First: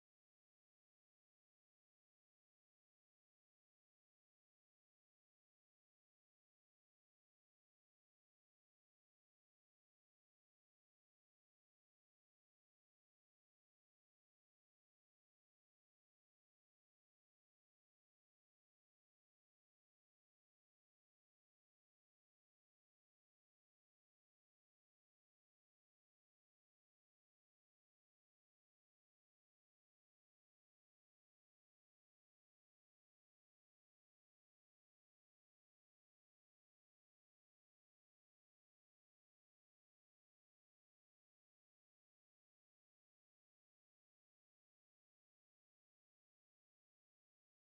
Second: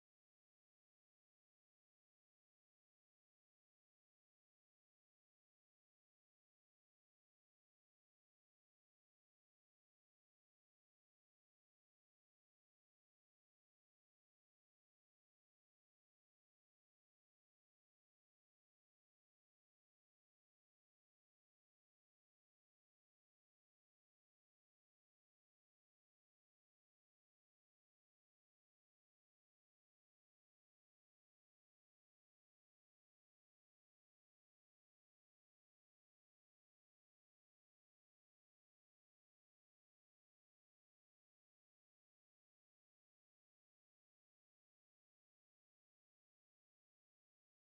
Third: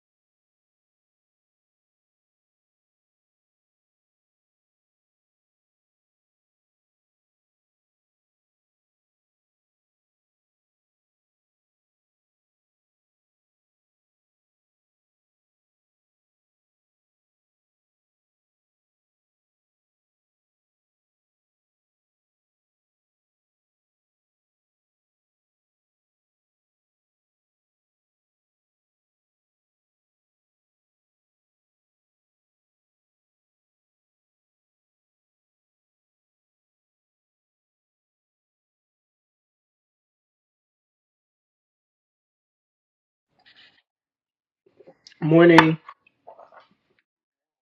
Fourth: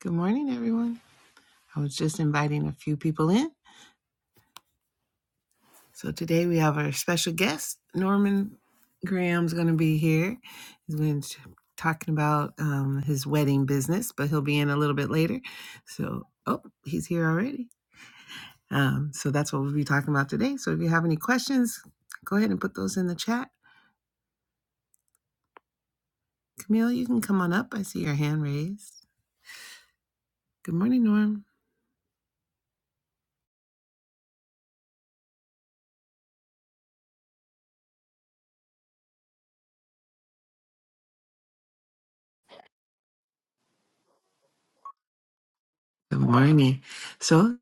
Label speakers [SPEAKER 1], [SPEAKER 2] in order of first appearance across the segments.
[SPEAKER 1] Good morning, everyone. I was just inviting a few people in. So today we have our special guest, Norman Graham's going to be here. He's going to be talking about um, his wedding business, but he'll be in a little bit later. So, oh, he's here already. Um, so that's what we'll be talking about today. So if you have any questions, go ahead and put those in the chat. Camille, you can come on up. I see your hand raised. Good morning, Norm.
[SPEAKER 2] Morning.
[SPEAKER 1] Good morning. So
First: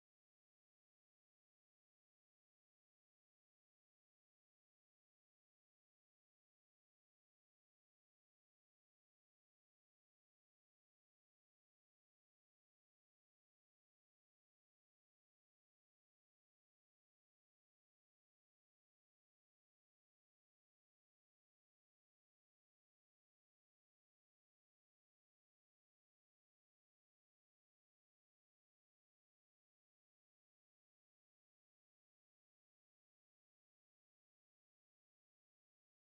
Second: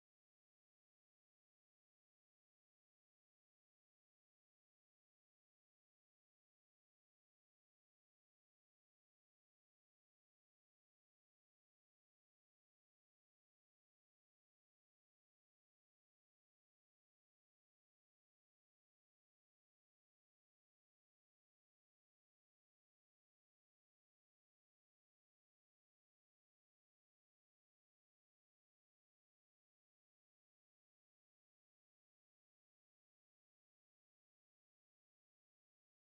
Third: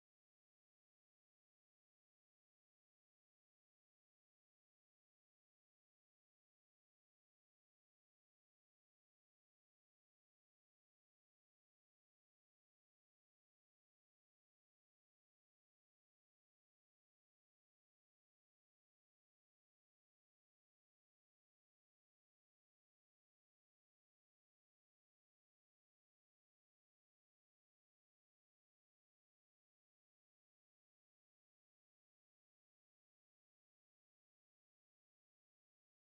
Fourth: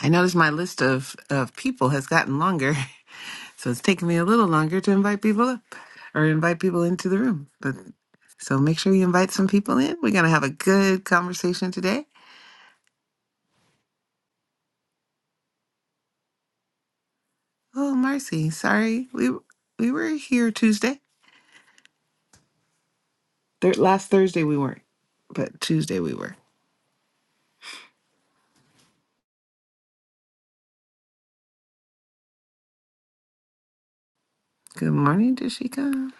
[SPEAKER 1] I noticed my list of, of people has gotten longer. So it's taking me a little longer to invite people up or invite people into the room. But so make sure you invite some people in. We're gonna have a good conversation today. Oh, Marcy, sorry. We we were here Tuesday. Thir- last Thursday we weren't, but Tuesday we were. Good morning, Dashika.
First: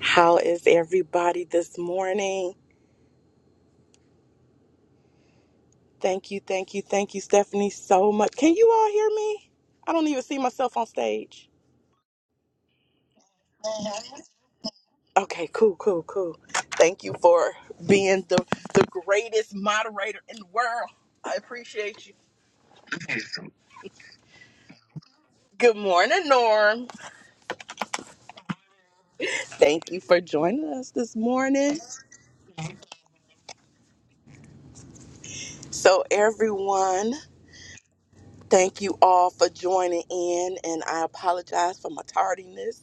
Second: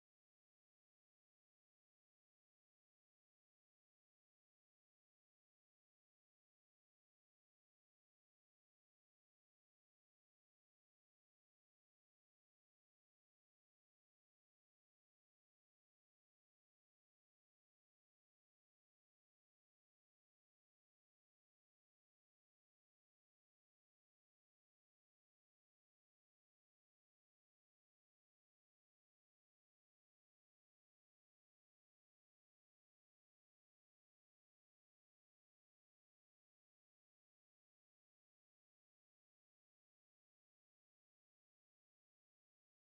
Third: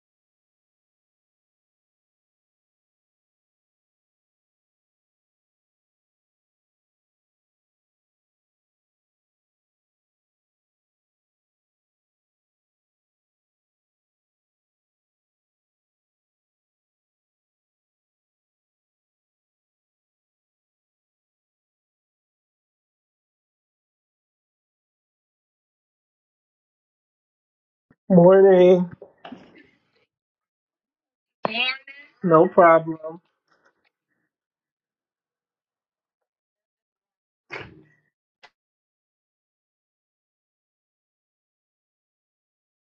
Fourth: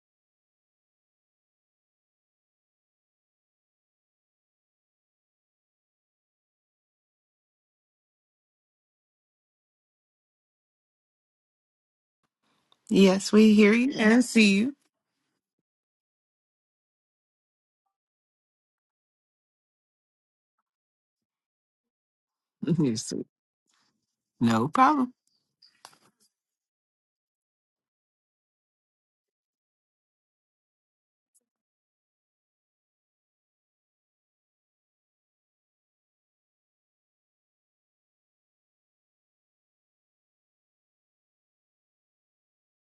[SPEAKER 3] How is everybody this morning? Thank you, thank you, thank you, Stephanie, so much. Can you all hear me? I don't even see myself on stage.
[SPEAKER 1] Yes, we hear you and see you.
[SPEAKER 3] Okay, cool, cool, cool. Thank you for being the, the greatest moderator in the world. I appreciate you.
[SPEAKER 1] You're sweet. no problem.
[SPEAKER 3] Good morning, Norm.
[SPEAKER 2] Morning.
[SPEAKER 3] Thank you for joining us this morning.
[SPEAKER 2] No problem.
[SPEAKER 3] So, everyone, thank you all for joining in, and I apologize for my tardiness.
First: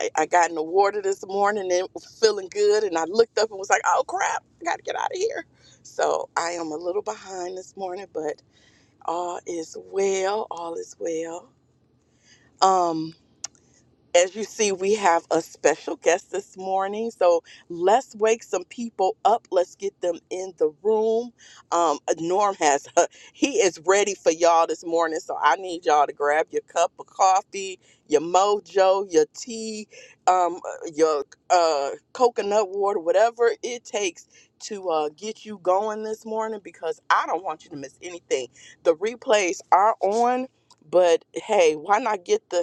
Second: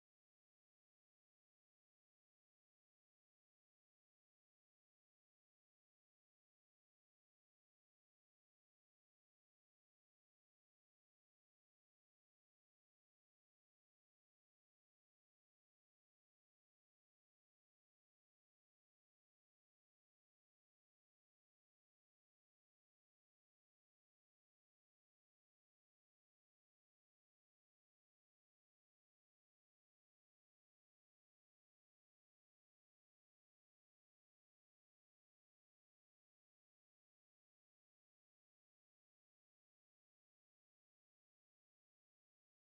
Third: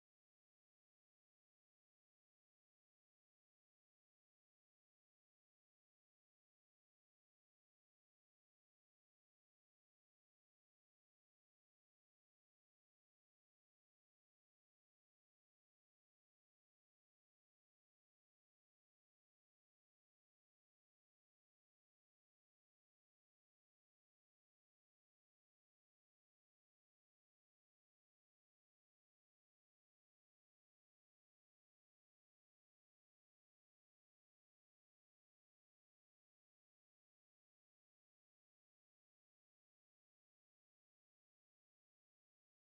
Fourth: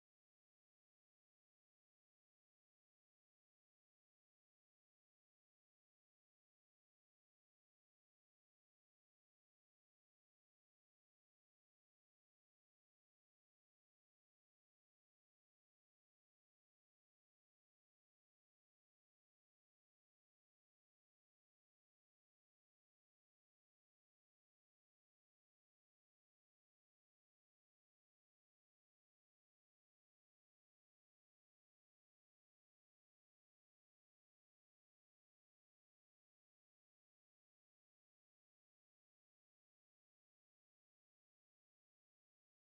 [SPEAKER 3] I, I got in the water this morning and was feeling good, and I looked up and was like, "Oh crap, I got to get out of here." So I am a little behind this morning, but all is well. All is well. Um, as you see, we have a special guest this morning. So let's wake some people up. Let's get them in the room. Um, uh, Norm has, he is ready for y'all this morning. So I need y'all to grab your cup of coffee, your mojo, your tea, um, uh, your uh, coconut water, whatever it takes to uh, get you going this morning because I don't want you to miss anything. The replays are on, but hey, why not get the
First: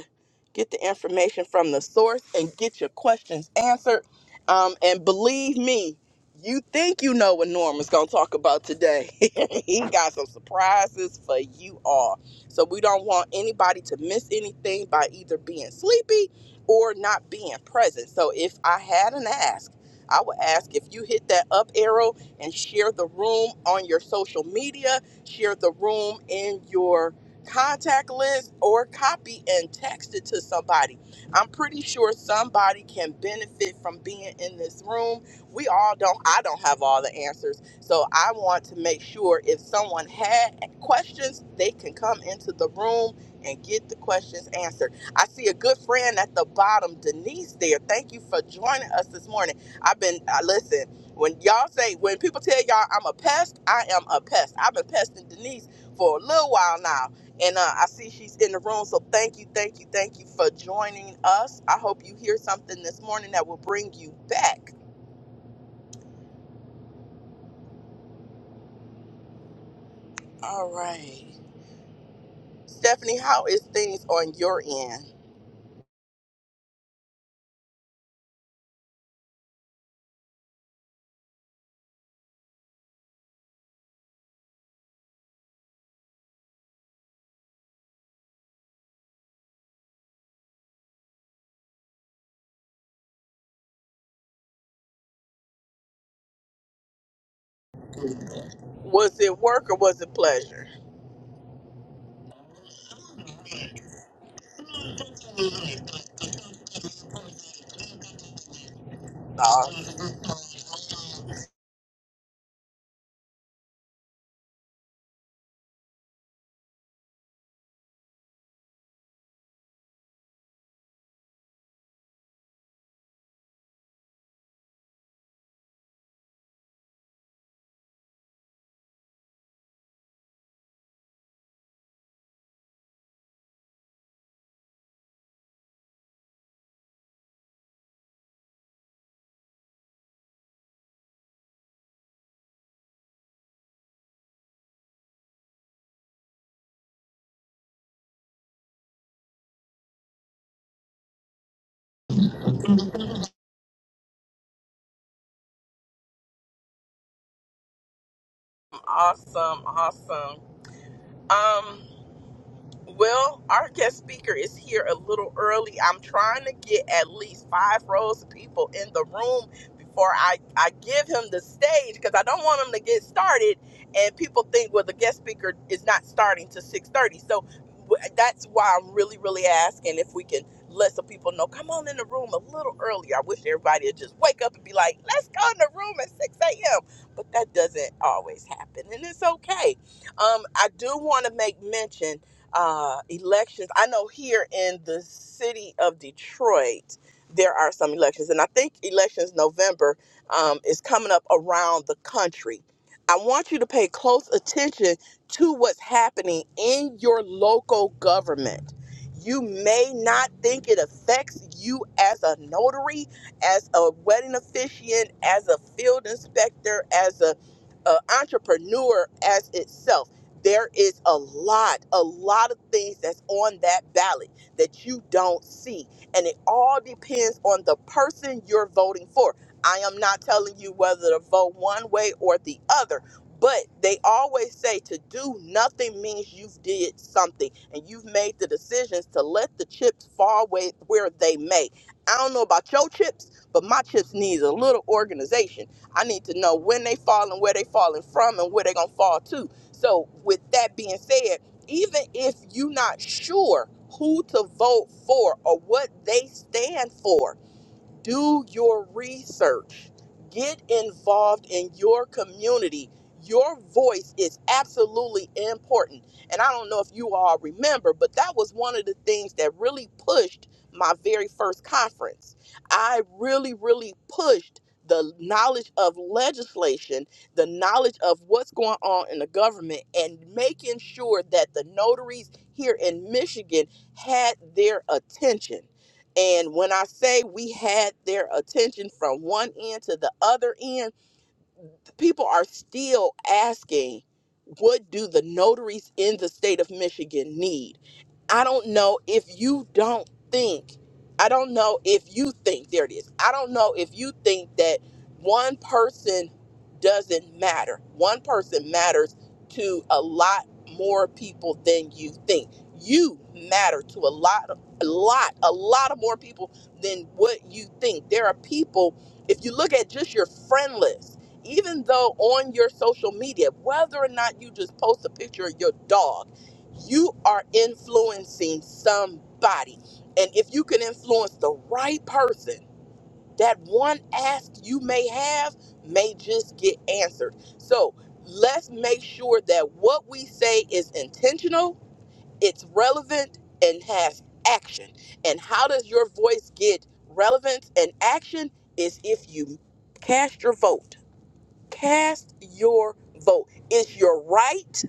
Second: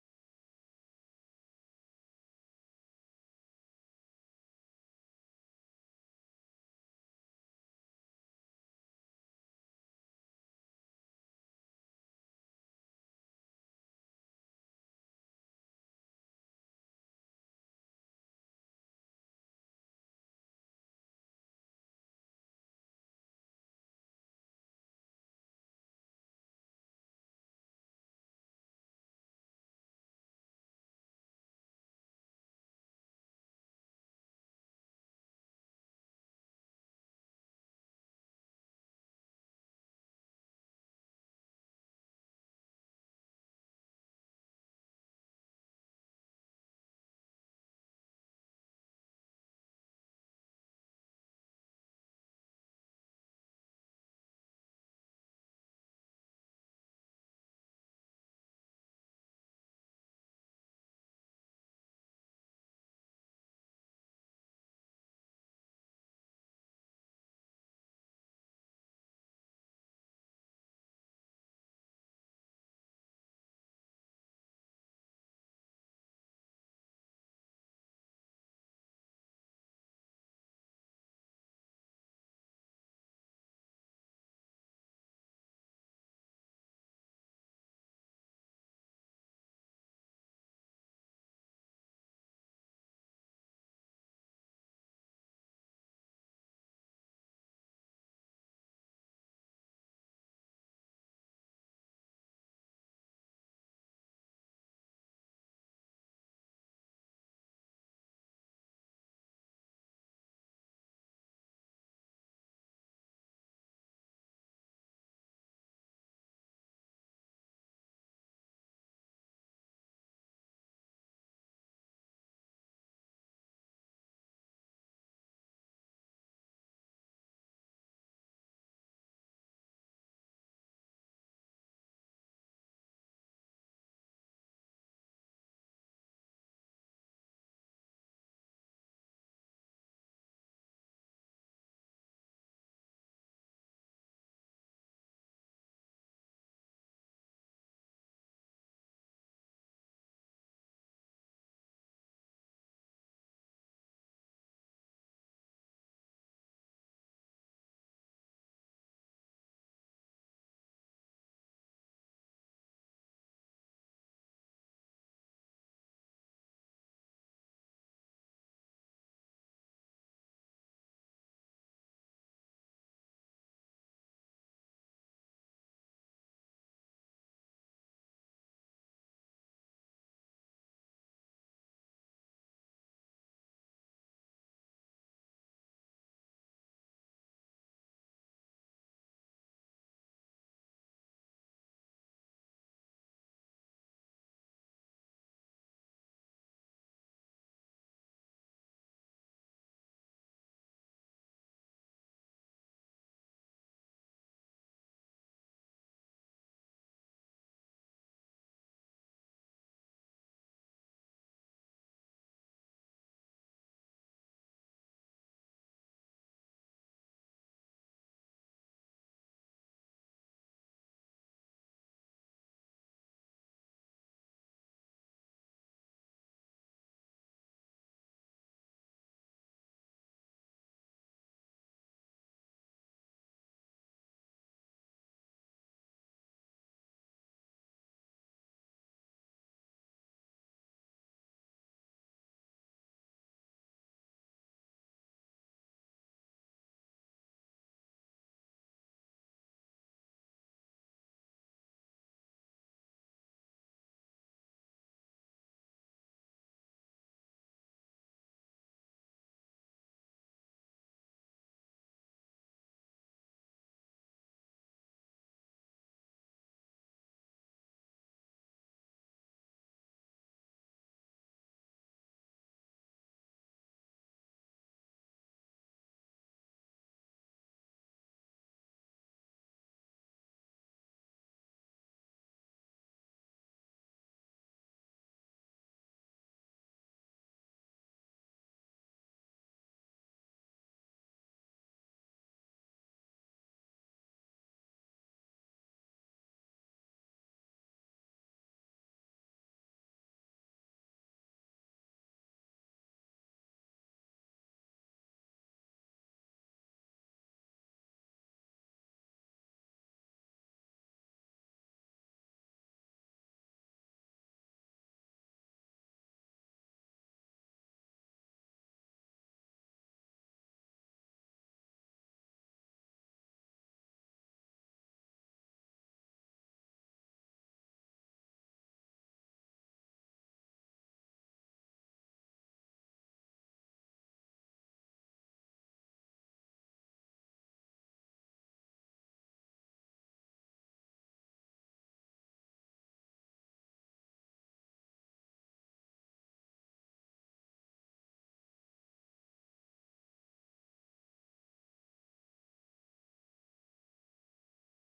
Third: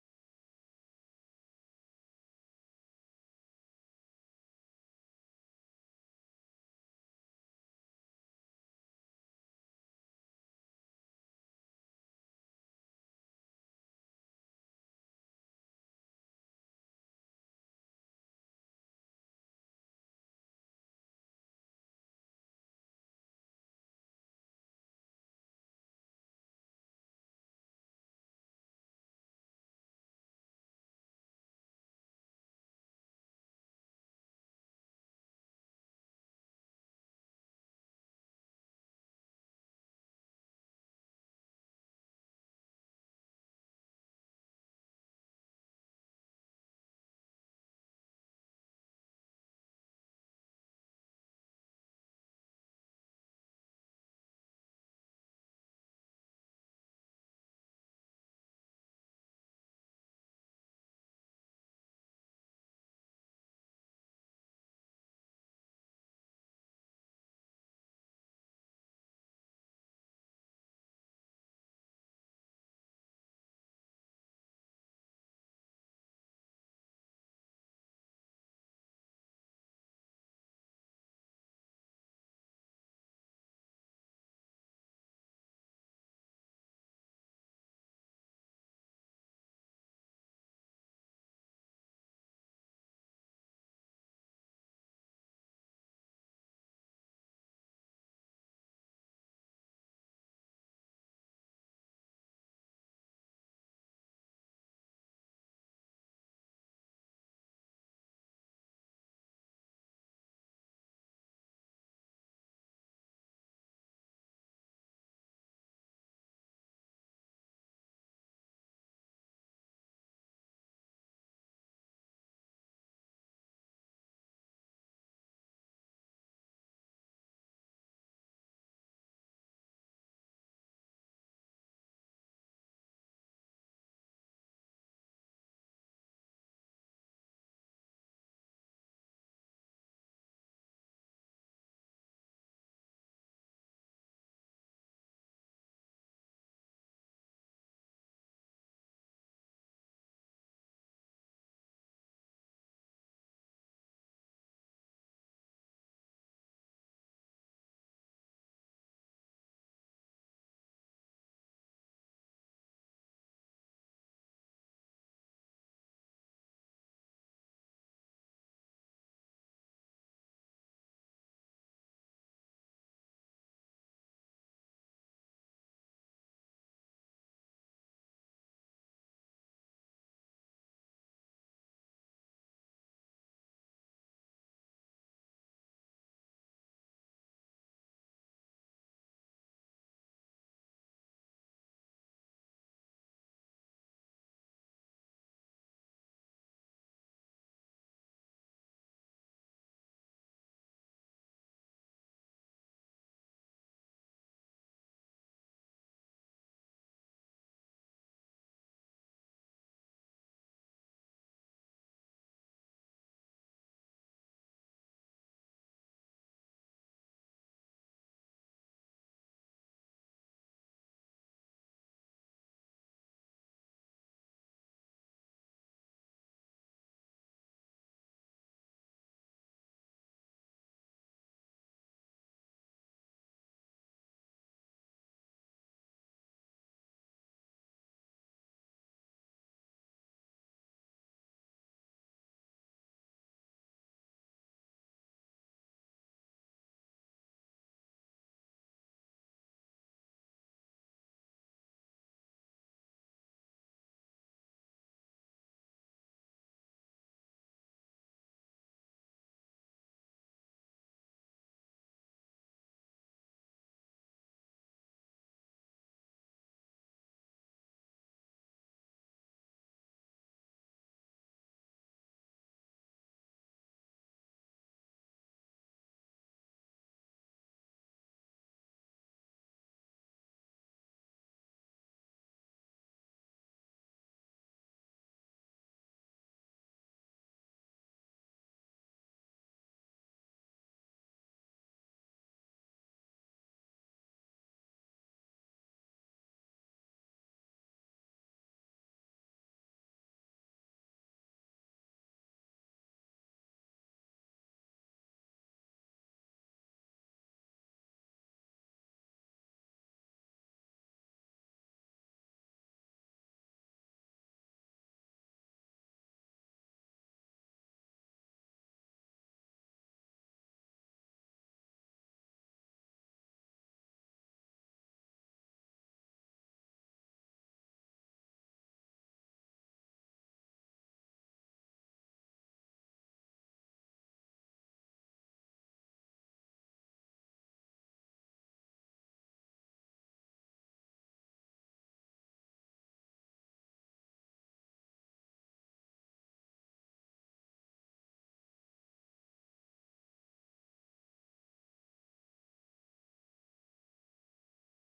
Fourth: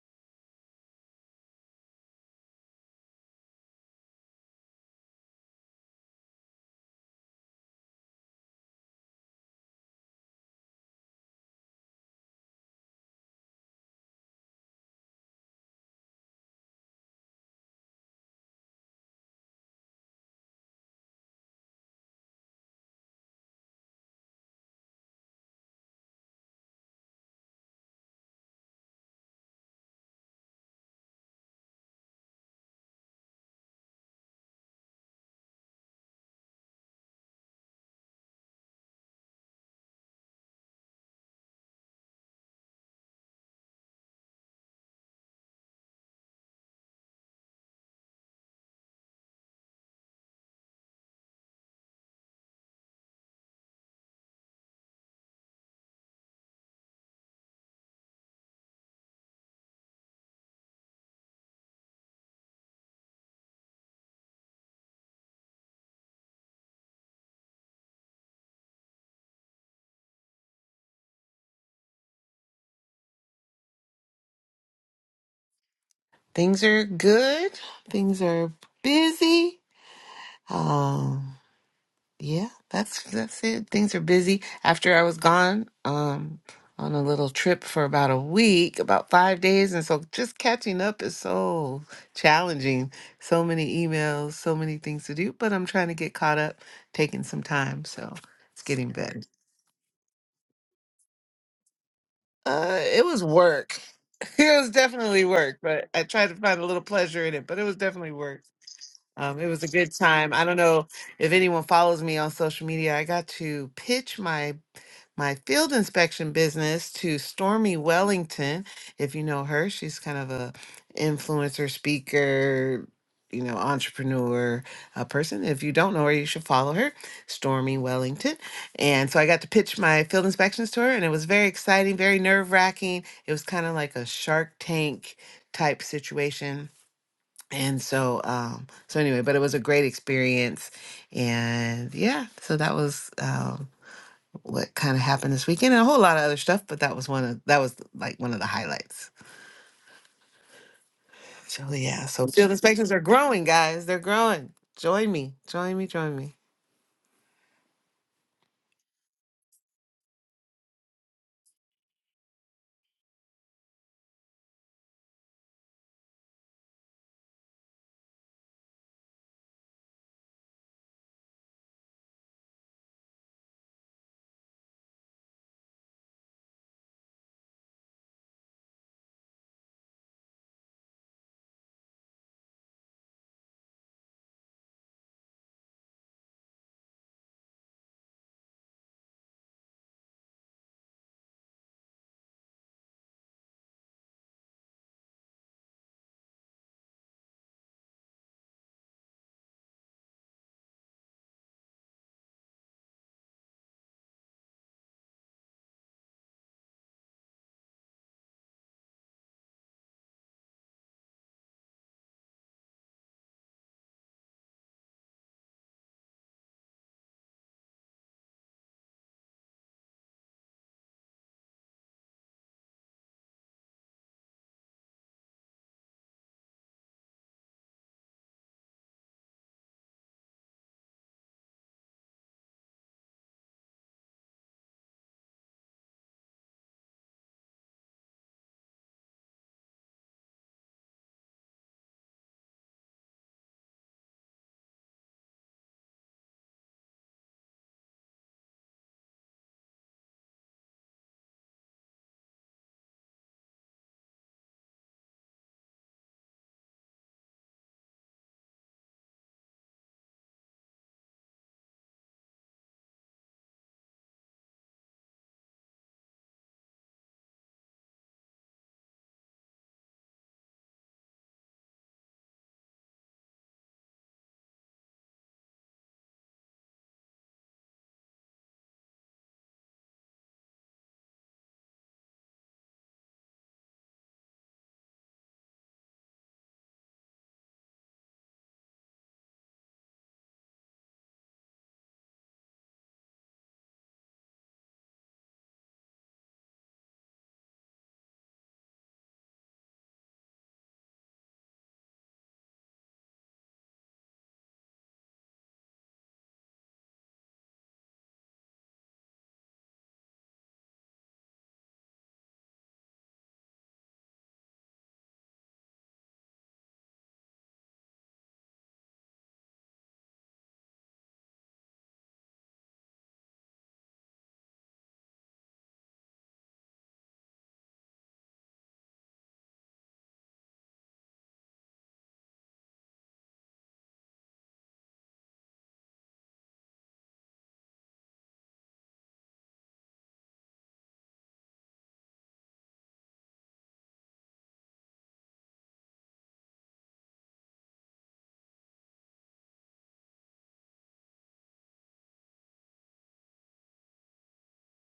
[SPEAKER 3] Get the information from the source and get your questions answered. Um, and believe me, you think you know what Norman's going to talk about today. he got some surprises for you all. So we don't want anybody to miss anything by either being sleepy or not being present. So if I had an ask, I would ask if you hit that up arrow and share the room on your social media, share the room in your contact list or copy and text it to somebody. I'm pretty sure somebody can benefit from being in this room. We all don't I don't have all the answers. So I want to make sure if someone had questions, they can come into the room and get the questions answered. I see a good friend at the bottom, Denise there. Thank you for joining us this morning. I've been I listen, when y'all say when people tell y'all I'm a pest, I am a pest. I've been pesting Denise for a little while now. And uh, I see she's in the room. So thank you, thank you, thank you for joining us. I hope you hear something this morning that will bring you back. All right. Stephanie, how is things on your end?
[SPEAKER 1] Things are good. Things are busy. Um, Yeah, that's that's it. Things are busy. After I was gone, um, on a little trip for about a week, about five days, and so just catching up is so challenging. So many emails, so many things to do, but I'm trying to get caught up, taking some time, so it's getting
[SPEAKER 3] Was
[SPEAKER 1] better.
[SPEAKER 3] it work or was it pleasure?
[SPEAKER 1] Uh, it was work. It was definitely work, but I tried to find a little pleasure in it, but it was definitely work. Um, it was a
[SPEAKER 3] Awesome,
[SPEAKER 1] good time. I don't know if anyone follows me on social media. I got to pitch my my field inspection business to Stormy Wellington. If you know her, she's kind of a influencer, speaker, you know, entrepreneur uh, person. If you don't know her, you should follow her, Stormy Wellington. And so I got to pitch my field inspections to her, and it was very exciting, very nerve wracking. It was kind of like a Shark Tank type situation. And so, um, so anyway, but it was a great experience, and yeah, so that was Um, what kind of happened this weekend and a whole lot of other stuff, but that was one of that was like one of the highlights. So yeah, so field inspections are growing, guys. They're growing. Join me. Join me, join me.
[SPEAKER 3] awesome, awesome. Well, our guest speaker is here a little early. I'm trying to get at least five rows of people in the room before I, I give him the stage because I don't want him to get started and people think, well, the guest speaker is not starting to 6.30. So w- that's why I'm really, really asking if we can let some people know, come on in the room a little early. I wish everybody would just wake up and be like, let's go in the room at 6 a.m. But that doesn't always happen and it's okay. Um, I do want to make mention uh, elections. I know here in the city of Detroit, there are some elections, and I think elections November um, is coming up around the country. I want you to pay close attention to what's happening in your local government. You may not think it affects you as a notary, as a wedding officiant, as a field inspector, as a, a entrepreneur as itself there is a lot, a lot of things that's on that ballot that you don't see. And it all depends on the person you're voting for. I am not telling you whether to vote one way or the other, but they always say to do nothing means you've did something and you've made the decisions to let the chips fall where where they may. I don't know about your chips, but my chips needs a little organization. I need to know when they fall and where they falling from and where they gonna fall to so, with that being said, even if you're not sure who to vote for or what they stand for, do your research get involved in your community your voice is absolutely important and i don't know if you all remember but that was one of the things that really pushed my very first conference i really really pushed the knowledge of legislation the knowledge of what's going on in the government and making sure that the notaries here in michigan had their attention and when I say we had their attention from one end to the other end, people are still asking what do the notaries in the state of Michigan need? I don't know if you don't think, I don't know if you think, there it is. I don't know if you think that one person doesn't matter. One person matters to a lot more people than you think. You matter to a lot of a lot, a lot of more people than what you think. There are people, if you look at just your friend list, even though on your social media, whether or not you just post a picture of your dog, you are influencing somebody. And if you can influence the right person, that one ask you may have may just get answered. So let's make sure that what we say is intentional, it's relevant, and has action. And how does your voice get relevance and action? Is if you cast your vote Cast your vote. It's your right.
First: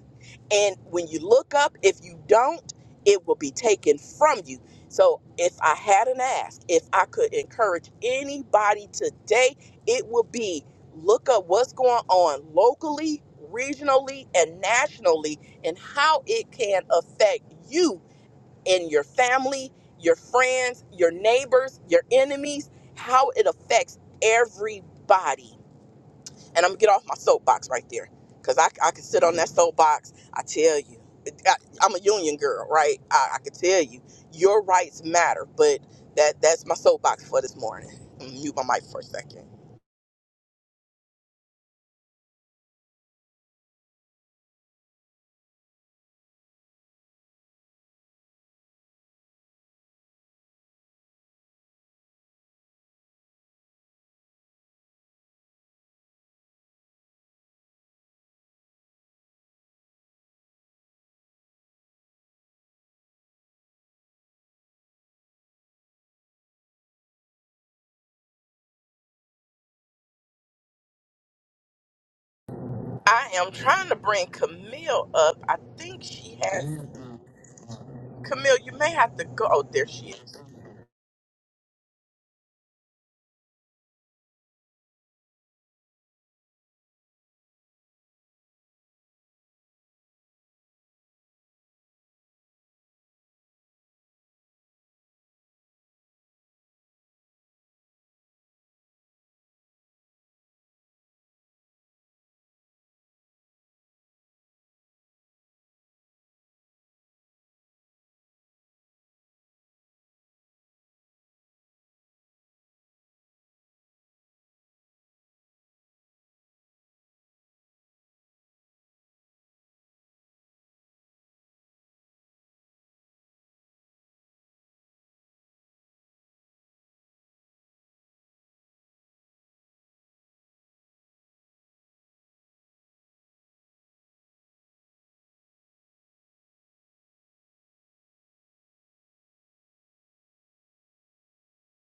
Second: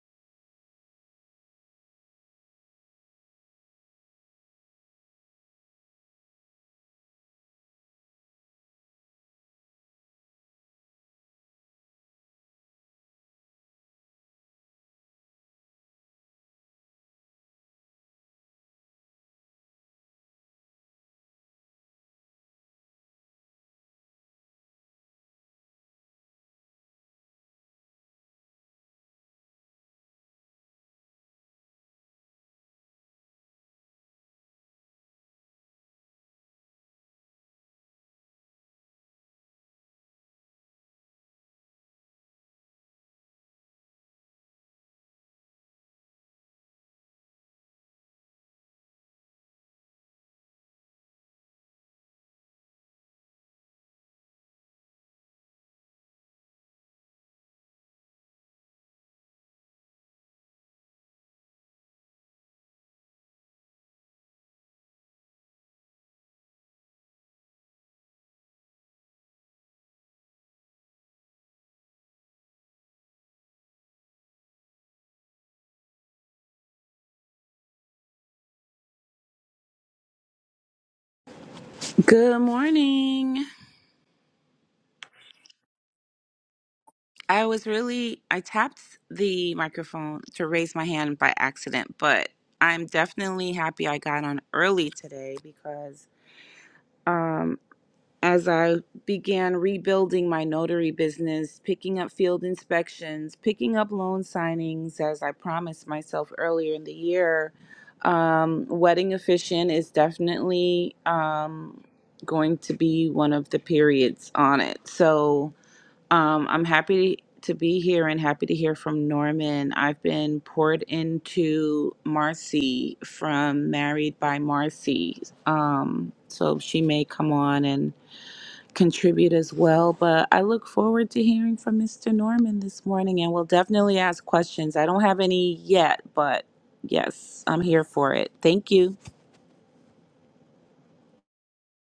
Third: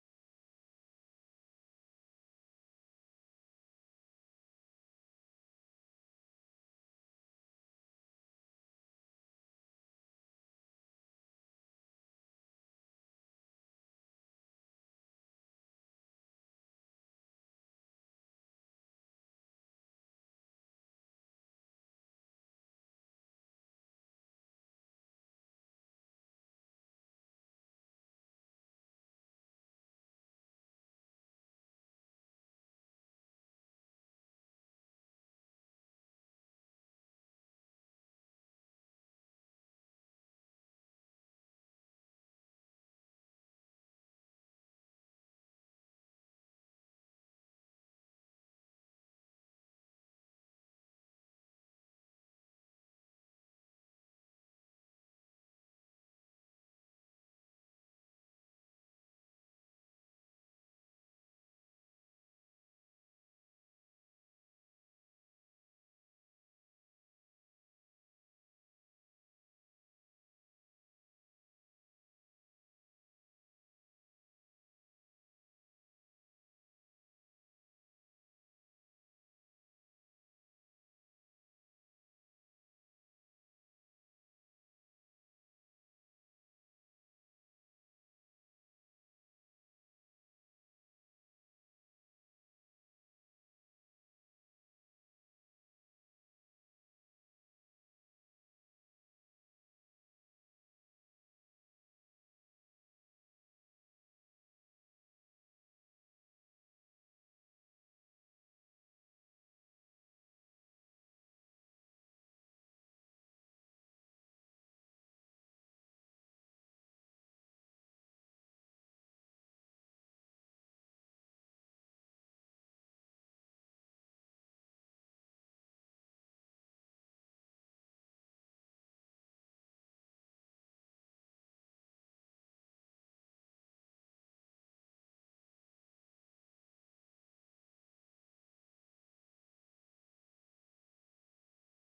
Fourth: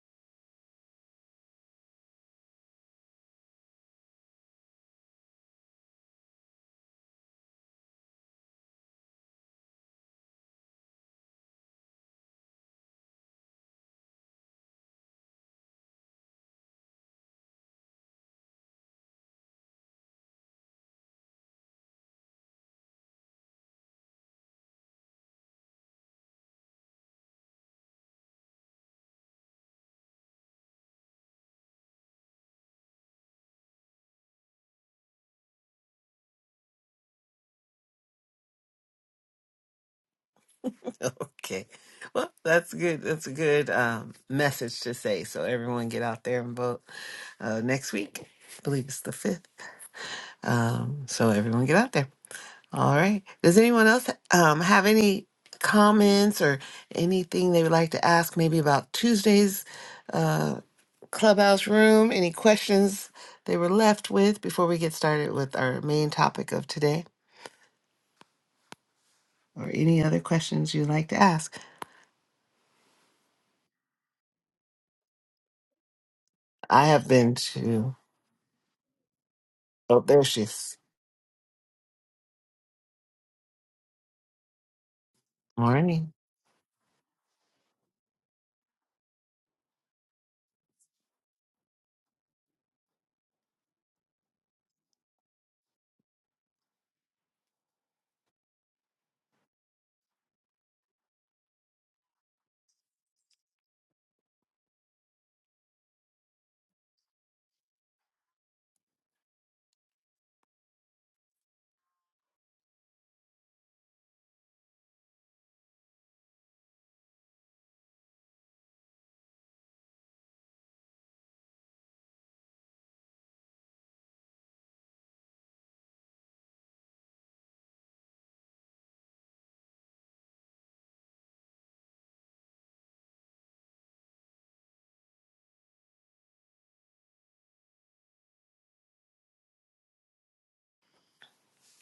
[SPEAKER 3] And when you look up, if you don't, it will be taken from you. So if I had an ask, if I could encourage anybody today, it would be look up what's going on locally, regionally, and nationally, and how it can affect you and your family, your friends, your neighbors, your enemies, how it affects everybody and I'm gonna get off my soapbox right there, cause I, I can sit on that soapbox. I tell you, I, I'm a union girl, right? I, I can tell you, your rights matter, but that that's my soapbox for this morning. I'm gonna mute my mic for a second.
[SPEAKER 1] Okay. Well, that's good. That's a good um, message to say. So everyone get out there and vote uh, next week. I believe it's the fifth. Um, so everyone get out there. All right. Does anyone else um, have any comments or anything they would like to ask? Maybe about Tuesday's uh, clubhouse room. Any questions they were left with before we get started with our main topic of today, or any other questions you'd like to ask?
[SPEAKER 3] I am trying to bring Camille up. I think she has.
[SPEAKER 1] I have been to.
[SPEAKER 3] Camille, you may have to go. Oh, there
[SPEAKER 1] Oh,
[SPEAKER 3] she
[SPEAKER 1] there
[SPEAKER 3] is.
[SPEAKER 1] she is.
[SPEAKER 4] Good morning.
[SPEAKER 1] Morning.
[SPEAKER 4] I was really, I tapped the microphone to raise my hand by accident, but I'm definitely happy I got on early today because um, as I began rebuilding my notary business, picking up field inspections, picking up loan signings, as I promised myself earlier in the year, um, Wedding Efficient is definitely um, going to be one of the periods on it. So, Um, I'm happy to be here and happy to hear from Norman. I've been poured into Marcy from Married by Marcy. Um, so she may come on and contribute as well. But I look forward to hearing from Mr. Norman this morning and we'll definitely ask questions. I don't have any yet, but yes, I'm here for it. Thank you.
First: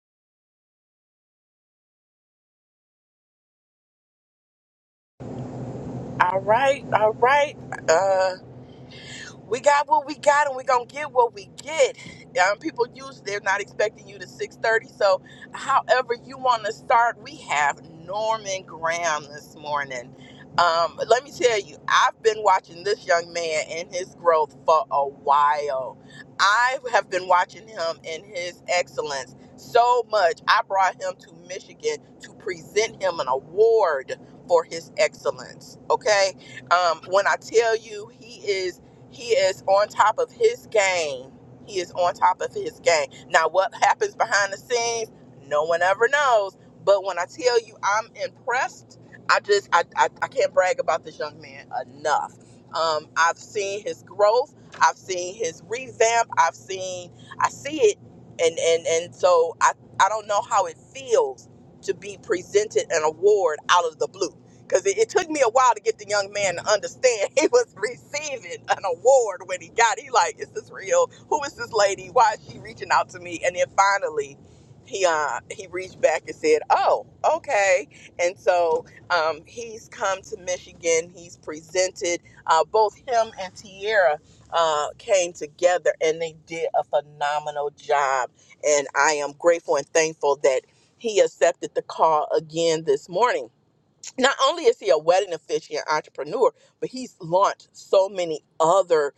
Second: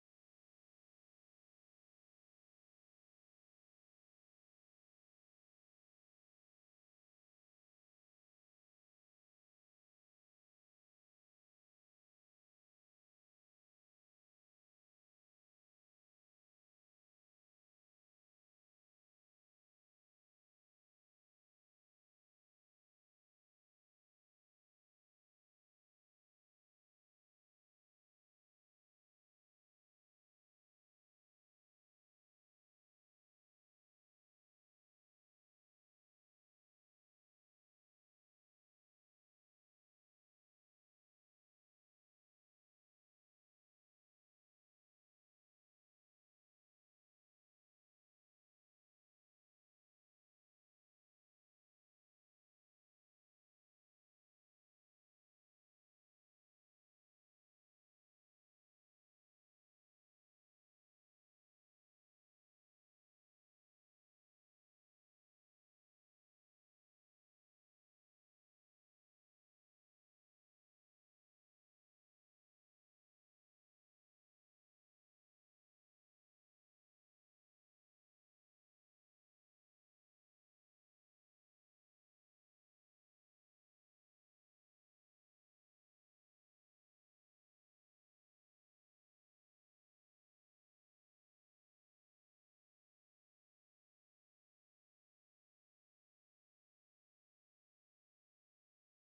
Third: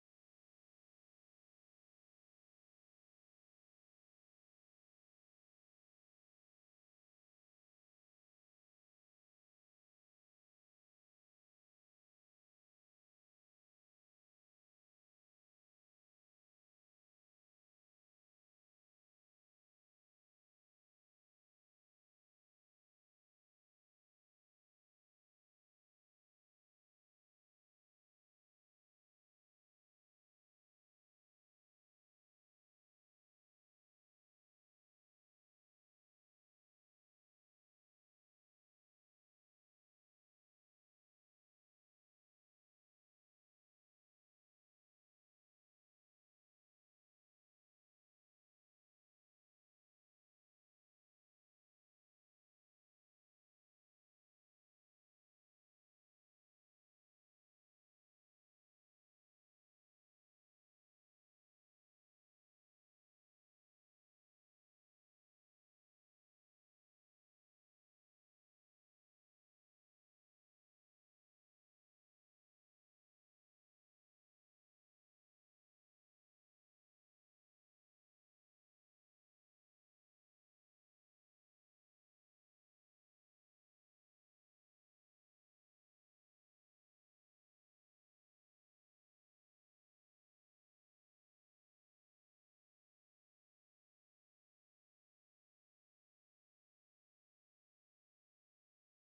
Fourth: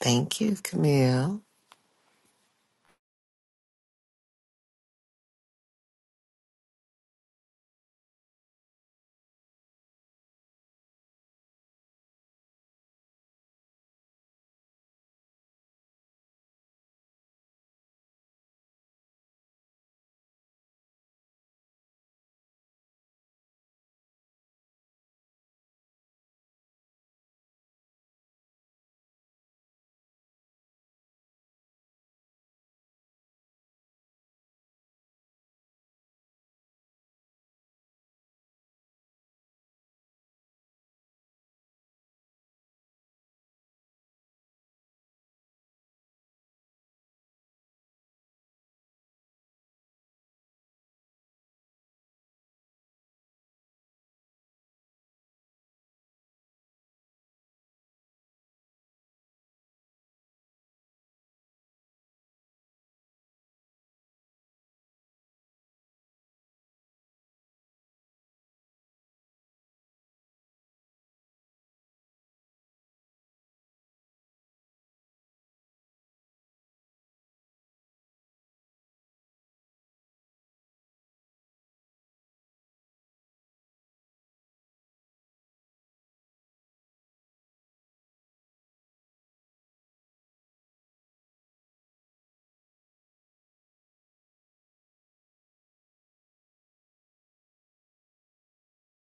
[SPEAKER 1] Thank you, Camille.
[SPEAKER 3] All right, all right. Uh. we got what we got and we're gonna get what we get um, people use they're not expecting you to 6.30 so however you want to start we have norman graham this morning um, let me tell you i've been watching this young man and his growth for a while i have been watching him and his excellence so much i brought him to michigan to present him an award for his excellence okay um, when i tell you he is he is on top of his game. He is on top of his game. Now, what happens behind the scenes, no one ever knows. But when I tell you I'm impressed, I just I, I, I can't brag about this young man enough. Um, I've seen his growth. I've seen his revamp. I've seen I see it, and and and so I I don't know how it feels to be presented an award out of the blue. Because it, it took me a while to get the young man to understand he was receiving an award when he got. it. He like, is this real? Who is this lady? Why is she reaching out to me? And then finally, he uh he reached back and said, oh, okay. And so um, he's come to Michigan. He's presented. Uh, both him and Tierra uh, came together, and they did a phenomenal job. And I am grateful and thankful that he accepted the call again this morning not only is he a wedding officiant entrepreneur, but he's launched so many other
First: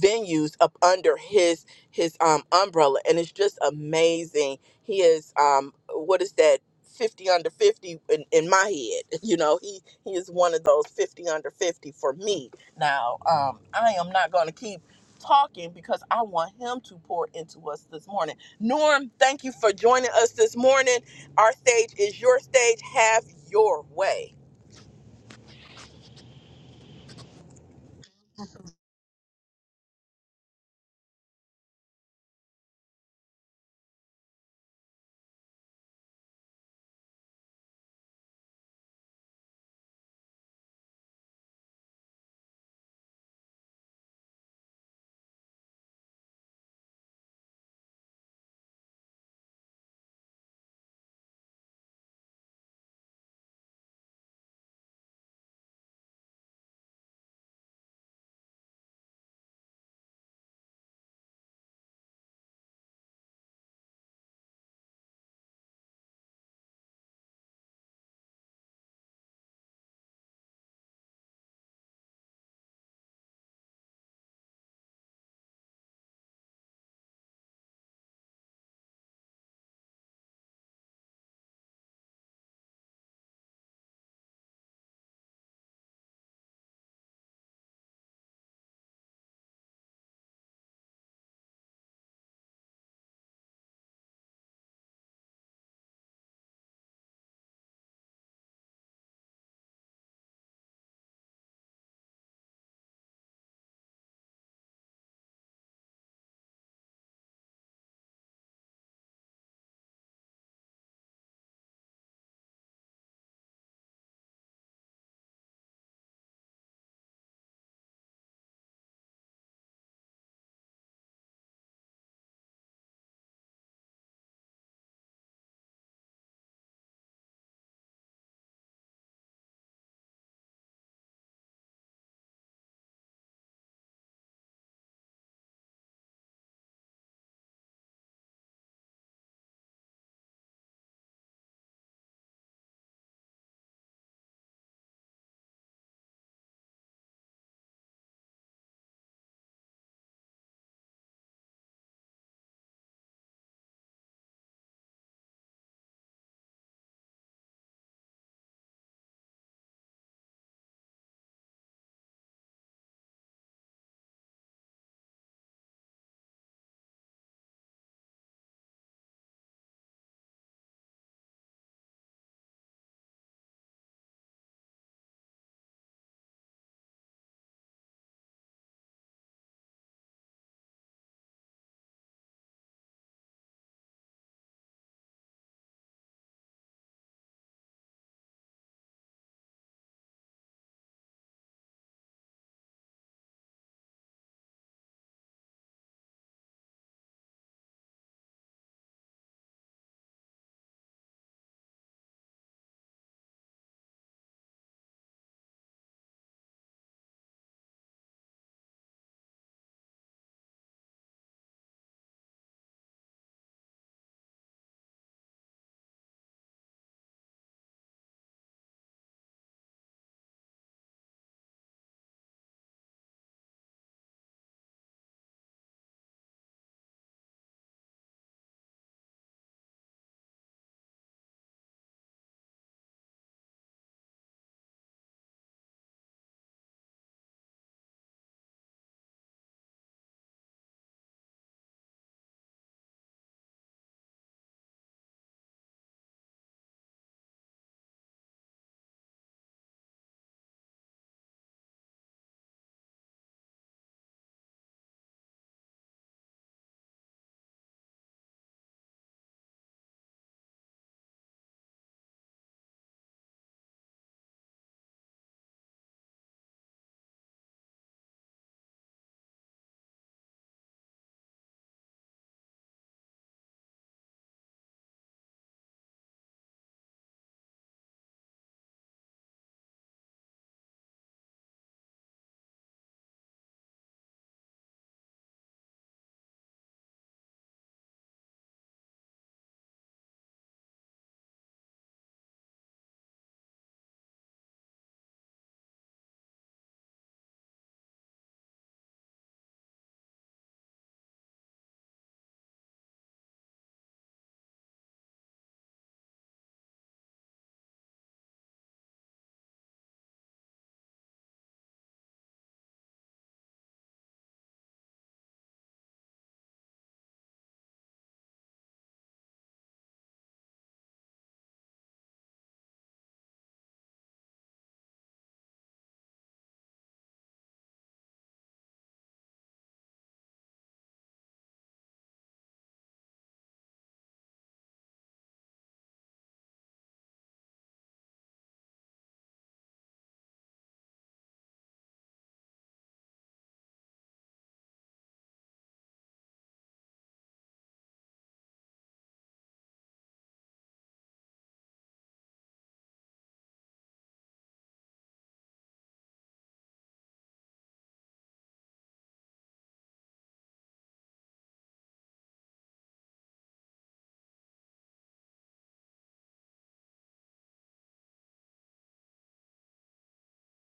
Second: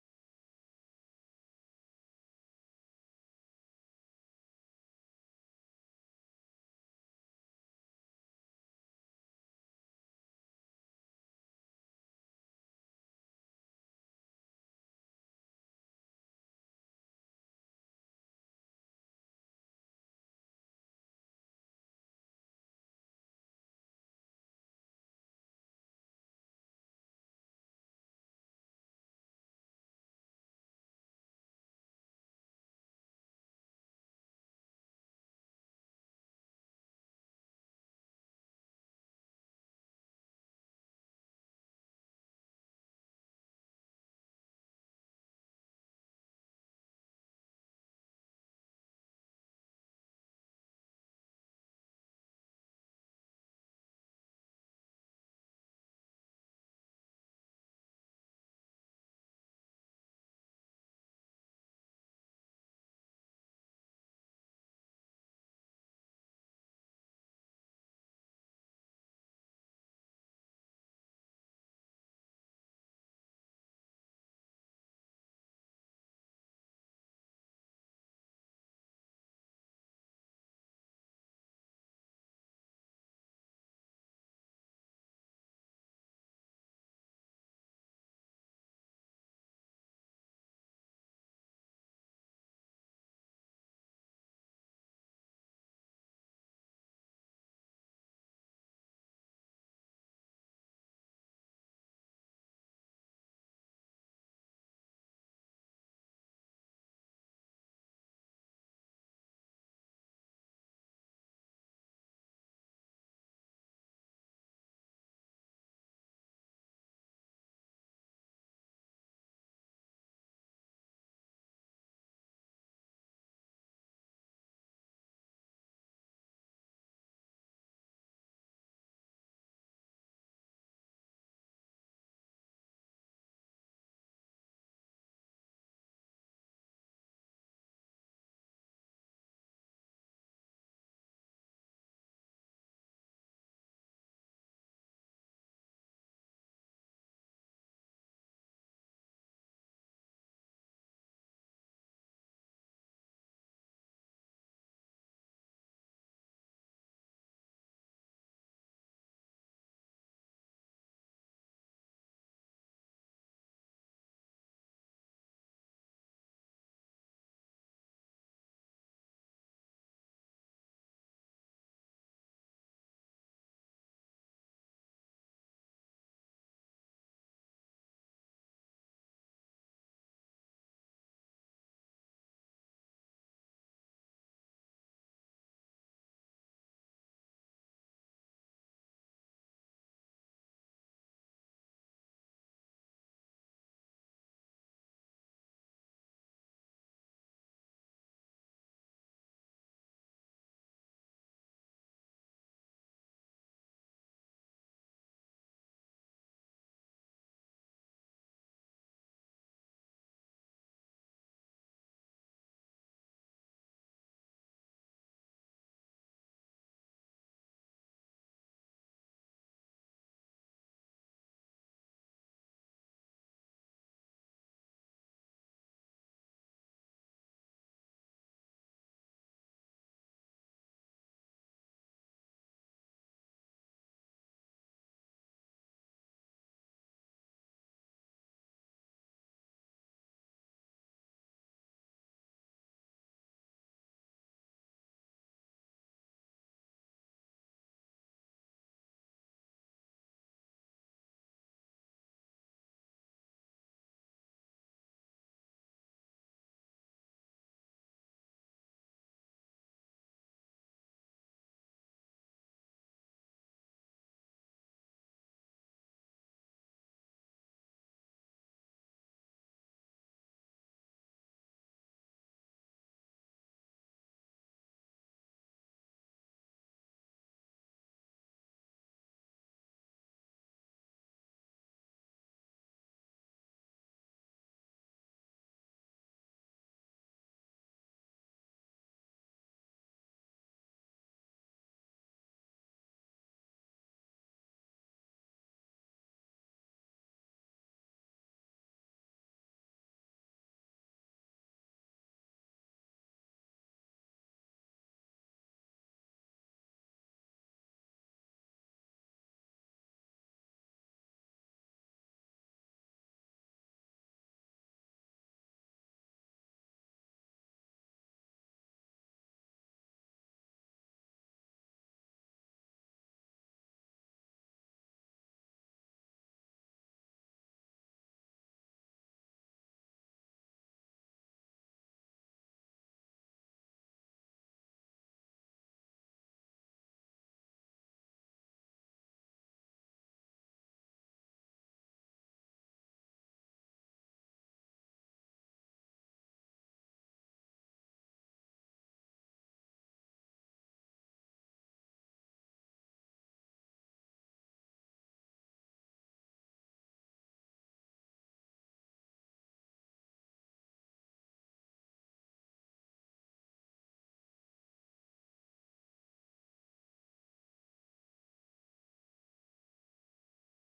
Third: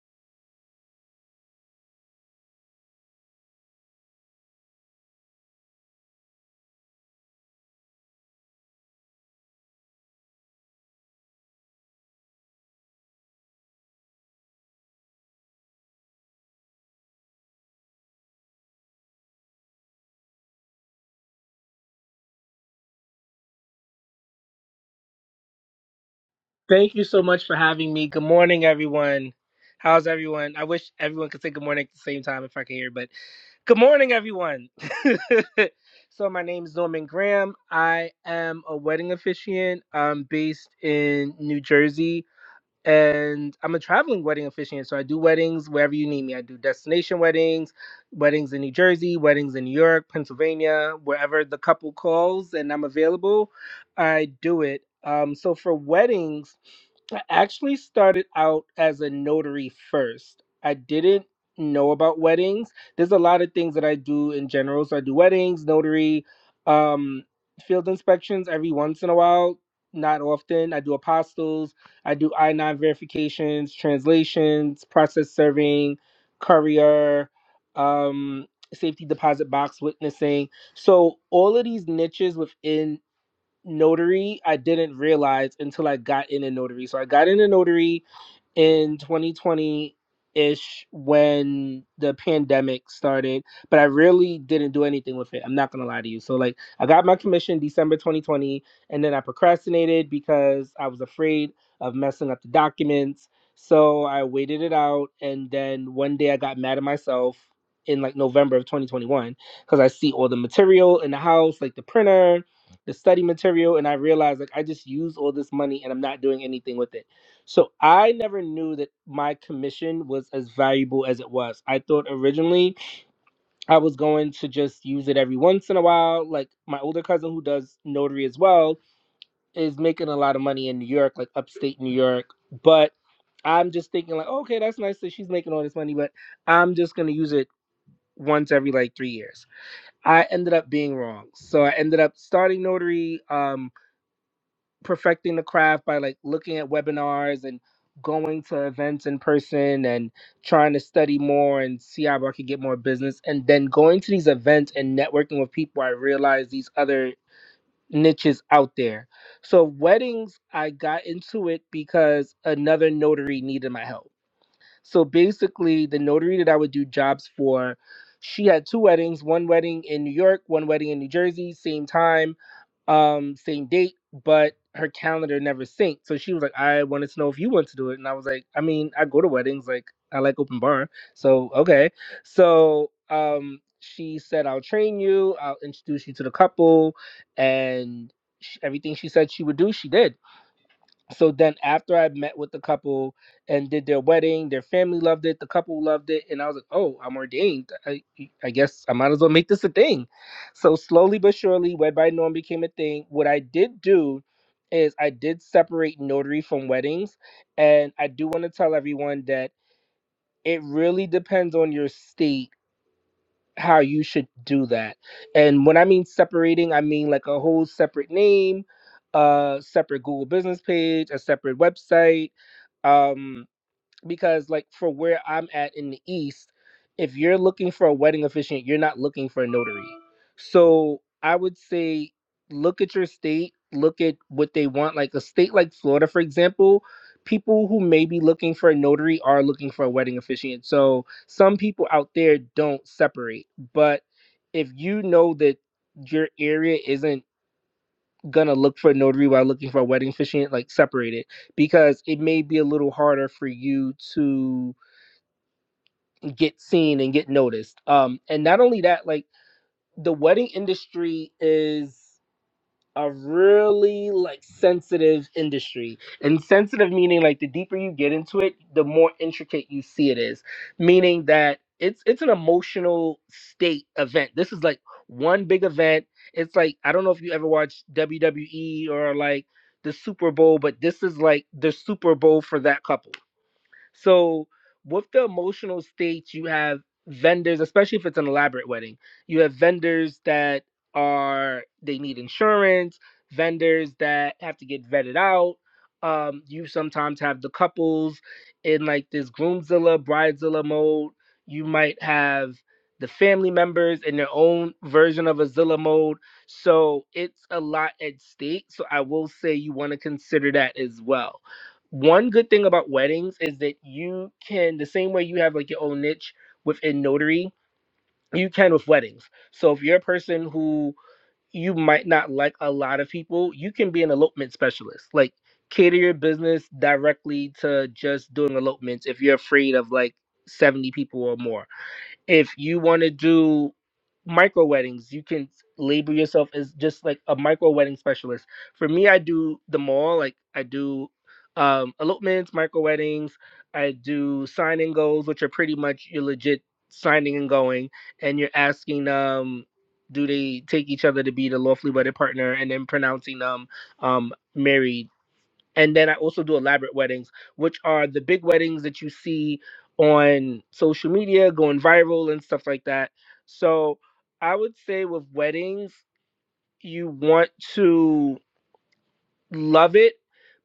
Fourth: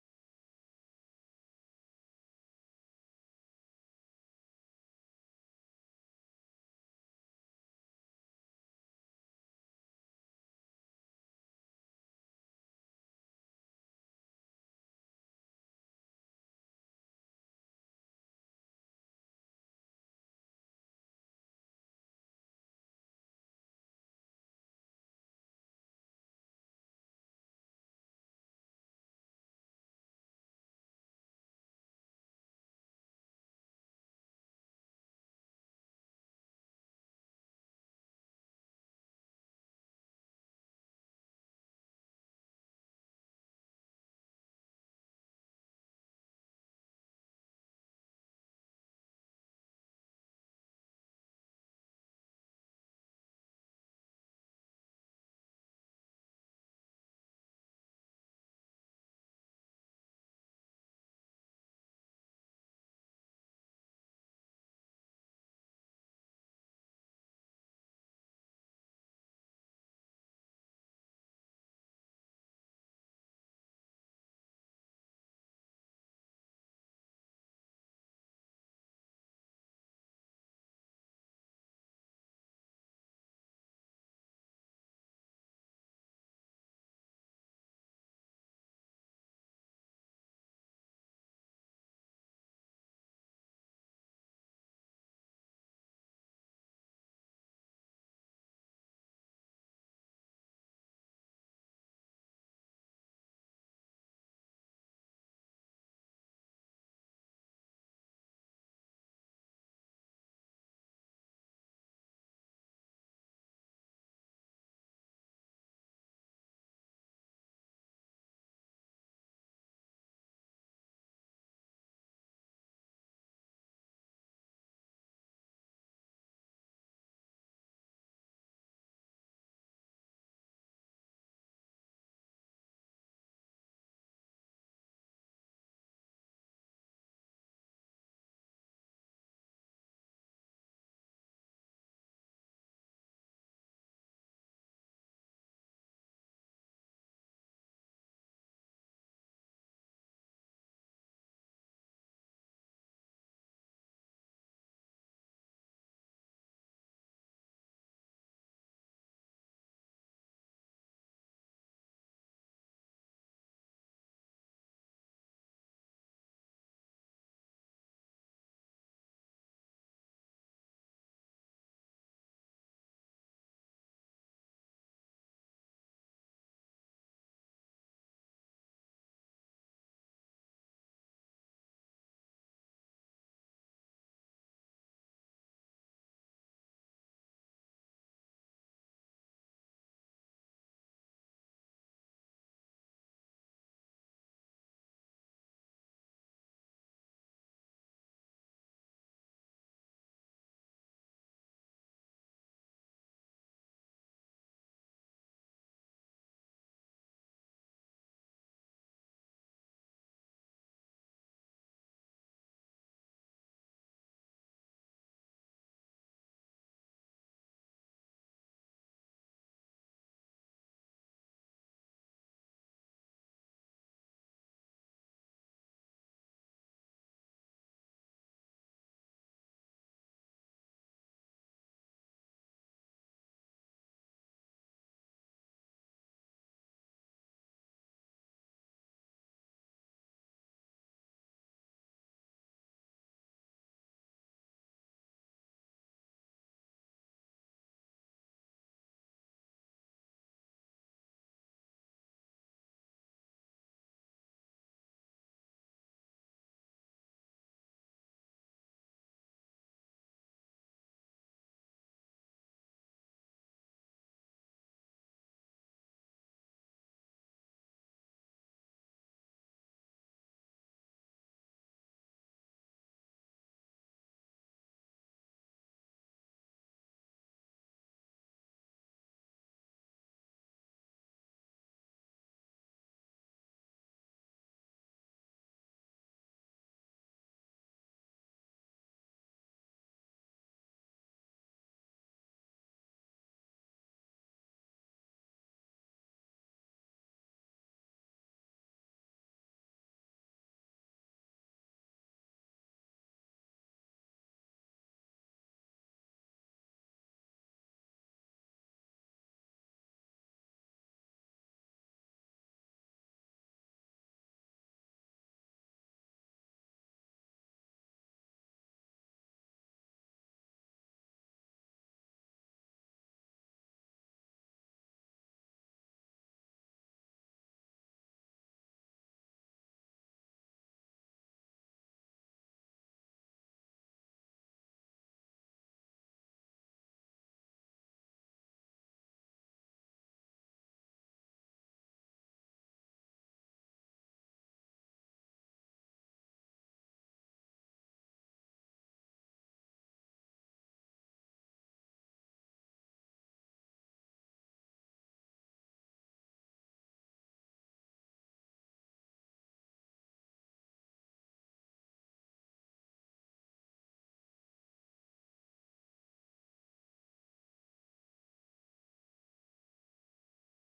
[SPEAKER 3] venues up under his his um umbrella and it's just amazing. He is um what is that 50 under 50 in, in my head. You know, he he is one of those 50 under 50 for me. Now, um I am not going to keep talking because I want him to pour into us this morning. Norm, thank you for joining us this morning. Our stage is your stage. Have your way.
[SPEAKER 2] Thank you so much for having me. Good morning, everyone. How's everyone? I wish everyone could say good morning at the same time if I could hear, but good morning, everyone. so, my name is Norman Graham. I am a wedding officiant. I'm based in New Jersey. and I'm a traveling wedding officiant. So I do weddings wherever you need me. I do destination weddings, weddings in New Jersey, weddings in New York, Pennsylvania, wherever the couple calls and I'm available, I do it. Um, so for weddings, I actually started out as a notary first. I didn't know about weddings. There's a lot of things that I do in general. So I do weddings, notary, um, field inspections every once in a while, not often. I do apostles. I do I 9 verifications, translations, process serving, courier, um, safety deposit box witnessing. So, all of these niches within notary, I didn't realize until I got in a notary. So, I got in a notary in 2020 ish when the pandemic started, but I really didn't do anything with it. I'm not gonna lie to you. So like I got my commission December 2020, and then I procrastinated because I was afraid of messing up the documents. So I waited it out, and then one day I got mad at myself in like November of 2021 because I see all the material in the house, like the printer, the study material, and I realized like I just used all this money and I'm not doing anything with it. So I never knew that my commission was as valuable as it was. I thought originally I was going to just use it every once in a while. Like my older cousin who does notary as well is making a lot of money in New York, like upstate New York. But I'm just thinking like, okay, that's nice that she's making all this money, but I'm just gonna use it once every like three years. I ended up being wrong. So I ended up starting notary. Um perfecting the craft by like looking at webinars and going to events in person and trying to study more and see how I could get more business. And then going to these events and networking with people, I realized these other niches out there. So weddings, I got into it because another notary needed my help so basically, the notary that I would do jobs for, she had two weddings one wedding in New York, one wedding in New Jersey, same time, um, same date, but her calendar never synced. So she was like, I wanted to know if you want to do it. And I was like, I mean, I go to weddings, like, I like open bar. So, okay. So, um, she said, I'll train you, I'll introduce you to the couple. And sh everything she said she would do, she did so then after I met with the couple and did their wedding, their family loved it, the couple loved it, and I was like, oh, I'm ordained. I, I guess I might as well make this a thing. So slowly but surely, Wed by Norm became a thing. What I did do is I did separate notary from weddings, and I do want to tell everyone that it really depends on your state how you should do that. And when I mean separating, I mean like a whole separate name, a separate Google business page, a separate website um because like for where i'm at in the east if you're looking for a wedding officiant you're not looking for a notary so i would say look at your state look at what they want like a state like florida for example people who may be looking for a notary are looking for a wedding officiant so some people out there don't separate but if you know that your area isn't gonna look for a notary while looking for a wedding officiant, like separate it because it may be a little harder for you to get seen and get noticed. Um, and not only that, like the wedding industry is a really like sensitive industry and sensitive meaning like the deeper you get into it the more intricate you see it is meaning that it's it's an emotional state event this is like one big event it's like i don't know if you ever watched wwe or like the super bowl but this is like the super bowl for that couple so with the emotional states, you have vendors, especially if it's an elaborate wedding, you have vendors that are they need insurance, vendors that have to get vetted out. Um, you sometimes have the couples in like this groomzilla, bridezilla mode. You might have the family members in their own version of a Zilla mode. So it's a lot at stake. So I will say you want to consider that as well one good thing about weddings is that you can the same way you have like your own niche within notary you can with weddings so if you're a person who you might not like a lot of people you can be an elopement specialist like cater your business directly to just doing elopements if you're afraid of like 70 people or more if you want to do micro weddings, you can label yourself as just like a micro wedding specialist. For me, I do them all. Like I do um, elopements, micro weddings. I do sign and goals, which are pretty much you're legit signing and going, and you're asking um do they take each other to be the lawfully wedded partner, and then pronouncing them um, married and then I also do elaborate weddings, which are the big weddings that you see on social media going viral and stuff like that. So I would say with weddings, you want to love it,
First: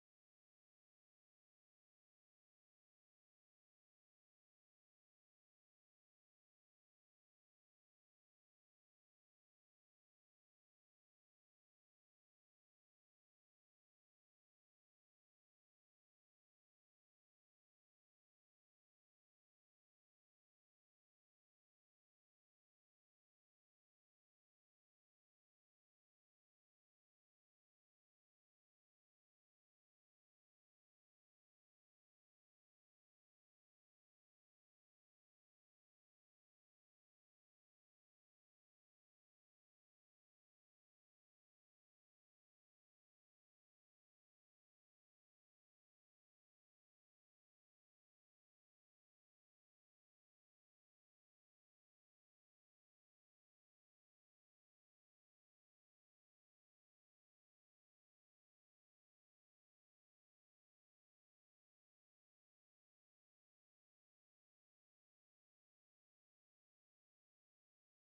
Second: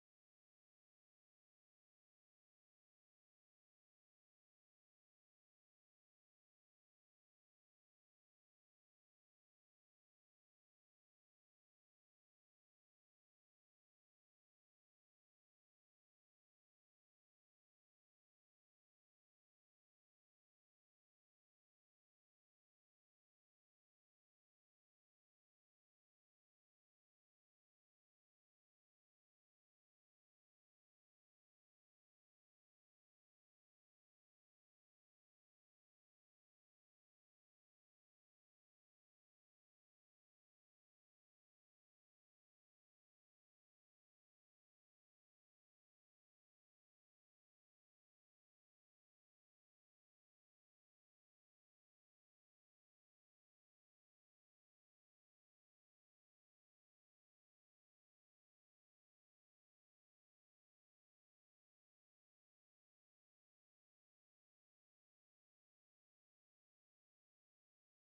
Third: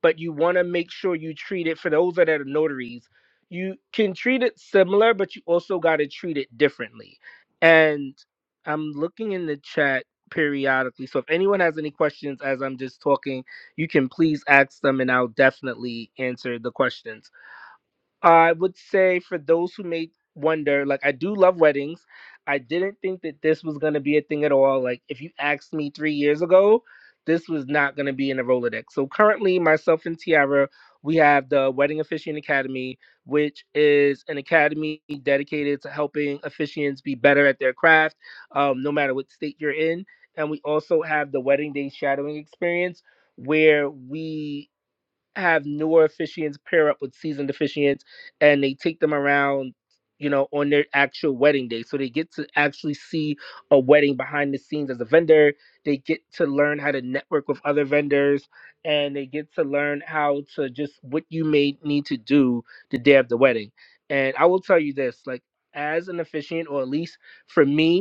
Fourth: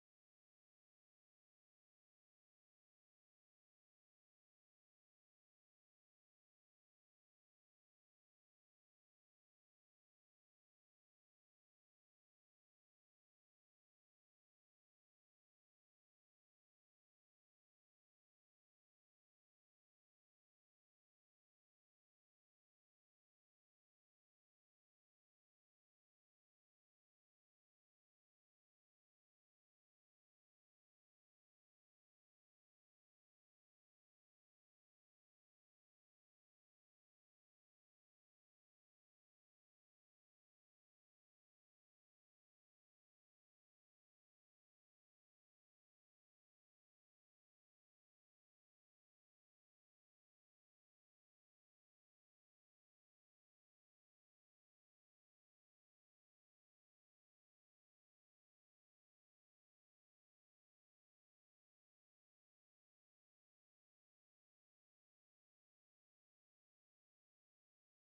[SPEAKER 2] but you want to make sure you treat it for those that are notaries. You can treat it similar, but you also got to treat it differently. And I'm looking in the chat periodically. So if anyone has any questions as I'm just talking, you can please ask them and I'll definitely answer the questions. I would say for those who may wonder, like I do love weddings. I didn't think that this was gonna be a thing at all. Like if you asked me three years ago, this was not gonna be in the Rolodex. So currently myself and Tiara, we have the Wedding Officiant Academy, which is an academy dedicated to helping officiants be better at their craft, um, no matter what state you're in. And we also have the Wedding Day Shadowing Experience, where we have newer officiants pair up with seasoned officiants and they take them around you know on their actual wedding day so they get to actually see a wedding behind the scenes as a vendor they get to learn how to network with other vendors and they get to learn how to just what you may need to do the day of the wedding and i will tell you this like as an officiant or at least for me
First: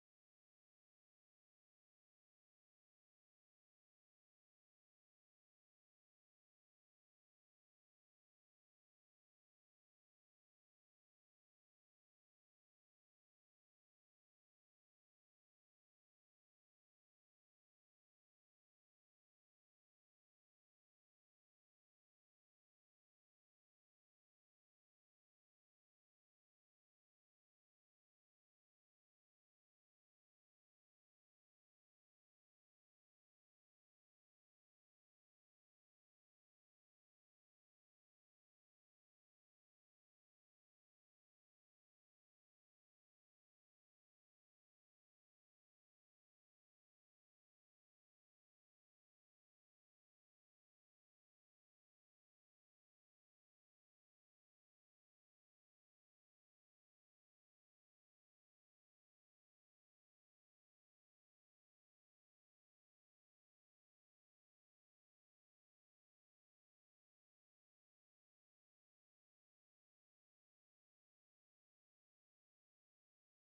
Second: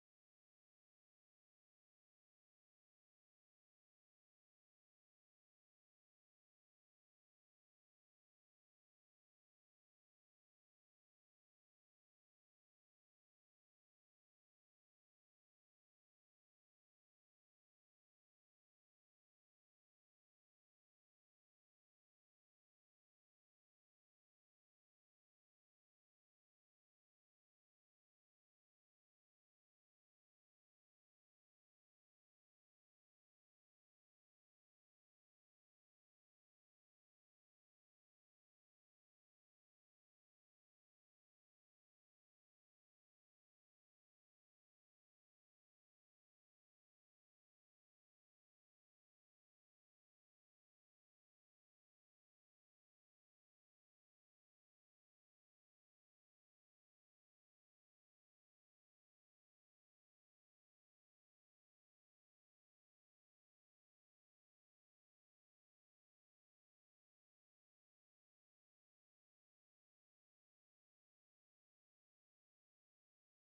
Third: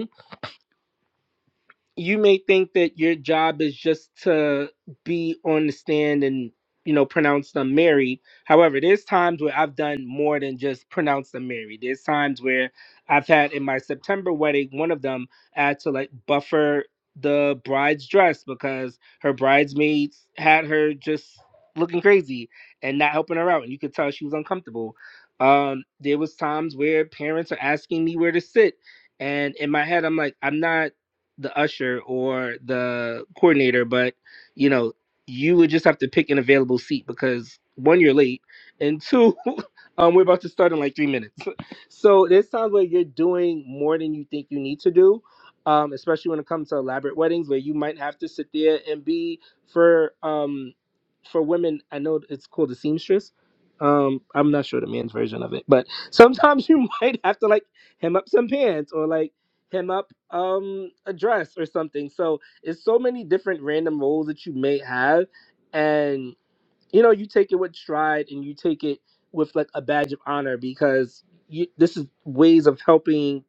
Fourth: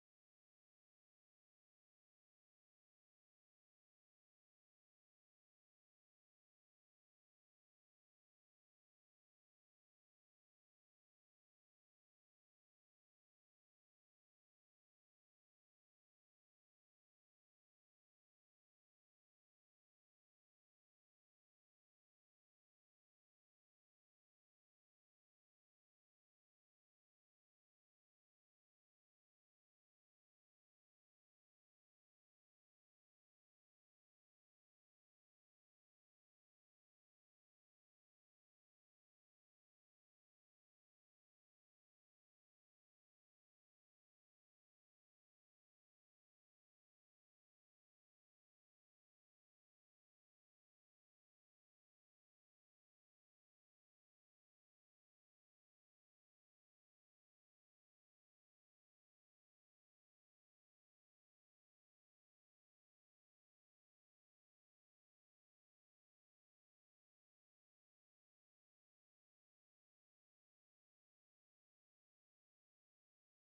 [SPEAKER 2] you may think that your job is just to be on the stand and you know pronounce them married however there's times where i've done more than just pronounce them married there's times where i've had in my september wedding one of them i had to like buffer the bride's dress because her bridesmaids had her just looking crazy and not helping her out and you could tell she was uncomfortable um there was times where parents are asking me where to sit and in my head i'm like i'm not the usher or the coordinator, but you know, you would just have to pick an available seat because one, you're late, and two, um, we're about to start in like three minutes. So this sounds like you're doing more than you think you need to do, um, especially when it comes to elaborate weddings where you might have to sit there and be for um for women. I know it's called the seamstress. Um, I'm not sure the man's version of it, but sometimes you might have to like hem up some pants or like him up um a dress or something. So it's so many different random roles that you may have and you know you take it with stride and you take it with like a badge of honor because you, this is ways of helping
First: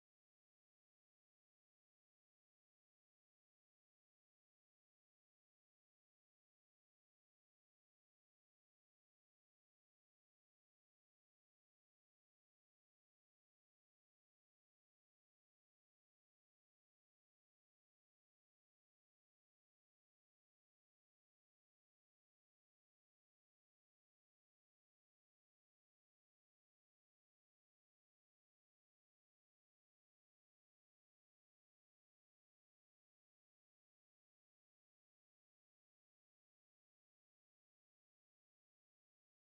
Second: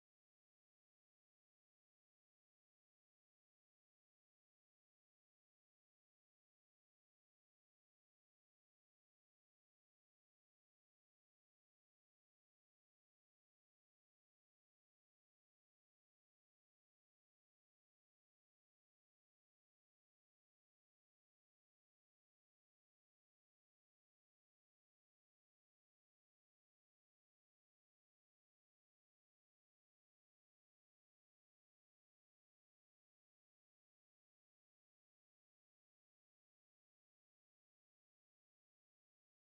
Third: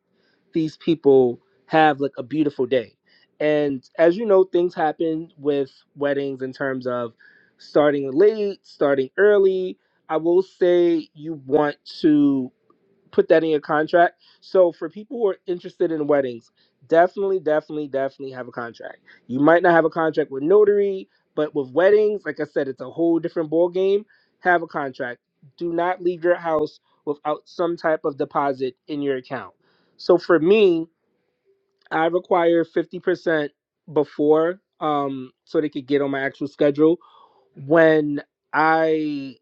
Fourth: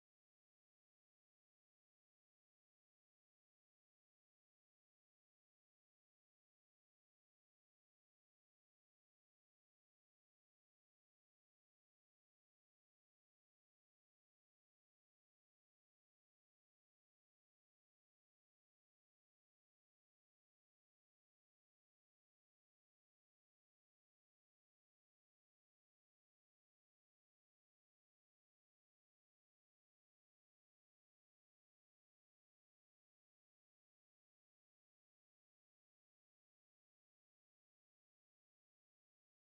[SPEAKER 2] these people have like a beautiful day. And as you know things happen with weddings in terms of starting late, starting early. I will say you want to put that in your contract. So for people who are interested in weddings, definitely, definitely, definitely have a contract. You might not have a contract with notary, but with weddings, like I said, it's a whole different ball game. Have a contract. Do not leave your house without some type of deposit in your account. So for me, I require fifty percent before, um, so they could get on my actual schedule when. I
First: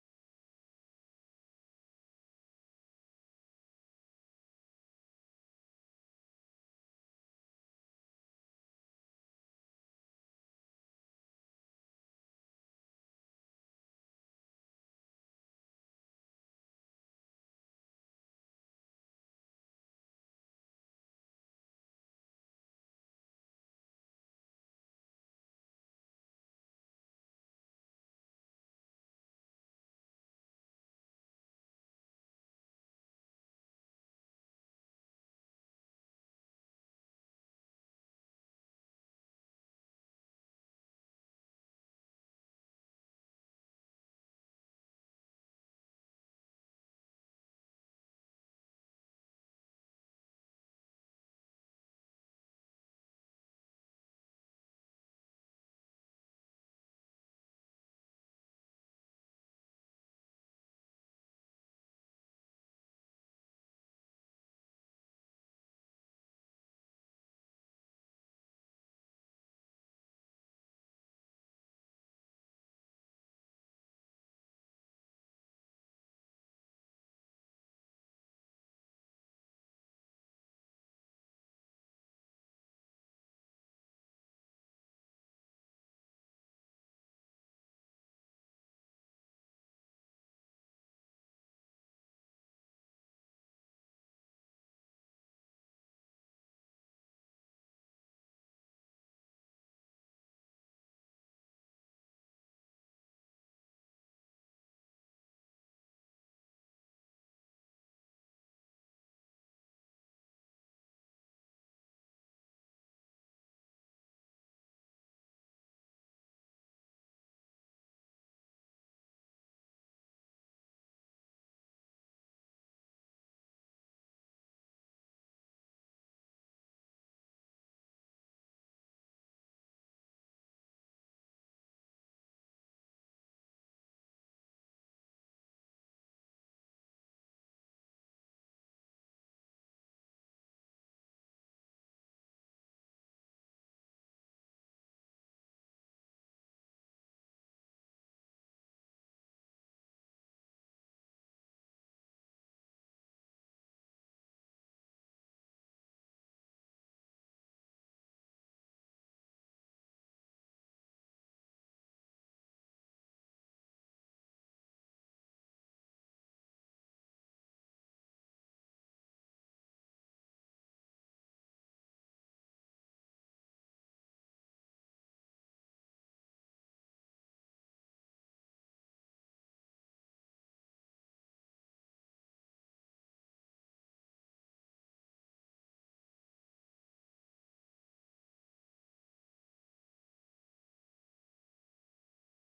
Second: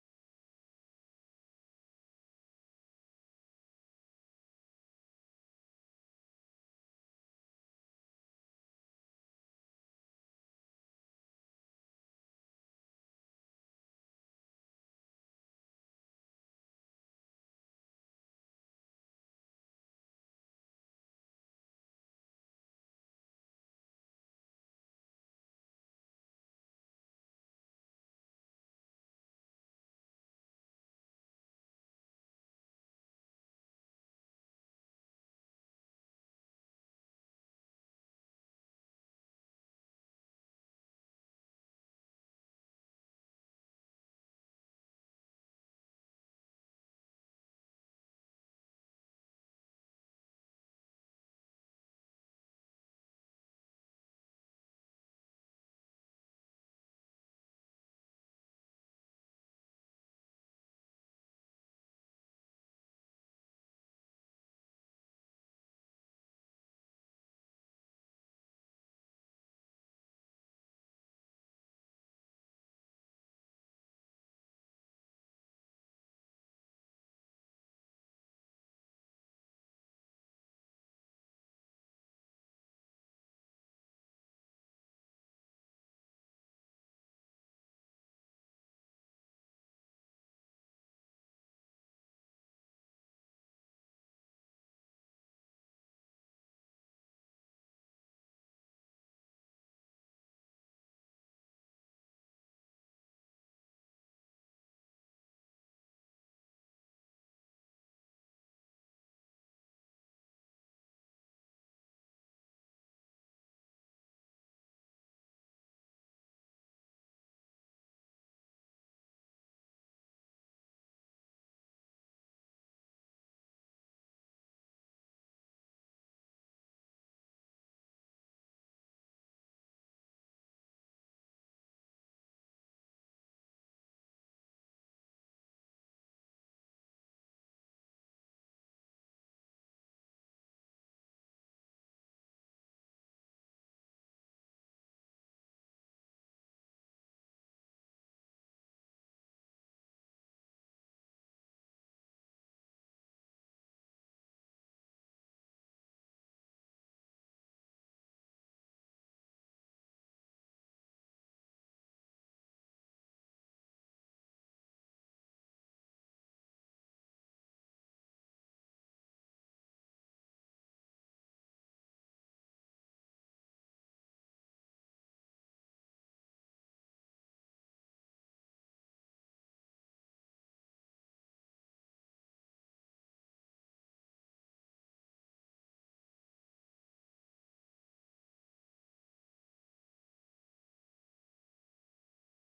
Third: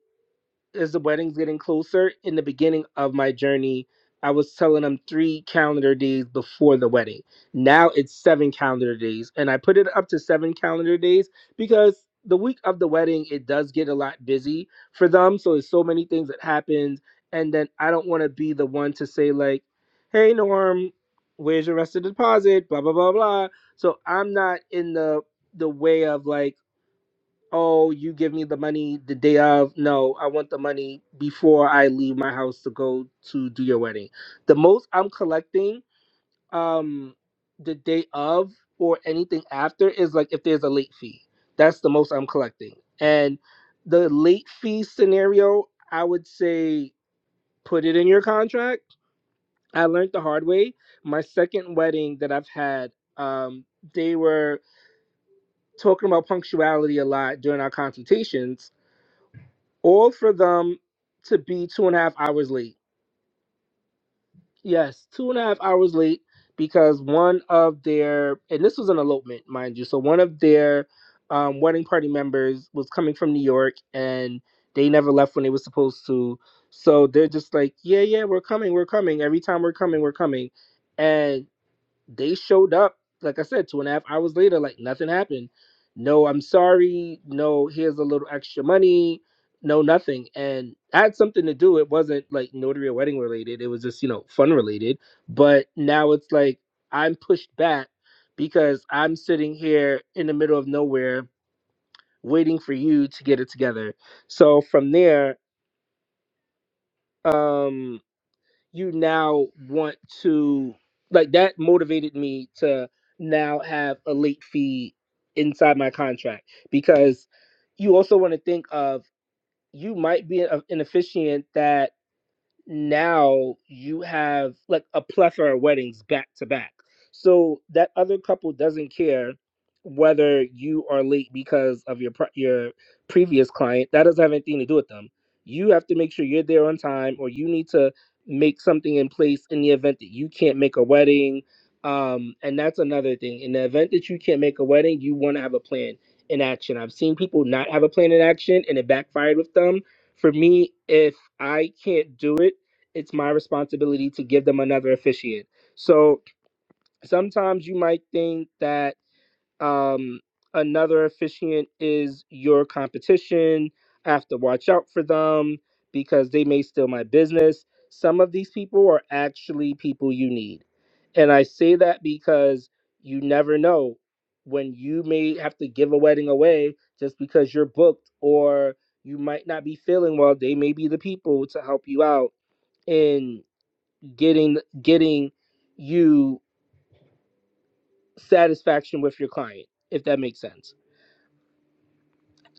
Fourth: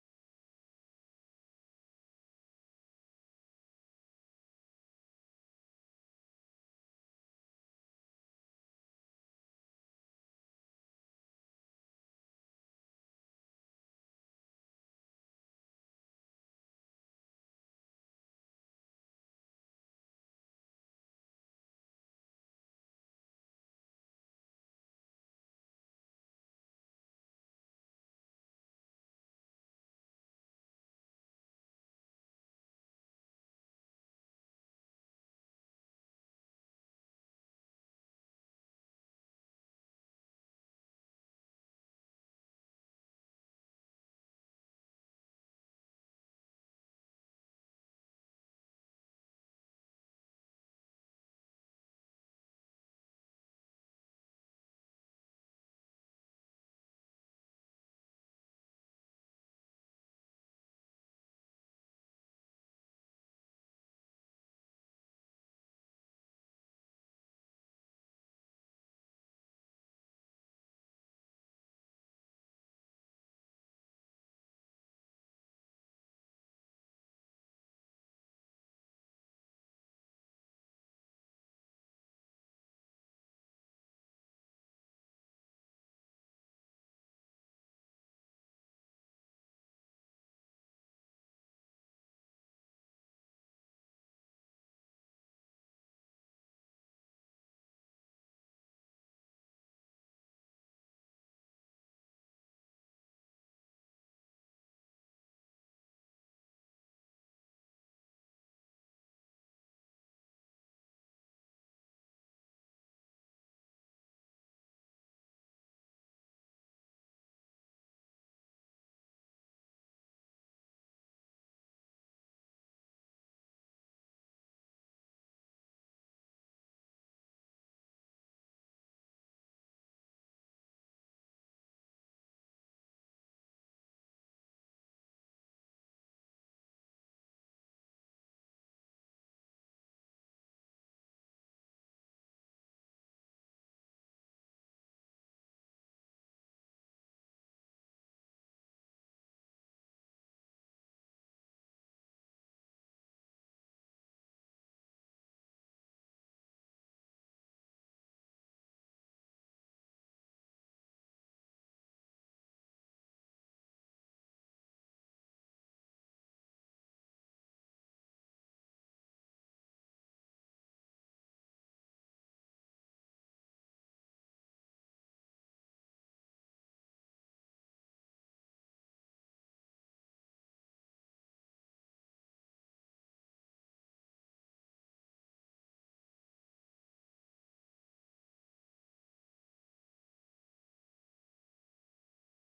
[SPEAKER 2] as the wedding's getting closer, in the beginning of my journey, I was telling them three calendar days before the wedding. Now it's seven calendar days. And I put it up to seven calendar days because the week of the wedding, it does get a lot busy for them. So there's so many things that happens. And then I don't want to be the one to say, like, hey, Norm, where's your rest of the deposit? Blah, blah, blah, blah. So I'm not in the the way of like oh, you give me the money the day of. No, I want the money before I leave my house to go to do your wedding. The most I'm collecting um the day of or anything after is like if there's a late fee. That's the most I'm collecting. And the late fee scenario, I would say put it in your contract. I learned the hard way. My second wedding that I've had, um, they were talking about punctuality a lot during our consultations All for them to be two and a half hours late. Yes, two and a half hours late because one of their and this was an elopement, mind you. So one of their um, wedding party members was coming from New York and they never left when they were supposed to. So they're just like, yeah, yeah, we're coming, we're coming. Every time we're coming, we're coming. and they showed up, like I said, two and a half hours later, like nothing happened. No, I'm sorry. No, here's a little extra money. No, nothing. And I had something to do. It wasn't like notary or wedding related. It was just, you know, fun related. But now it's like I'm pushed back because I'm sitting here in the middle of nowhere waiting for you to get it together. So from there, um, you now want to like that motivated me to now have a late fee inside my contract because you also want to think of you might be a, an officiant that now you have like a plethora of weddings back to back. So that other couple doesn't care whether you are late because of your pre- your previous client. That doesn't have anything to do with them. You have to make sure you're there on time, or you need to make something in place in the event that you can't make a wedding. Um, and that's another thing. In the event that you can't make a wedding, you want to have a plan in action. I've seen people not have a plan in action, and it backfired with them. For me, if I can't do it it's my responsibility to give them another officiant. So sometimes you might think that um, another officiant is your competition. I have to watch out for them because they may steal my business. Some of these people are actually people you need. And I say that because you never know when you may have to give a wedding away just because you're booked or you might not be feeling well. They may be the people to help you out. in getting getting you satisfaction with your client if that makes sense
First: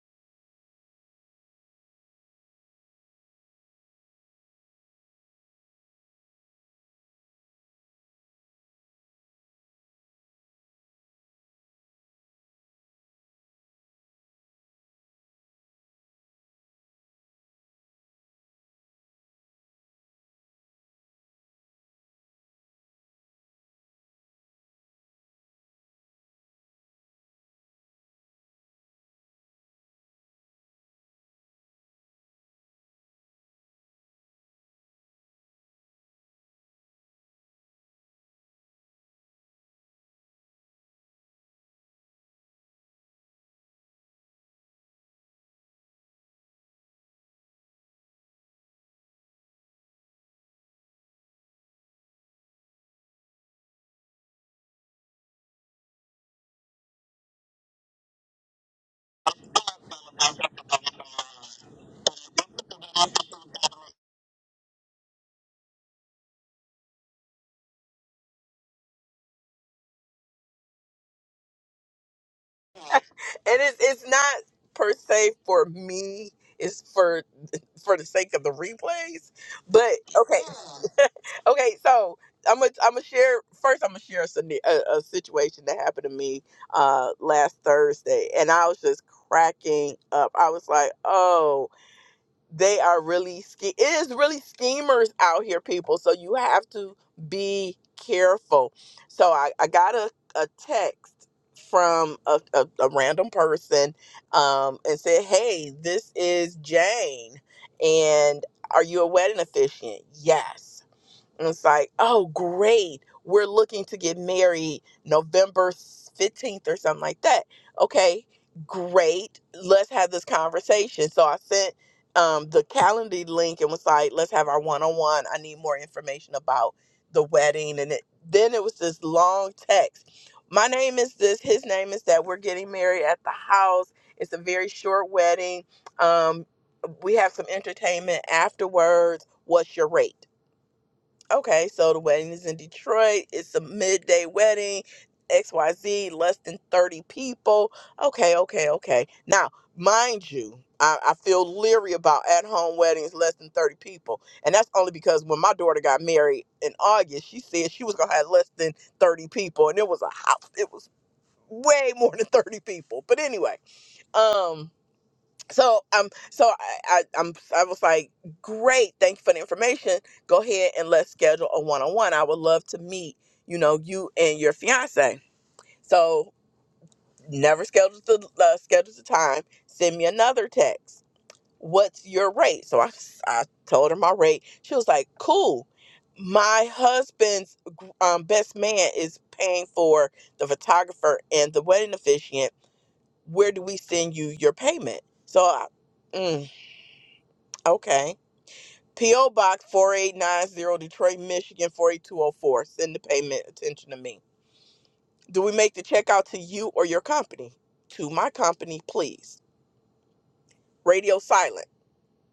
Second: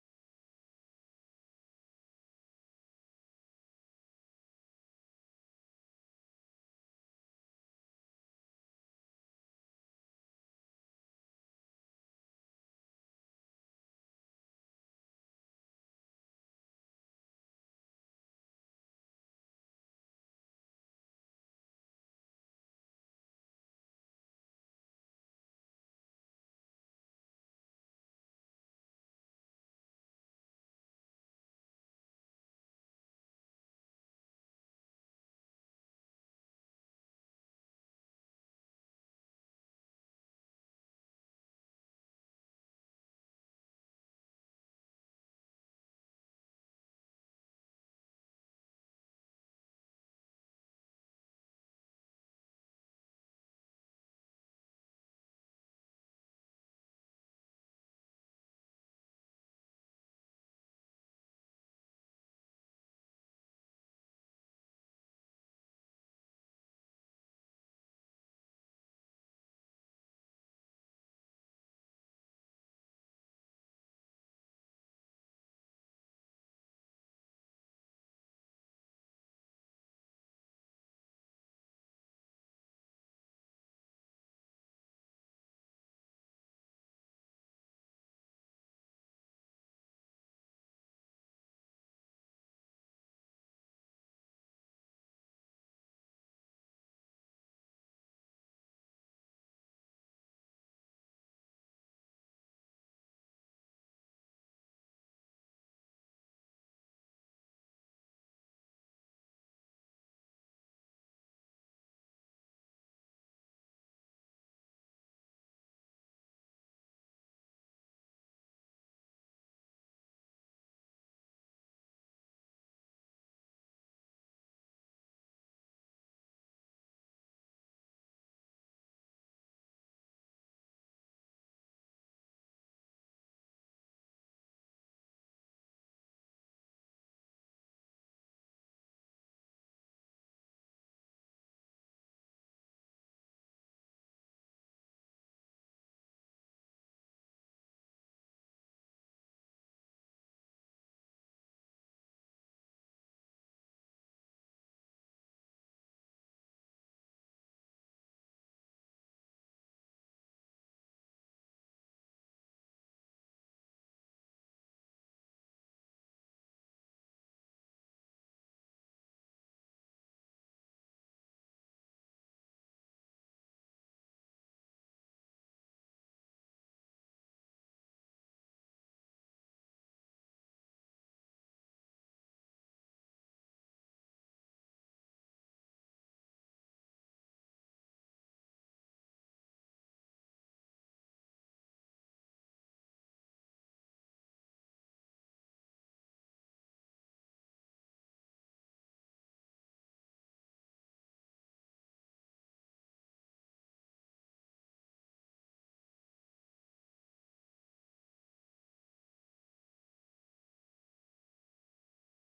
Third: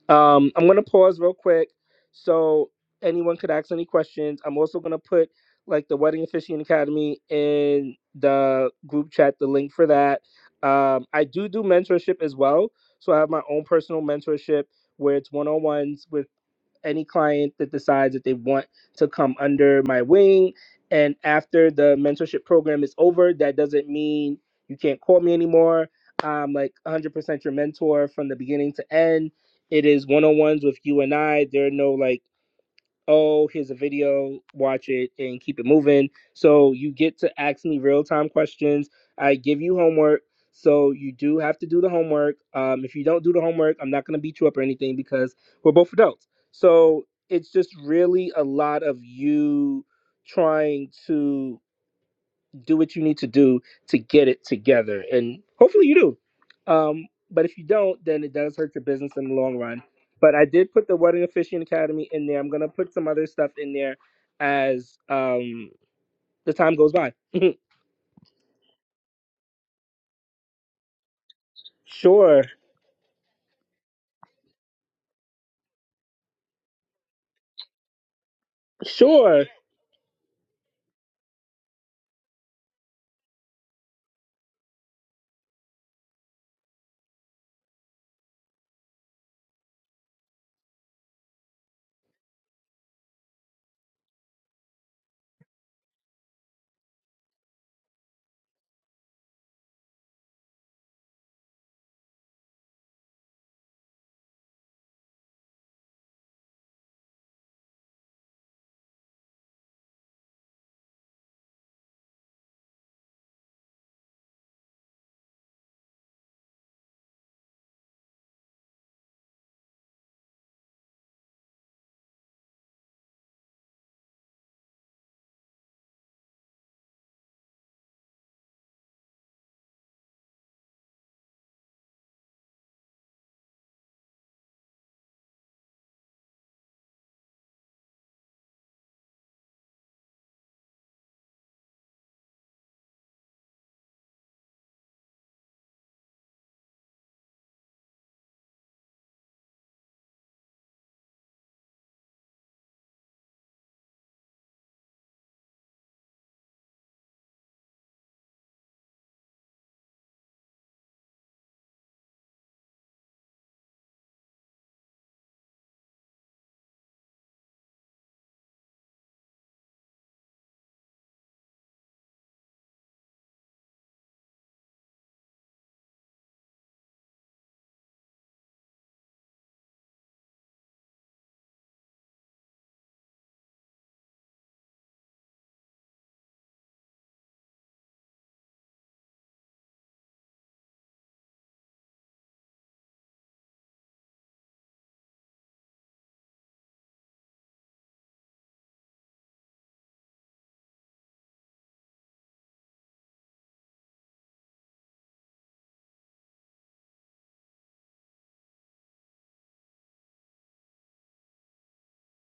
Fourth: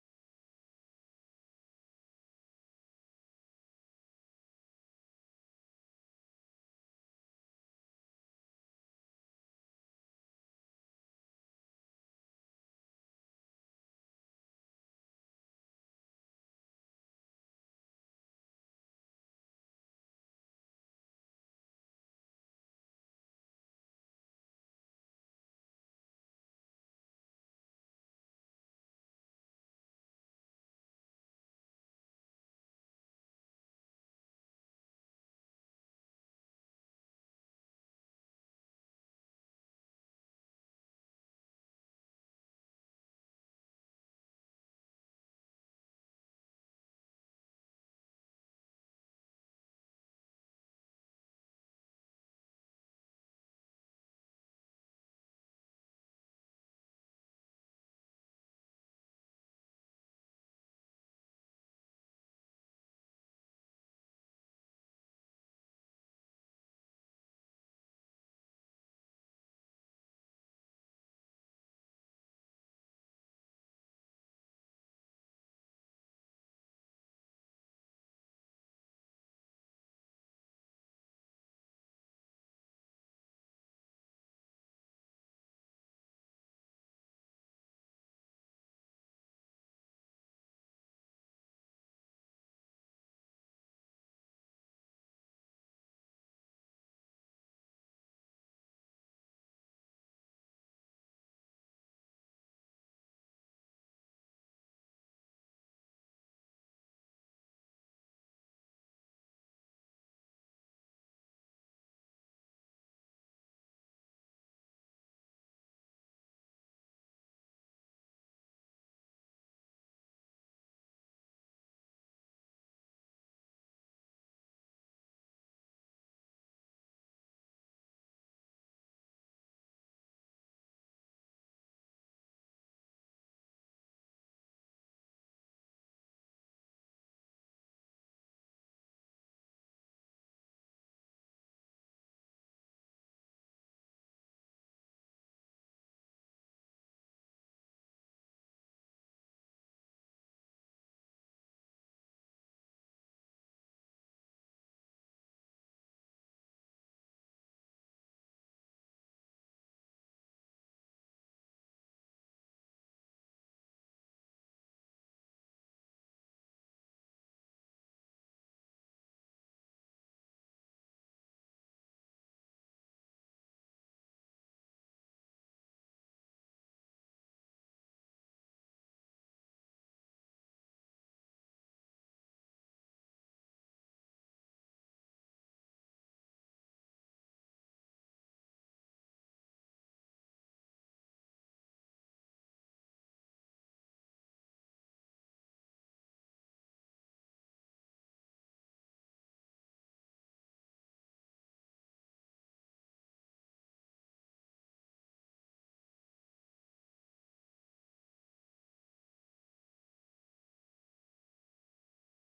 [SPEAKER 2] um i'm going to pause real quick so anyone could ask any questions i'm also going to put like the wedding officiating academy in the group chat the link for that um i do do mentorship as well so i have my own personal mentorship where it's one-on-ones with. any client that decides that they want to come under my wing. And after the mentorship program is over, that doesn't mean you can't call me anymore. I'm like 100% your mentor from the beginning to end. It is one on ones with you and I. There are no like oh, here's a video, watch it and keep it moving. So you get to ask me real time questions. I give you homework. So you do have to do the homework. Um, if you don't do the homework, I'm not going to beat you up or anything because we're both adults. So it's just really a lot of you trying to do what you need to do to get it together and hopefully you do um, but if you don't then it does hurt your business in the long run but i did put the wedding officiant academy in there i'm going to put some other stuff in there as um, the time goes by sure
[SPEAKER 3] and it's it's not per se for me. It's for for the sake of the replays.
[SPEAKER 2] sure
[SPEAKER 3] But okay, okay. So I'm gonna I'm gonna share first. I'm gonna share a, scenar- a, a situation that happened to me uh last Thursday, and I was just cracking up. I was like, oh they are really ske- it is really schemers out here people so you have to be careful so i, I got a, a text from a, a, a random person um, and said hey this is jane and are you a wedding officiant yes and it's like, oh, great. We're looking to get married November 15th or something like that. Okay, great. Let's have this conversation. So I sent um, the calendar link and was like, let's have our one on one. I need more information about the wedding. And it, then it was this long text. My name is this, his name is that. We're getting married at the house. It's a very short wedding. Um, we have some entertainment afterwards. What's your rate? Okay, so the wedding is in Detroit. It's a midday wedding, XYZ, less than 30 people. Okay, okay, okay. Now, mind you, I, I feel leery about at home weddings less than 30 people. And that's only because when my daughter got married in August, she said she was going to have less than 30 people. And it was a house, it was way more than 30 people. But anyway, um, so um so I, I i'm i was like great thank you for the information go ahead and let's schedule a one-on-one i would love to meet you know you and your fiance so never scheduled the uh, scheduled the time send me another text what's your rate so i i told her my rate she was like cool my husband's gr- um, best man is paying for the photographer and the wedding officiant where do we send you your payment so I, mm. Okay. P.O. Box 4890, Detroit, Michigan 48204. Send the payment attention to me. Do we make the check out to you or your company? To my company, please. Radio silent.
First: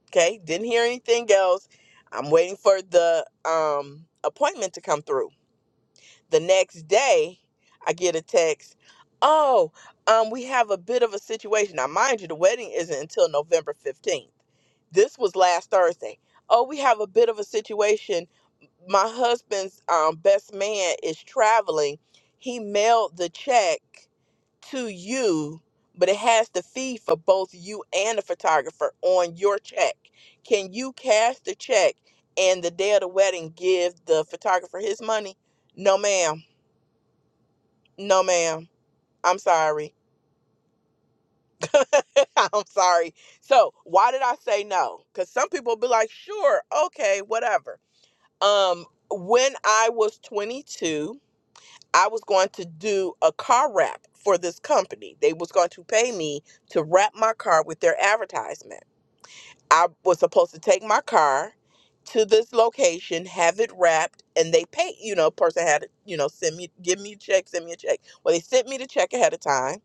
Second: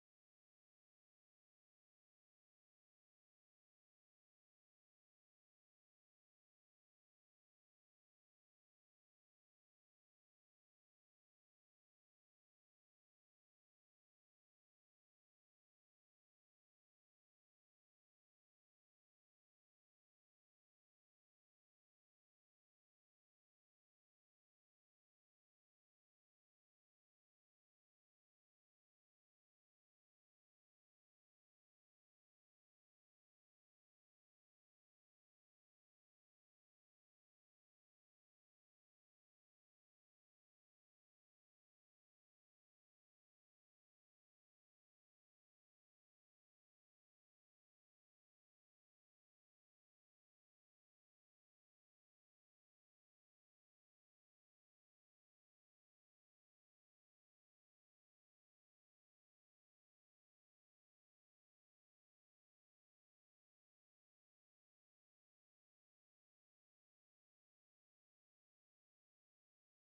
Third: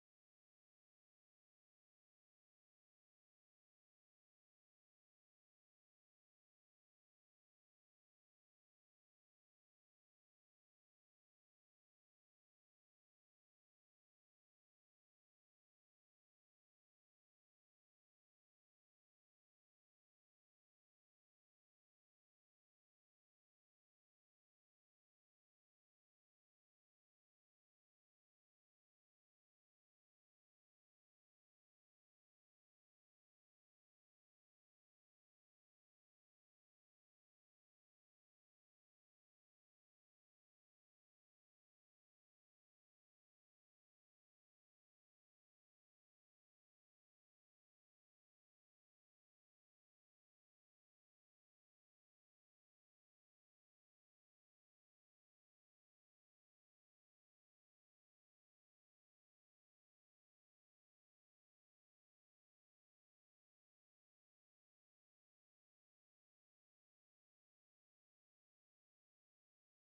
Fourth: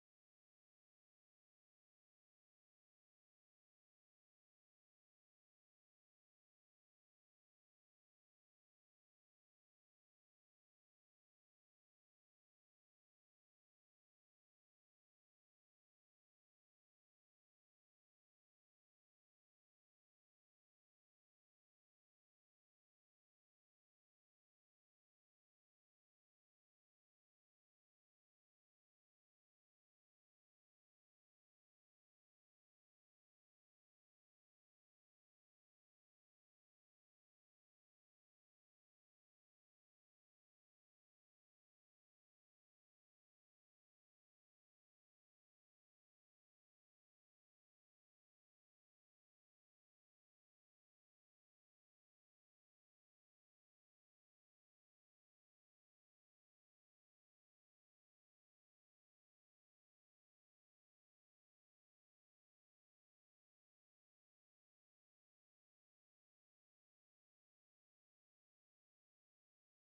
[SPEAKER 3] Okay. Didn't hear anything else. I'm waiting for the um appointment to come through. the next day i get a text oh um we have a bit of a situation now mind you the wedding isn't until november 15th this was last thursday oh we have a bit of a situation my husband's um, best man is traveling he mailed the check to you but it has the fee for both you and the photographer on your check can you cash the check and the day of the wedding give the photographer his money no ma'am no, ma'am. I'm sorry. I'm sorry. So why did I say no? Because some people be like, sure, okay, whatever. Um, when I was 22, I was going to do a car wrap for this company. They was going to pay me to wrap my car with their advertisement. I was supposed to take my car to this location, have it wrapped, and they pay. You know, person had to, you know, send me, give me a check, send me a check. Well, they sent me the check ahead of time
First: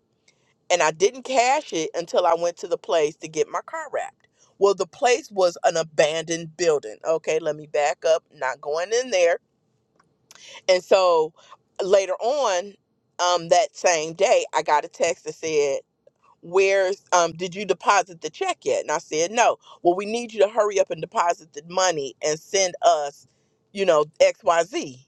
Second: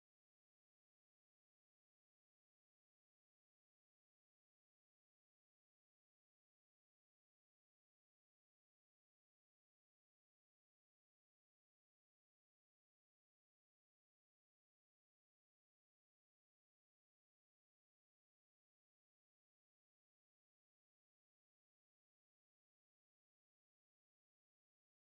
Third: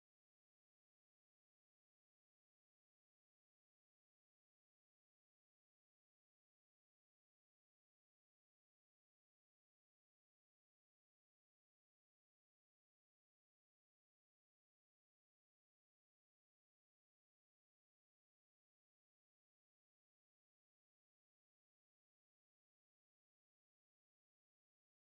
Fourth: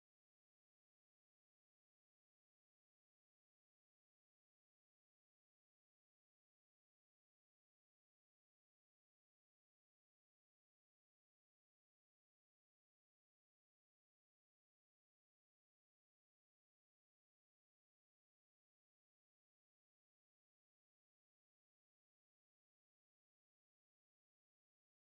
[SPEAKER 3] and I didn't cash it until I went to the place to get my car wrapped. Well, the place was an abandoned building. Okay, let me back up, not going in there. And so later on, um, that same day, I got a text that said, where's um did you deposit the check yet and i said no well we need you to hurry up and deposit the money and send us you know xyz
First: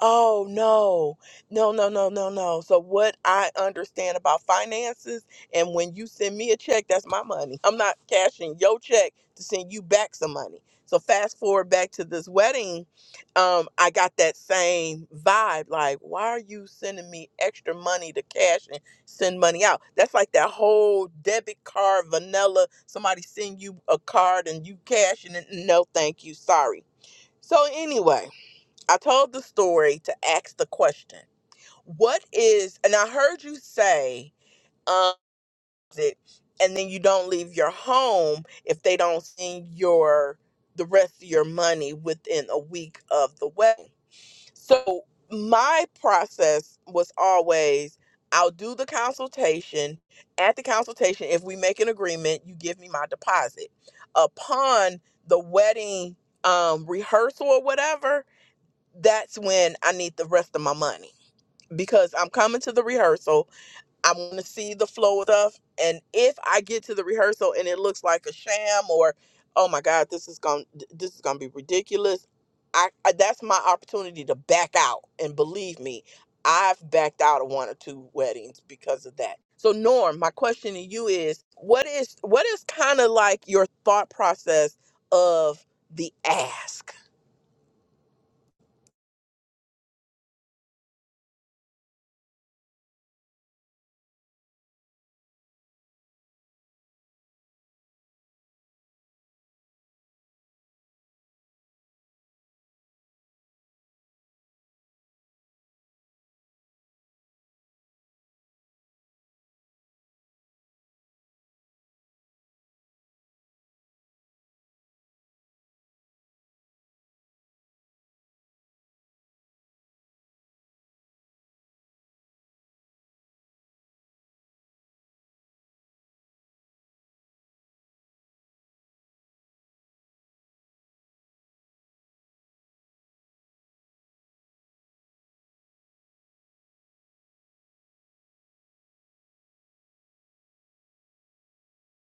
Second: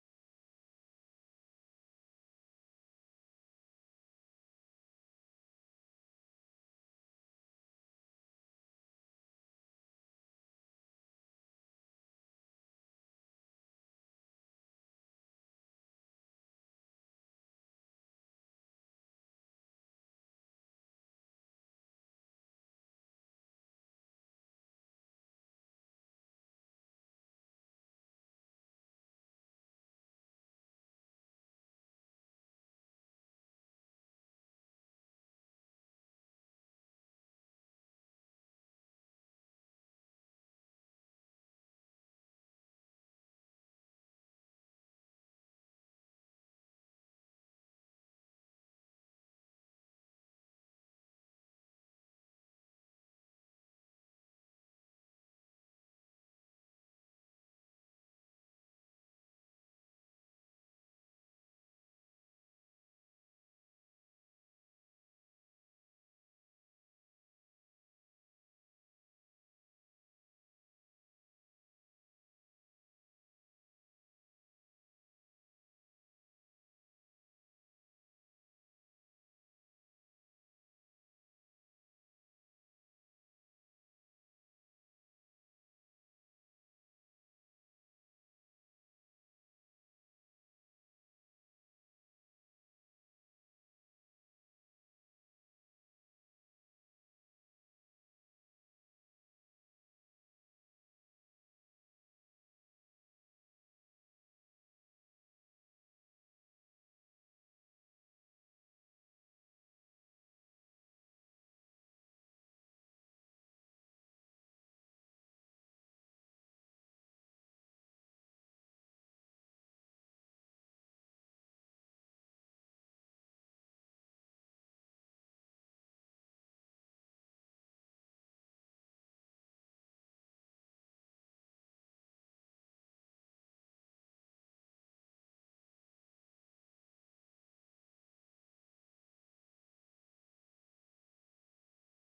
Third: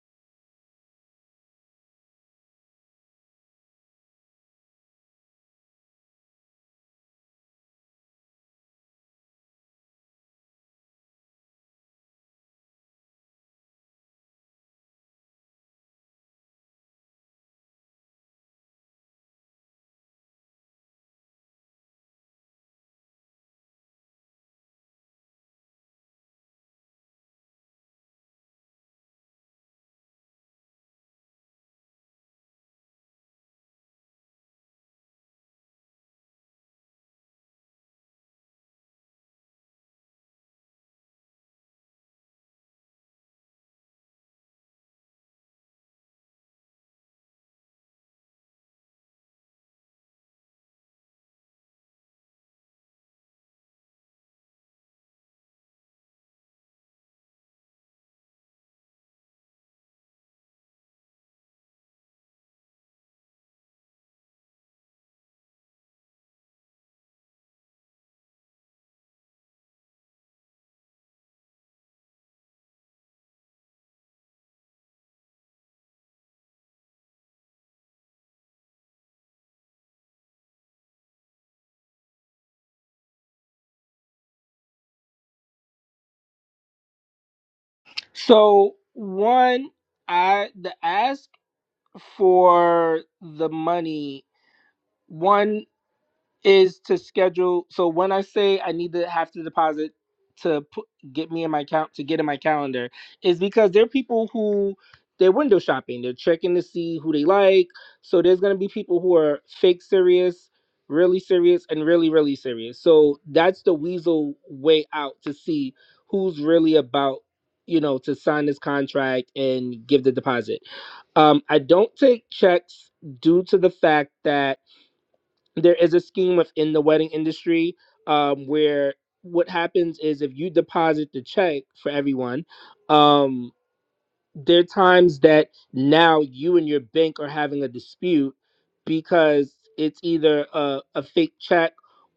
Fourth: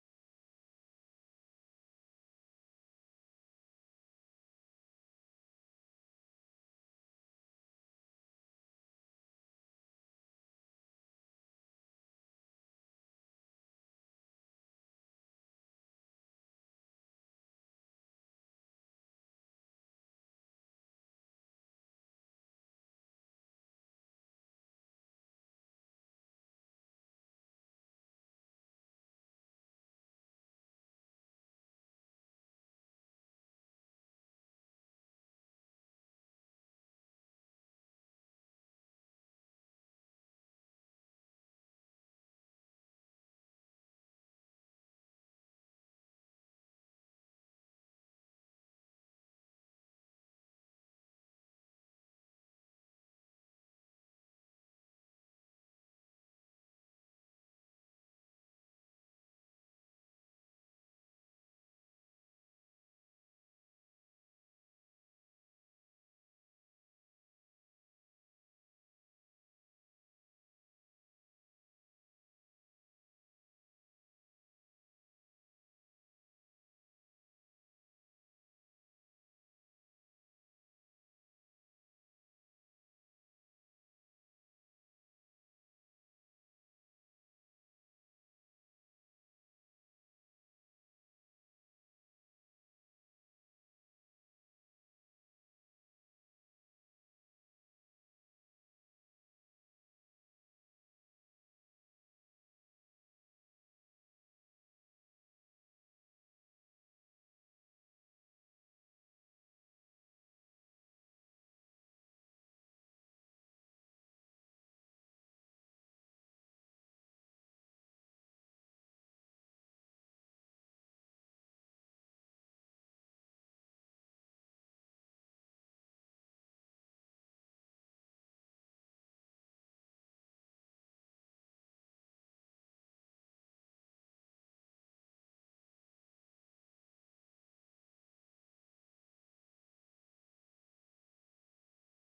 [SPEAKER 3] oh no no no no no no so what i understand about finances and when you send me a check that's my money i'm not cashing your check to send you back some money so fast forward back to this wedding um i got that same vibe like why are you sending me extra money to cash send money out. That's like that whole debit card vanilla. Somebody send you a card and you cash and no, thank you, sorry. So anyway, I told the story to ask the question: What is? And I heard you say, um, it, and then you don't leave your home if they don't send your the rest of your money within a week of the wedding. So my process was always I'll do the consultation. At the consultation, if we make an agreement, you give me my deposit. Upon the wedding um, rehearsal or whatever, that's when I need the rest of my money because I'm coming to the rehearsal. I want to see the flow of stuff. And if I get to the rehearsal and it looks like a sham, or oh my God, this is going to this is gonna be ridiculous. I, I that's my opportunity to back out. And believe me, I've backed out of one or two weddings because of that. So Norm, my question to you is, what is what is kind of like your thought process of the ask?
[SPEAKER 2] so one i the ask for the money one is to schedule. So when I say I need to have to deposit to put, get me in my count to get in my calendar, is because there are people who they're window shopping. They're checking to see who they like. So there's gonna be people who are fake serious, really serious, and really really serious. So that's the weasel way out to see who's really about you know to sign this contract and give the deposit. Um, I don't take checks due to the fact that there is a scheme within the wedding industry um, where what happens is if you deposit the check for everyone, um, there are times that now you and your bank are having a dispute because it's either a, a fake check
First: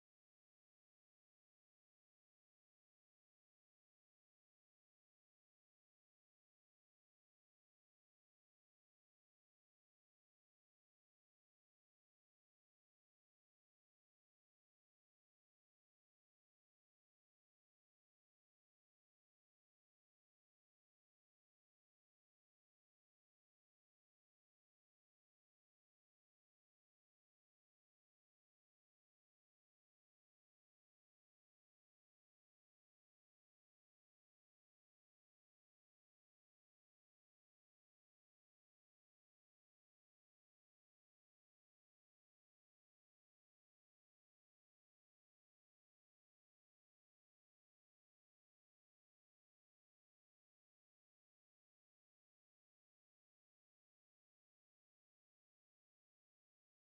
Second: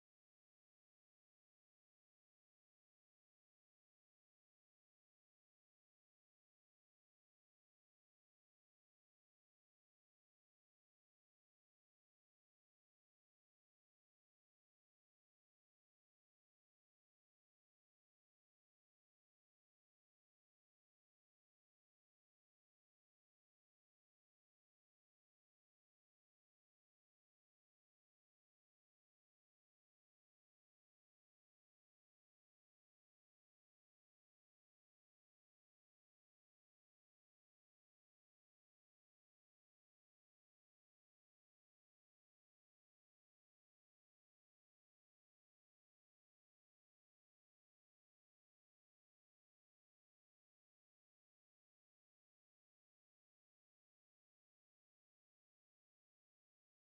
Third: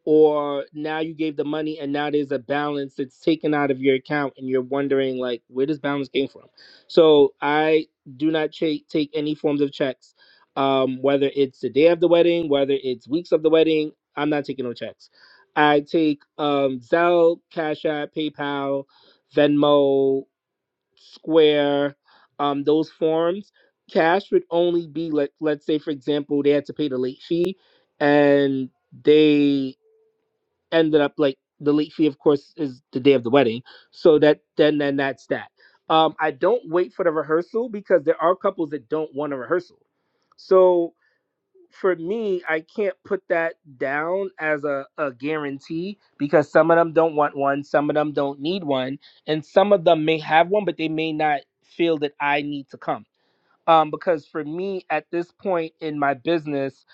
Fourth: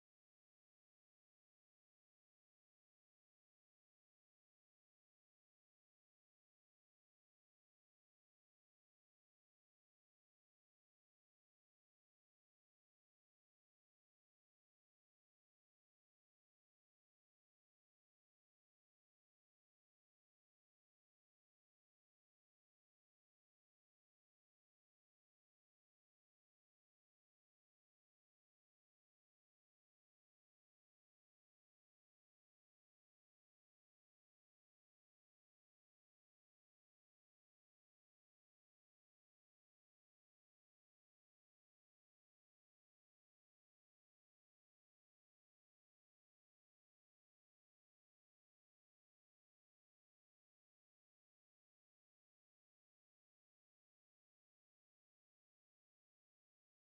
[SPEAKER 2] or now you gave the money and now there's a balance that's taken out of your account and you're wondering like where this balance came from so i do not cha- take any forms of checks um, whether it's the day of the wedding whether it's weeks of the wedding i'm not taking no checks i take um, zelle cash app paypal venmo Square, um, those forms, cash would only be let let's say for example they had to pay the late fee, and they ended up like the late fee of course is the day of the wedding, so that then then that's that. Um, I don't wait for the rehearsal because there are couples that don't want a rehearsal, so for me, I can't put that down as a, a guarantee because some of them don't want one, some of them don't need one, and some of them may have one, but they may not feel that I need to come. Um, because for me, at this point in my business,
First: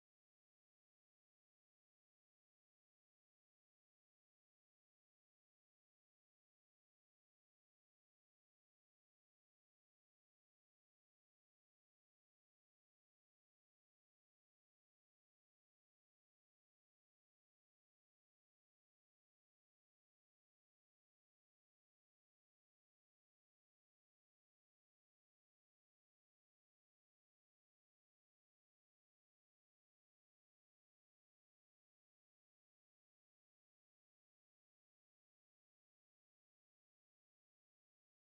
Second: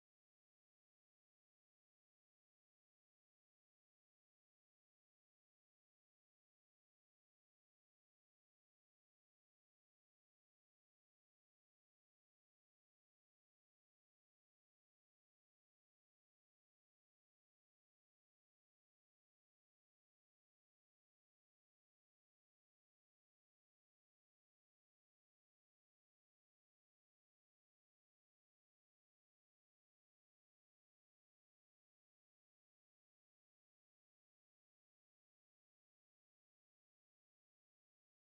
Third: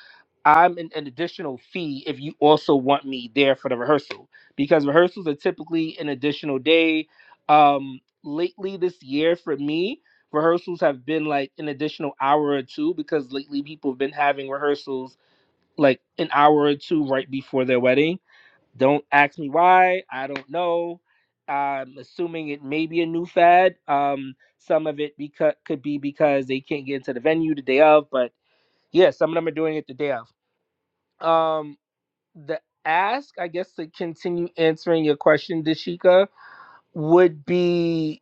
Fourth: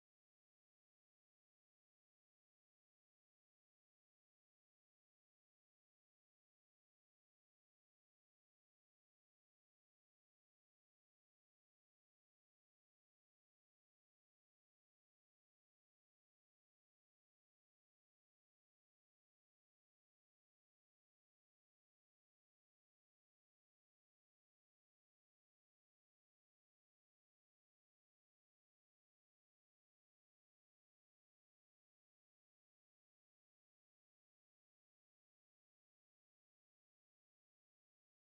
[SPEAKER 2] I'm an, an additional fee if you also want me there for the rehearsal because rehearsals are typically an additional day. Um, lately this year, for me, rehearsals have been like an additional hour or two because lately people have been having rehearsals like an hour or two right before their wedding. Don't ask me why. I don't know. I'm assuming it may be a new fad. Um, some of it because could be because they can't get into the venue the day of, but yeah, some of them are doing it the day of. Um, the ask, I guess, to continue answering your question, Dashika, would be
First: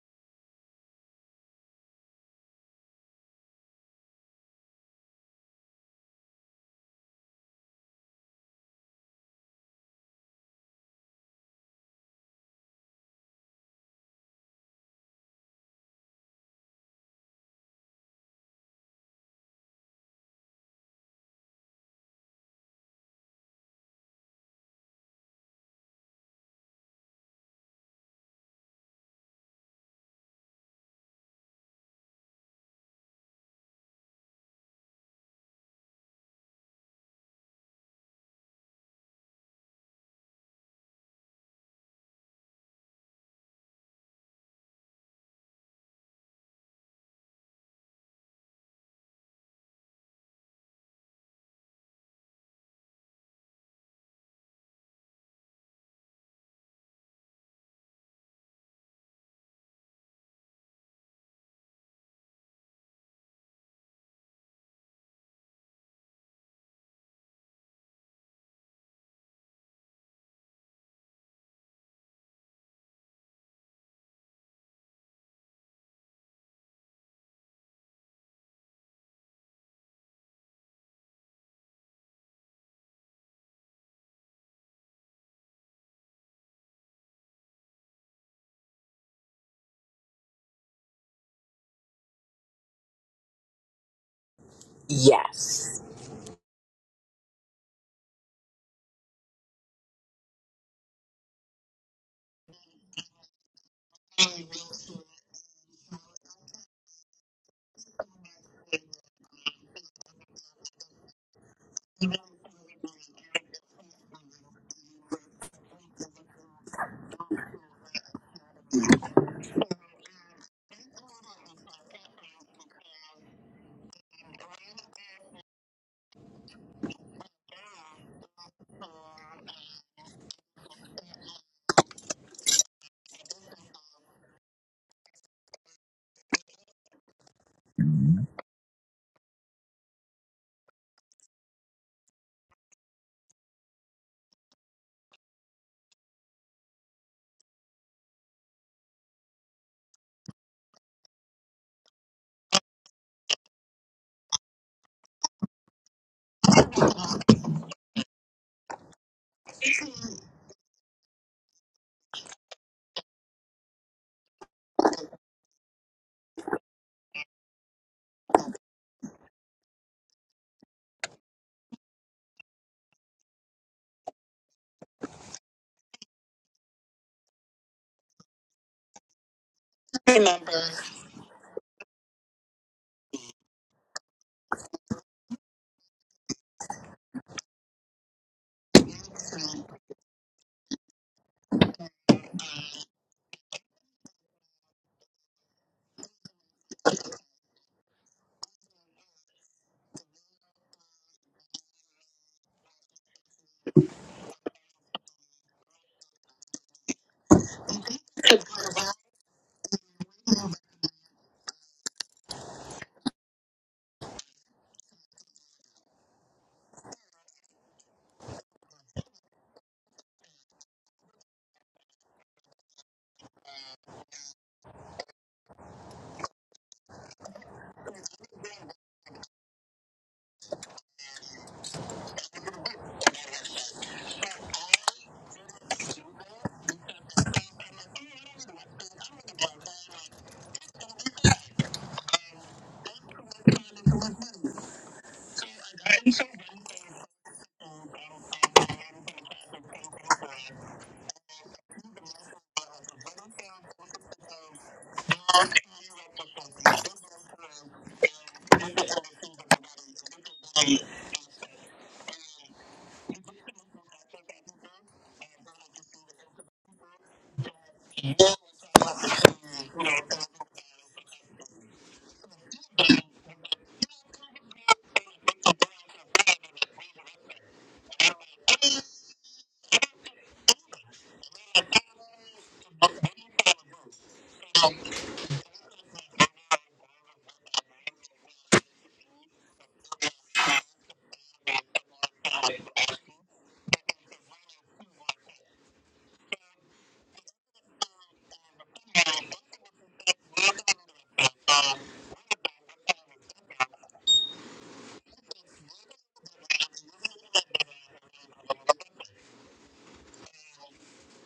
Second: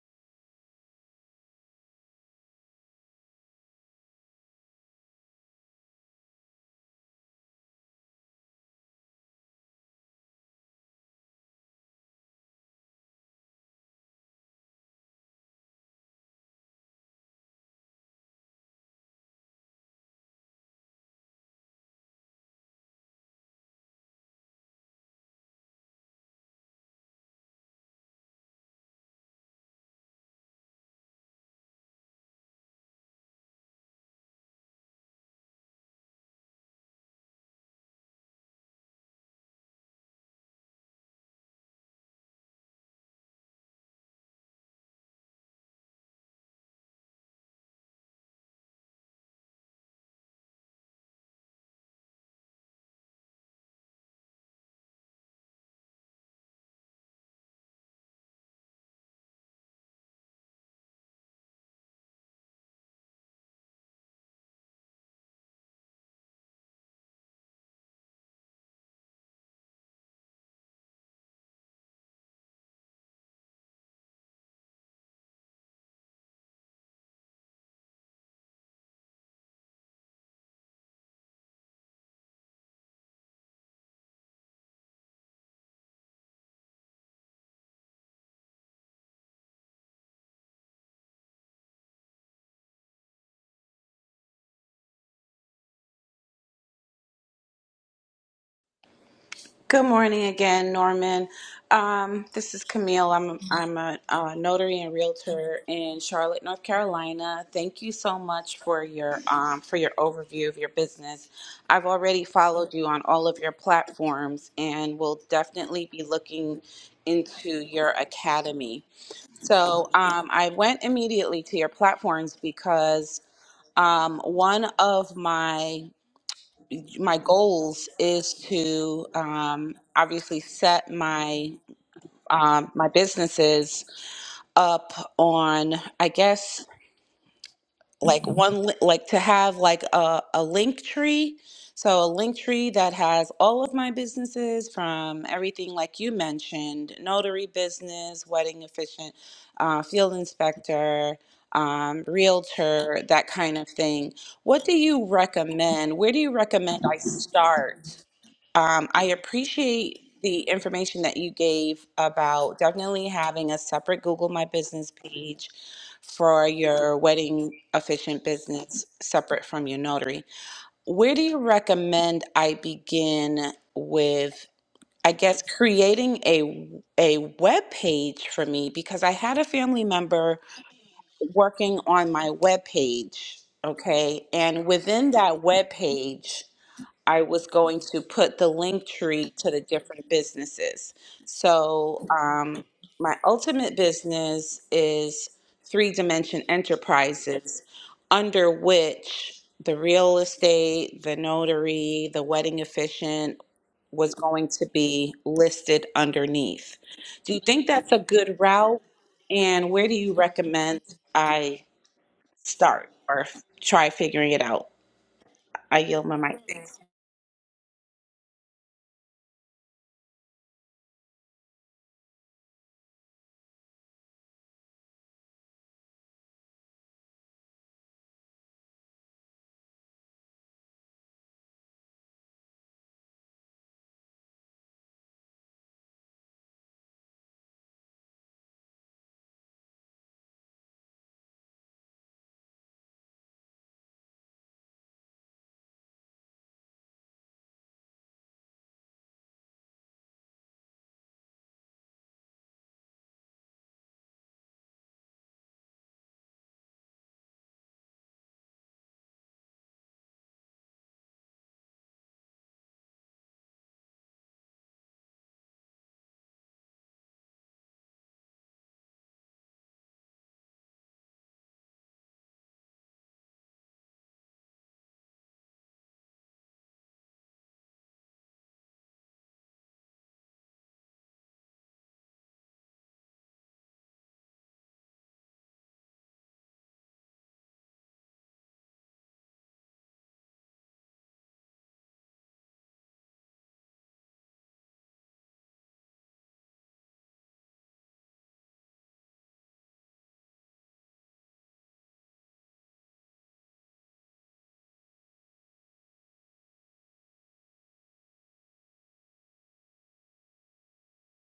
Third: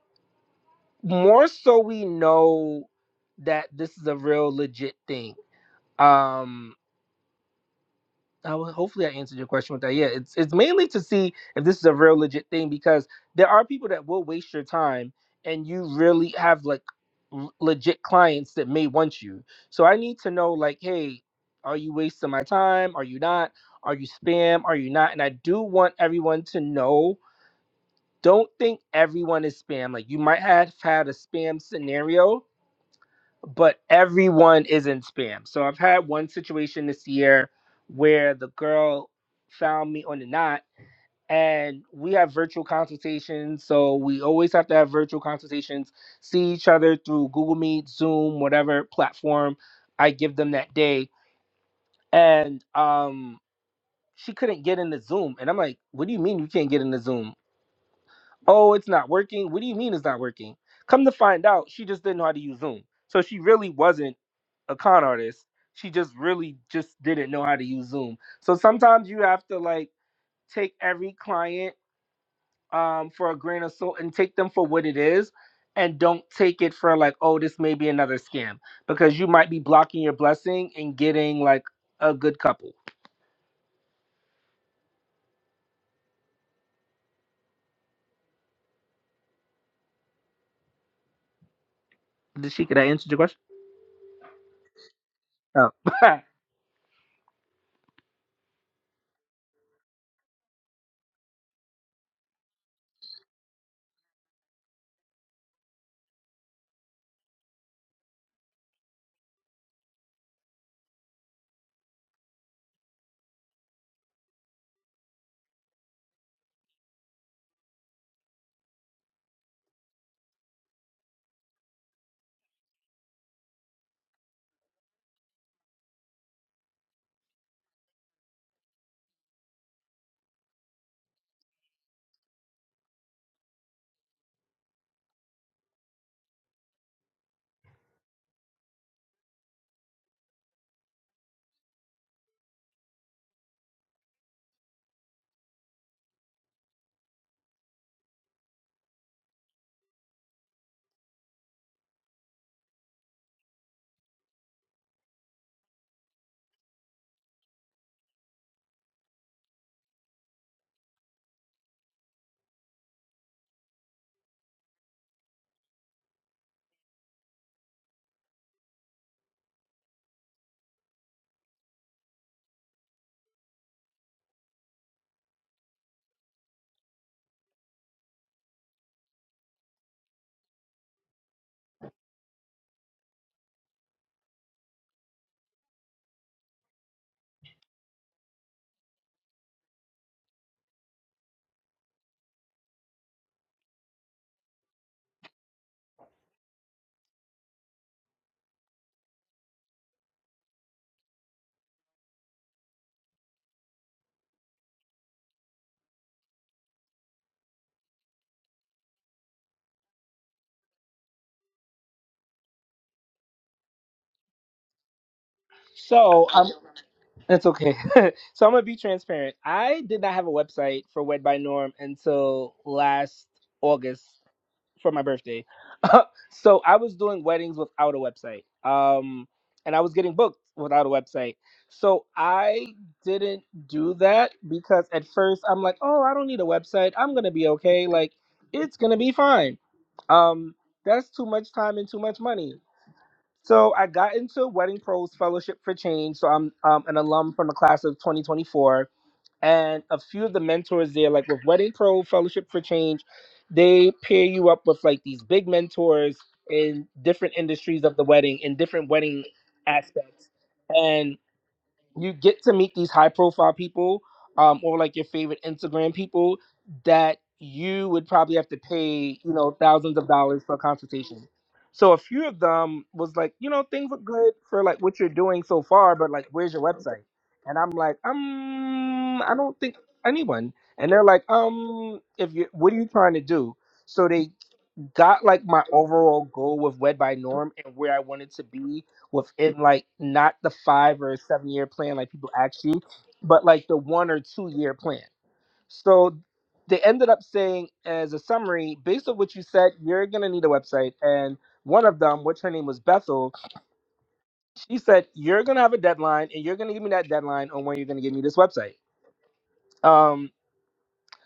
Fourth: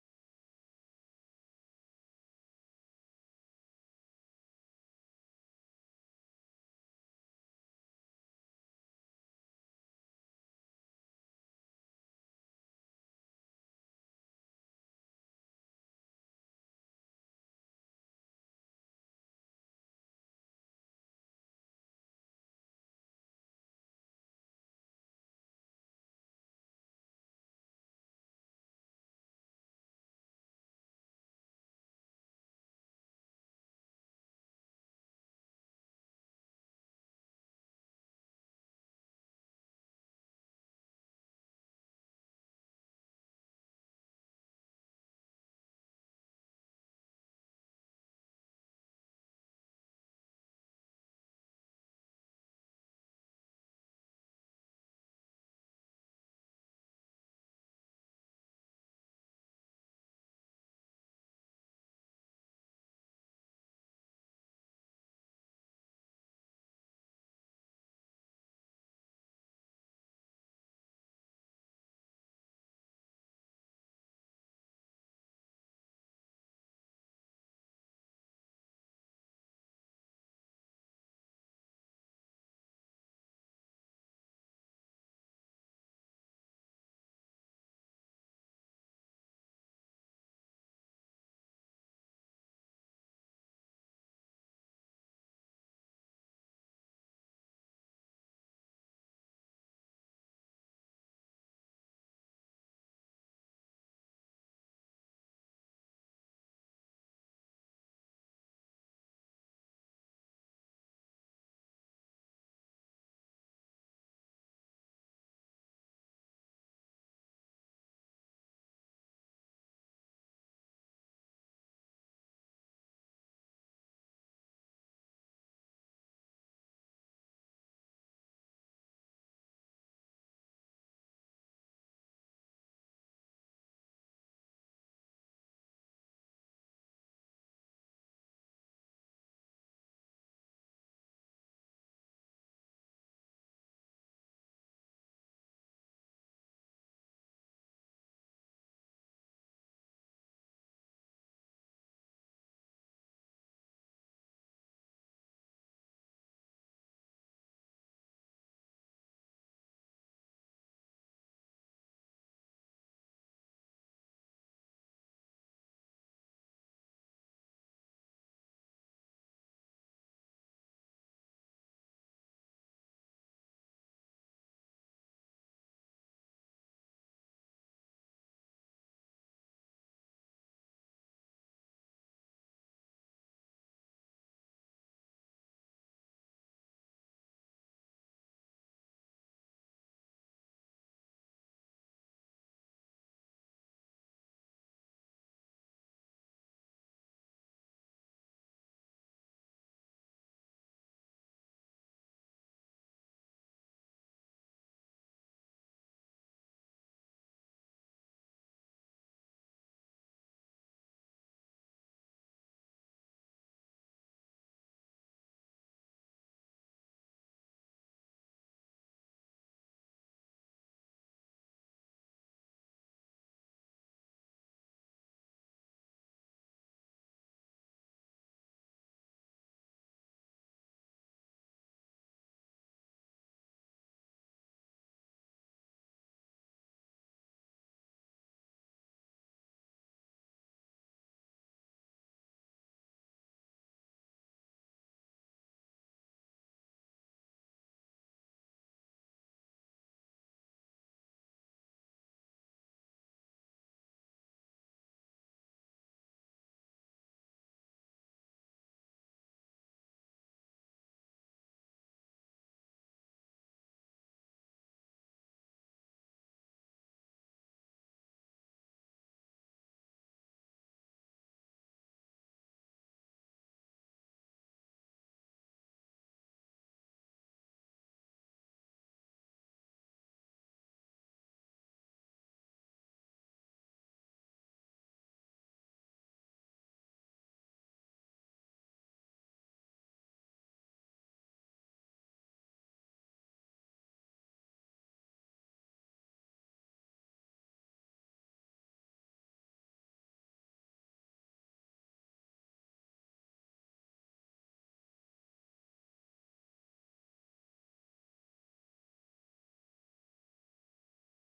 [SPEAKER 2] more so we know that this is a real legit thing. Um, I will, hopefully I answered your question with that. Yeah, it's it's mainly to see if this is a real legit thing because there are people that will waste your time and you really have like l- legit clients that may want you. So I need to know like, hey, are you wasting my time? Are you not? Are you spam? Are you not? And I do want everyone to know, don't think everyone is spam. Like you might have had a spam scenario, but everyone is in spam. So I've had one situation this year where the girl found me on the knot and we have virtual consultations. So we always have to have virtual consultations, see each other through Google Meet, Zoom, whatever platform I give them that day. And um she couldn't get into Zoom. And I'm like, what do you mean you can't get into Zoom? Oh, it's not working. What do you mean it's not working? Come to find out, she just didn't know how to use Zoom. So she really wasn't a con artist. She just really just didn't know how to use Zoom. So sometimes you have to like take every client um, for a grain of salt and take them for what it is, and don't take it for like, oh, this may be another scam because you might be blocking your blessing and getting like a good couple. Did she? Could I answer your question? Oh.
[SPEAKER 3] Yes.
[SPEAKER 4] Good morning again, Norman. Um, this is Camille. I'm I'm a, uh notary and realtor in Charlotte, North Carolina. Thank you so much for your um, for your overview of your business. I've already followed you on all of your platforms, and will definitely be looking into your academy. So um, I went immediately to your platforms because um, one of my my goals is to um, obviously set my um, my businesses up on I guess like one li- like to have like a, a link tree so a link tree that has all of my businesses from everything like you mentioned notary business wedding efficient uh, field inspector um, realtor that kind of thing what do you recommend where do you recommend i start um, I appreciate the information that you gave about definitely having a separate Google My Business page for your wedding officiant business separate from your notary. Where do you recommend I begin with, I guess, creating a a web page for me because I had a family member working on my web page, okay? And within that web page, I was going to put the link tree to the different businesses. So, um, my ultimate business is Three Dimension Enterprises, under which the real estate, the notary, the wedding officiant was going to be listed underneath. Do you think that's a good route? And where do you recommend I start or f- try figuring it out? I yield my
[SPEAKER 2] so um,
[SPEAKER 4] mic.
[SPEAKER 2] it's okay. so I'm gonna be transparent. I did not have a website for Wed by Norm until last August for my birthday. so I was doing weddings without a website. Um, and I was getting booked without a website. So I didn't do that because at first I'm like, oh, I don't need a website. I'm going to be okay. Like, it's going to be fine. Um, that's too much time and too much money. So I got into Wedding Pros Fellowship for Change. So I'm um, an alum from the class of 2024 and a few of the mentors there, like with Wedding Pro Fellowship for Change, they pair you up with like these big mentors in different industries of the wedding, in different wedding aspects. and you get to meet these high profile people um, or like your favorite Instagram people that you would probably have to pay, you know, thousands of dollars for a consultation. So a few of them was like, you know, things look good for like what you're doing so far, but like, where's your website? And I'm like, um, I don't think anyone. And they're like, um, if you, what are you trying to do? So they got like my overall goal with Wed by Norm and where I wanted to be within like not the five or seven year plan like people ask you, but like the one or two year plan. So they ended up saying as a summary, based on what you said, you're gonna need a website. And one of them, which her name was Bethel, she said, You're gonna have a deadline and you're gonna give me that deadline on when you're gonna give me this website. Um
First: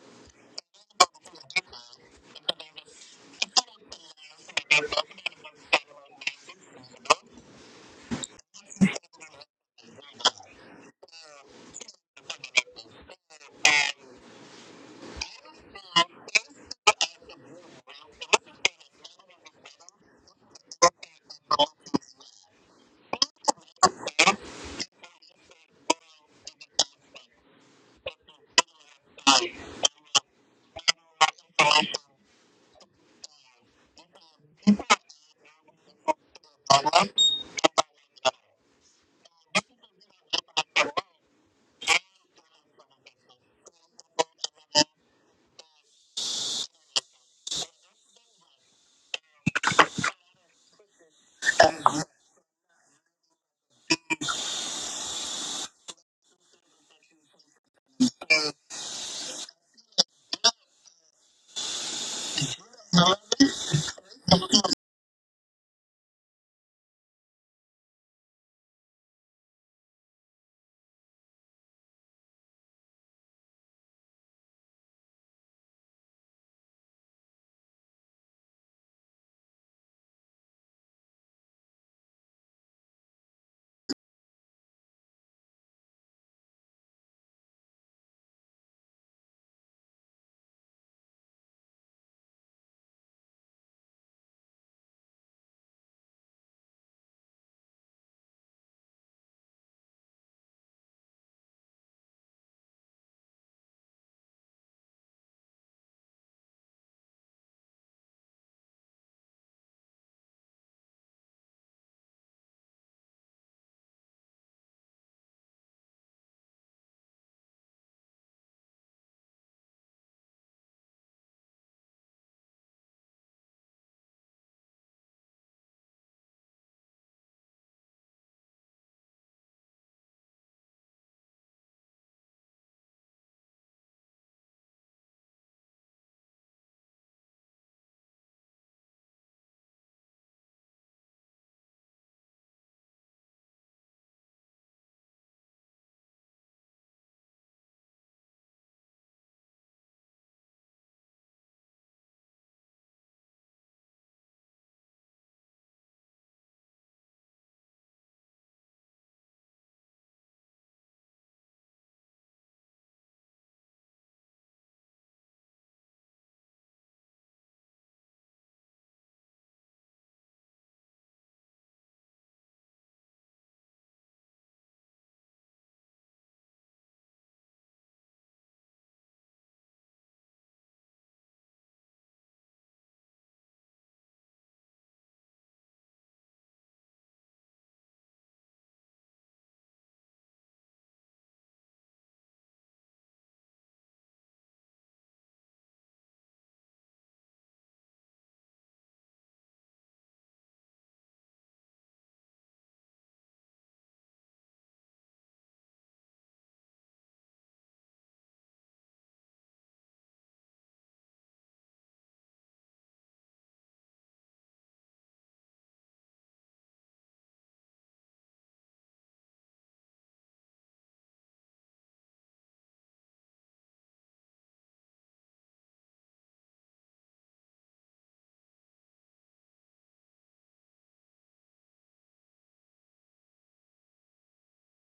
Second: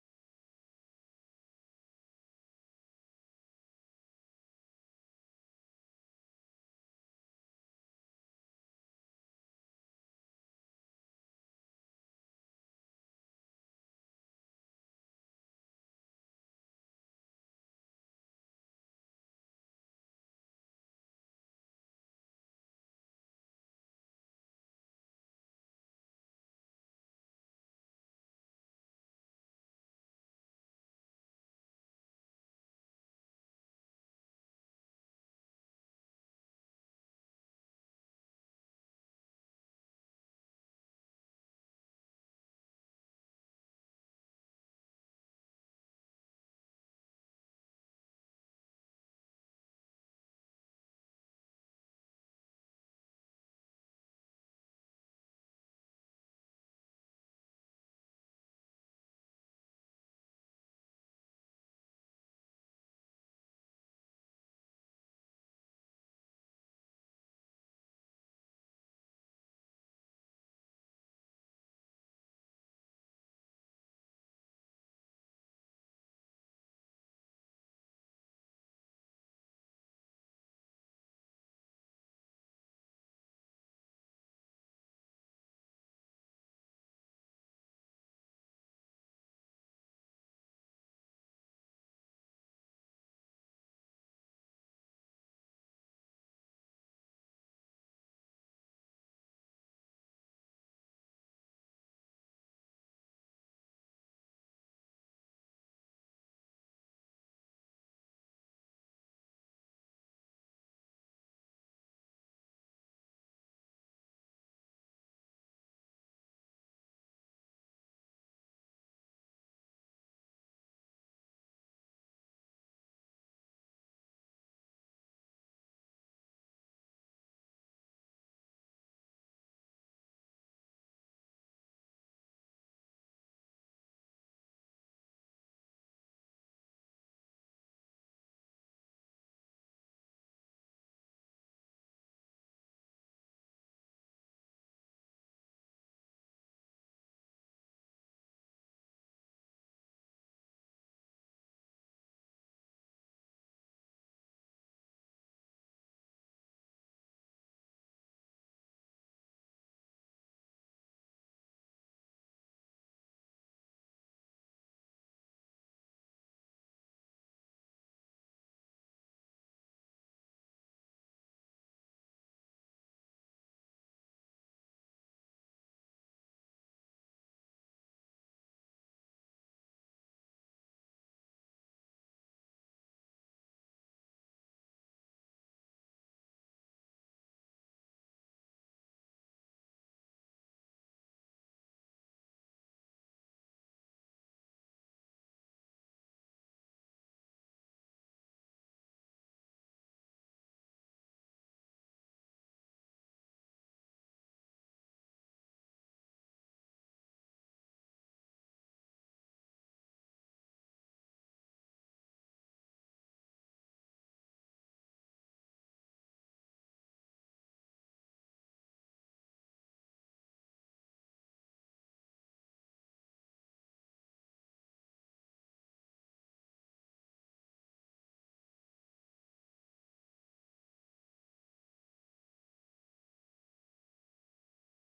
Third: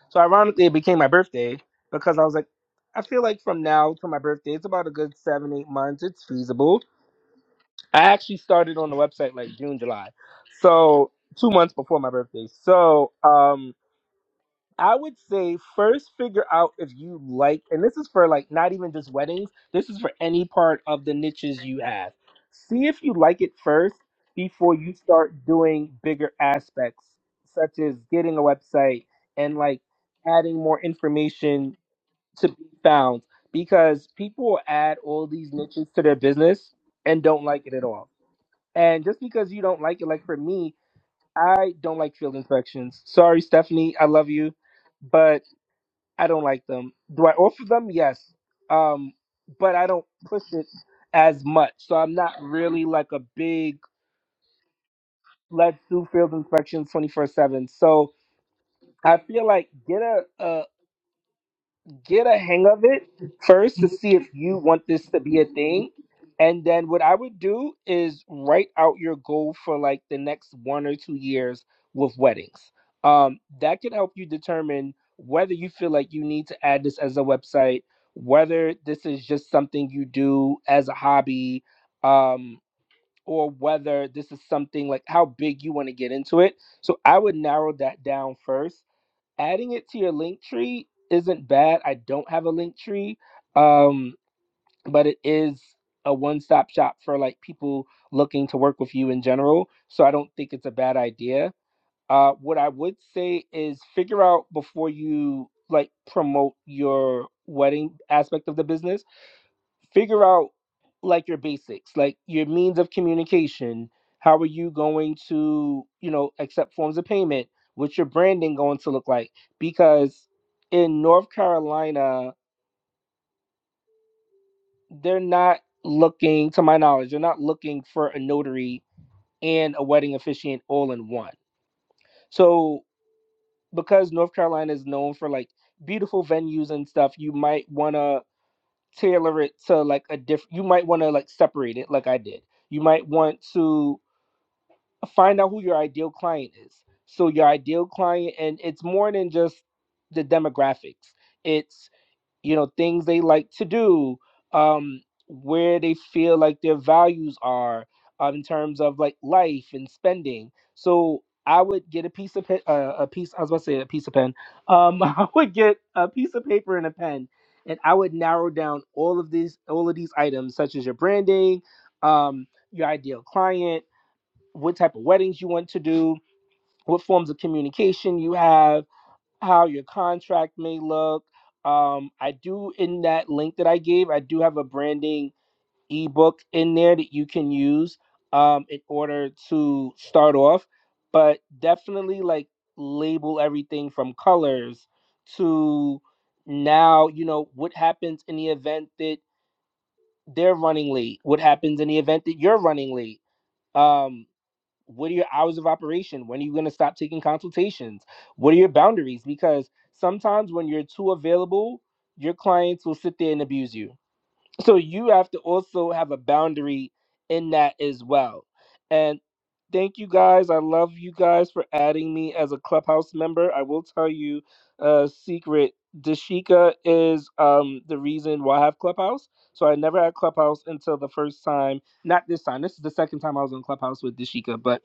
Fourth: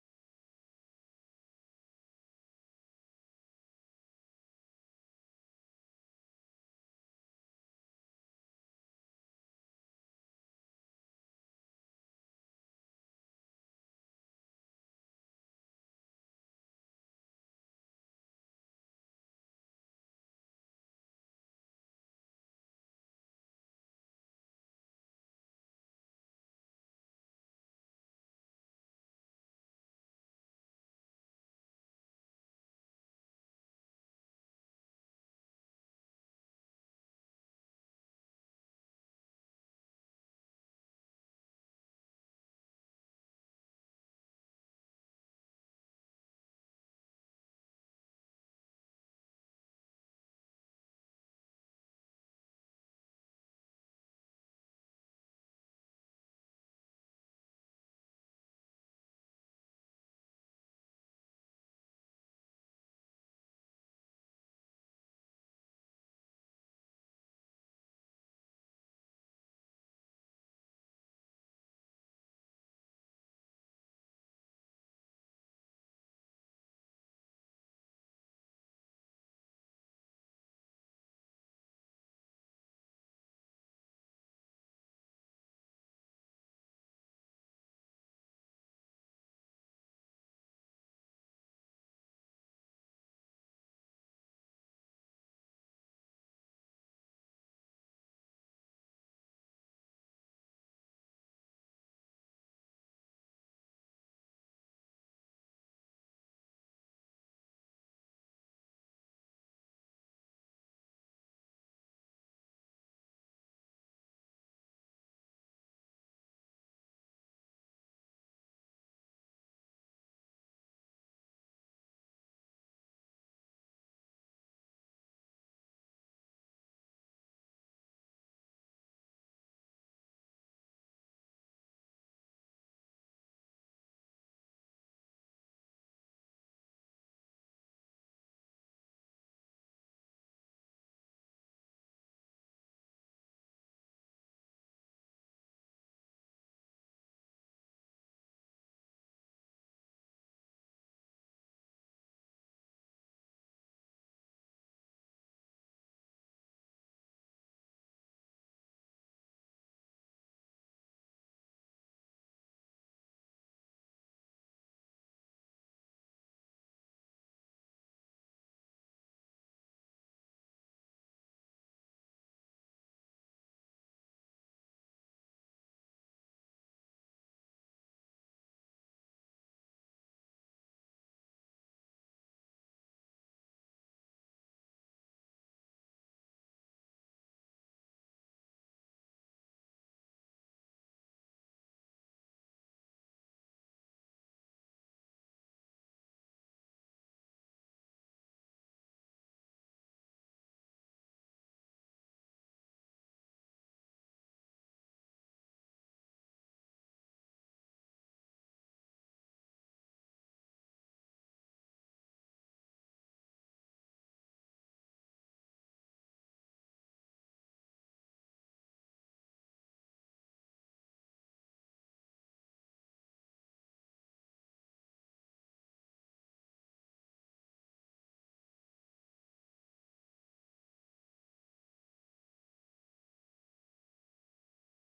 [SPEAKER 2] so ironically, it became my birthday because I was like, I feel like from now to my birthday, it's about a good seven, eight months. It's feasible. I actually started on the website like June, July, so two months before my birthday. So um, I would say first figure out if you like, and this is for like not even just weddings, this is for any part of the niches you have. See if you like it first before you start doing bigger aspects, such as getting a website and like adding more information to be found, because people add all these niches to their business and don't like it at all. And just because you don't like it, like for me, I don't like field inspections. Sorry, Stephanie, I love you, but I don't like them. Do I offer them? Yes. Um, but I don't push it as much. So I'm not really like a big let's do field inspections 24 7. So I feel like get a, a get a hang of it first to see if you want this to be a thing. And then what I would do is write out your goal for like the next one or two years with weddings. Um, that can help you determine whether you feel like you need to add this as a website, whether this is just something you do as a hobby, um, or whether this is something like how big you want to get into it. So I would narrow that down first adding it to your link tree isn't bad. I don't have a link tree, um, but it is a one stop shop for like people looking to work with you in general. So I don't think it's a bad idea. Uh, what I would say is figure out before you like promote your wedding aspect of the business figure out like your basics, like your means of communication. How are you going to, you know, accept forms of payment? What's your branding going to look like? Because in North Carolina, they're not looking, to my knowledge, they're not looking for a notary and a wedding officiant all in one. So because North Carolina is known for like beautiful venues and stuff, you might want to tailor it to like a different, you might want to like separate it like I did you might want to find out who your ideal client is. So your ideal client, and it's more than just the demographics. It's you know things they like to do, um, where they feel like their values are um, in terms of like life and spending. So I would get a piece of pe- uh, a piece. I was about to say a piece of pen. Um, I would get a piece of paper and a pen, and I would narrow down all of these all of these items, such as your branding, um, your ideal client what type of weddings you want to do, what forms of communication you have, how your contract may look. Um, I do in that link that I gave, I do have a branding ebook in there that you can use um, in order to start off, but definitely like label everything from colors to now, you know, what happens in the event that they're running late, what happens in the event that you're running late. Um, what are your hours of operation when are you going to stop taking consultations what are your boundaries because sometimes when you're too available your clients will sit there and abuse you so you have to also have a boundary in that as well and thank you guys i love you guys for adding me as a clubhouse member i will tell you a secret dashika is um the reason why i have clubhouse so i never had clubhouse until the first time not this time this is the second time i was on clubhouse with dashika but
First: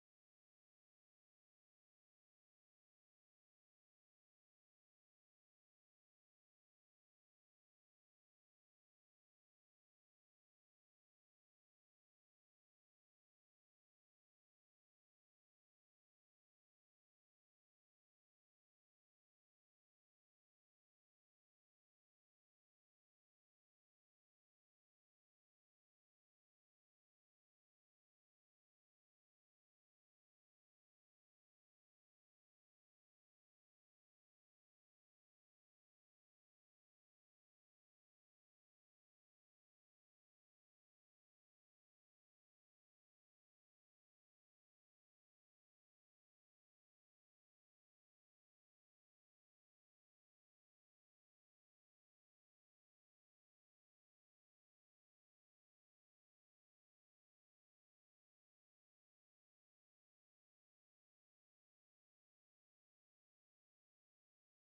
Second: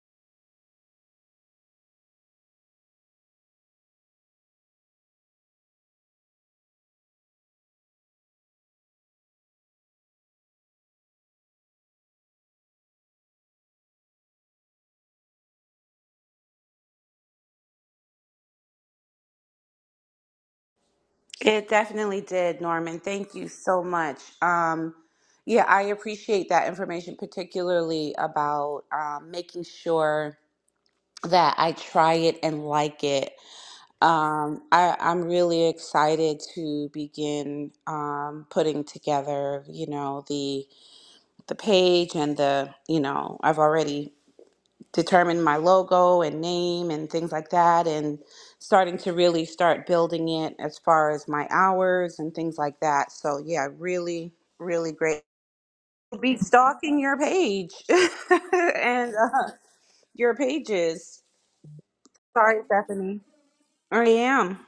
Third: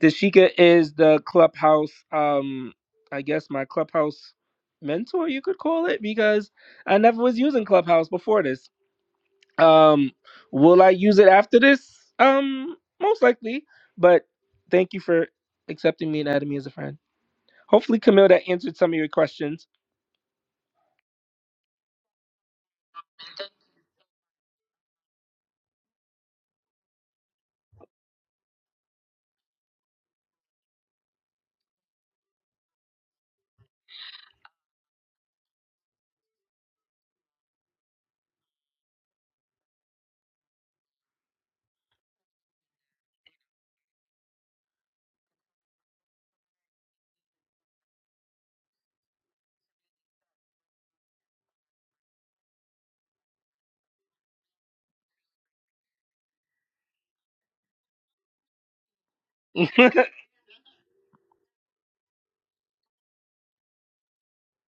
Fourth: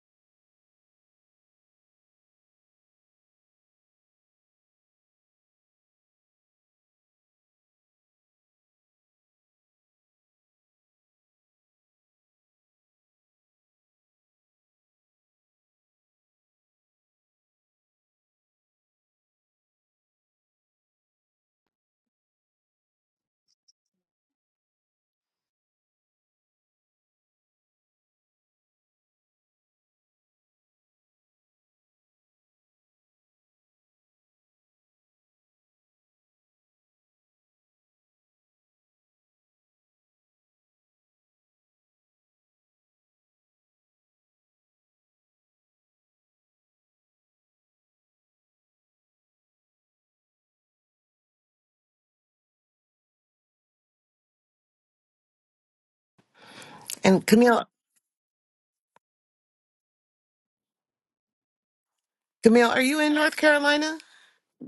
[SPEAKER 2] Dashika is the clubhouse, um, I guess my clubhouse mentor, you could call it, because I never was using clubhouse before this. Um, will I use it after this? Um, most likely, but thank you for accepting me and adding me as a friend. Hopefully, Camille, that answered some of your questions.
[SPEAKER 4] It definitely did, Norman. Thank you so much. Um, yeah, I appreciate that information, particularly about um, making sure that I try it and like it. Um, I, I'm really excited to begin um, putting together, you know, the the page and the, you know, I've already determine my logo and name and things like that and starting to really start building it as far as my hours and things like that so yeah really really great be stalking your
[SPEAKER 1] And Camille,
[SPEAKER 4] page and uh, your pages sorry
[SPEAKER 1] Camille, are you in
[SPEAKER 4] Stephanie.
[SPEAKER 1] North Carolina?
[SPEAKER 4] i am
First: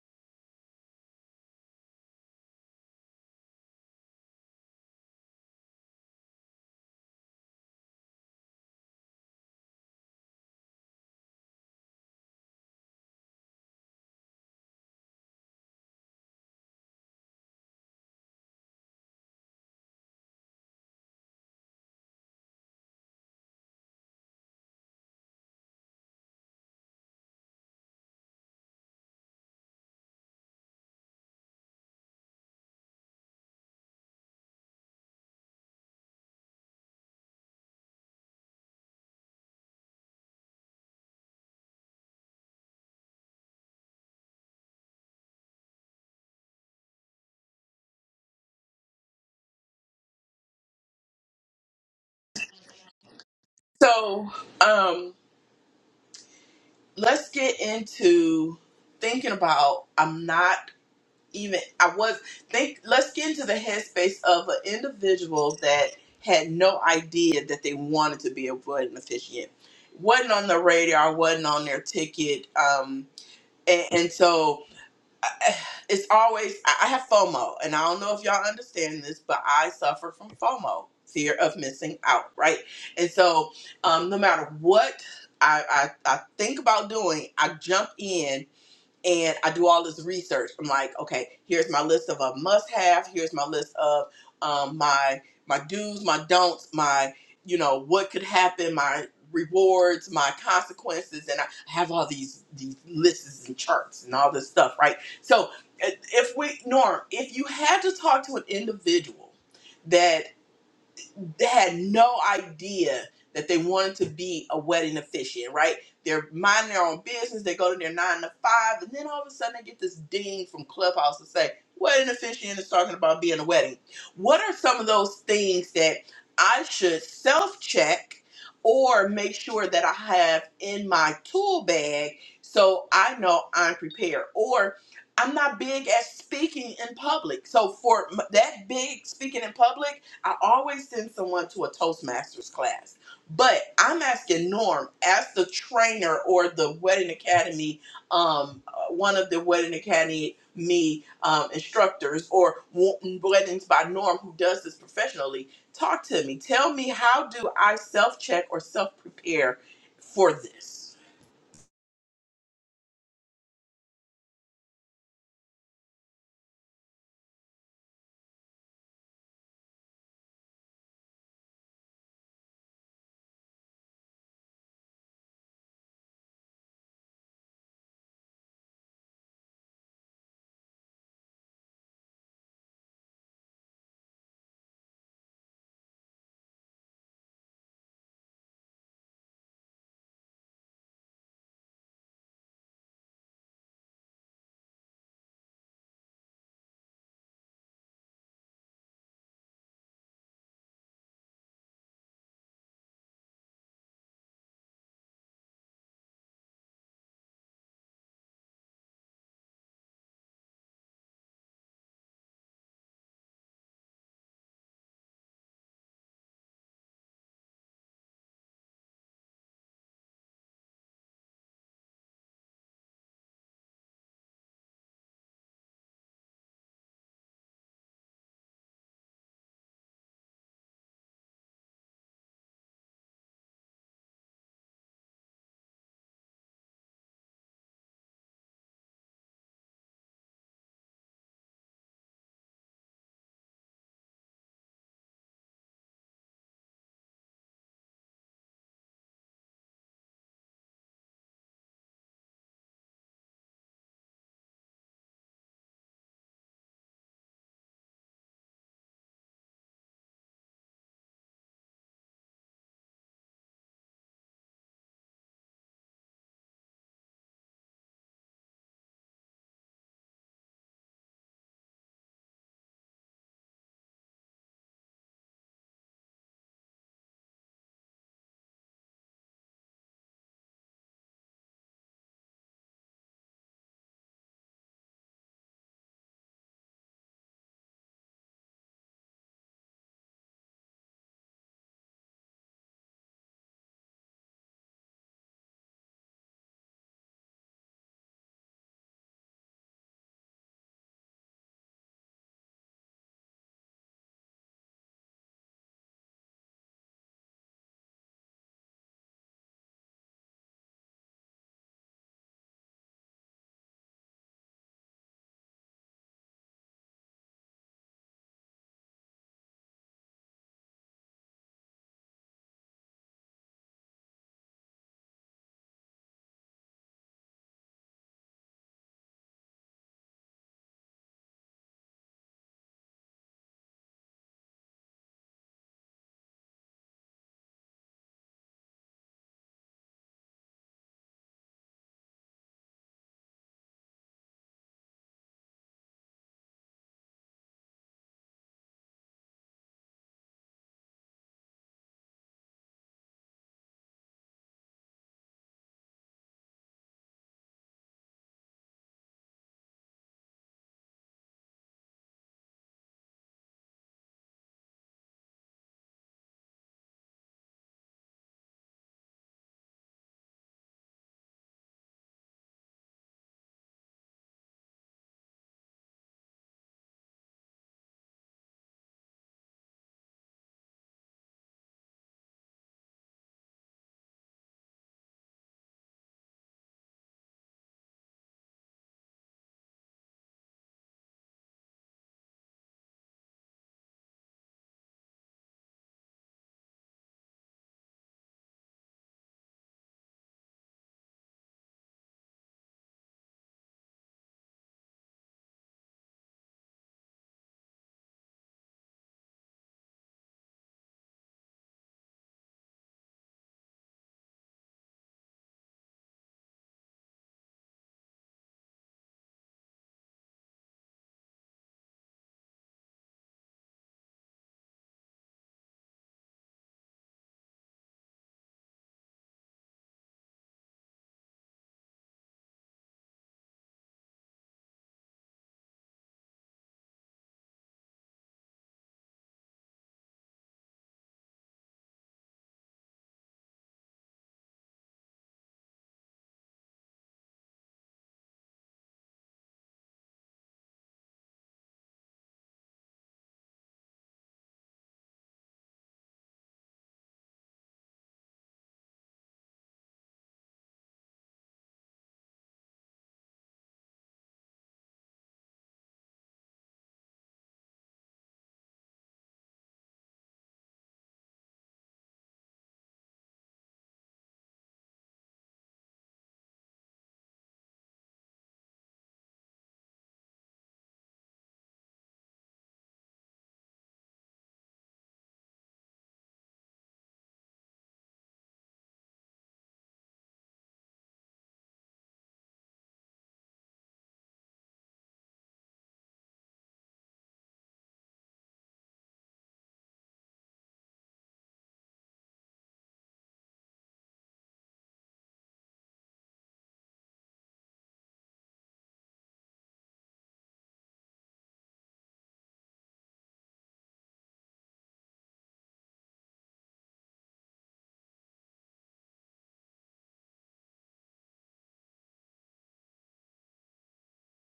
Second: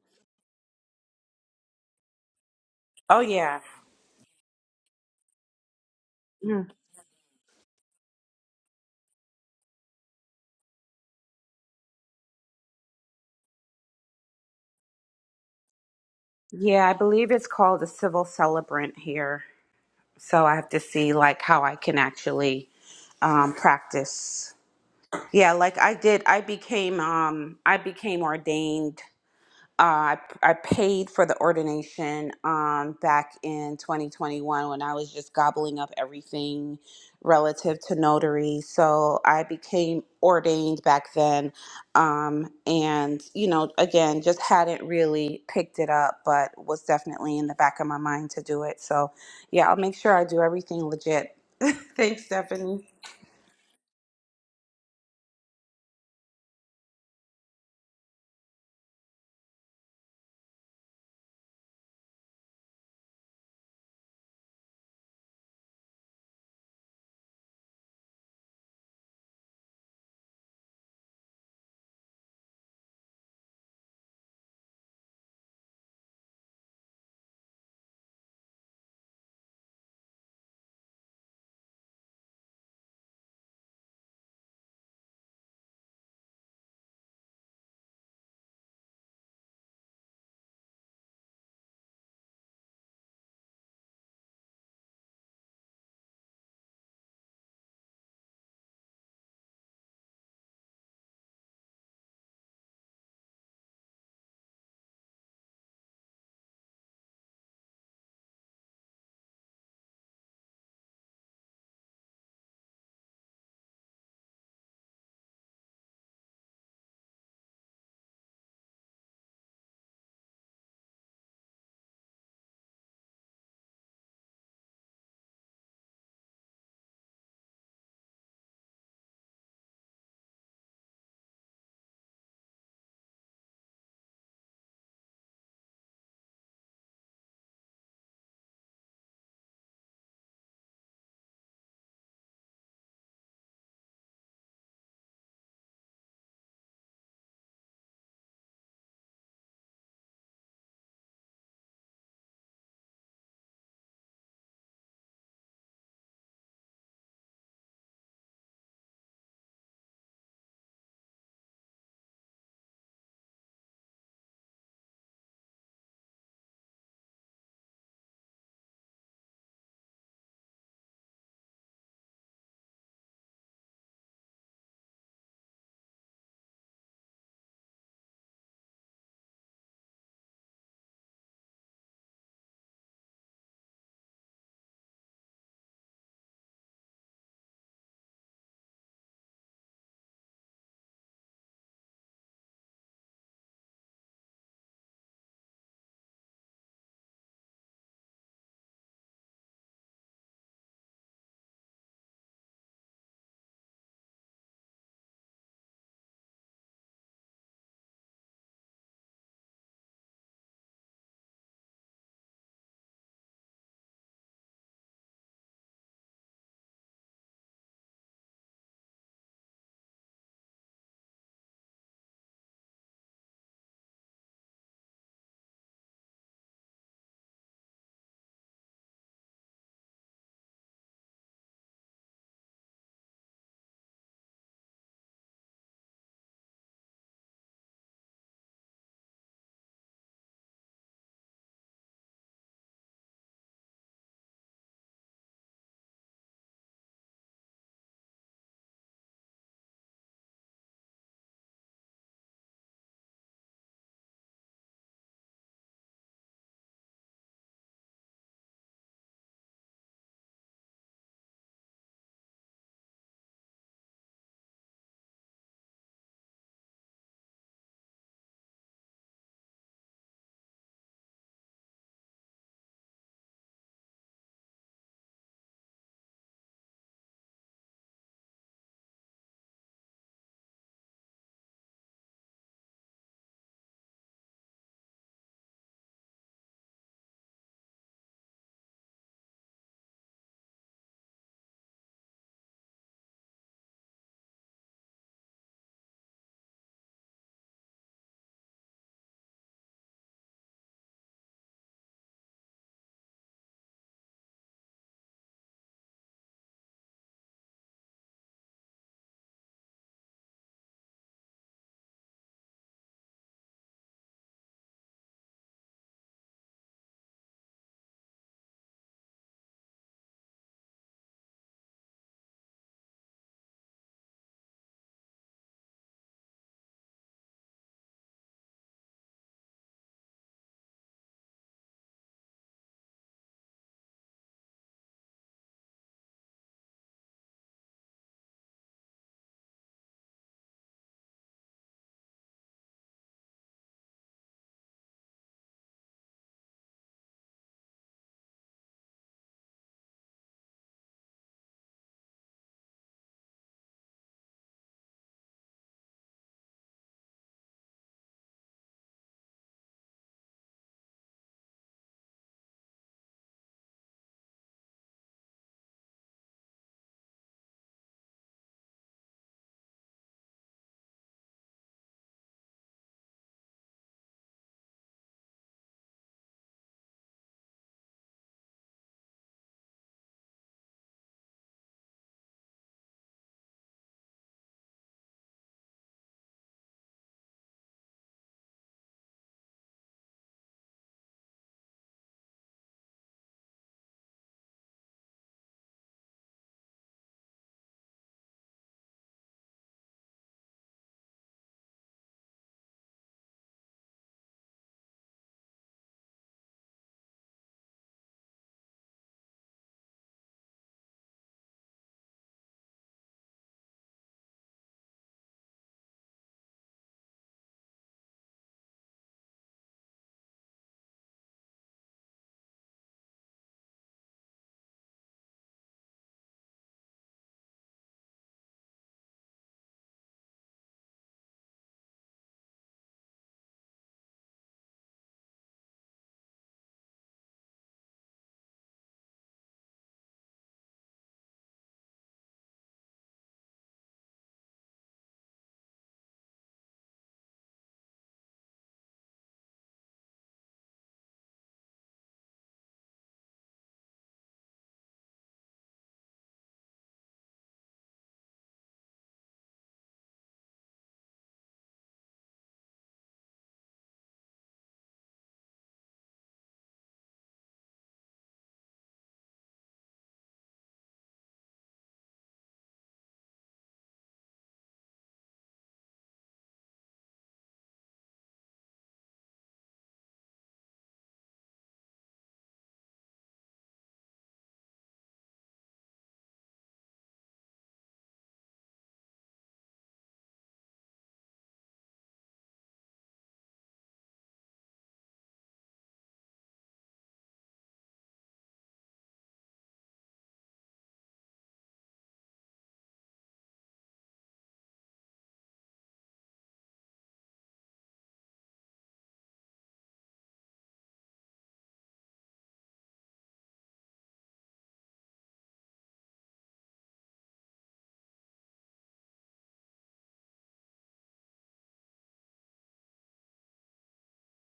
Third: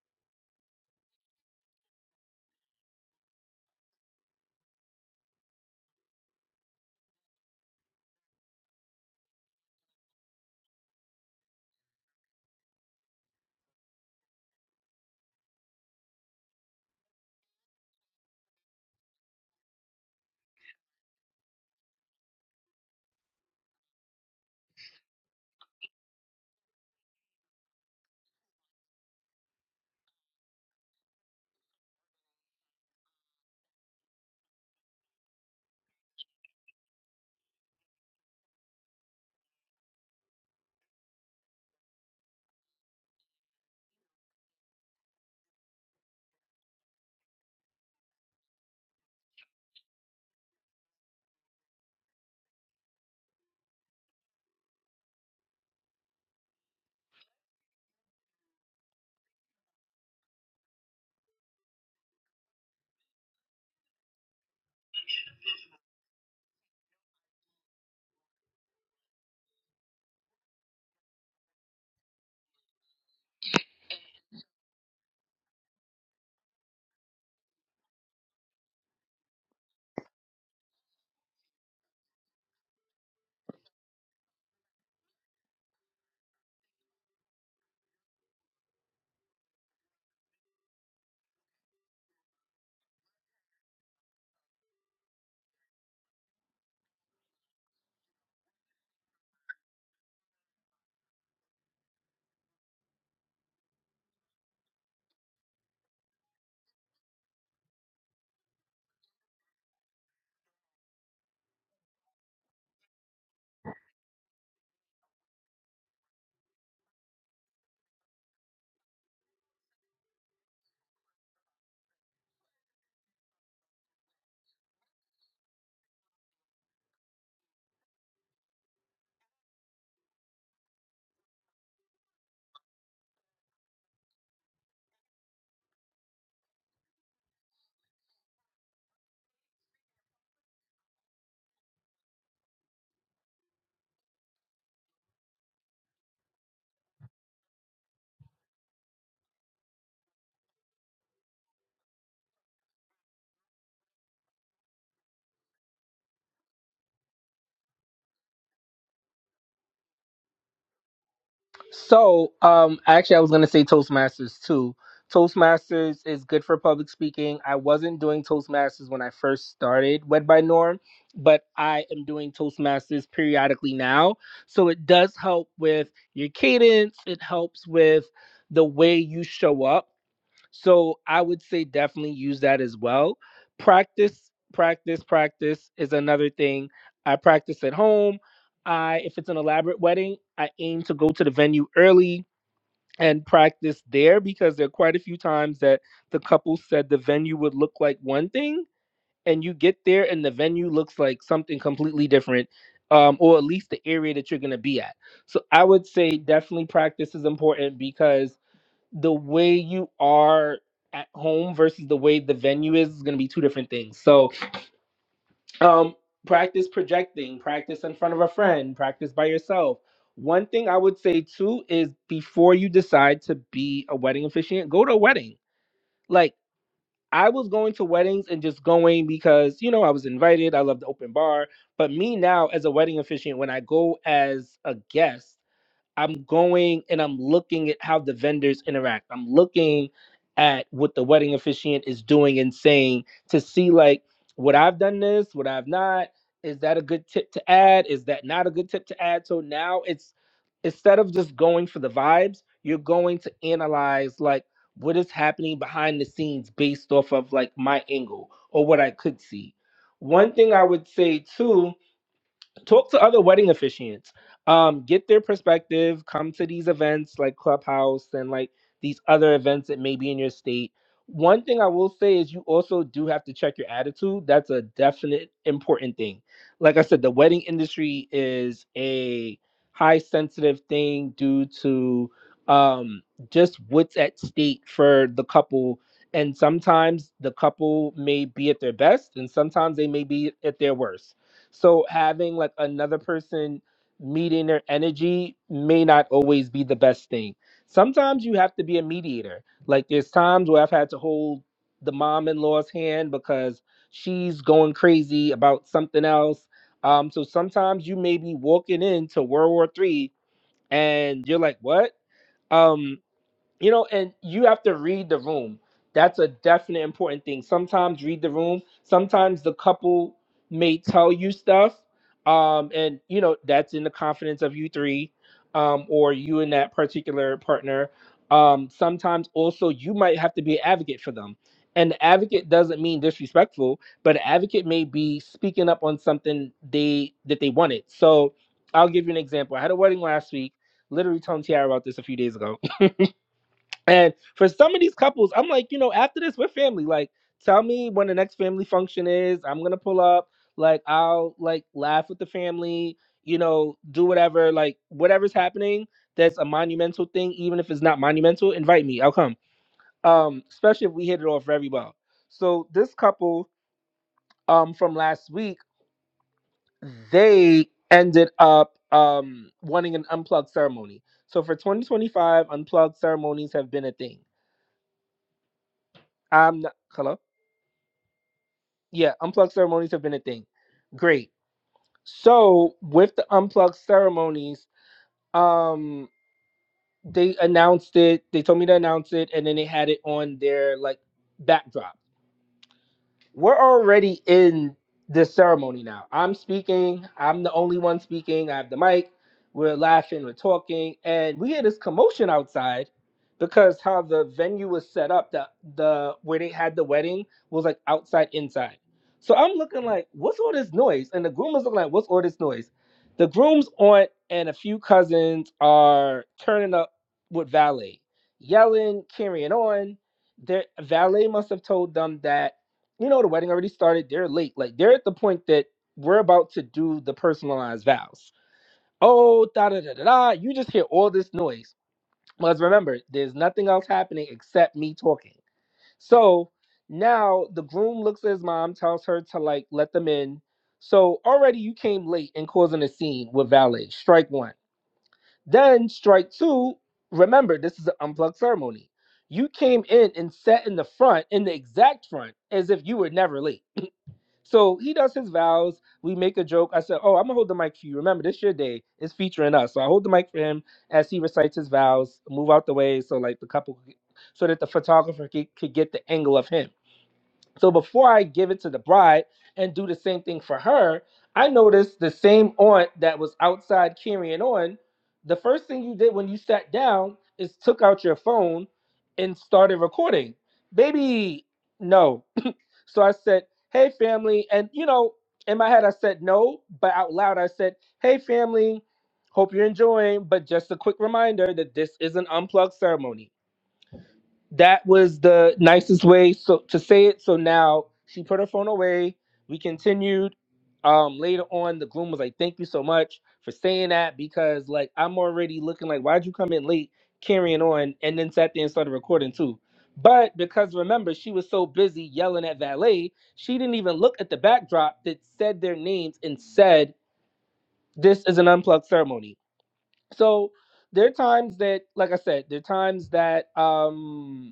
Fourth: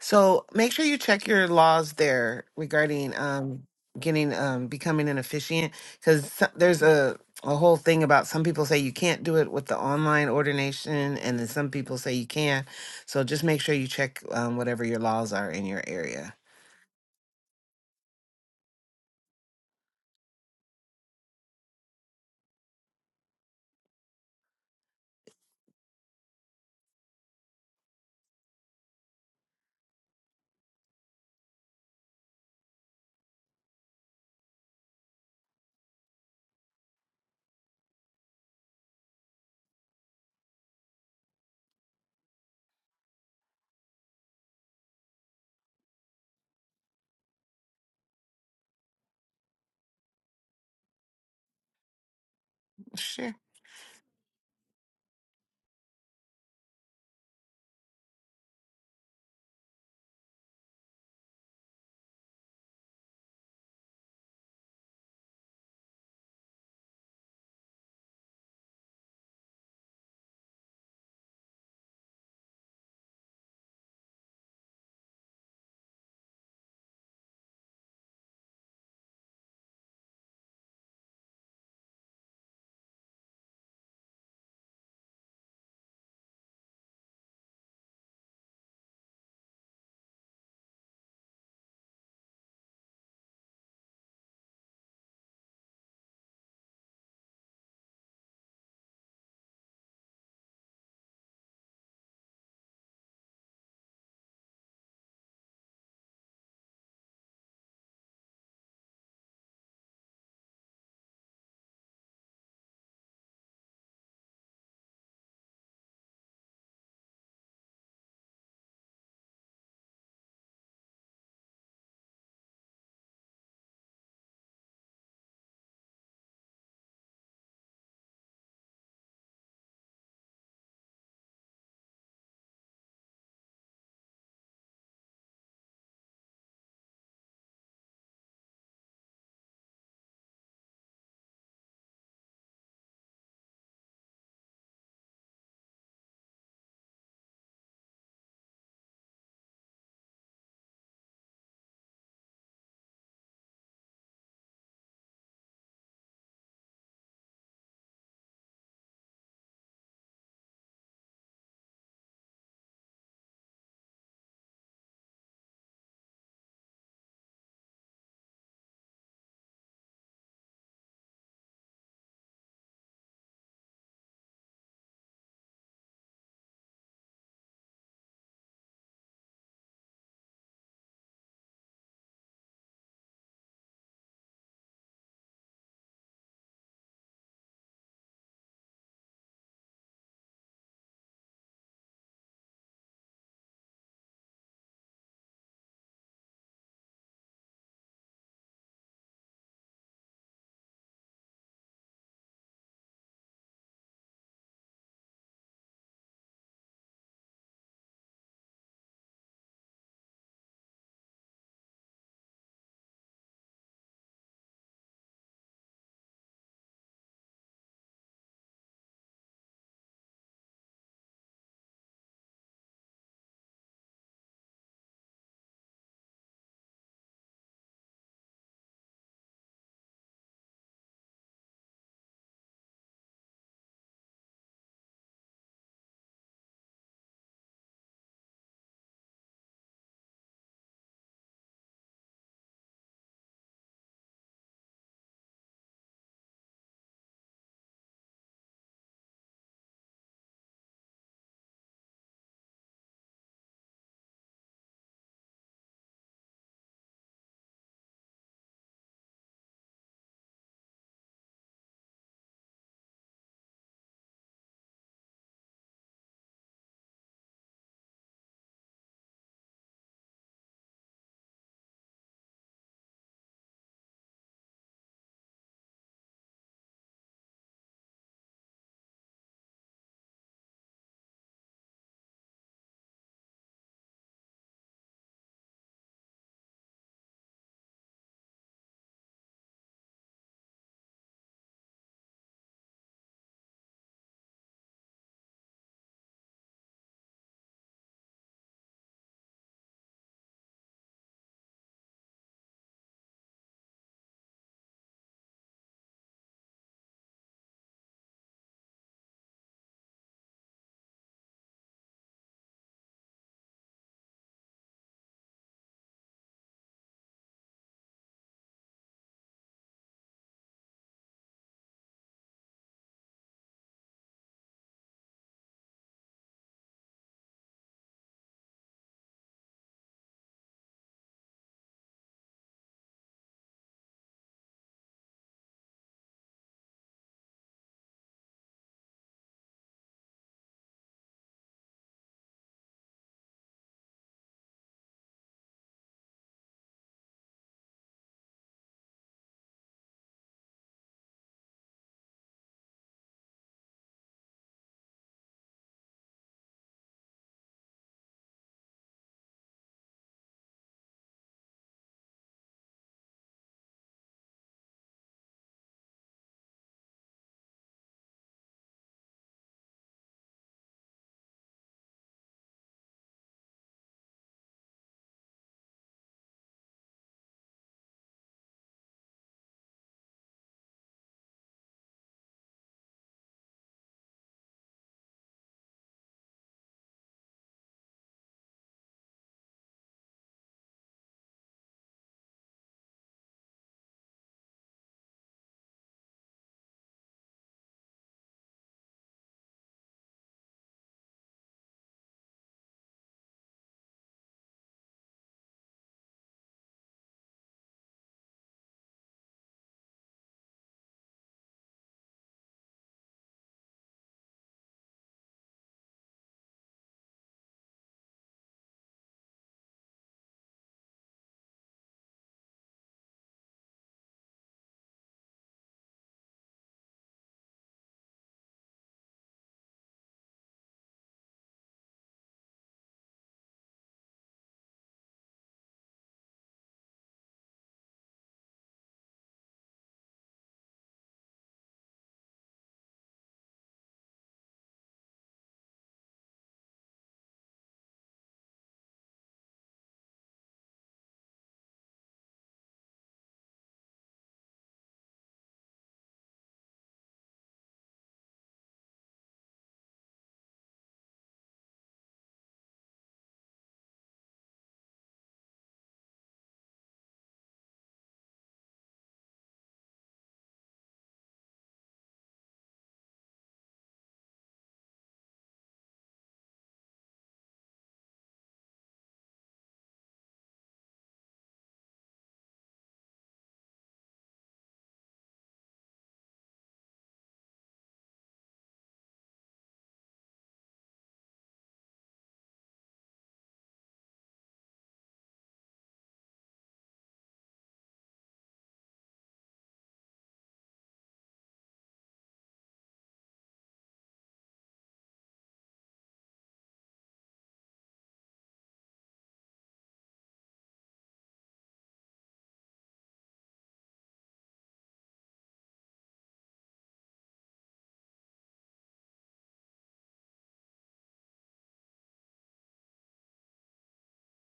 [SPEAKER 1] So make sure you check your laws there regarding
[SPEAKER 4] oh yeah
[SPEAKER 1] um getting um becoming an officiant because
[SPEAKER 4] Mm.
[SPEAKER 1] there's a a whole thing about some people say you can't do it with the online ordination and then some people say you can. So just make sure you check um, whatever your laws are in your area.
[SPEAKER 4] yeah i believe it's called a civil celebrant here so i have to see like how i can actually um, practice Yeah, like I did, I became um I became ordained. Uh, I, I paid for the ordination um back in 2021 when I was just gobbling up everything relative to notary. So I became ordained back then. Um and you know, again, just hadn't really picked it up, but was definitely in the back of my mind to do it. So yeah, I'll make sure I do everything legit. Thanks, Stephanie.
[SPEAKER 1] Sure.
[SPEAKER 3] So, um, let's get into thinking about. I'm not. even I was think let's get into the headspace of an individual that had no idea that they wanted to be a wedding officiant. Wasn't on the radar, wasn't on their ticket. Um and, and so I- it's always I I have FOMO and I don't know if y'all understand this, but I suffer from FOMO, fear of missing out, right? And so um no matter what I, I, I think about doing, I jump in and I do all this research. I'm like, okay, here's my list of a must have. Here's my list of um, my my do's, my don'ts, my you know what could happen, my rewards, my consequences, and I have all these these lists and charts and all this stuff, right? So if we Norm, if you had to talk to an individual that they had no idea that they wanted to be a wedding officiant, right? They're minding their own business. They go to their nine to five, and then all of a sudden they get this ding from Clubhouse to say, wedding officiant is talking about being a wedding. What are some of those things that I should self check or make sure that I have in my tool bag so I know I'm prepared? Or I'm not big at speaking in public. So for m- that big speaking in public, I always send someone to a Toastmasters class, but I'm asking Norm as the trainer or the Wedding Academy, um, uh, one of the Wedding Academy me um, instructors or Wo- weddings by Norm who does this professionally. Talk to me. Tell me how do I self check or self prepare for this?
[SPEAKER 2] So, um, actually, I was gonna say Toastmasters too. Toastmasters is good for public speaking. I wasn't doing Toastmasters when I first started Wed by Norm, but I am doing Toastmasters periodically now. So it does help with your cadence. It helps with the way you show up. So I would say definitely use that as well. Practice, practice, practice is another thing. I practice at home. I if it's an elaborate wedding, I aim to go to the venue early and practice there because there are quite a few times that the couple said the venue would look like one thing and you get there and the venue looks like something completely different um, or at least the area that you're going to be at. So I would say definitely practice is important because the way you are at home versus the way the venue is is going to be two different things. So, um, practice projecting, practice in front of a friend, practice by yourself. One thing I would say too is before you decide to be a wedding officiant, go to a wedding. Like I was going to weddings and just going because you know I was invited. I love the open bar, but me now as a wedding officiant, when I go as a guest. I'm going and I'm looking at how the vendors interact. I'm looking at what the wedding officiant is doing and saying to see like what I've done this, what I've not. Is that a good tip to add? Is that not a good tip to add? So now it's instead of just going for the vibes, you're going to analyze like what is happening behind the scenes based off of like my angle or what I could see. One thing I would say too talk to other wedding officiants um get their perspective come to these events like clubhouse and like these other events that may be in your state one thing i will say is you also do have to check your attitude that's a definite important thing like i said the wedding industry is a high sensitive thing due to um just what's at stake for the couple and sometimes the couple may be at their best and sometimes they may be at their worst so having like another person meeting their energy may not always be the best thing. Sometimes you have to be a mediator. Like there's times where I've had to hold the mom-in-law's hand because she's going crazy about something else. Um, so sometimes you may be walking into World War Three and you're like, what? Um you know, and you have to read the room. That's a definite important thing. Sometimes read the room. Sometimes the couple may tell you stuff, um, and you know that's in the confidence of you three, um, or you and that particular partner. Um, sometimes also you might have to be an advocate for them, and the advocate doesn't mean disrespectful, but an advocate may be speaking up on something they that they wanted. So I'll give you an example. I had a wedding last week. Literally telling Tiara about this a few days ago and for some of these couples, I'm like, you know, after this, we're family. Like, tell me when the next family function is. I'm gonna pull up. Like, I'll like laugh with the family. You know, do whatever. Like, whatever's happening. That's a monumental thing. Even if it's not monumental, invite me. I'll come. Um, especially if we hit it off very well. So this couple, um, from last week, they ended up um wanting an unplugged ceremony. So for 2025, unplugged ceremonies have been a thing. I'm not, hello. Yeah, unplugged ceremonies have been a thing. Great. So with the unplugged ceremonies, um, they announced it. They told me to announce it, and then they had it on their like backdrop we're already in this ceremony now. I'm speaking. I'm the only one speaking. I have the mic. We're laughing. We're talking, and we hear this commotion outside because how the venue was set up. The the where they had the wedding was like outside, inside. So I'm looking like, what's all this noise? And the groom is looking like, what's all this noise? The groom's aunt and a few cousins are turning up with valet, yelling, carrying on. Their valet must have told them that you know the wedding already started they're late like they're at the point that we're about to do the personalized vows oh da da da da da you just hear all this noise because remember there's nothing else happening except me talking so now the groom looks at his mom tells her to like let them in so already you came late and causing a scene with valet strike one then strike two remember this is an unplugged ceremony you came in and sat in the front in the exact front as if you were never late so he does his vows. We make a joke. I said, Oh, I'm gonna hold the mic for you. Remember, this your day. It's featuring us. So I hold the mic for him as he recites his vows, move out the way so like the couple so that the photographer could, could get the angle of him. So before I give it to the bride and do the same thing for her, I noticed the same aunt that was outside carrying on. The first thing you did when you sat down is took out your phone and started recording. Baby, no. So I said, "Hey, family," and you know, in my head I said no, but out loud I said, "Hey, family." Hope you're enjoying, but just a quick reminder that this is an unplugged ceremony that was the nicest way so to say it. So now she put her phone away. We continued. Um, later on, the groom was like, "Thank you so much for saying that because like I'm already looking like why'd you come in late, carrying on, and then sat there and started recording too." But because remember, she was so busy yelling at valet, she didn't even look at the backdrop that said their names and said, "This is an unplugged ceremony." So there are times that, like I said, there are times that um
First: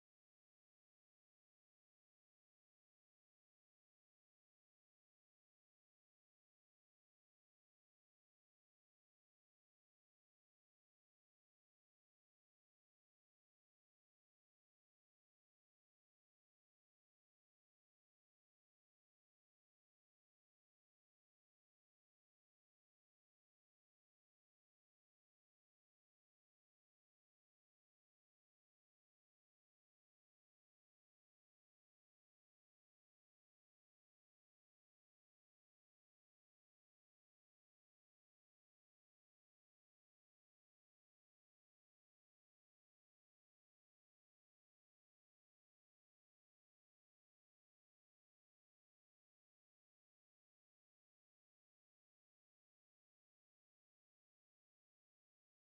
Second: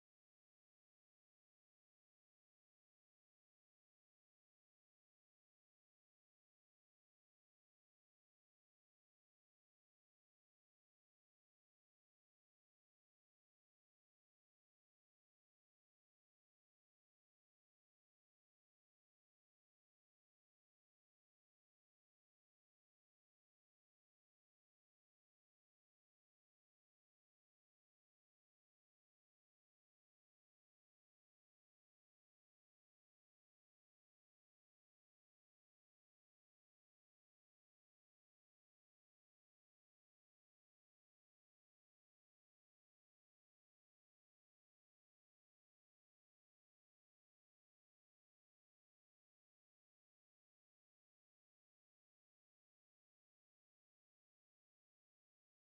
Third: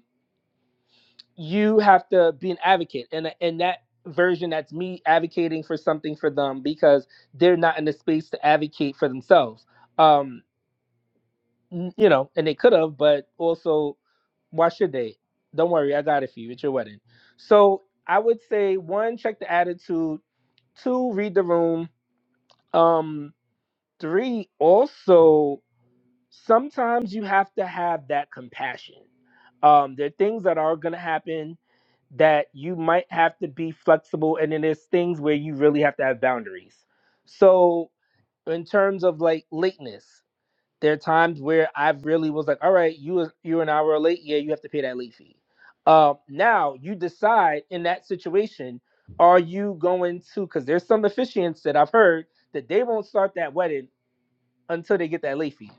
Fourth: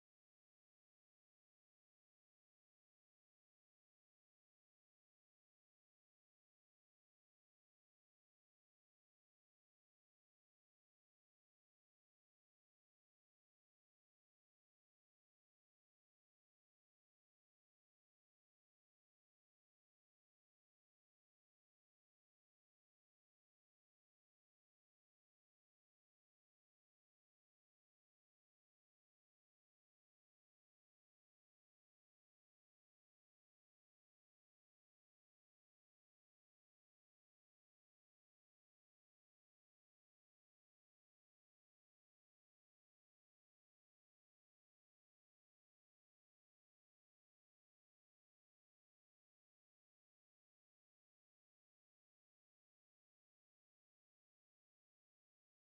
[SPEAKER 2] you have to be an advocate and and that version that's me advocating for something for them because they're not in the space to advocate for themselves um you know and they could have but also why should they don't worry i got it for you it's your wedding so i would say one check the attitude two read the room um three also sometimes you have to have that compassion um there are things that are going to happen that you might have to be flexible and then there's things where you really have to have boundaries so in terms of like lateness there are times where i really was like all right you you're an hour late yeah you have to pay that late fee um, now you decide in that situation are you going to because there's some officiants that i've heard that they won't start that wedding until they get that late fee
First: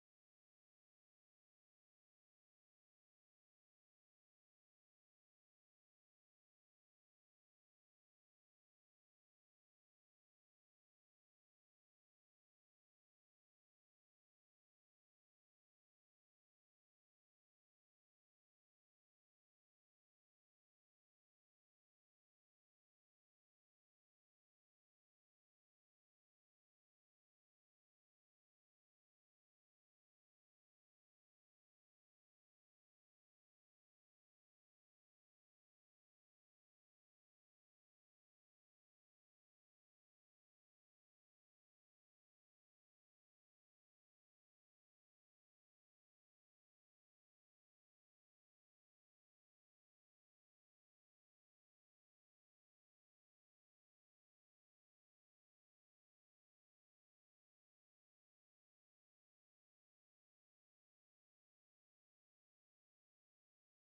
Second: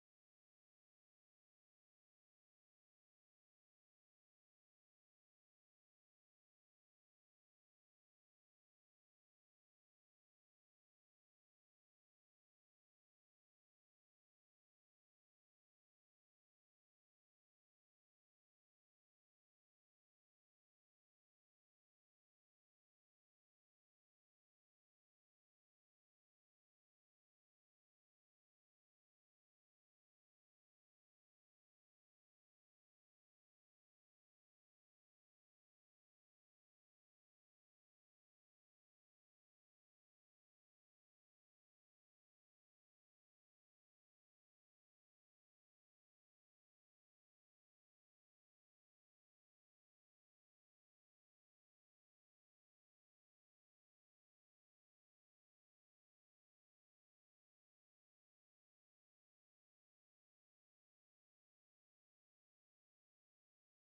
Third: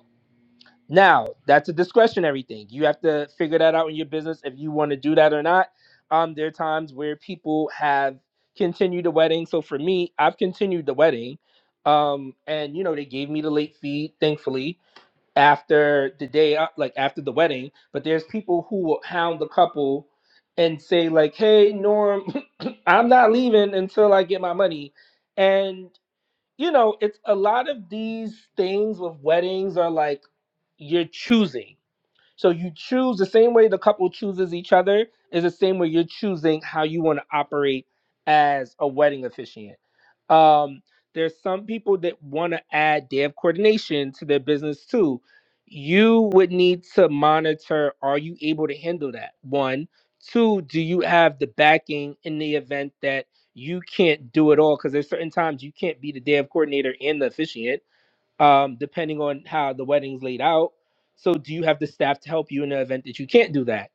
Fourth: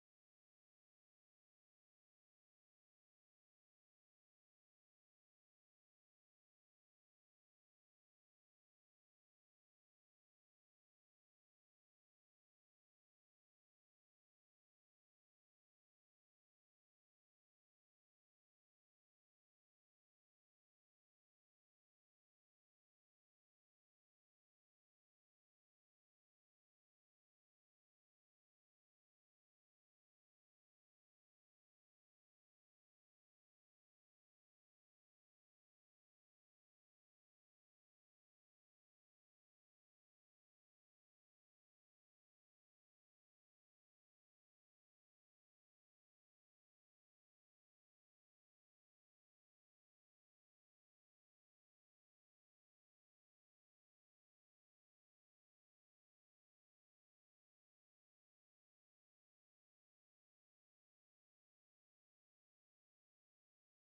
[SPEAKER 2] now, that's a discretionary thing. You have to figure that out in your business if you want to do that or not. Um, there are times where people have continued the wedding. So for me, I've continued the wedding. Um, and you know, they gave me the late fee, thankfully, after the day, uh, like after the wedding. But there's people who will hound the couple and say, like, hey, Norm, I'm not leaving until I get my money. And you know, it's a lot of these things with weddings are like you're choosing. So you choose the same way the couple chooses each other is the same way you're choosing how you want to operate as a wedding officiant. Um, there's some people that want to add day of coordination to their business too. You would need to monitor are you able to handle that? One. Two, do you have the backing in the event that you can't do it all? Because there's certain times you can't be the day of coordinator and the officiant um, depending on how the wedding's laid out. So, do you have the staff to help you in the event that you can't do that?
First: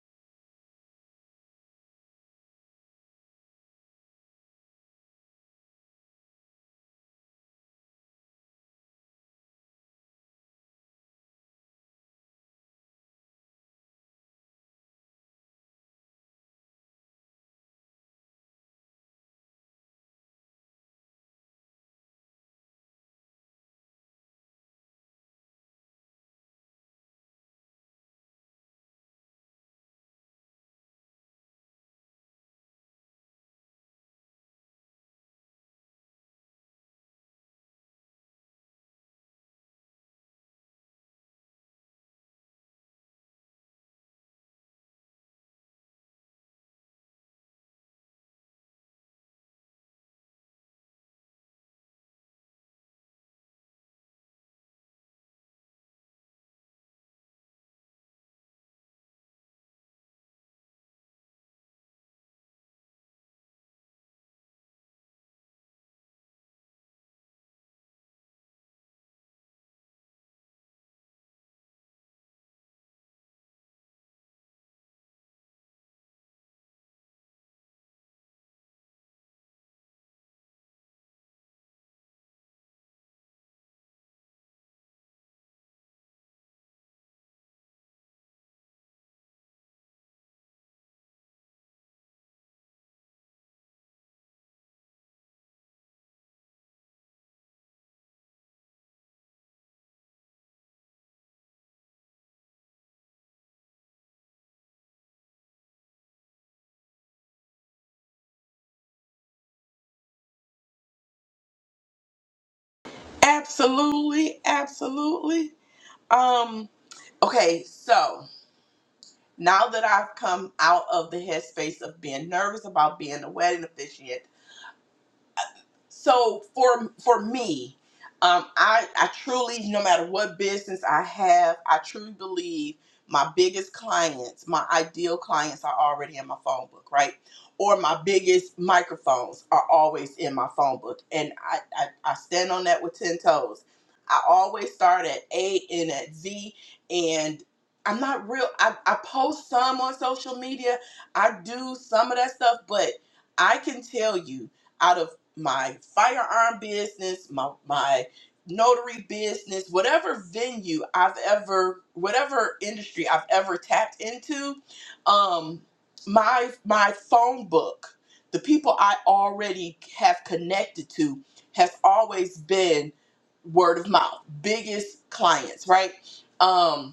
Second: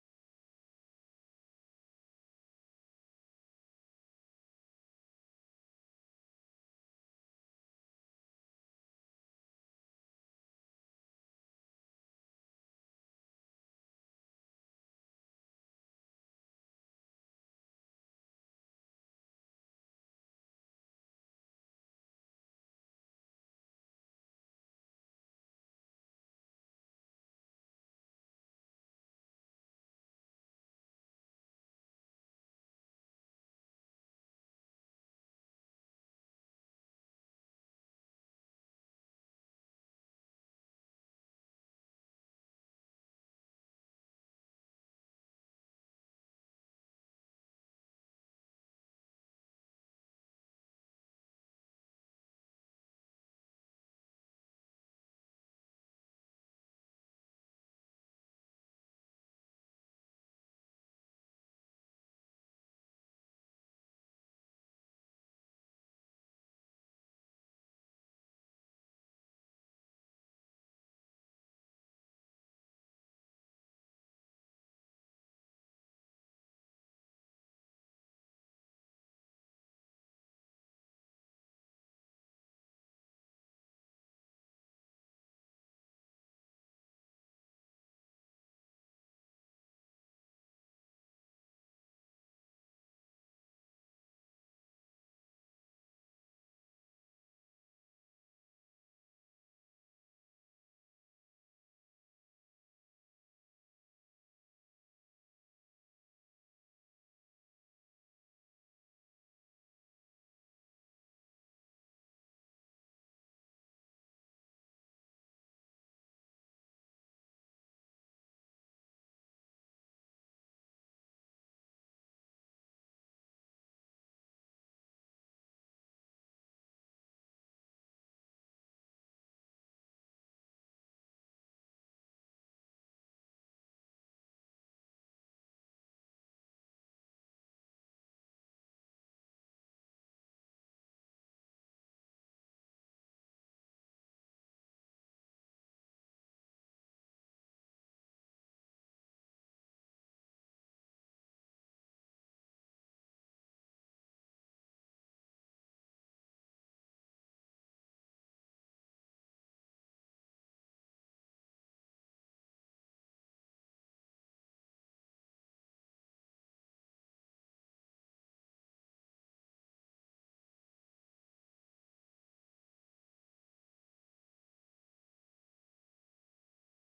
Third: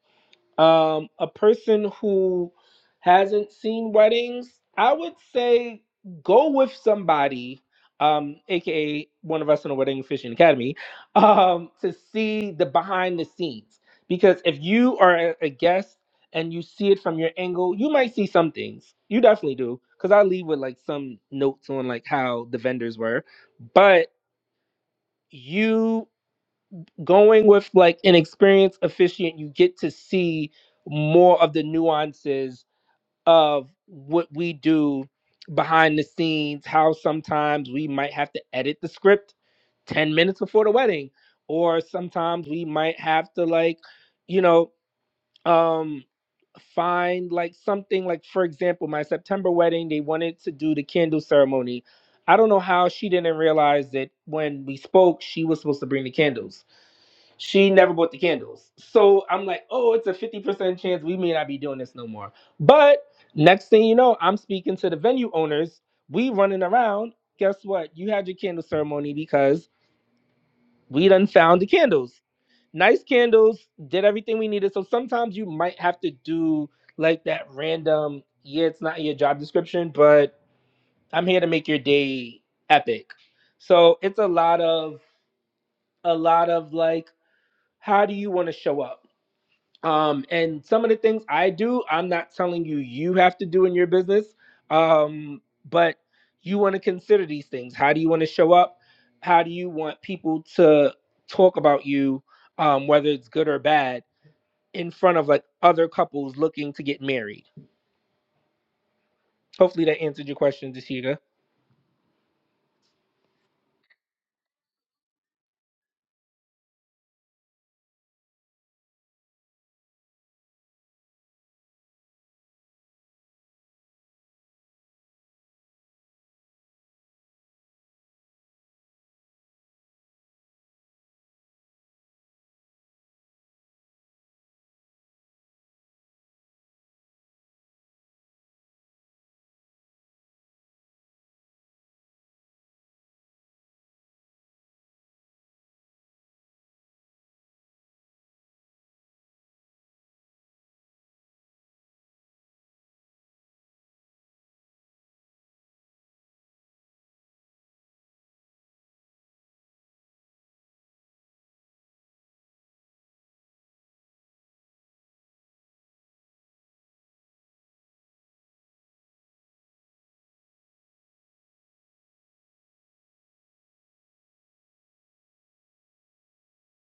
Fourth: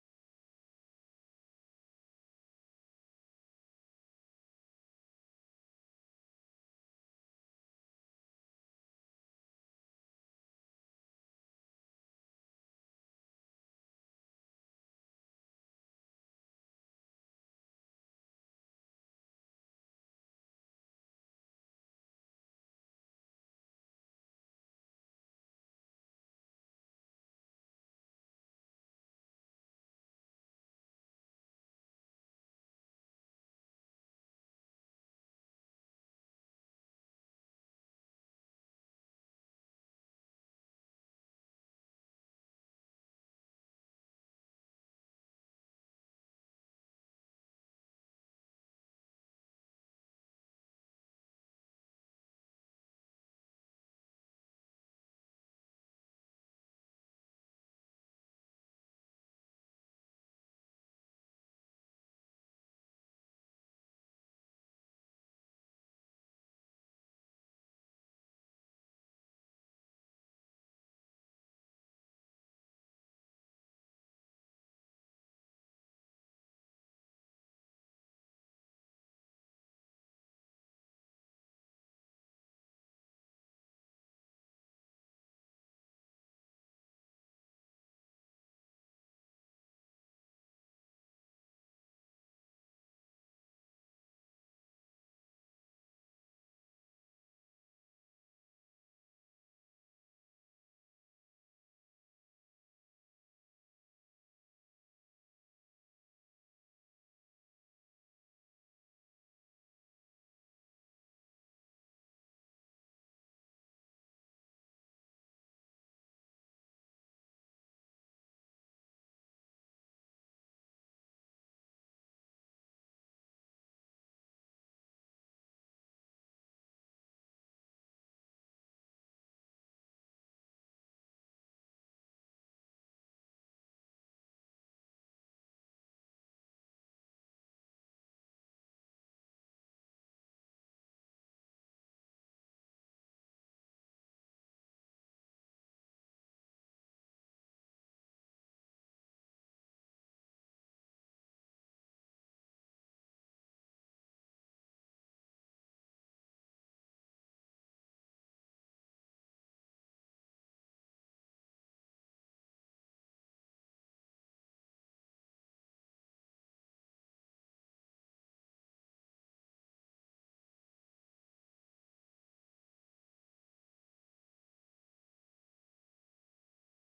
[SPEAKER 2] Um, a person who hasn't seen weddings, I would say go with somebody, um, aka one of us in the Wedding Fishing Academy, um, to see the behind the scenes. Because if you are a a guest and you see it from your angle, you might see some things. You definitely do. Because I leave with like some notes on like how the vendors were, but you going with like an experienced officiant, you get to see more of the nuances of what we do behind the scenes, how sometimes we might have to edit the script 10 minutes before the wedding, or sometimes we might have to like, you know, um find like something like for example, my September wedding, they wanted to do the candle ceremony. I don't know how she didn't realize that when we spoke, she was supposed to bring the candles she never bought the candles. So I'm like, oh, it's a 50% chance we may not be doing this no more. But next thing you know, I'm speaking to the venue owners. We running around. Guess what? You had your candle ceremony because we done found the candles. Nice candles, did everything we needed. So sometimes you might have to do like that random, yeah, it's not in your job description, but I'm here to make your day epic. So it's a lot of a lot of like, how do you want to show up? um, and some of the things I do, I'm not telling you you have to do in your business, um, but you want to consider these things. How do you want to show up? How do you want people to talk about you, um, whether it's good or bad, in front of like other couples looking to get married? Hopefully that answered your question, Deshita.
[SPEAKER 3] Absolutely, absolutely. Um, okay, so. now that I've come out of the headspace of being nervous about being the wedding officiant so for for me um i i truly no matter what business i have i truly believe my biggest clients my ideal clients are already in my phone book right or my biggest microphones are always in my phone book and i i, I stand on that with 10 toes i always start at a and at z and i'm not real i, I post some on social media i do some of that stuff but i can tell you out of my firearm business, my my notary business, whatever venue I've ever, whatever industry I've ever tapped into, um, my my phone book, the people I already have connected to, has always been word of mouth, biggest clients, right? Um,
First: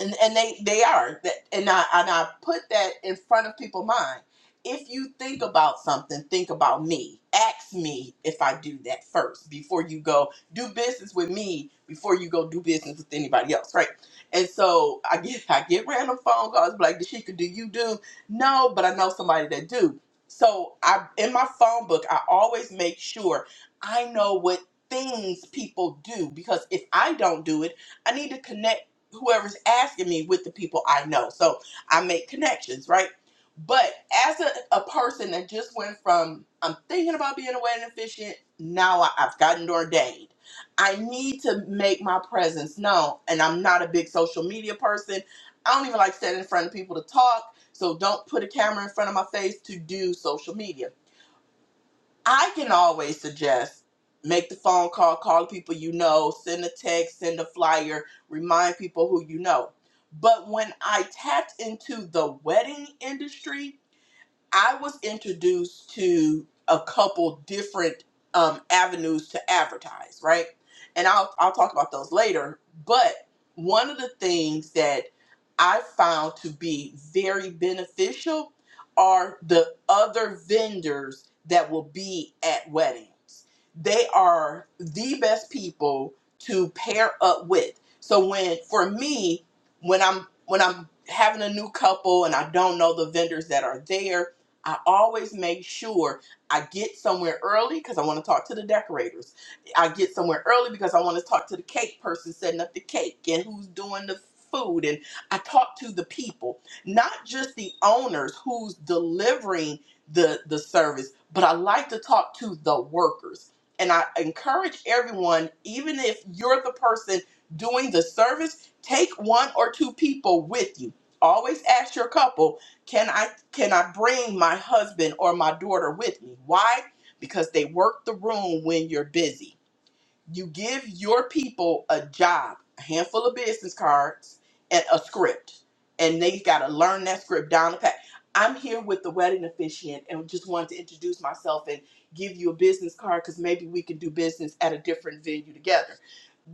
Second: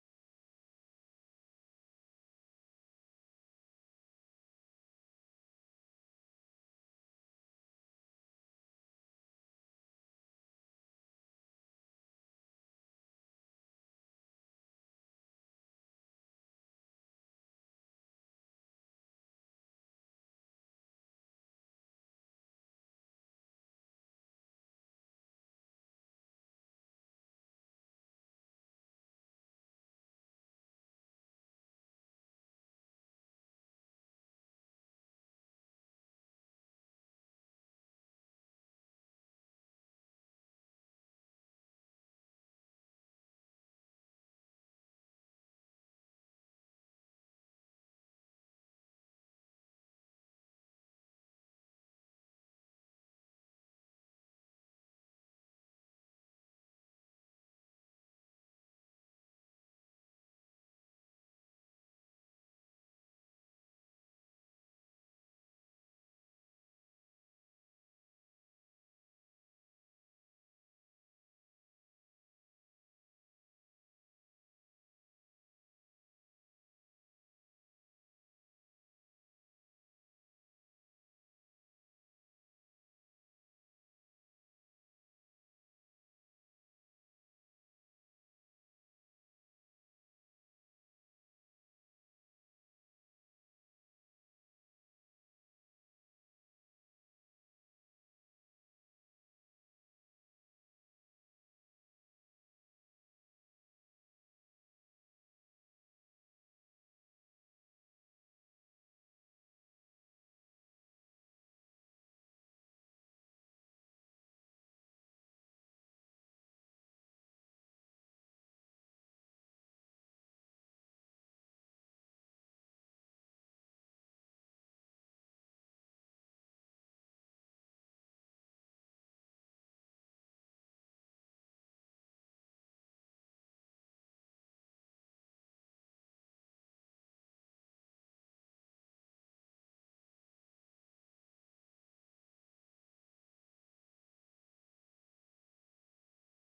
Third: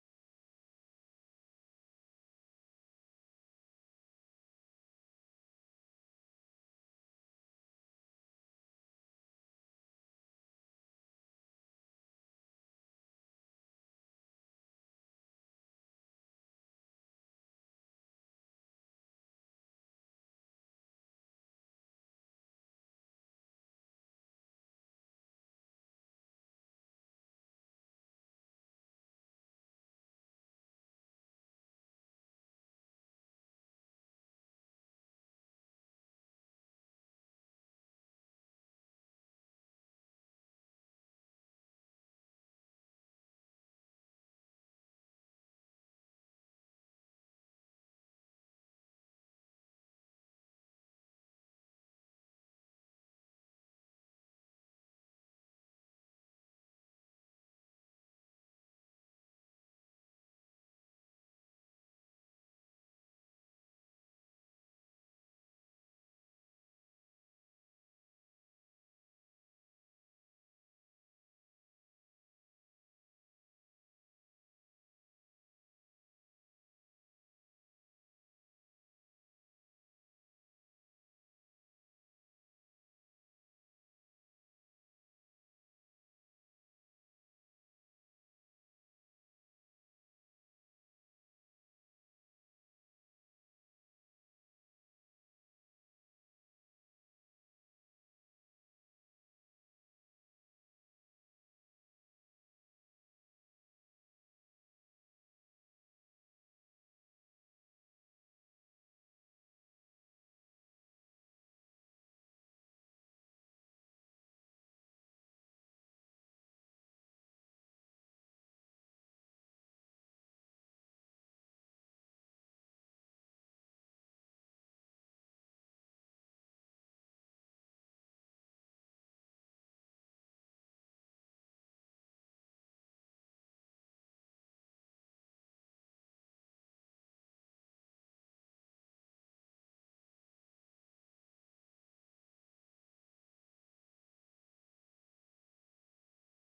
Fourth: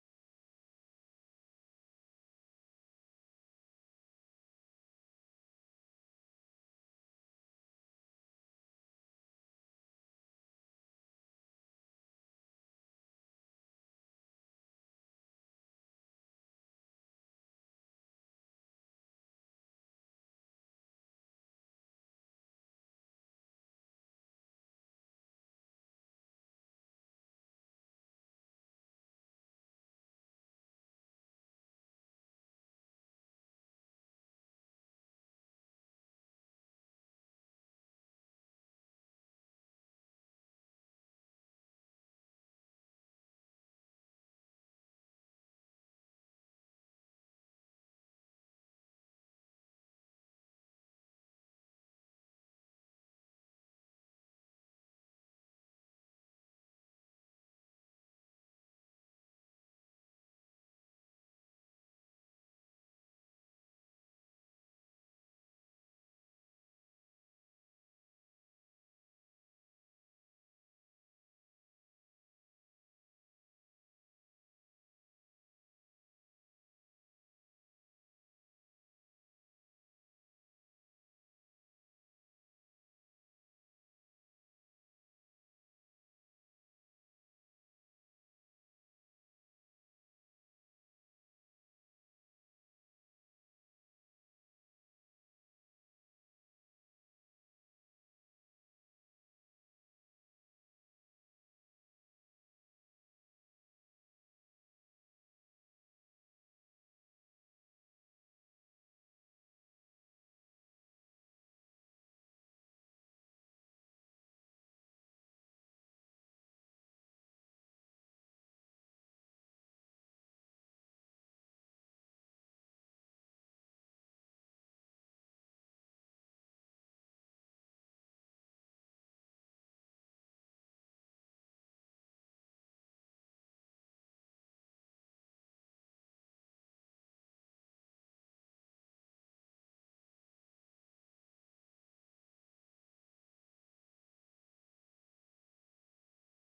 [SPEAKER 3] and and they they are that and i and i put that in front of people's mind if you think about something think about me ask me if i do that first before you go do business with me before you go do business with anybody else right and so i get i get random phone calls like Dashika, do you do no but i know somebody that do so i in my phone book i always make sure i know what things people do because if i don't do it I need to connect whoever's asking me with the people I know. So I make connections, right? But as a, a person that just went from I'm thinking about being a wedding officiant, now I, I've gotten ordained. I need to make my presence known. And I'm not a big social media person. I don't even like standing in front of people to talk. So don't put a camera in front of my face to do social media. I can always suggest make the phone call, call the people you know, send a text, send a flyer, remind people who you know. But when I tapped into the wedding industry, I was introduced to a couple different um, avenues to advertise, right? And I'll I'll talk about those later. But one of the things that I found to be very beneficial are the other vendors that will be at weddings. They are the best people to pair up with. So when for me, when I'm when I'm having a new couple and I don't know the vendors that are there, I always make sure I get somewhere early because I want to talk to the decorators. I get somewhere early because I want to talk to the cake person setting up the cake and who's doing the food. And I talk to the people, not just the owners who's delivering the, the service, but I like to talk to the workers. And I encourage everyone, even if you're the person doing the service, take one or two people with you. Always ask your couple, can I? can I bring my husband or my daughter with me? Why? Because they work the room when you're busy. You give your people a job, a handful of business cards, and a script, and they've got to learn that script down the pat. I'm here with the wedding officiant and just wanted to introduce myself and give you a business card because maybe we can do business at a different venue together.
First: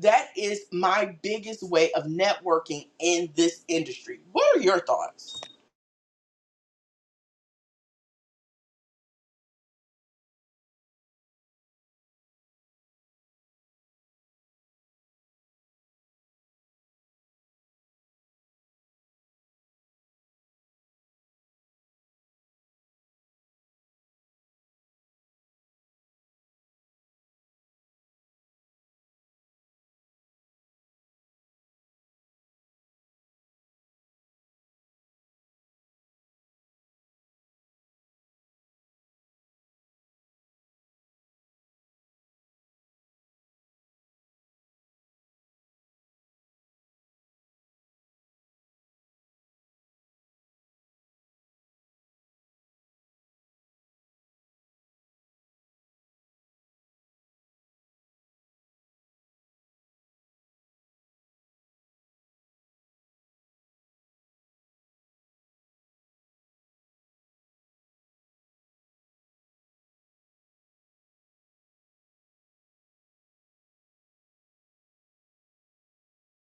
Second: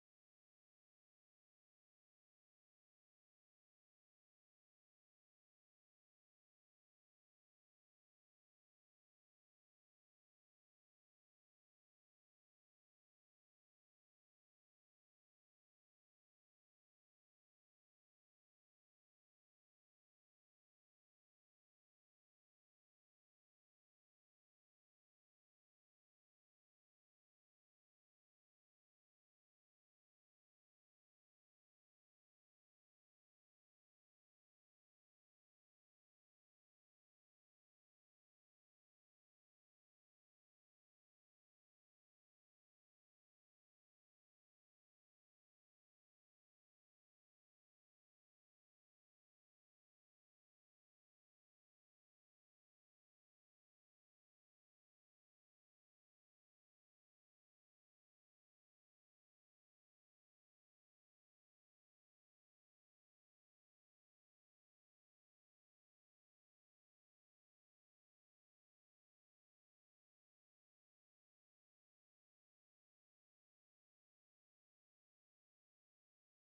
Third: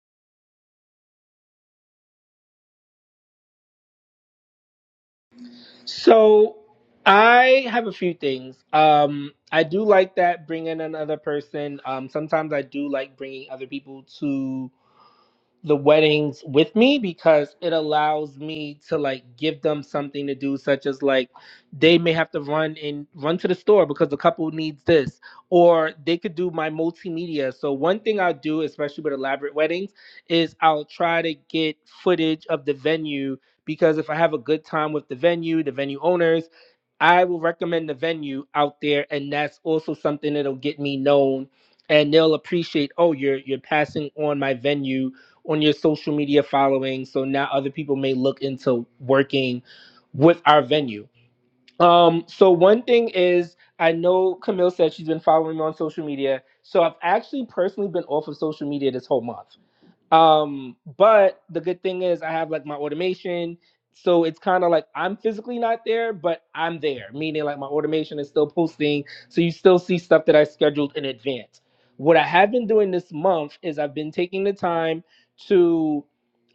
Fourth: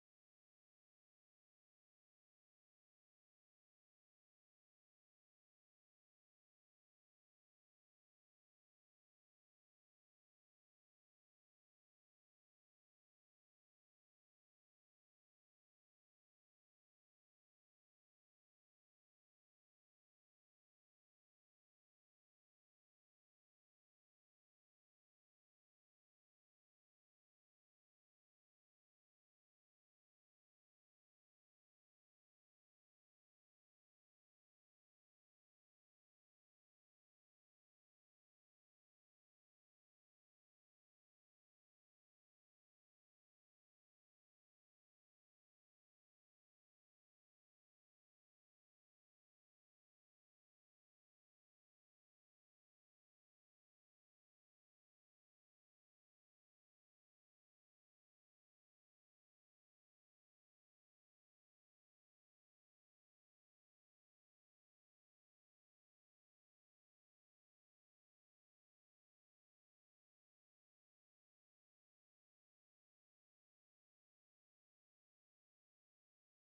[SPEAKER 3] That is my biggest way of networking in this industry. What are your thoughts?
[SPEAKER 2] So I have a few things. Um, I do like that bringing another person. Um, sometimes I do like bringing other people to the weddings with me because it allows me to like give them something to do such as like they may have to run and run to the store because the couple needs this or they could do my multimedia so one thing i'll do especially with elaborate weddings is i'll try to get footage of the venue because if i have a good time with the venue the venue owners I will recommend the venue out there, and that's also something that'll get me known, and they'll appreciate. Oh, you're you're passing on my venue on your social media following, so now other people may look into working with our venue. Um, so one thing is, I know Camille said she's been following me on social media, so I've actually personally been off of social media this whole month. Um, but the good thing is I have like my automation. So it's kind of like I'm physically not there, but I'm there, meaning like my automation is still posting. So you still see stuff that I scheduled in advance. What I have been doing this month is I've been taking the time to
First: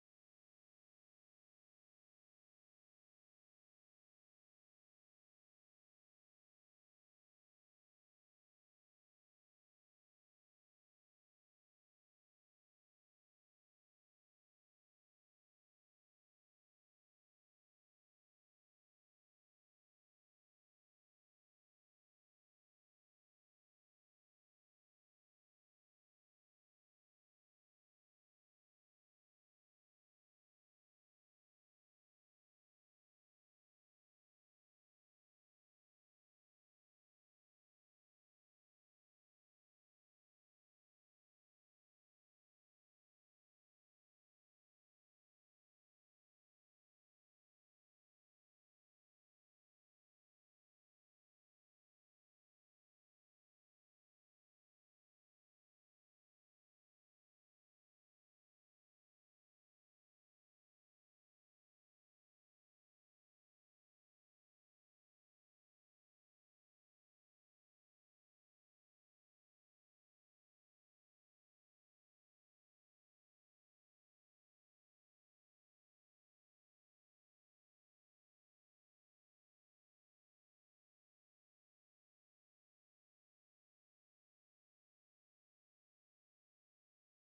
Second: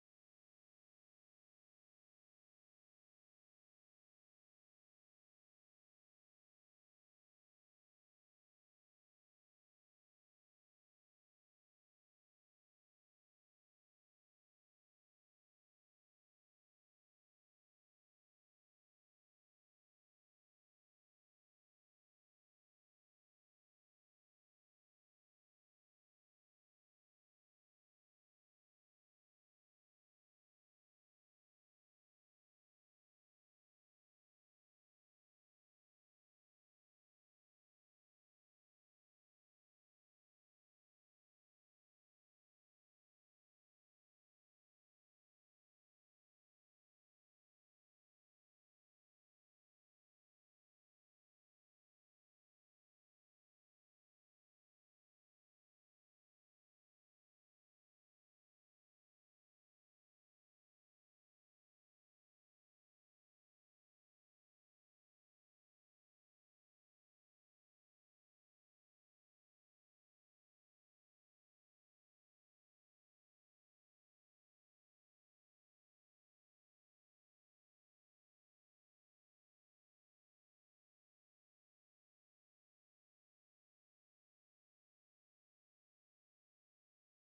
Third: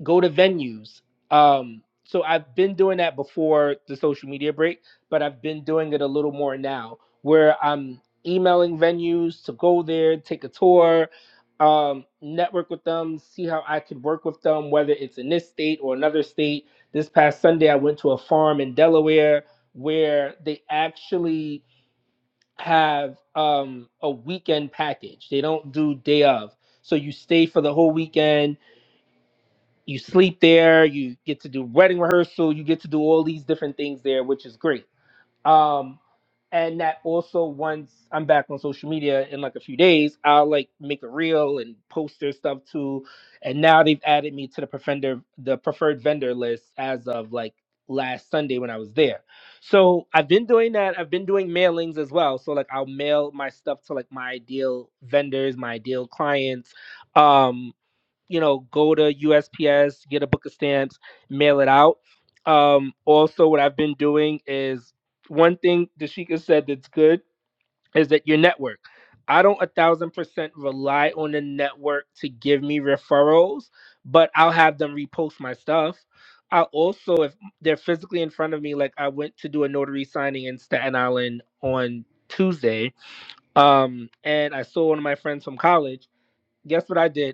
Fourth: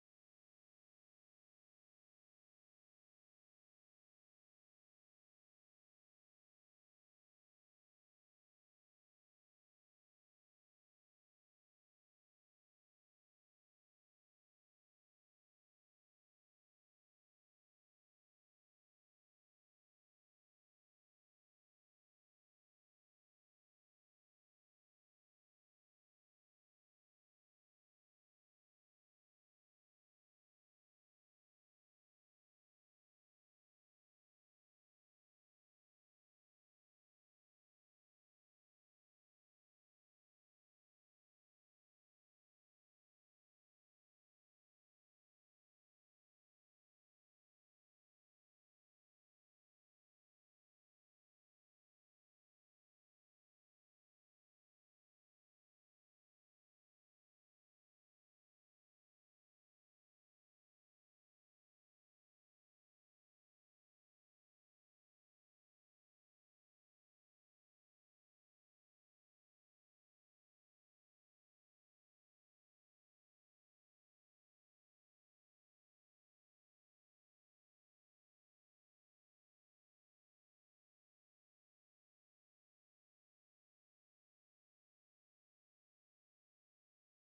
[SPEAKER 2] go to venues. Um, so I've been doing that before the social media break, but I've been doing it a little more now where I'm emailing venues to go there, take a tour, um, network with them, see how I could work with them, whether it's in this state or another state. This past Sunday, I went to a farm in Delaware where they actually have um, a weekend package. They don't do day of. So you stay for the whole weekend, you sleep there, you get to do wedding rehearsal, you get to do all these different things there, which is great. Um, and that also once I'm back on social media in like a few days, I'll like make a reel and post their stuff too. And now they've added me to the prefender the preferred vendor list as of like last Sunday when I was there. So I've been doing that. I've been doing mailings as well. So like I'll mail my stuff to like my ideal vendors, my ideal clients. Um you know, go to USPS, get a book of stamps, mail it out. Um, also, what I've been doing is one thing Dashika said that's good is that your network. I don't a thousand percent rely on the network to give me referrals, but I'll have them repost my stuff. I also, if they're physically in front of me, like I went to do a notary signing in Staten Island on Tuesday, um, and I saw one of my friends from college. Guess what I did?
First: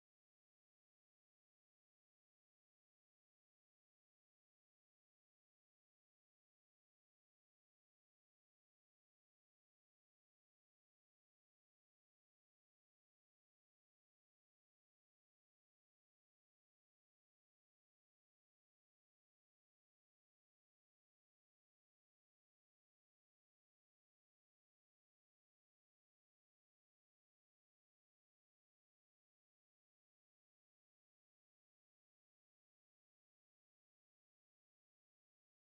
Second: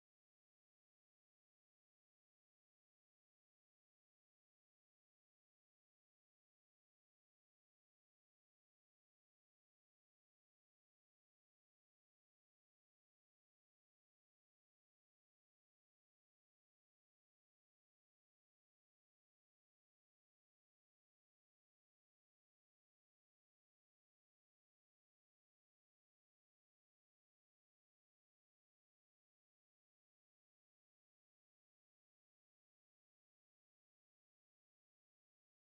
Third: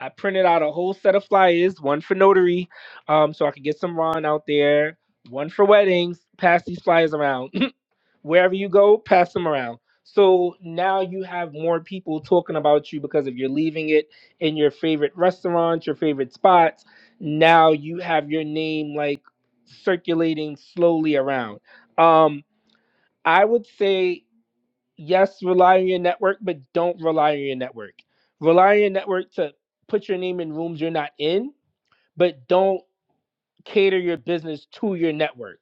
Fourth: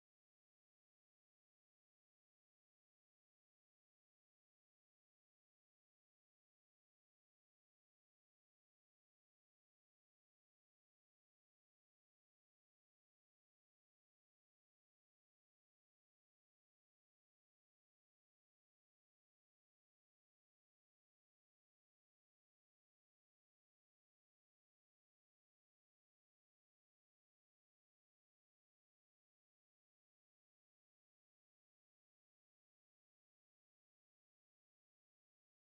[SPEAKER 2] I printed out a whole set of flyers, one for notary, um, so I could get some Ron out there, one for weddings, pass these flyers around. Wherever you go, pass them around. So now you have more people talking about you because if you're leaving it in your favorite restaurants, your favorite spots, now you have your name like circulating slowly around. Um, I would say yes, rely on your network, but don't rely on your network. Rely on your network to put your name in rooms you're not in, but don't cater your business to your network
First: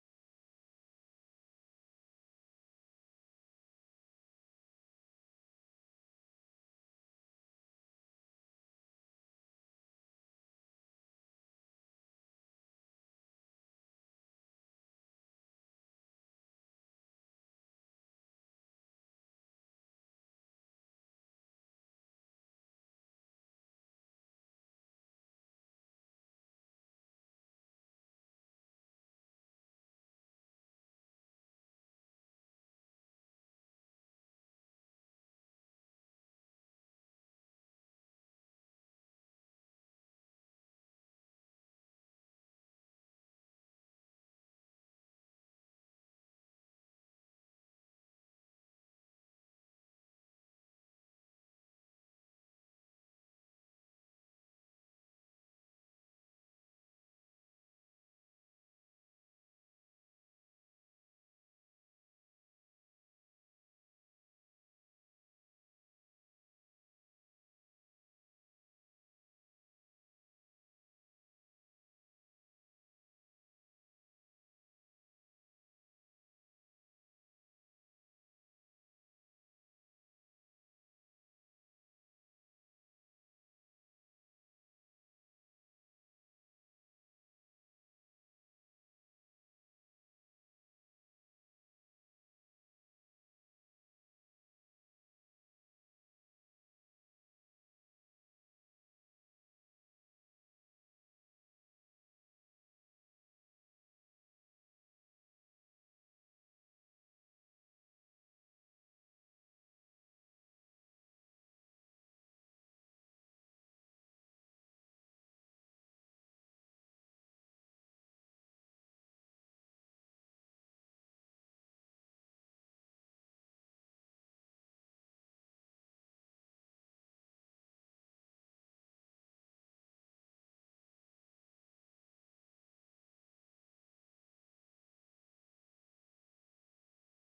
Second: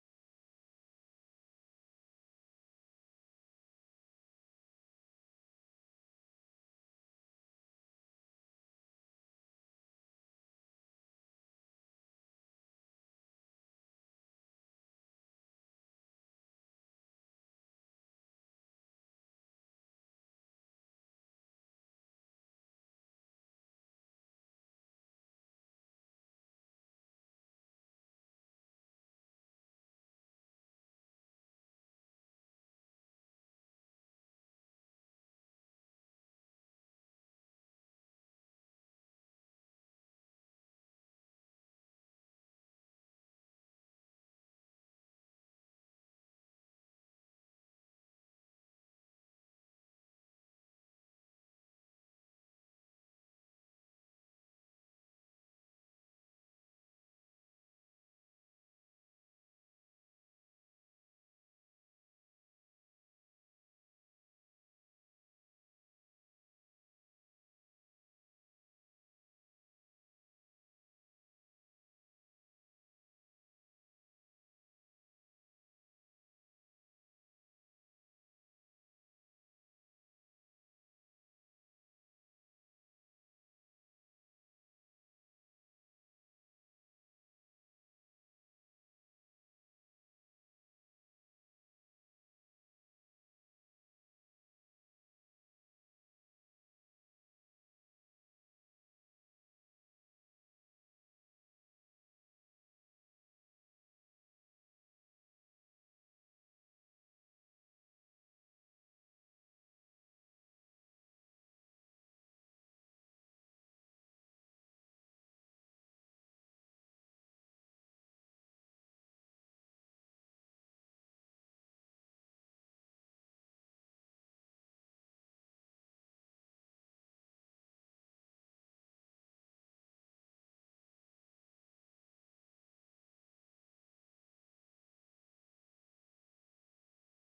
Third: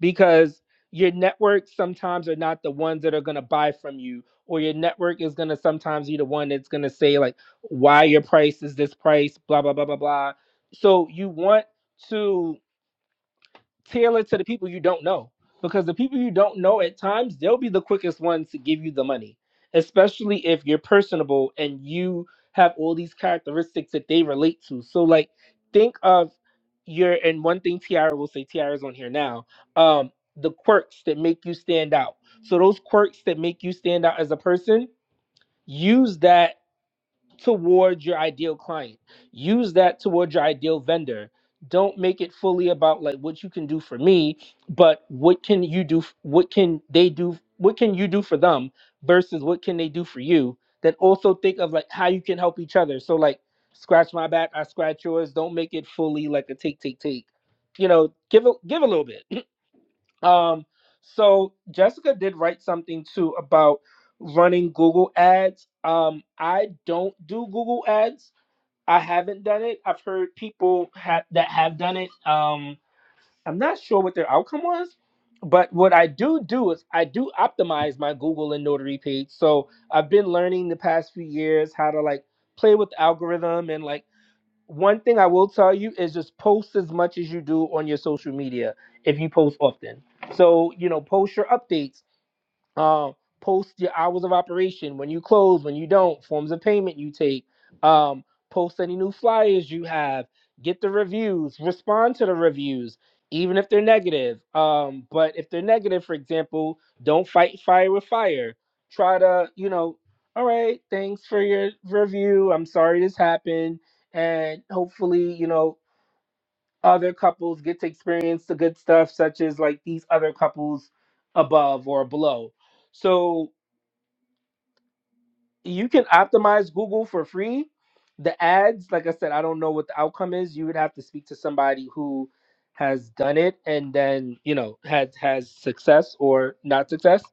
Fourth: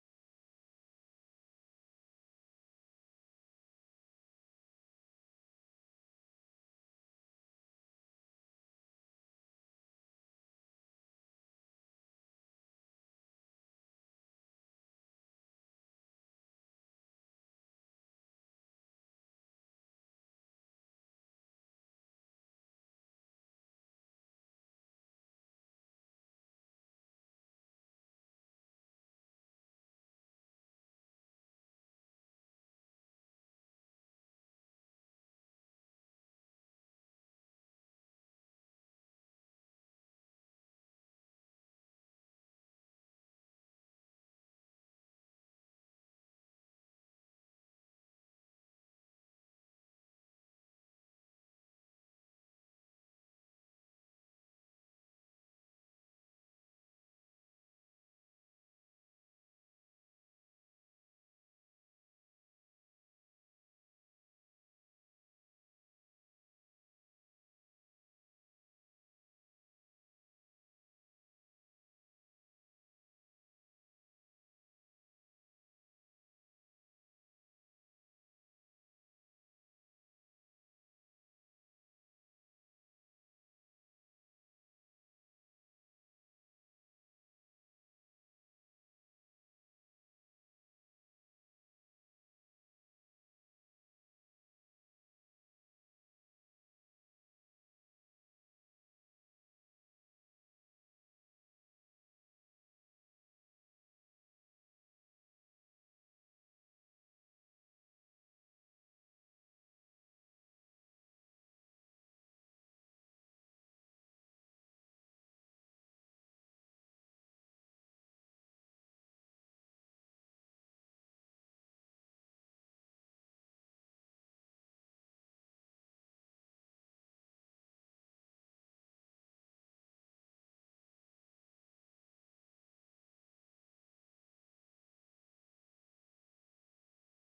[SPEAKER 2] because your network sometimes are not the ones that are going to buy from you or your network is going to sometimes be the one that's going to say like why your price is this price blah blah blah blah blah so you want to tailor to the people you don't know because the people you don't know at times they'll be the quickest ones to give you the money especially if you're personable and you have all these characteristics that they relate to so like think of your and one thing tiara will say tiara's on here now um the quirks that make you stand out so those quirks that make you stand out as a person use that towards your ideal client. Use that towards your ideal vendor. Don't make it fully about like what you can do for me, but what can you do? f- What can they do? What can you do for them versus what can they do for you? Then also think of like how you can help each other. So like scratch my back, I scratch yours. Don't make it fully like a take, take, take. You know, give a give a little bit um, so Jessica did write something too about running Google ads. Um, I don't do Google ads. I haven't done it. I've heard people ha- that have done it. Um, I'm not sure what their outcome was, but what I do do is I do optimize my Google and Notary page. So I've been learning the past few years how to like play with the algorithm and like one thing I will tell you is just post as much as you do on your social media if you post often. So, you know, post your updates, uh, post your hours of operation when you close when you don't forms of payment you take um, post any new flyers you have get the reviews respond to the reviews even if they're negative um, but if they're negative for example don't fight fire with fire try to you know all right thanks for your review i'm sorry this happened and hopefully you know other couples get to experience the good stuff, such as like these other couples above or below. So you can optimize Google for free. The ads, like I said, I don't know what the outcome is. You would have to speak to somebody who has done it and then you know has has success or not success.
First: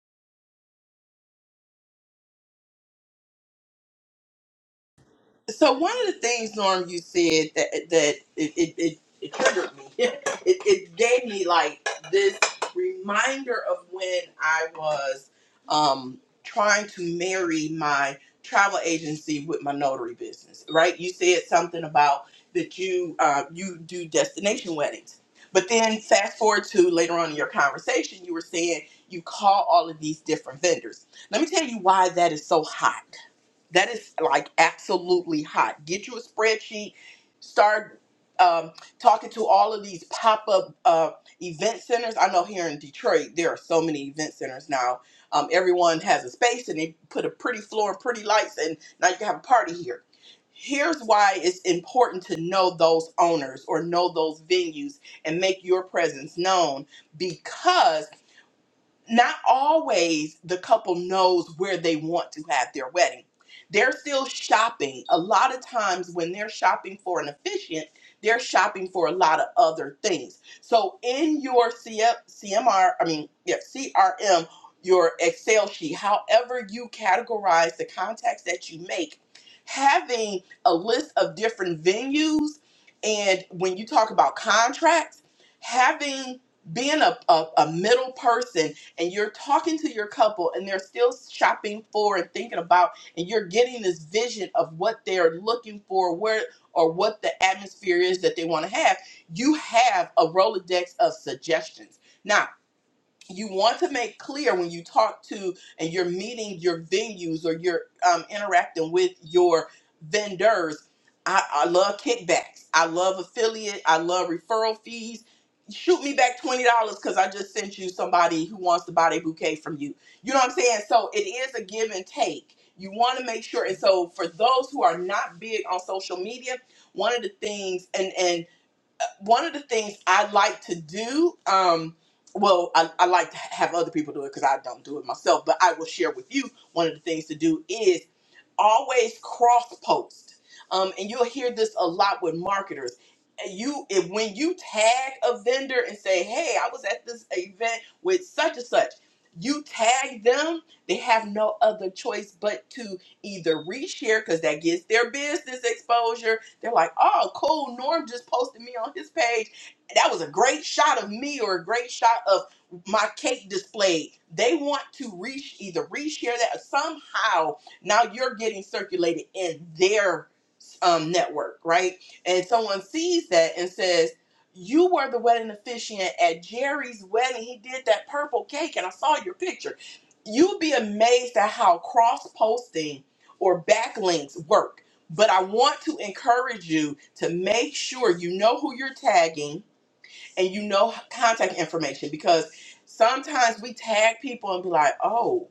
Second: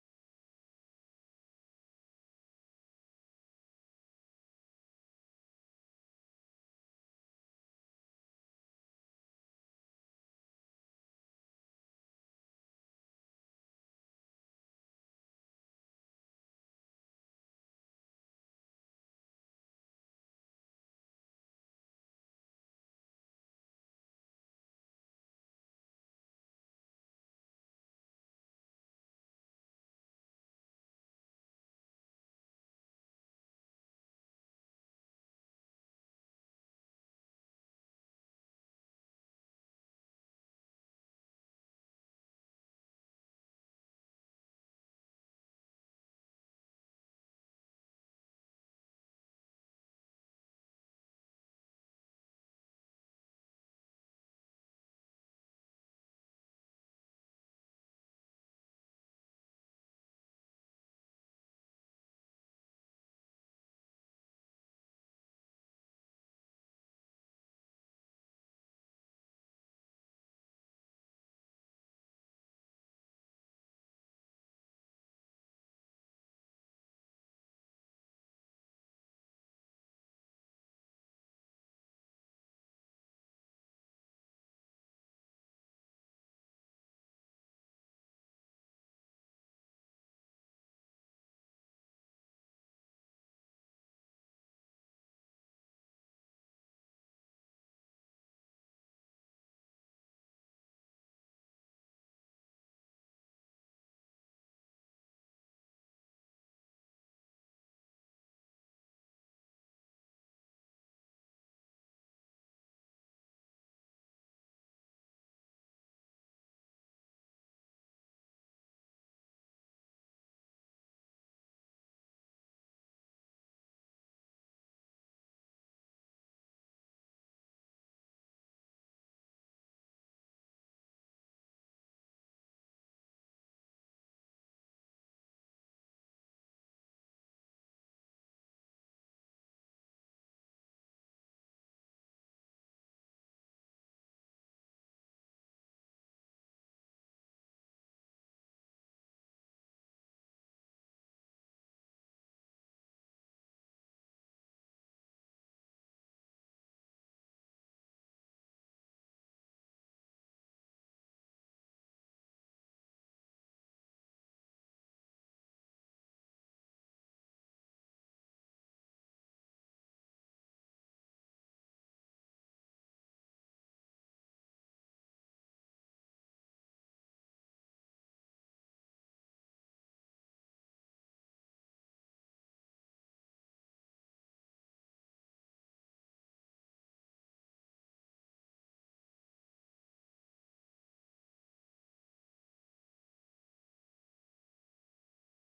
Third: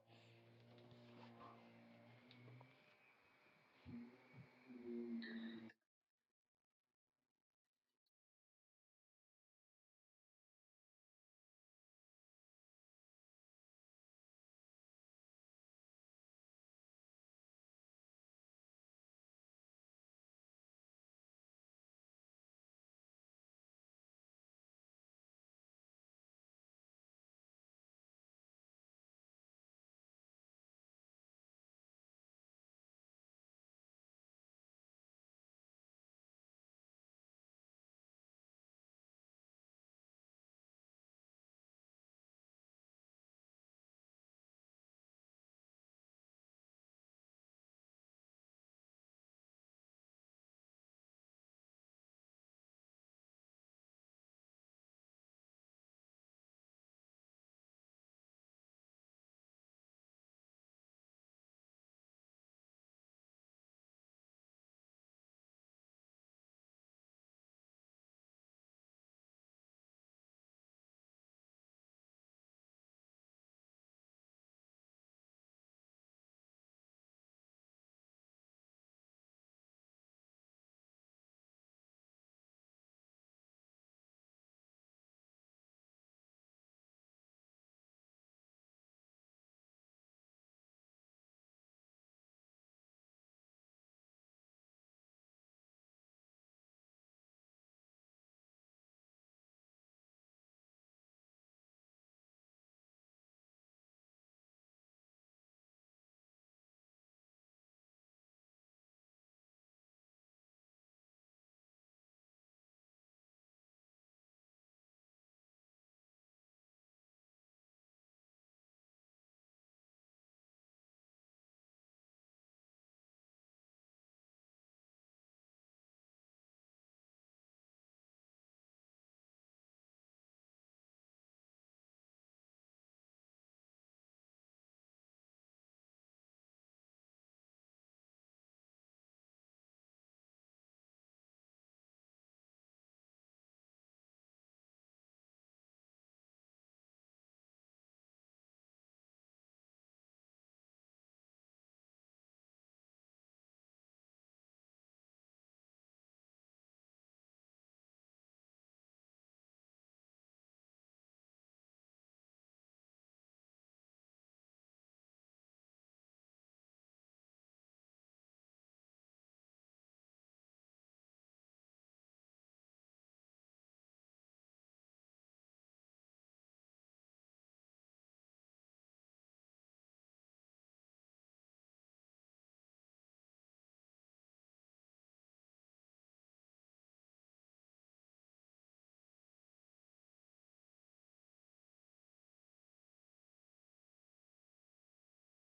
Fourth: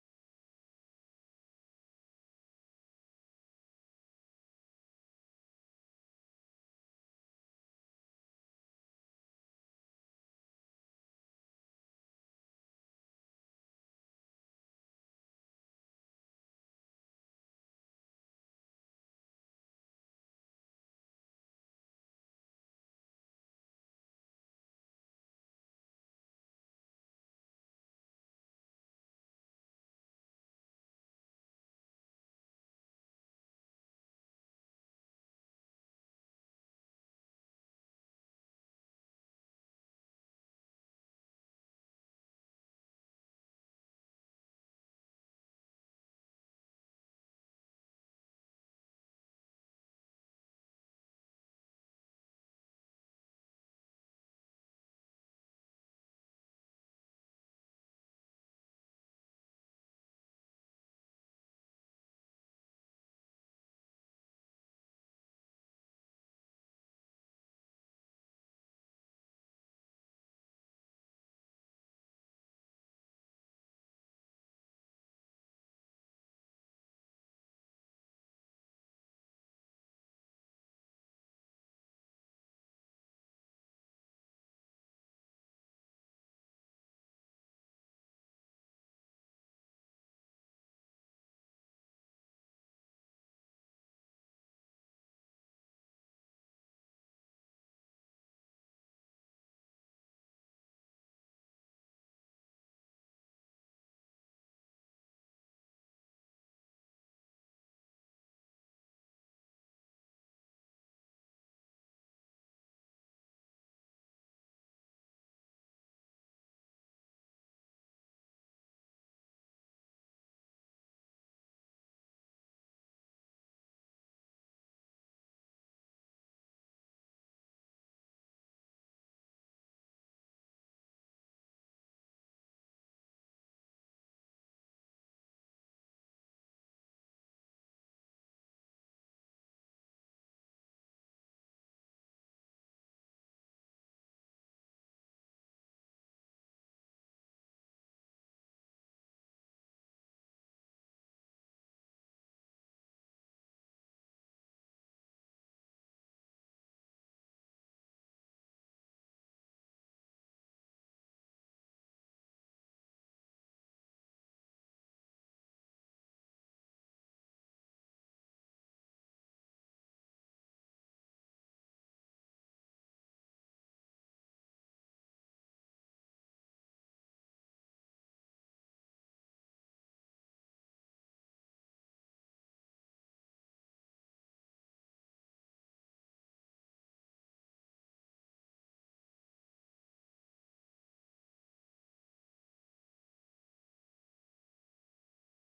[SPEAKER 3] So one of the things, Norm, you said that that it it, it, it triggered me. it, it gave me like this reminder of when I was um, trying to marry my travel agency with my notary business. Right? You said something about that you uh, you do destination weddings, but then fast forward to later on in your conversation, you were saying you call all of these different vendors. Let me tell you why that is so hot that is like absolutely hot. Get you a spreadsheet. Start um, talking to all of these pop up uh, event centers. I know here in Detroit there are so many event centers now. Um, everyone has a space and they put a pretty floor and pretty lights, and now you can have a party here. Here's why it's important to know those owners or know those venues and make your presence known because not always the couple knows where they want to have their wedding. They're still shopping. A lot of times when they're shopping for an officiant, they're shopping for a lot of other things. So in your CF, CMR, I mean, yeah, CRM, your Excel sheet, however you categorize the contacts that you make, having a list of different venues and when you talk about contracts, having being a, a, a middle person and you're talking to your couple and they're still shopping for and thinking about and you're getting this vision of what they're looking for where or what the atmosphere is that they want to have you have a rolodex of suggestions now you want to make clear when you talk to and you're meeting your venues or you're um, interacting with your vendors. I, I love kickbacks. I love affiliate. I love referral fees. Shoot me back twenty dollars because I just sent you somebody who wants to buy a bouquet from you. You know what I'm saying? So it is a give and take. You want to make sure. And so for those who are not big on social media, one of the things, and and one of the things I like to do, um, well, I, I like to have other people do it because I don't do it myself, but I will share with you one of the things to do is always cross post um, and you'll hear this a lot with marketers you if, when you tag a vendor and say hey i was at this event with such and such you tag them they have no other choice but to either reshare because that gets their business exposure they're like oh cool norm just posted me on his page that was a great shot of me or a great shot of my cake displayed they want to reach either reshare that or somehow now you're getting circulated in their um, network, right? And someone sees that and says, "You were the wedding officiant at Jerry's wedding. He did that purple cake, and I saw your picture." You'd be amazed at how cross-posting or backlinks work. But I want to encourage you to make sure you know who you're tagging and you know contact information because sometimes we tag people and be like, "Oh."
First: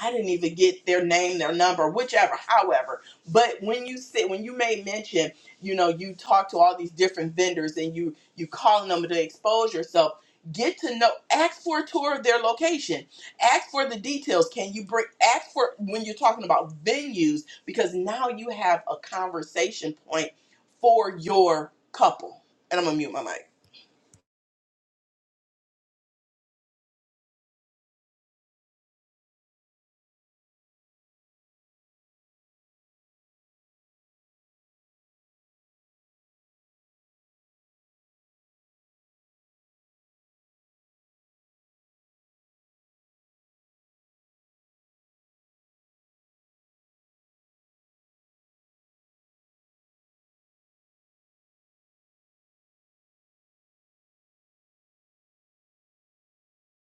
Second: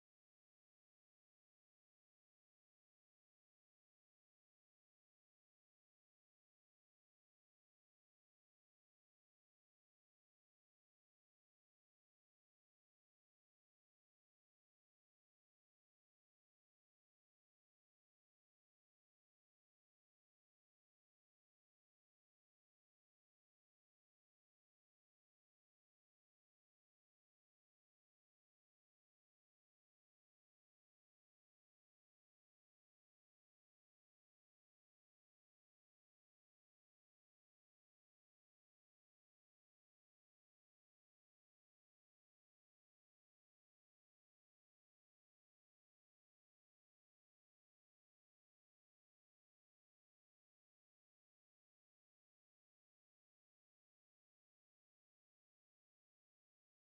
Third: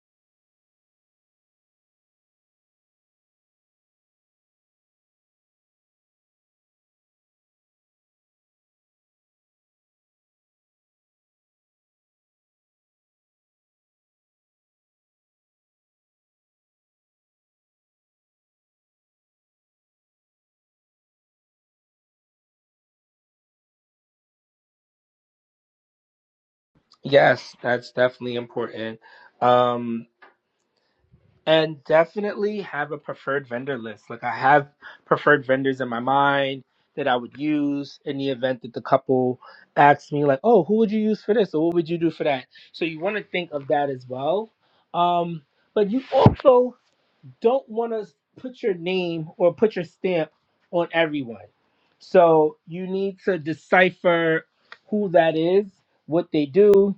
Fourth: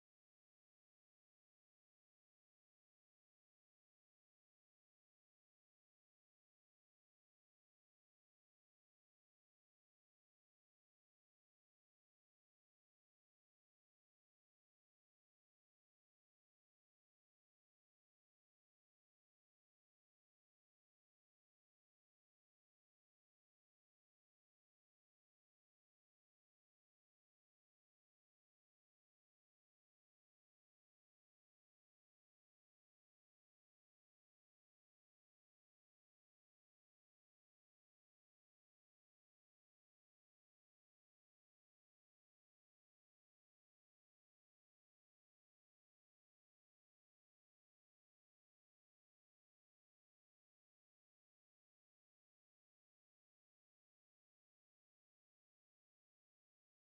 [SPEAKER 3] I didn't even get their name, their number, whichever, however. But when you sit, when you made mention, you know, you talk to all these different vendors and you you calling them to expose yourself. Get to know, ask for a tour of their location, ask for the details. Can you bring, ask for when you're talking about venues, because now you have a conversation point for your couple. And I'm gonna mute my mic.
[SPEAKER 2] Yes, that's definitely important. Um, and definitely have a preferred vendor list. Like I have preferred vendors in my mind that I would use in the event that the couple asks me like, "Oh, who would you use for this? Or what would you do for that?" So you want to think of that as well. Um, but you also don't want to put your name or put your stamp on everyone. So you need to decipher who that is, what they do,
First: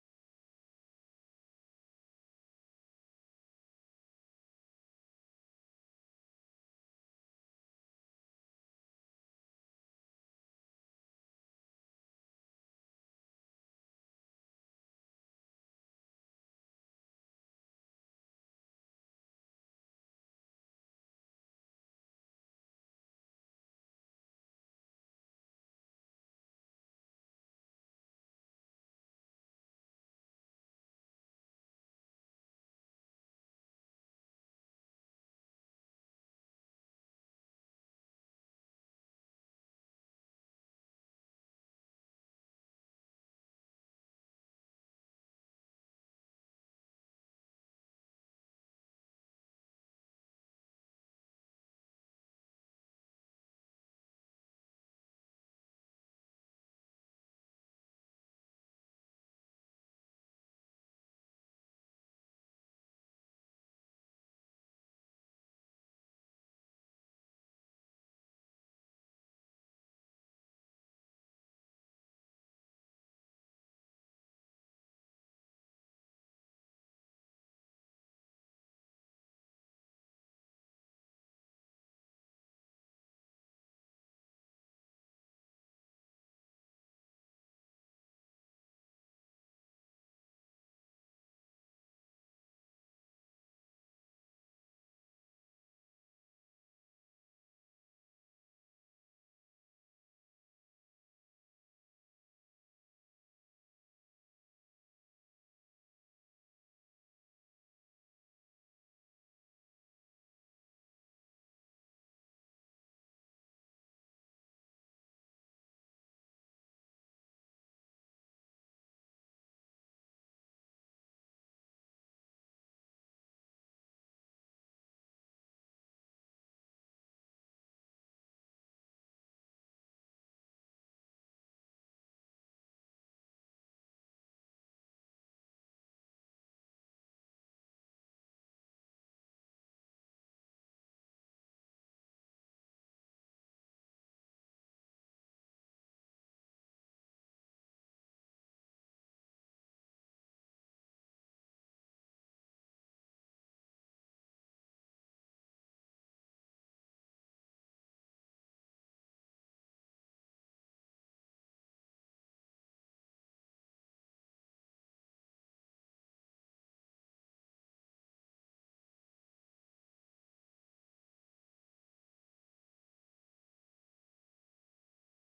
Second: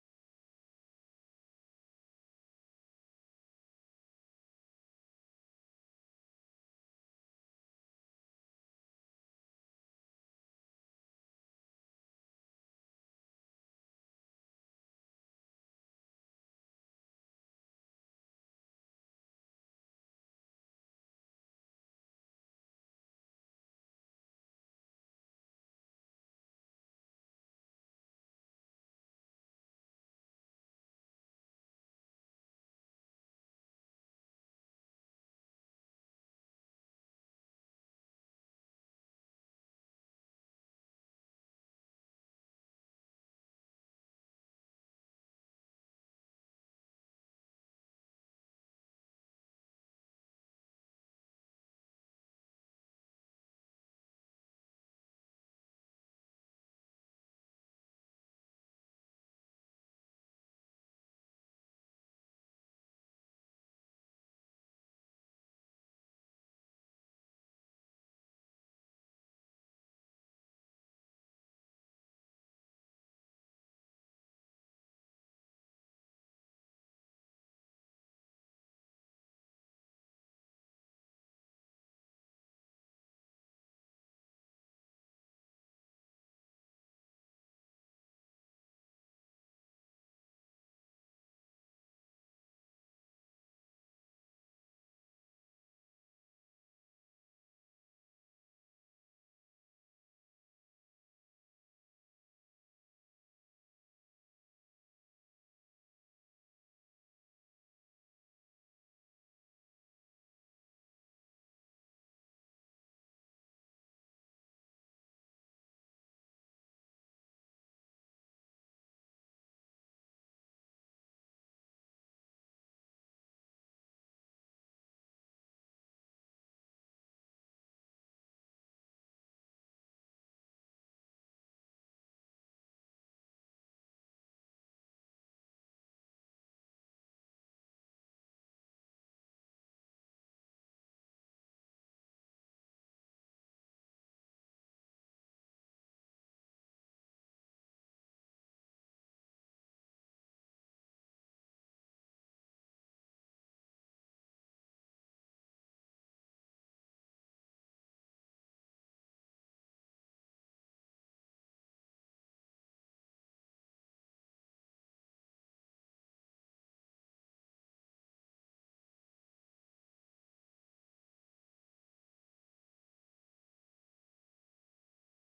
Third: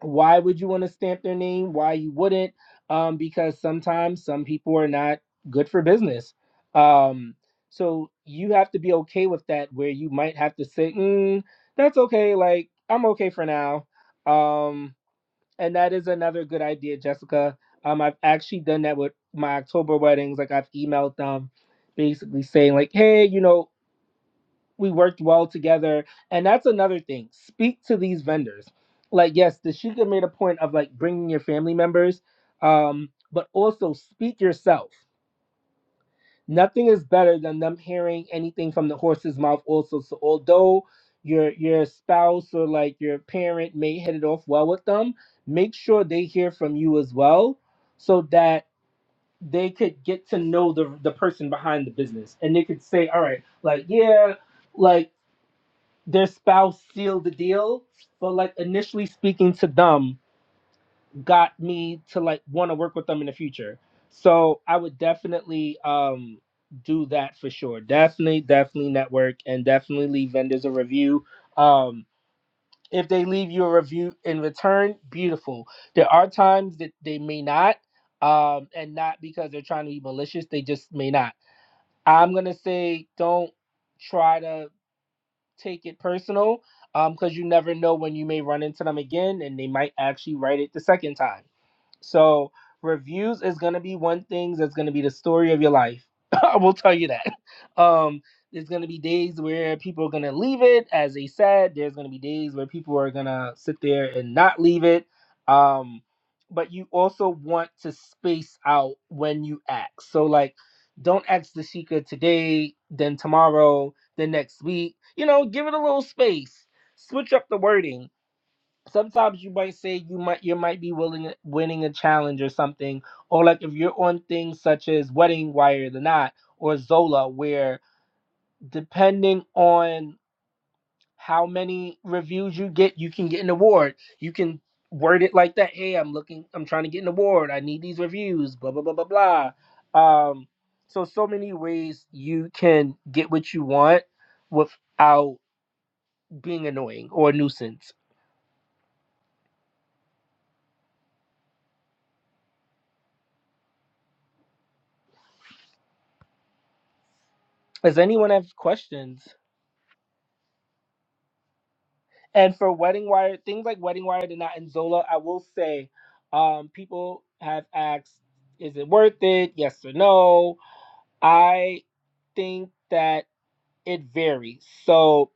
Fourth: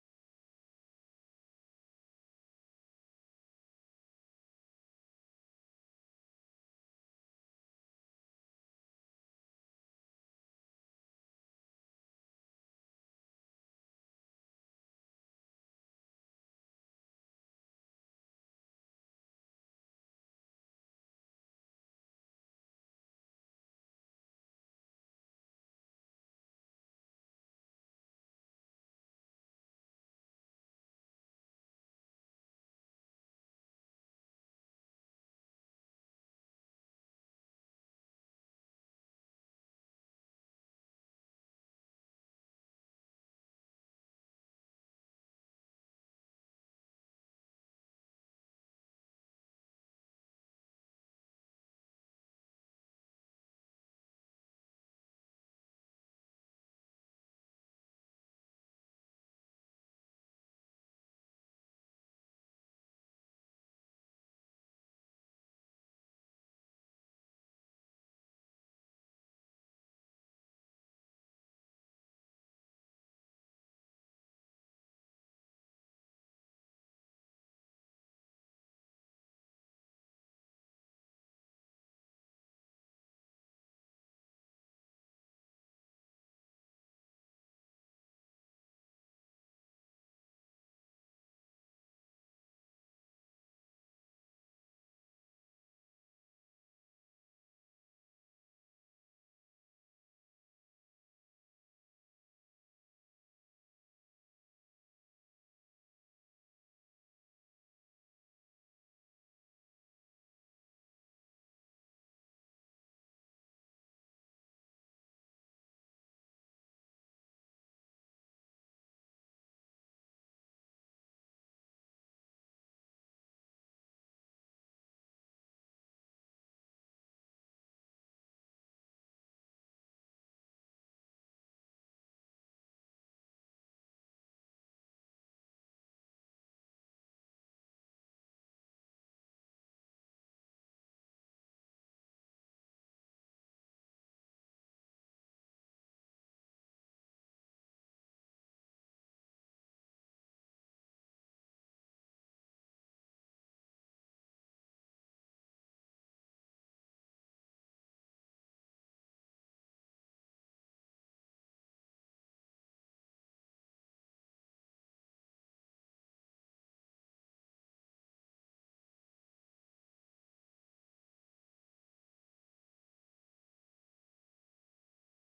[SPEAKER 2] why would you want to stamp their name why you wouldn't um, because sometimes some people are not good for business um, so you have to be okay with that where you might have to say mm, that's okay like i'm okay for now um, and that is another good idea jessica um, i've actually done that with my october weddings like i've emailed them basically saying like hey you know we worked well together and that's another thing speak to these vendors like yes dashika made a point of like bringing your family members um but also speak yourself nothing is better than them hearing anything from the horse's mouth also so although your your spouse or like your parent may hit it off well with them make sure they hear from you as well so that they could get to know the the person behind the business and they could say all right like yeah like their spouse sealed the deal, but like initially speaking to them got me to like want to work with them in the future. So I would definitely um do that for sure. Definitely, definitely network and definitely leave vendors a review. Um if they leave you a review in return, beautiful. There are times that they may not, um, and not because they're trying to be malicious, they just may not. I'm gonna say don't try to take it personal um, because you never know when you may run into them again and they might actually write it the second time. So reviews is gonna be one thing that's gonna be the story of your life. I will tell you that. Um, there's gonna be days where people are gonna leave it, as they said. There's gonna be days where people are gonna sit there and not leave it. Um, but you also want to space out when you ask. So like, don't ask the Sheikah today, then tomorrow, then next week. You know, give it a little space. Switch up the wording sometimes you might say you might you might be willing winning a challenge or something or like if you're on things such as wedding wire the knot or zola where depending on how many reviews you get you can get an award you can word it like that hey i'm looking i'm trying to get an award i need these reviews blah blah blah blah blah um so so many ways you can get what you want without being annoying or a nuisance does anyone have questions And for Wedding Wire, things like Wedding Wire did not and Zola, I will say, um, people have asked, is it worth it? Yes or no. I think that it varies. So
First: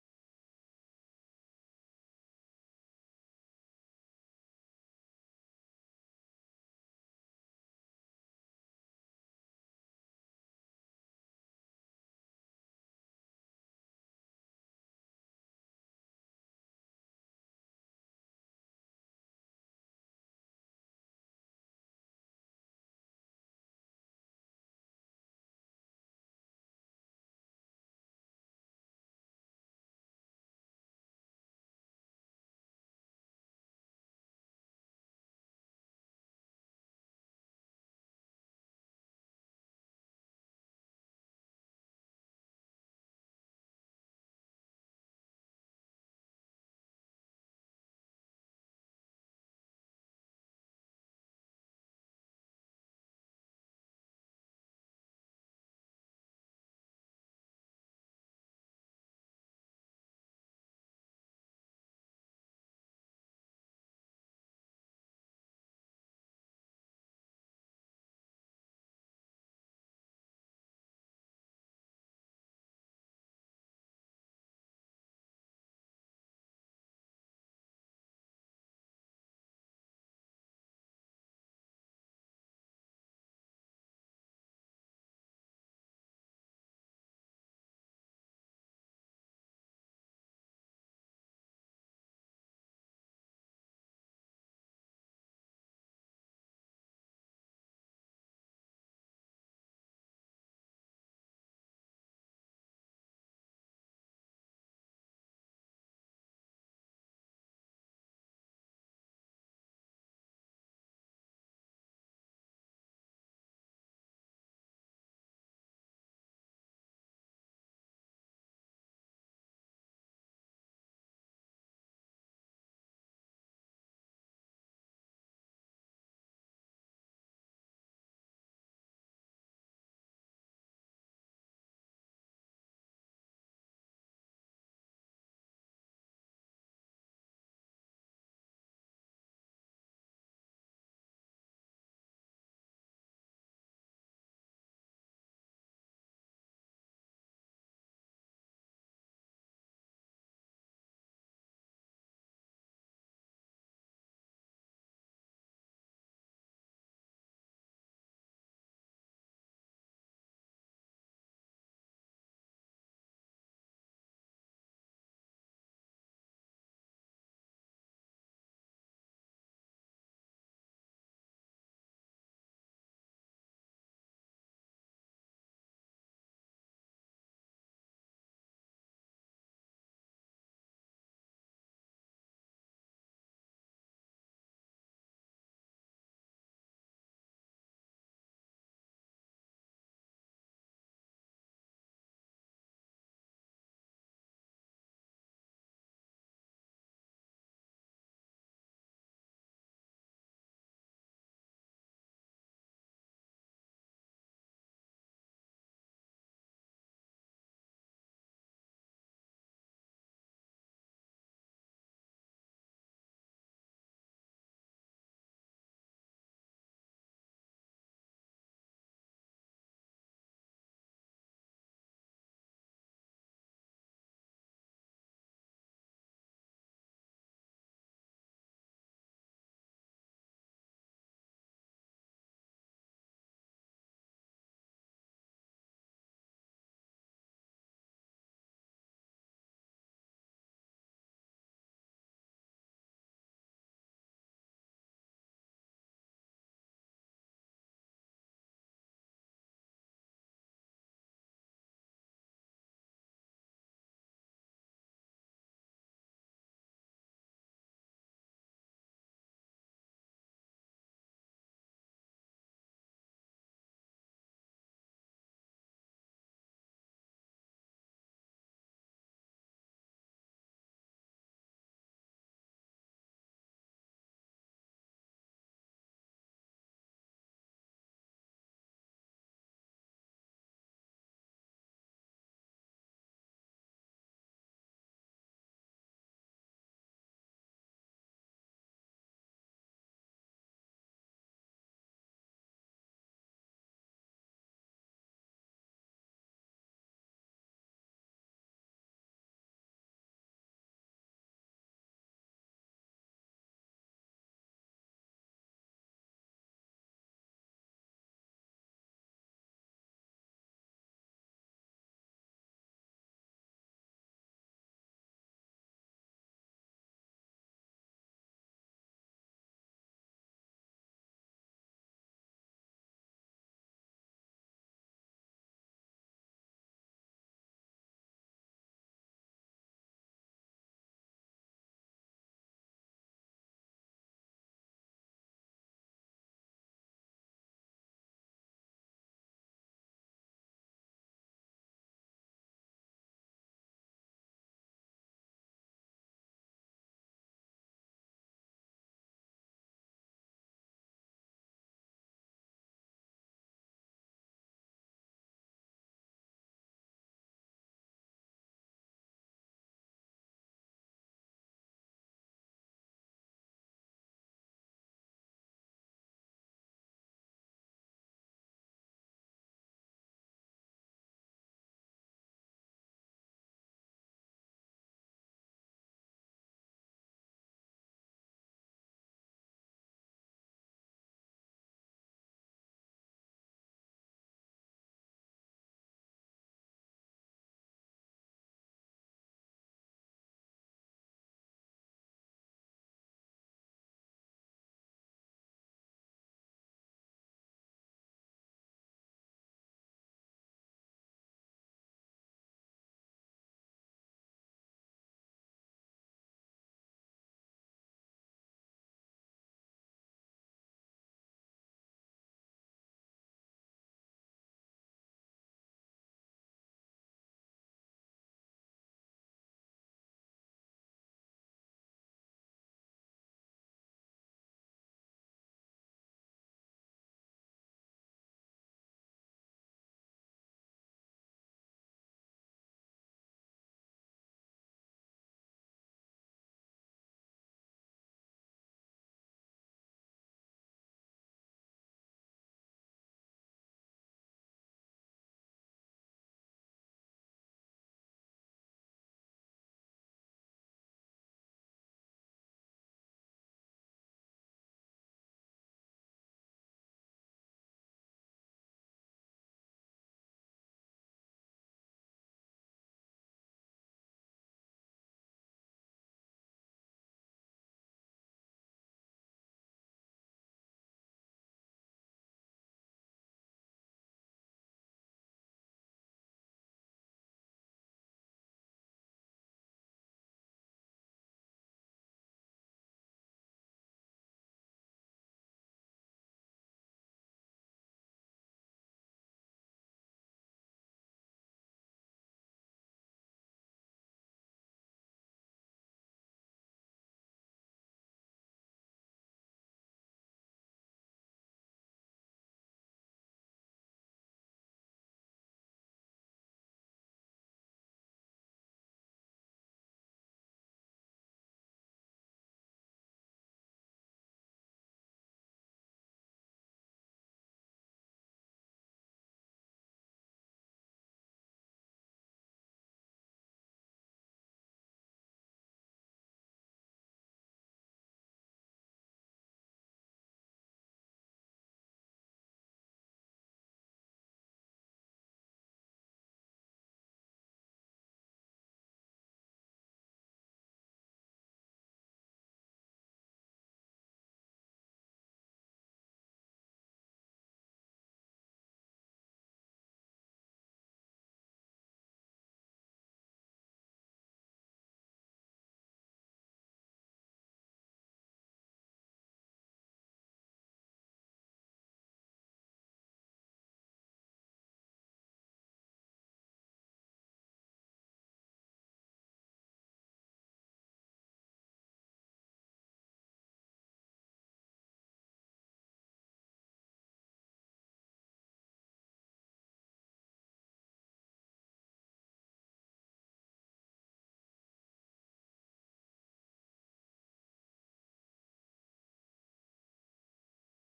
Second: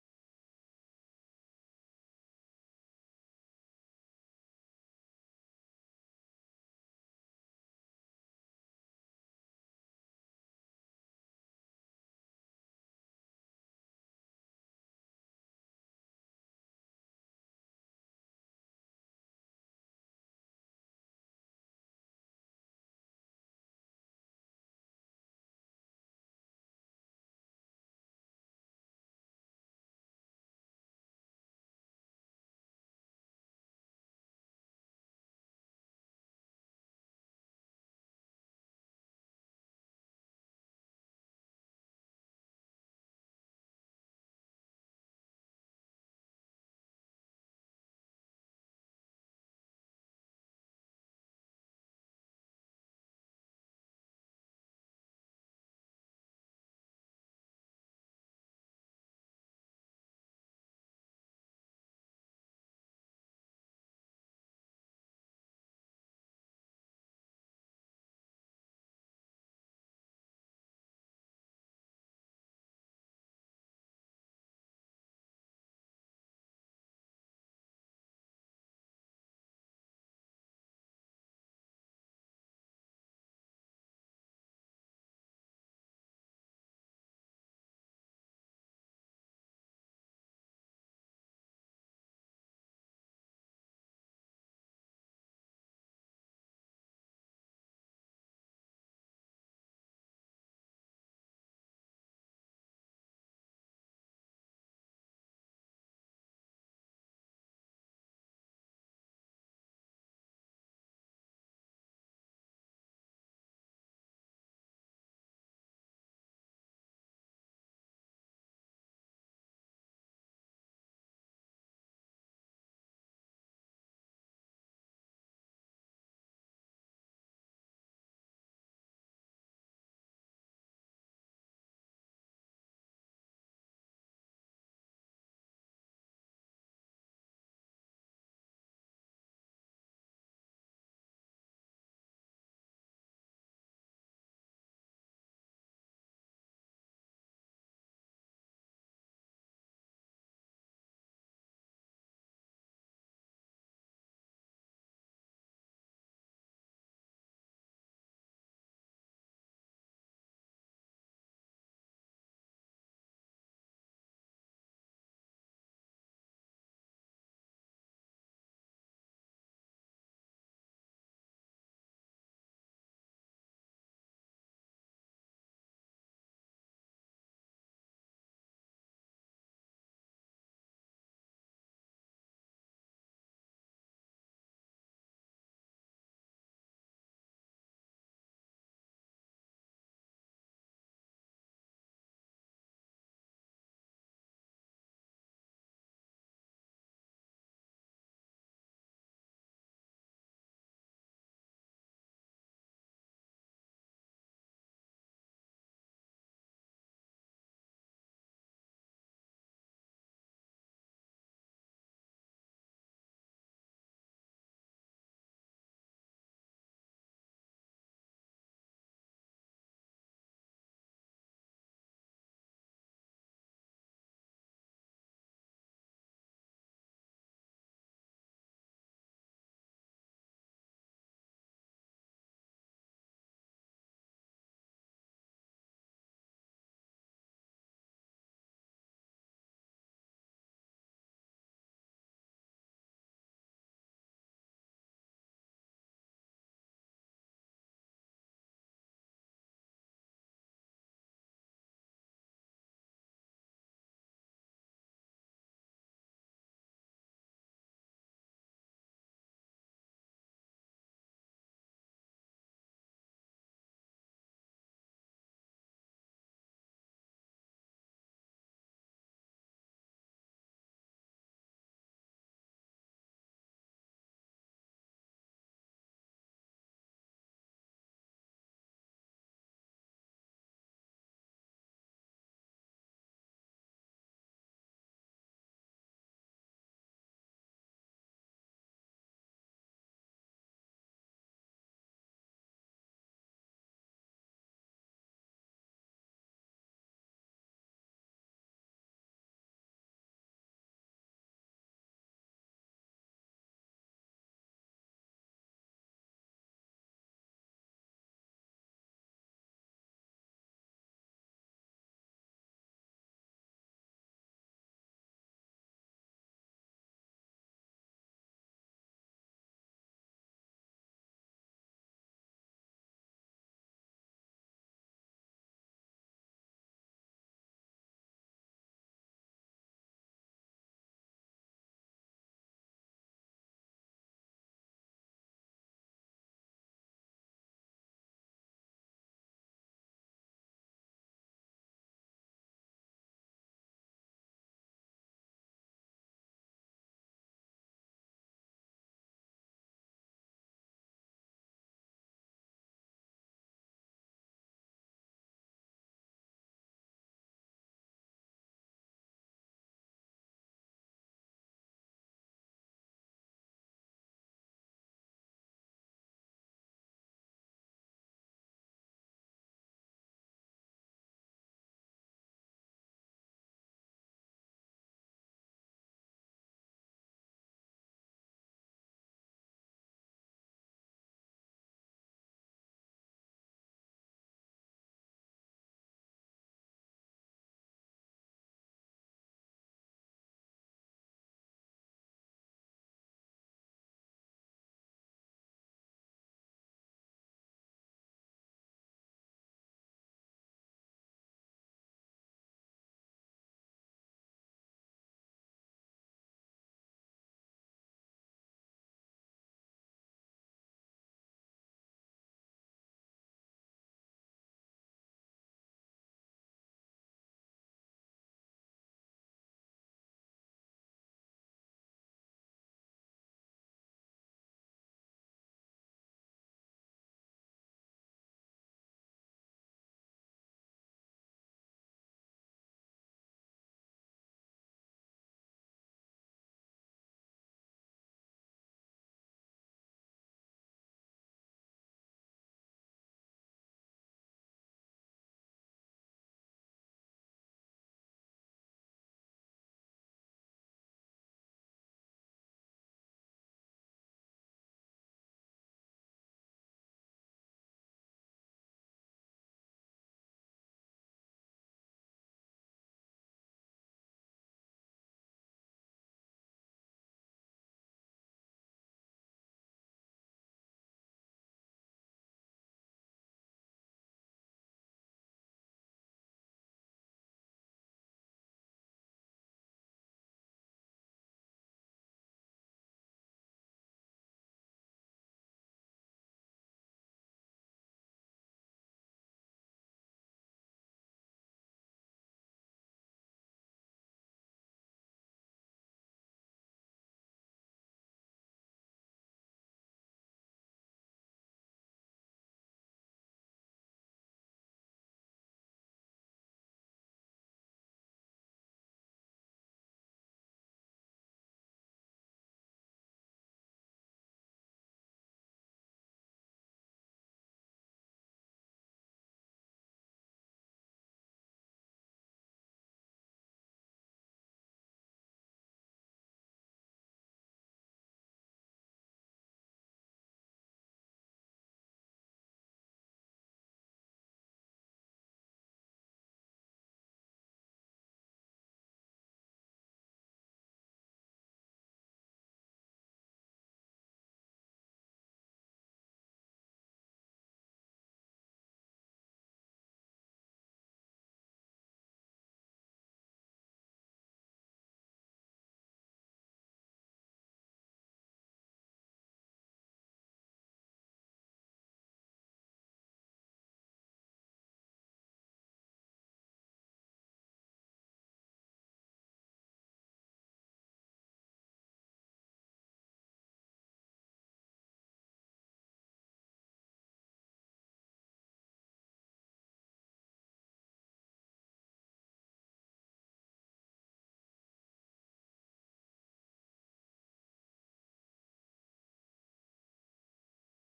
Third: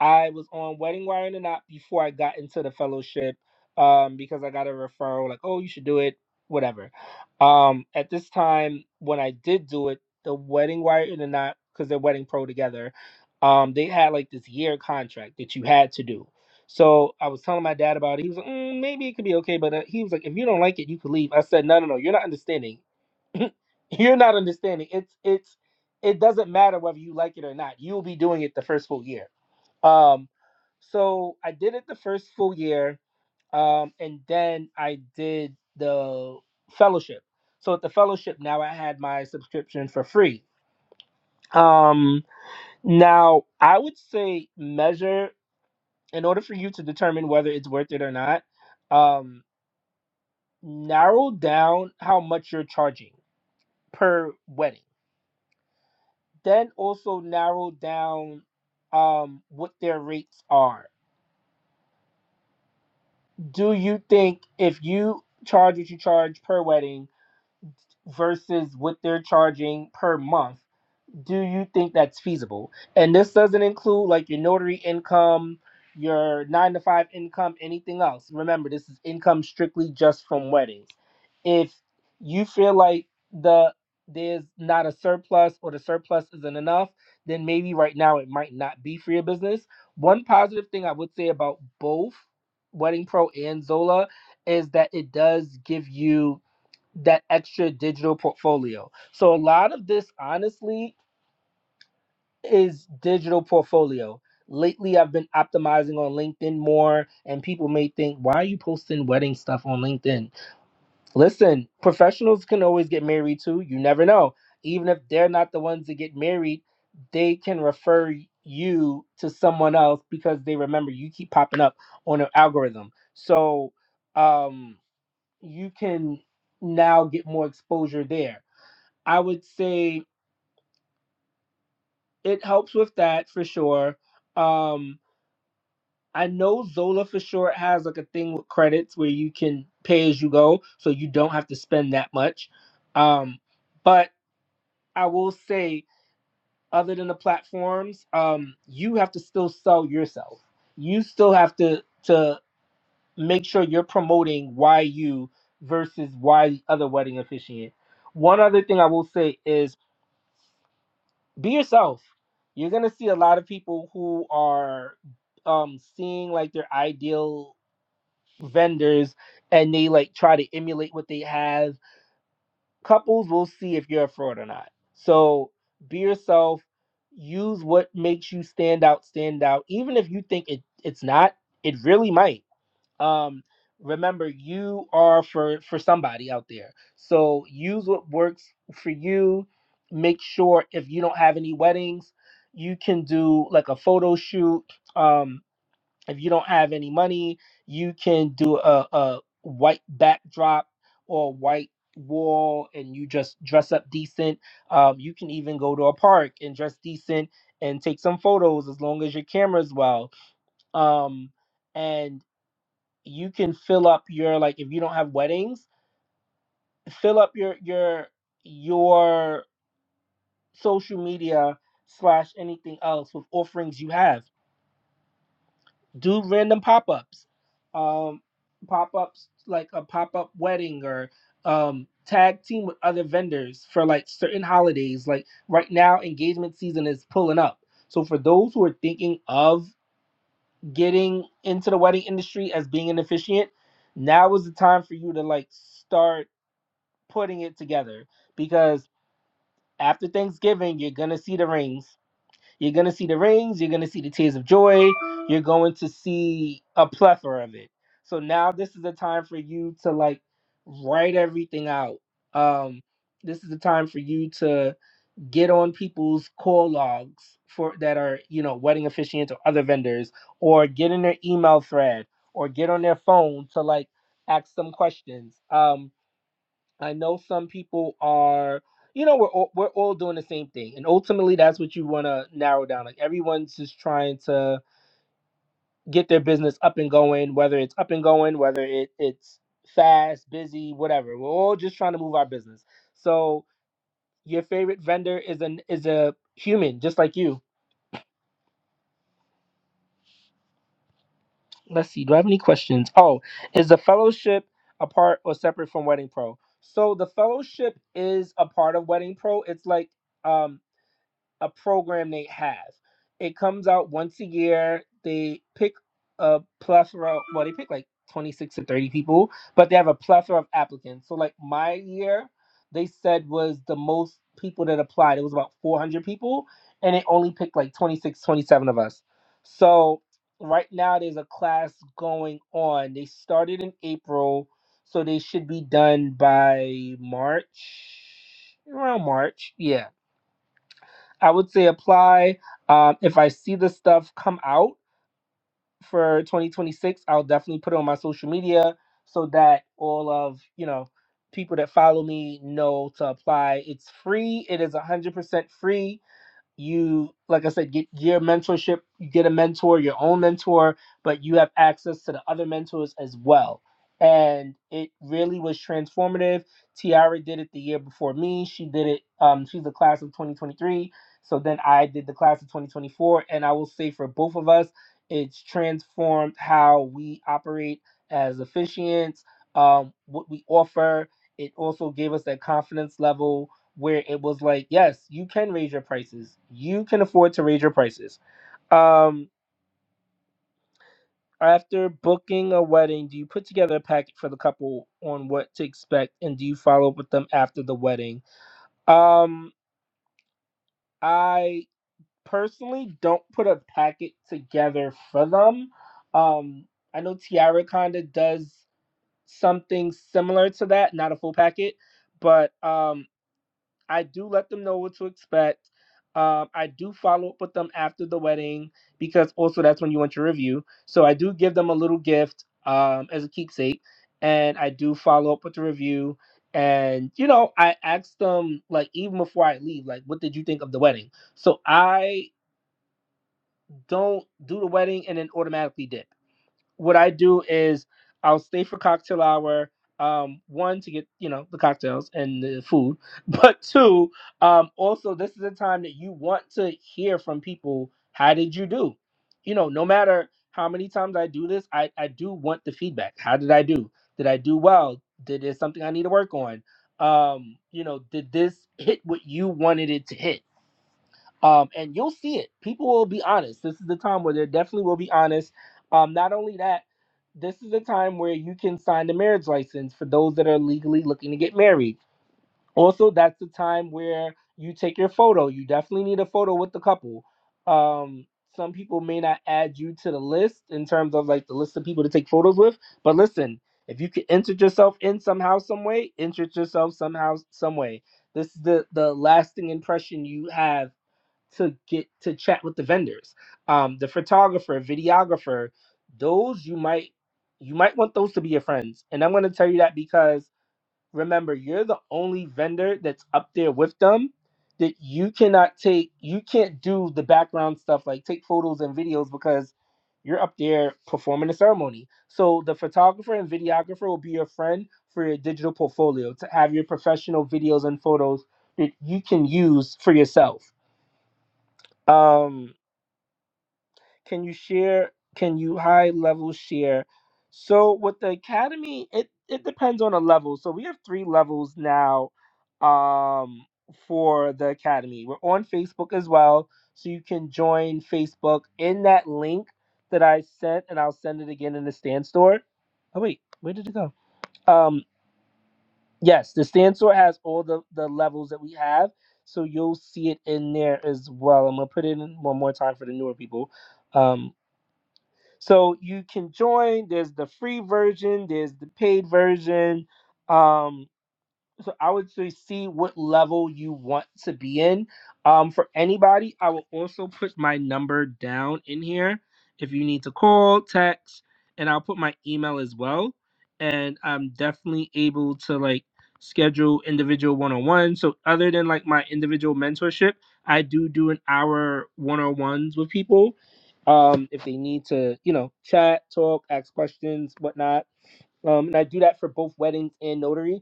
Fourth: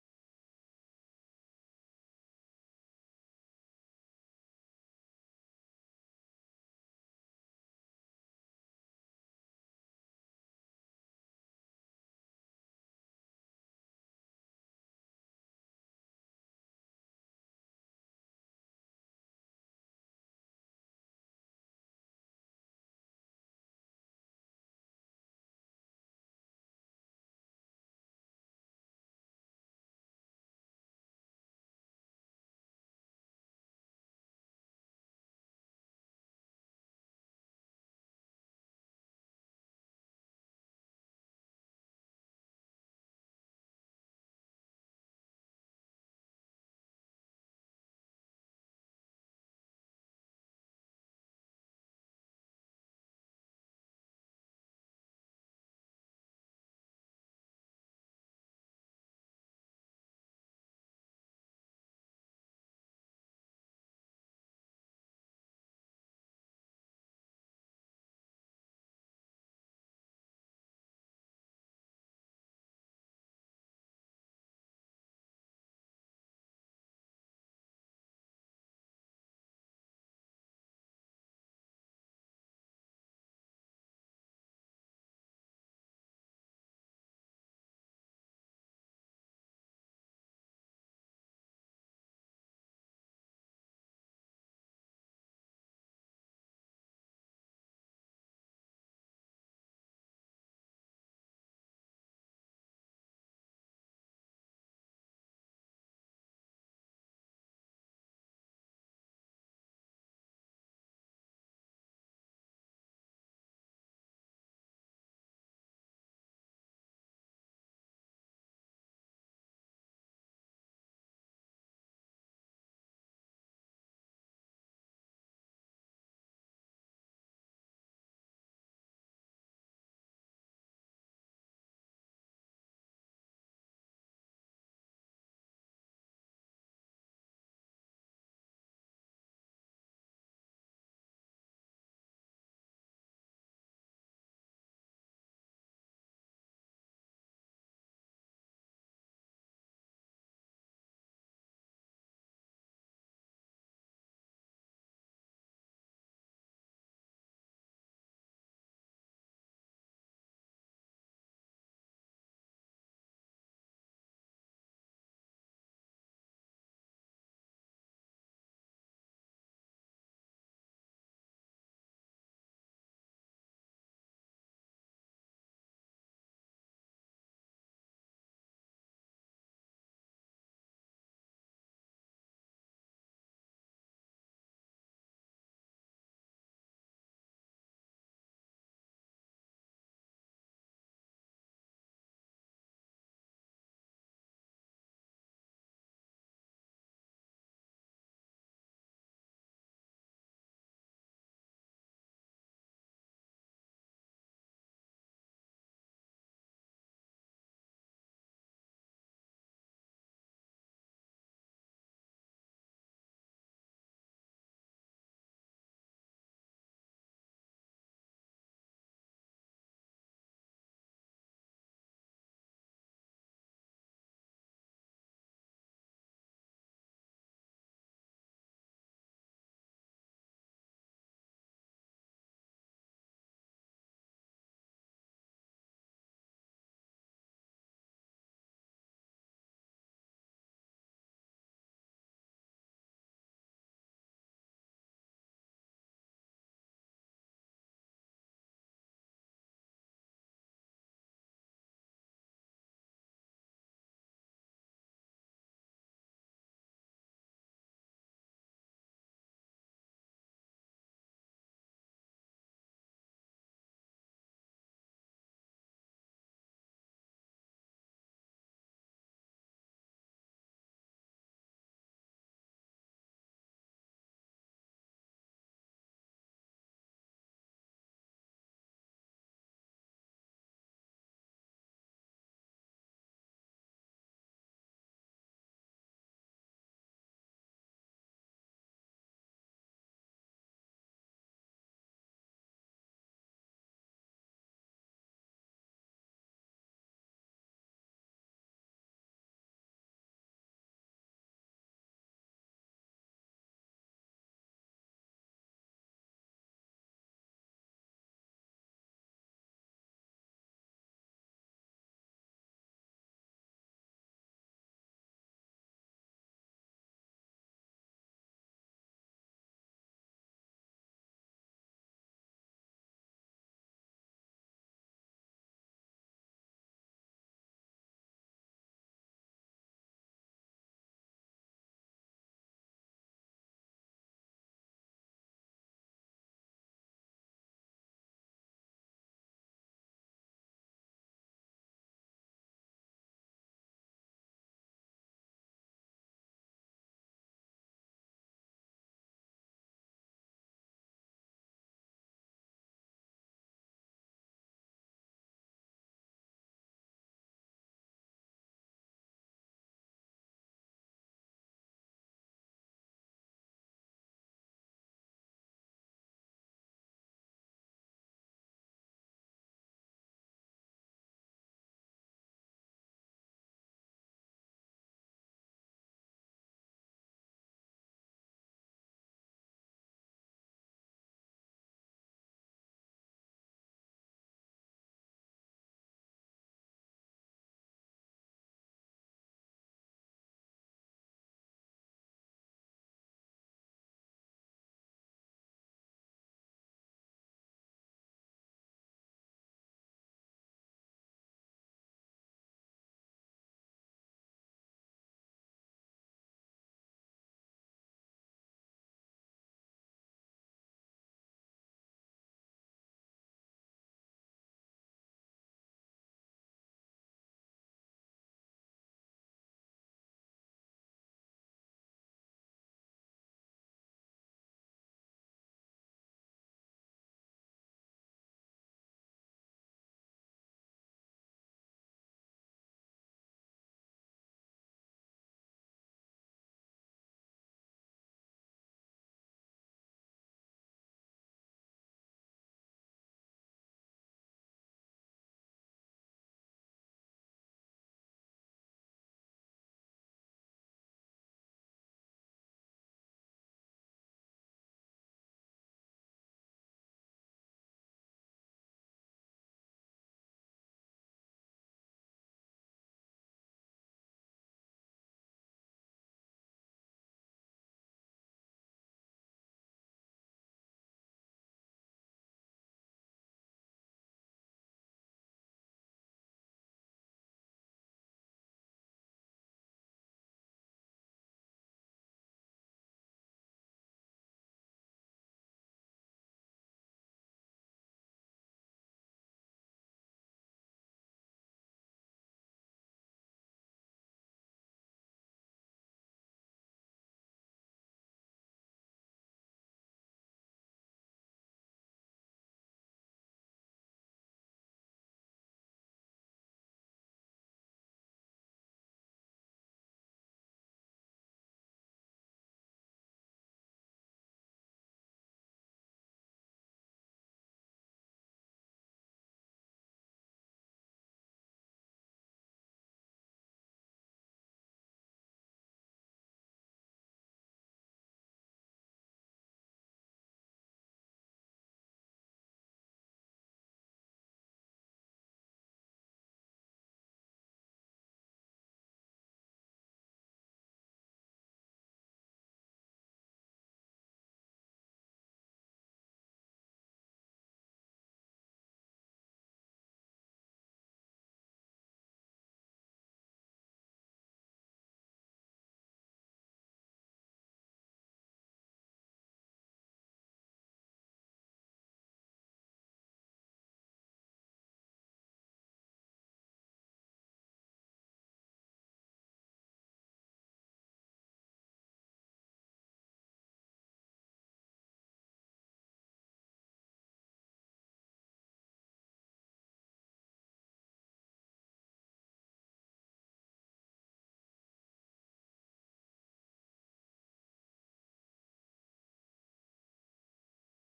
[SPEAKER 2] I was on Wedding Wire and Not before I got into the fellowship um, because I got a referral, like, oh, you should do it, whatever. Um, at this time, when I did do it, the Wedding Wire and Not, because they're Wedding Pro together, um, they had like this year contract that you had to do. So I was telling my dad about it. He was like, mm, maybe it could be okay. But uh, he was like, if you don't like it, you could leave. I said, no, no, no, you're not understanding. You're not understanding. It's it's it doesn't matter whether you like it or not. You'll be doing it the first full year. Um, so I did it the first full year, um, and then I did the fellowship. So at the fellowship, now I had my subscription for free. Um, now I would say measure in order for you to determine whether it's worth it or not. Um, narrow down how much you're charging per wedding. then also narrow down um what their rates are. Do you think if you charge what you charge per wedding versus what they're charging per month? do you think that's feasible? And this doesn't include like your notary income, your nine to five income, anything else. Remember, this is income strictly just from weddings. If you feel like the there's not a surplus or the surplus isn't enough, then maybe right now it might not be for your business. One positive thing I would say about both Wedding Pro and Zola is that it does give you that extra digital portfolio. So a lot of this honestly is digital portfolio. Lately, I've been optimizing on LinkedIn more, and people may think, why are you posting wedding stuff on LinkedIn? Listen, professionals can always get married too. You never know. Even if they're not the ones that get married, they can refer you to someone else because they remember you keep popping up on their algorithm. So um, you can now get more exposure there. I would say it helps with that for sure. Um, I know Zola for sure has like a thing with credits where you can pay as you go, so you don't have to spend that much. Um, but I will say, other than the platforms, um, you have to still sell yourself. You still have to to make sure you're promoting why you versus why the other wedding officiant. One other thing I will say is be yourself. You're gonna see a lot of people who are um, seeing like their ideal vendors and they like try to emulate what they have. Couples will see if you're a fraud or not. So be yourself. Use what makes you stand out, stand out. Even if you think it, it's not, it really might. Um, remember, you are for for somebody out there. So use what works for you. Make sure if you don't have any weddings, you can do like a photo shoot. Um, if you don't have any money, you can do a, a white backdrop or white wall and you just dress up decent. Um, you can even go to a park and dress decent and take some photos as long as your camera's well um and you can fill up your like if you don't have weddings fill up your your your social media slash anything else with offerings you have do random pop-ups um pop-ups like a pop-up wedding or um tag team with other vendors for like certain holidays like right now engagement season is pulling up so for those who are thinking of getting into the wedding industry as being an officiant now is the time for you to like start putting it together because after thanksgiving you're gonna see the rings you're going to see the rings. You're going to see the tears of joy. You're going to see a plethora of it. So now this is a time for you to like write everything out. Um, this is the time for you to get on people's call logs for that are you know wedding officiants or other vendors, or get in their email thread, or get on their phone to like ask them questions. Um, I know some people are, you know, we're all, we're all doing the same thing, and ultimately that's what you want to narrow down. Like everyone's just trying to get their business up and going, whether it's up and going, whether it it's fast, busy, whatever. We're all just trying to move our business. So your favorite vendor is an is a human, just like you. Let's see. Do I have any questions? Oh, is the fellowship apart or separate from Wedding Pro? So the fellowship is a part of Wedding Pro. It's like um a program they have. It comes out once a year. They pick a plethora, well, they pick like 26 to 30 people, but they have a plethora of applicants. So, like my year, they said was the most people that applied. It was about 400 people, and it only picked like 26, 27 of us. So, right now, there's a class going on. They started in April, so they should be done by March, around March. Yeah I would say apply. Um, if I see the stuff come out for 2026, I'll definitely put it on my social media so that all of you know people that follow me know to apply. It's free. It is 100% free you like i said get your mentorship you get a mentor your own mentor but you have access to the other mentors as well and it really was transformative tiara did it the year before me she did it um she's the class of 2023 so then i did the class of 2024 and i will say for both of us it's transformed how we operate as officiants um what we offer it also gave us that confidence level where it was like, yes, you can raise your prices. You can afford to raise your prices. Um, after booking a wedding, do you put together a packet for the couple on what to expect, and do you follow up with them after the wedding? Um, I personally don't put a packet together for them. Um, I know Tiara kinda does something similar to that, not a full packet, but um, I do let them know what to expect. Um, I do follow up with them after the wedding because also that's when you want your review. So I do give them a little gift um, as a keepsake, and I do follow up with the review. And you know, I ask them like even before I leave, like, what did you think of the wedding? So I don't do the wedding and then automatically dip what I do is I'll stay for cocktail hour. Um, one to get you know the cocktails and the food, but two, um, also this is a time that you want to hear from people. How did you do? You know, no matter how many times I do this, I I do want the feedback. How did I do? Did I do well? Did there something I need to work on? Um, you know, did this hit what you wanted it to hit? um, and you'll see it. People will be honest. This is the time where they definitely will be honest. Um, not only that, this is the time where you can sign the marriage license for those that are legally looking to get married. Also, that's the time where you take your photo. You definitely need a photo with the couple. Um, some people may not add you to the list in terms of like the list of people to take photos with, but listen, if you can insert yourself in somehow, some way, insert yourself somehow, some way. This is the the lasting impression you have to get to chat with the vendors um the photographer videographer those you might you might want those to be your friends and i'm going to tell you that because remember you're the only vendor that's up there with them that you cannot take you can't do the background stuff like take photos and videos because you're up there performing a ceremony so the photographer and videographer will be your friend for your digital portfolio to have your professional videos and photos that you can use for yourself um can you share can you high level share so with the academy it it depends on the level so we have three levels now um for the academy we're on facebook as well so you can join facebook in that link that i sent and i'll send it again in the stand store oh wait where did it go um yes the stand store has all the the levels that we have so you'll see it in there as well i'm gonna put it in one more time for the newer people um. So you can join. There's the free version. There's the paid version. Um, so I would say see what level you want to be in. Um, for anybody, I will also put my number down in here if you need to call, text, and I'll put my email as well. And I'm definitely able to like schedule individual one-on-one. So other than like my individual mentorship, I do do an hour one-on-ones with people. Um, if they need to, you know, chat, talk, ask questions, whatnot. Um, and I do that for both weddings and notaries.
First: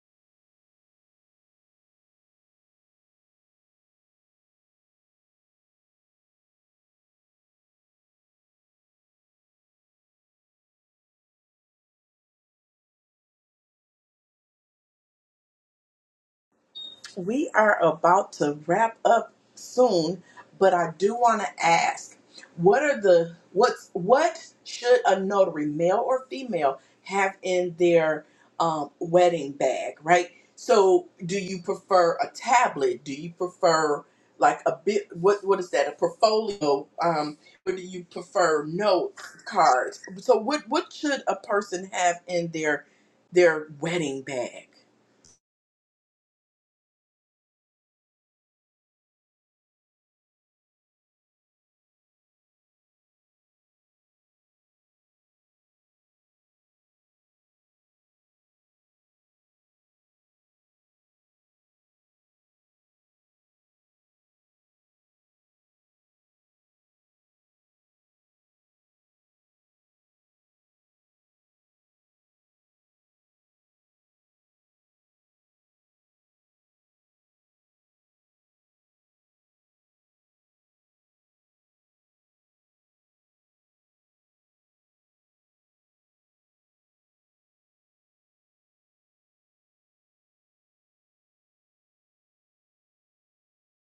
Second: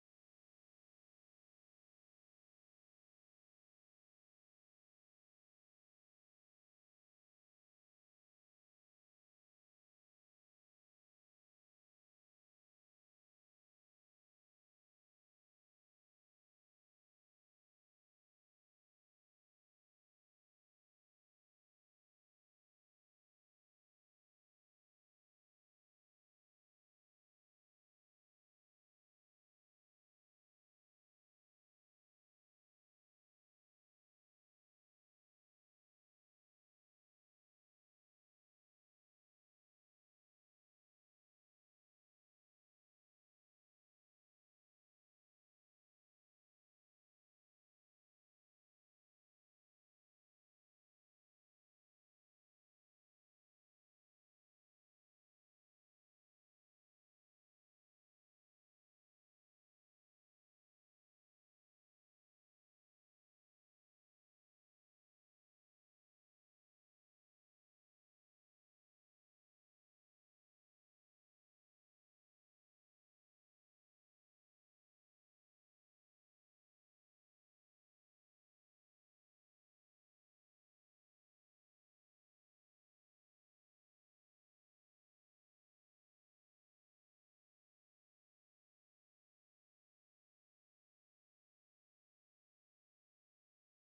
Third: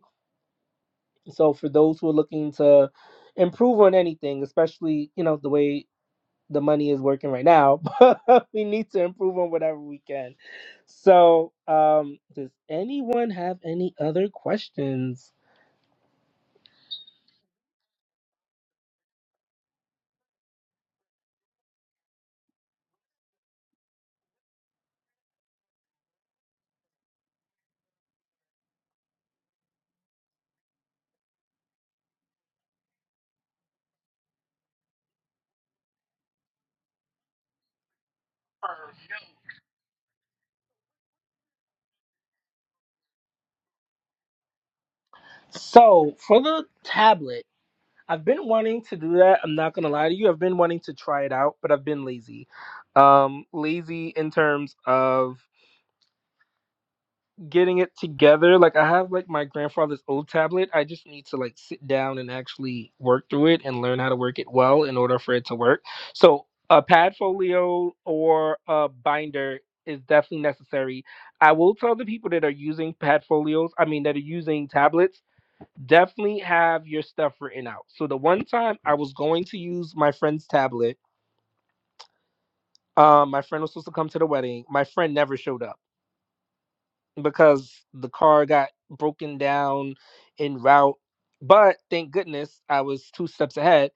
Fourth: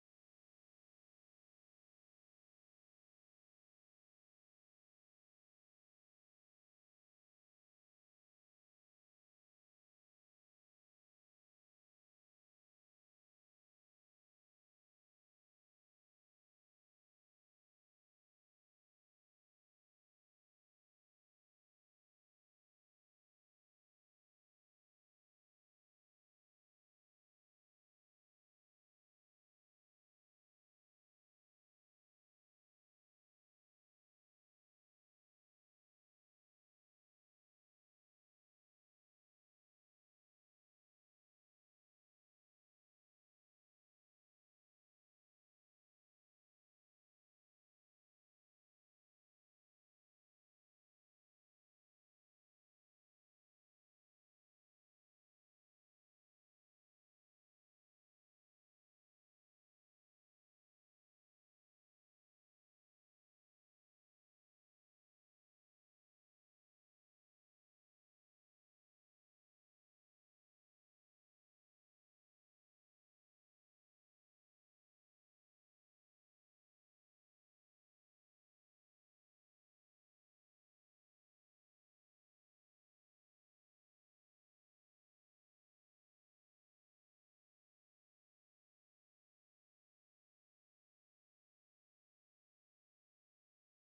[SPEAKER 2] So for those who are looking to improve on anything, especially you know the way the money is working right now, we need to improve on whatever we can. So um, does anyone have any other questions?
[SPEAKER 3] We are about to wrap up soon, but I do want to ask, what are the what's what should a notary, male or female, have in their um, wedding bag, right? So, do you prefer a tablet? Do you prefer like a bit? What what is that? A portfolio? Um, or do you prefer notes, cards? So, what what should a person have in their their wedding bag?
[SPEAKER 2] So for the tablet, I've been wanting to do that. I'm not gonna lie to you. I've been wanting to try it out, but I've been lazy. Um, lazy in terms of getting it together. Like I have like my grandfather's old tablet. I just need to like sit down and actually work through it and learn how to work it well in order for it to work. So a pad folio or a binder is definitely necessary. I will tell the people that are using pad folios, I mean that are using tablets, definitely have your stuff written out. So the one time I was going to use my friend's tablet, um, my friend was supposed to come to the wedding. My friend never showed up. because the car got broken down en route. But thank goodness I was two steps ahead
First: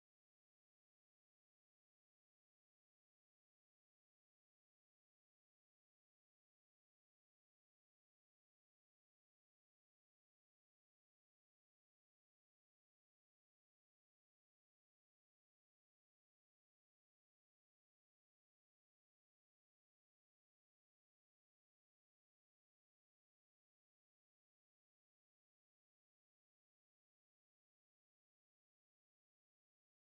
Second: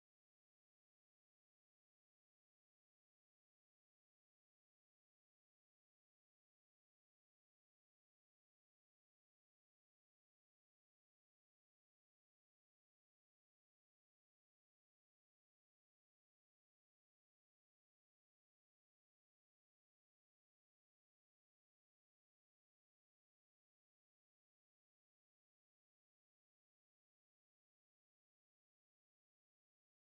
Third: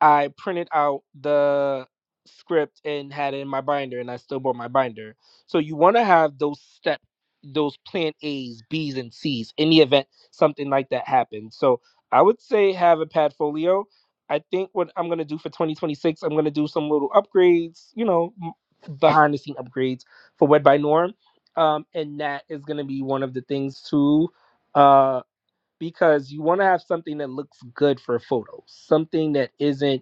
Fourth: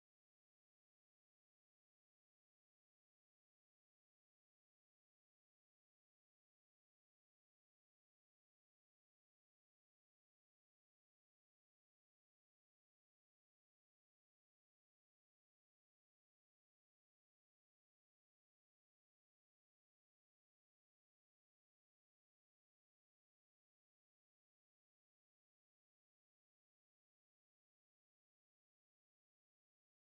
[SPEAKER 2] I printed out the script and had it in my binder, and I still bought my binder. So you want to have those step, those plan A's, B's, and C's in the event something like that happens. So I would say have a Padfolio. I think what I'm gonna do for 2026, I'm gonna do some little upgrades, you know, m- behind the scene upgrades for Wed by Norm, um, and that is gonna be one of the things too. Uh, because you want to have something that looks good for photos, something that isn't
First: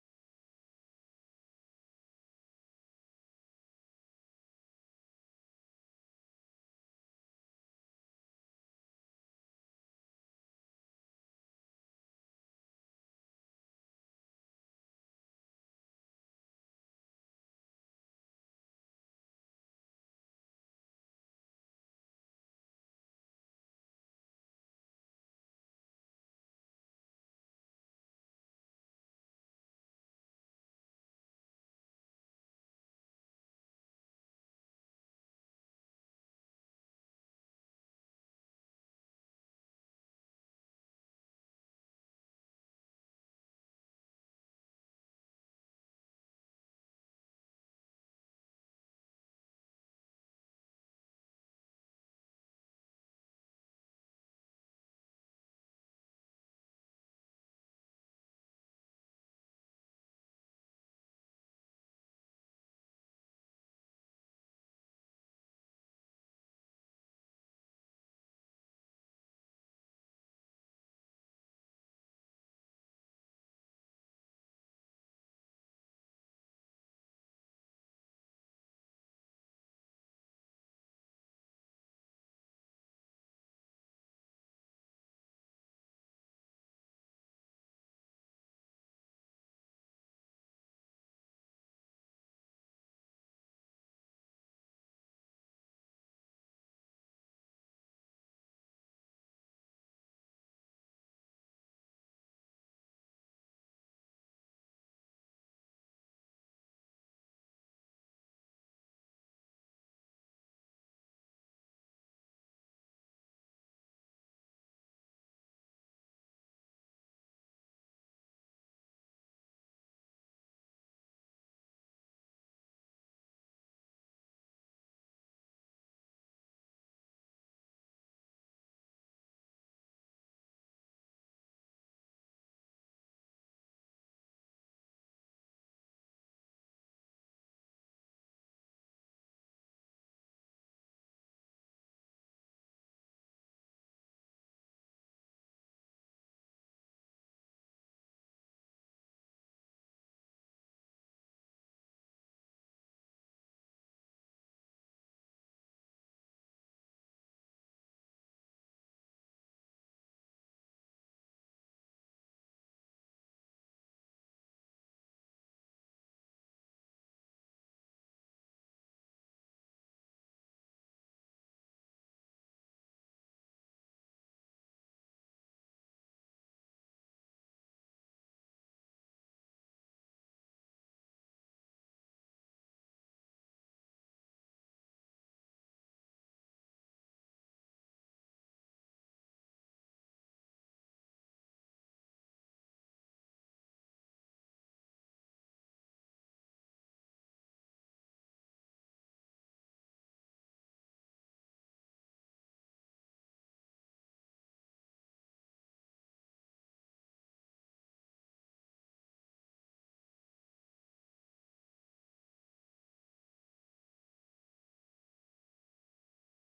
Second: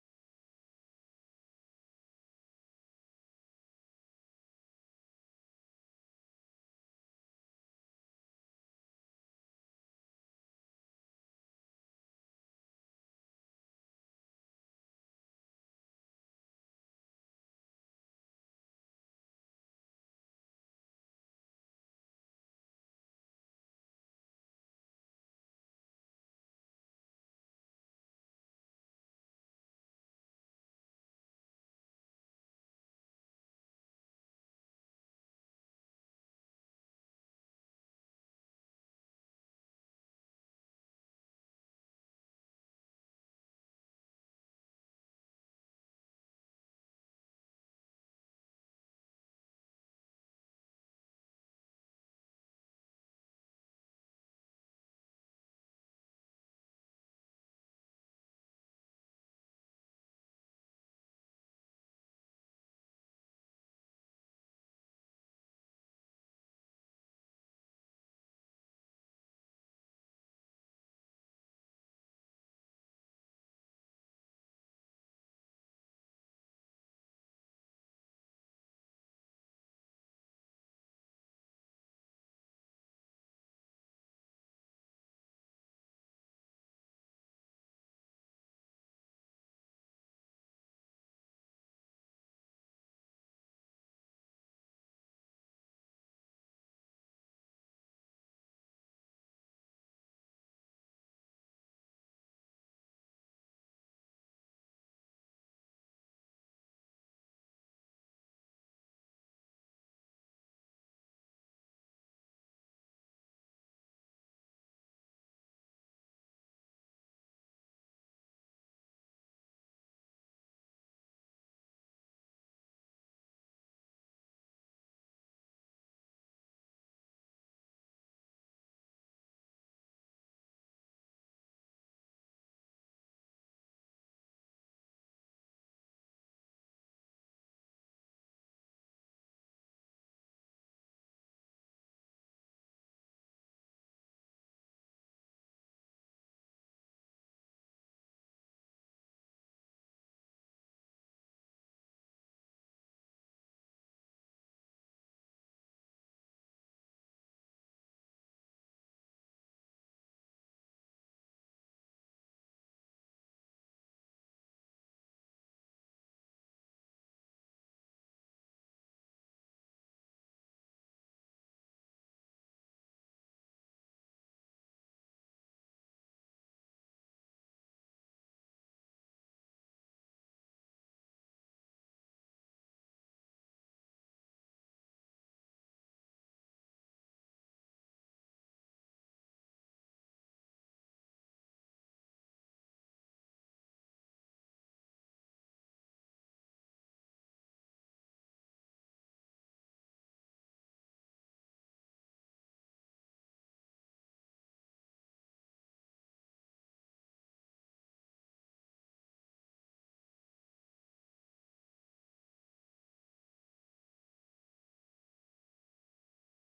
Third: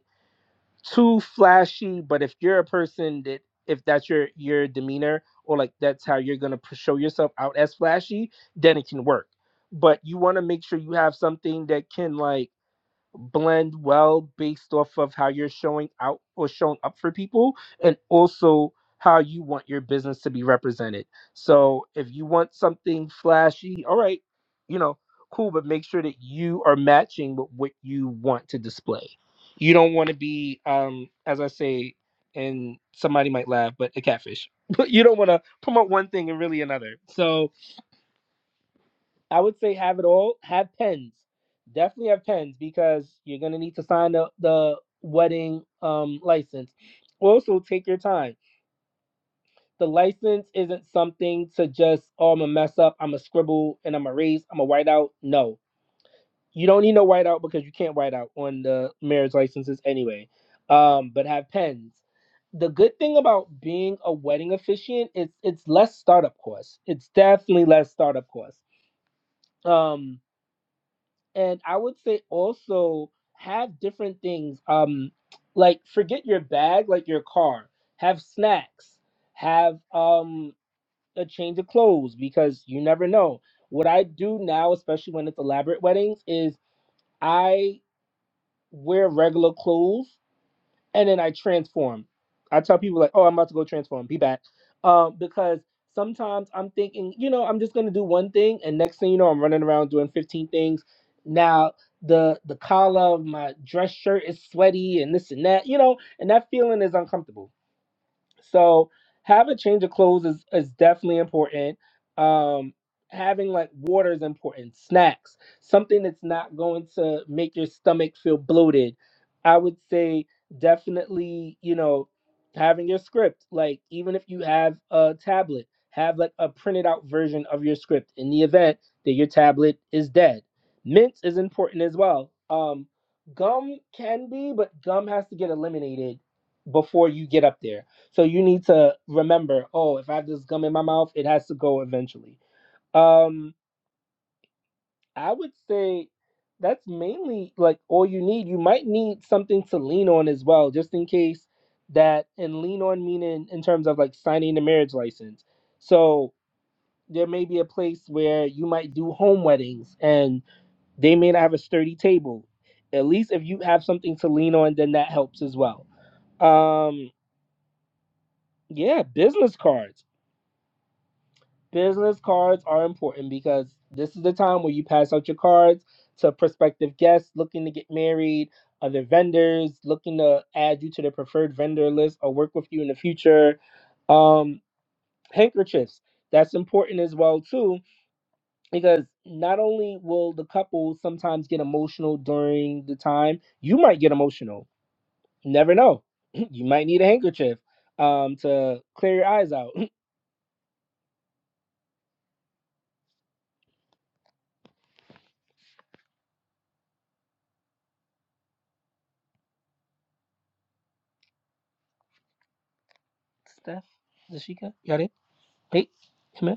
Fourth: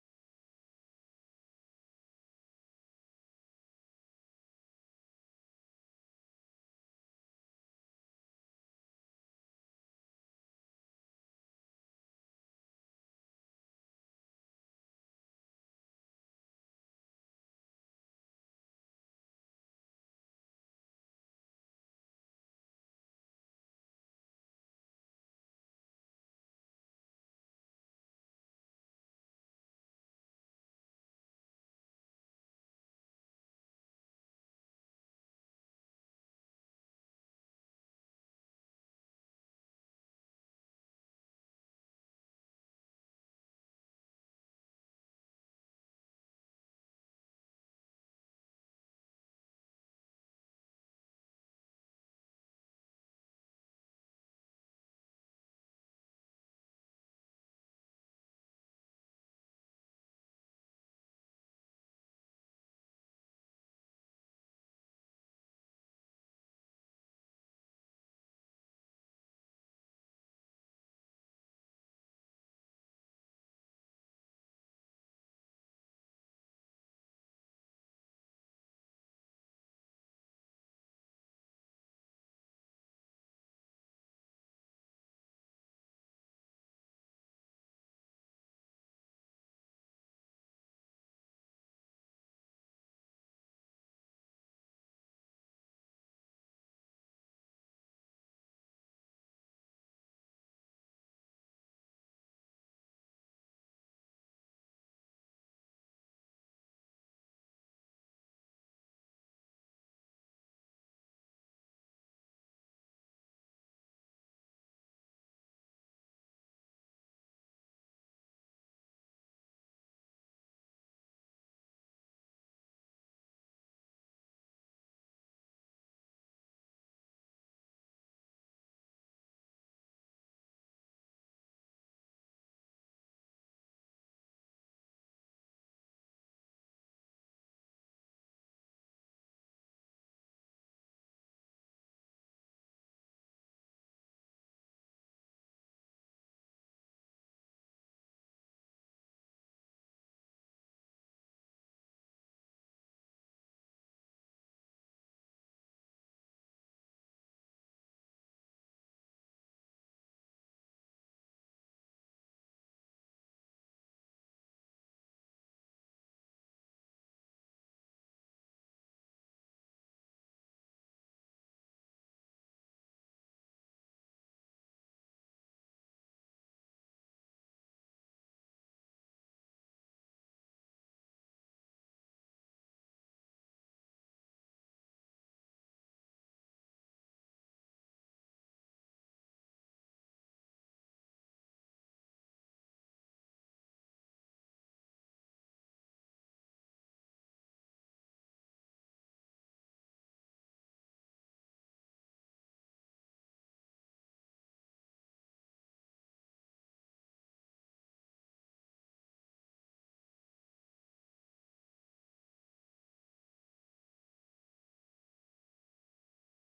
[SPEAKER 2] too flashy, but if you're a person that if that's your your demeanor or like that's how you're gonna pr- show yourself out as flashy, then it can work. But you want to make sure you have something that can like blend well based off of how you're showing out or showing up for people and also how you want your business to be represented. So if you want something flashy, all right, you know, cool, but make sure that you are matching with what you want to display. You don't want to be, um, as I say, and somebody might laugh, but a catfish. But you don't want to promote one thing and really another. So I would say have it all. Have pens. Definitely have pens because you're gonna need to sign the, the wedding um license. Also take your time. The license isn't something to just oh I'm gonna mess up, I'm gonna scribble and I'm gonna erase, I'm gonna white out. No. You don't need no white out because you can't white out on the marriage licenses anyway. Um, but have pens. The good thing about being a wedding officiant is it's less startup cost. It's definitely less startup cost. Um and I would say also have different things. Um, like forget your bag, like your car. Have snacks. Have um a change of clothes because you never know. What I do now, especially when it's elaborate weddings, is I wear regular clothes and then I transform. I tell people like, "Oh, I'm about to go transform. Be back," um, because sometimes I'm thinking, you know, I'm just gonna do one thing, and next thing you know, I'm running around doing 15 things. Now the the collar of my dress shirt is sweaty and this and that, you know, and that feeling is uncomfortable. So having a change of clothes is, is definitely important. Um, having like water is important. Snacks, something that's not going to make your stomach feel bloated. I would say definitely, you know, having your script. Like even if you have a tablet, have like a printed out version of your script in the event that your tablet is dead. Mints is important as well. Um, gum can be, but gum has to get eliminated before you get up there so you need to remember, oh, if I have this gum in my mouth, it has to go eventually. Um, I would say that's mainly like all you need. You might need something to lean on as well, just in case that and lean on meaning in terms of like signing the marriage license. So there may be a place where you might do home weddings and they may not have a sturdy table. At least if you have something to lean on, then that helps as well. Um, yeah, business cards. business cards are important because this is the time where you pass out your cards to prospective guests looking to get married, other vendors looking to add you to their preferred vendor list or work with you in the future. Um, handkerchiefs. That's important as well too because not only will the couple sometimes get emotional during the time, you might get emotional. You never know. You might need a handkerchief um to clear your eyes out. Steph, Zashika, y'all there? Hey, come here.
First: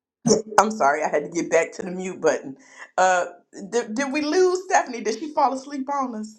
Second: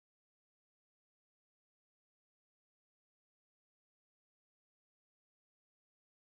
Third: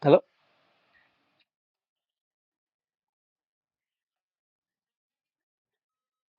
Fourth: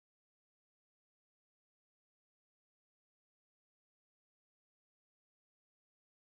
[SPEAKER 2] Hello.
[SPEAKER 3] I'm sorry, I had to get back to the mute button. Uh, did, did we lose Stephanie? Did she fall asleep on us?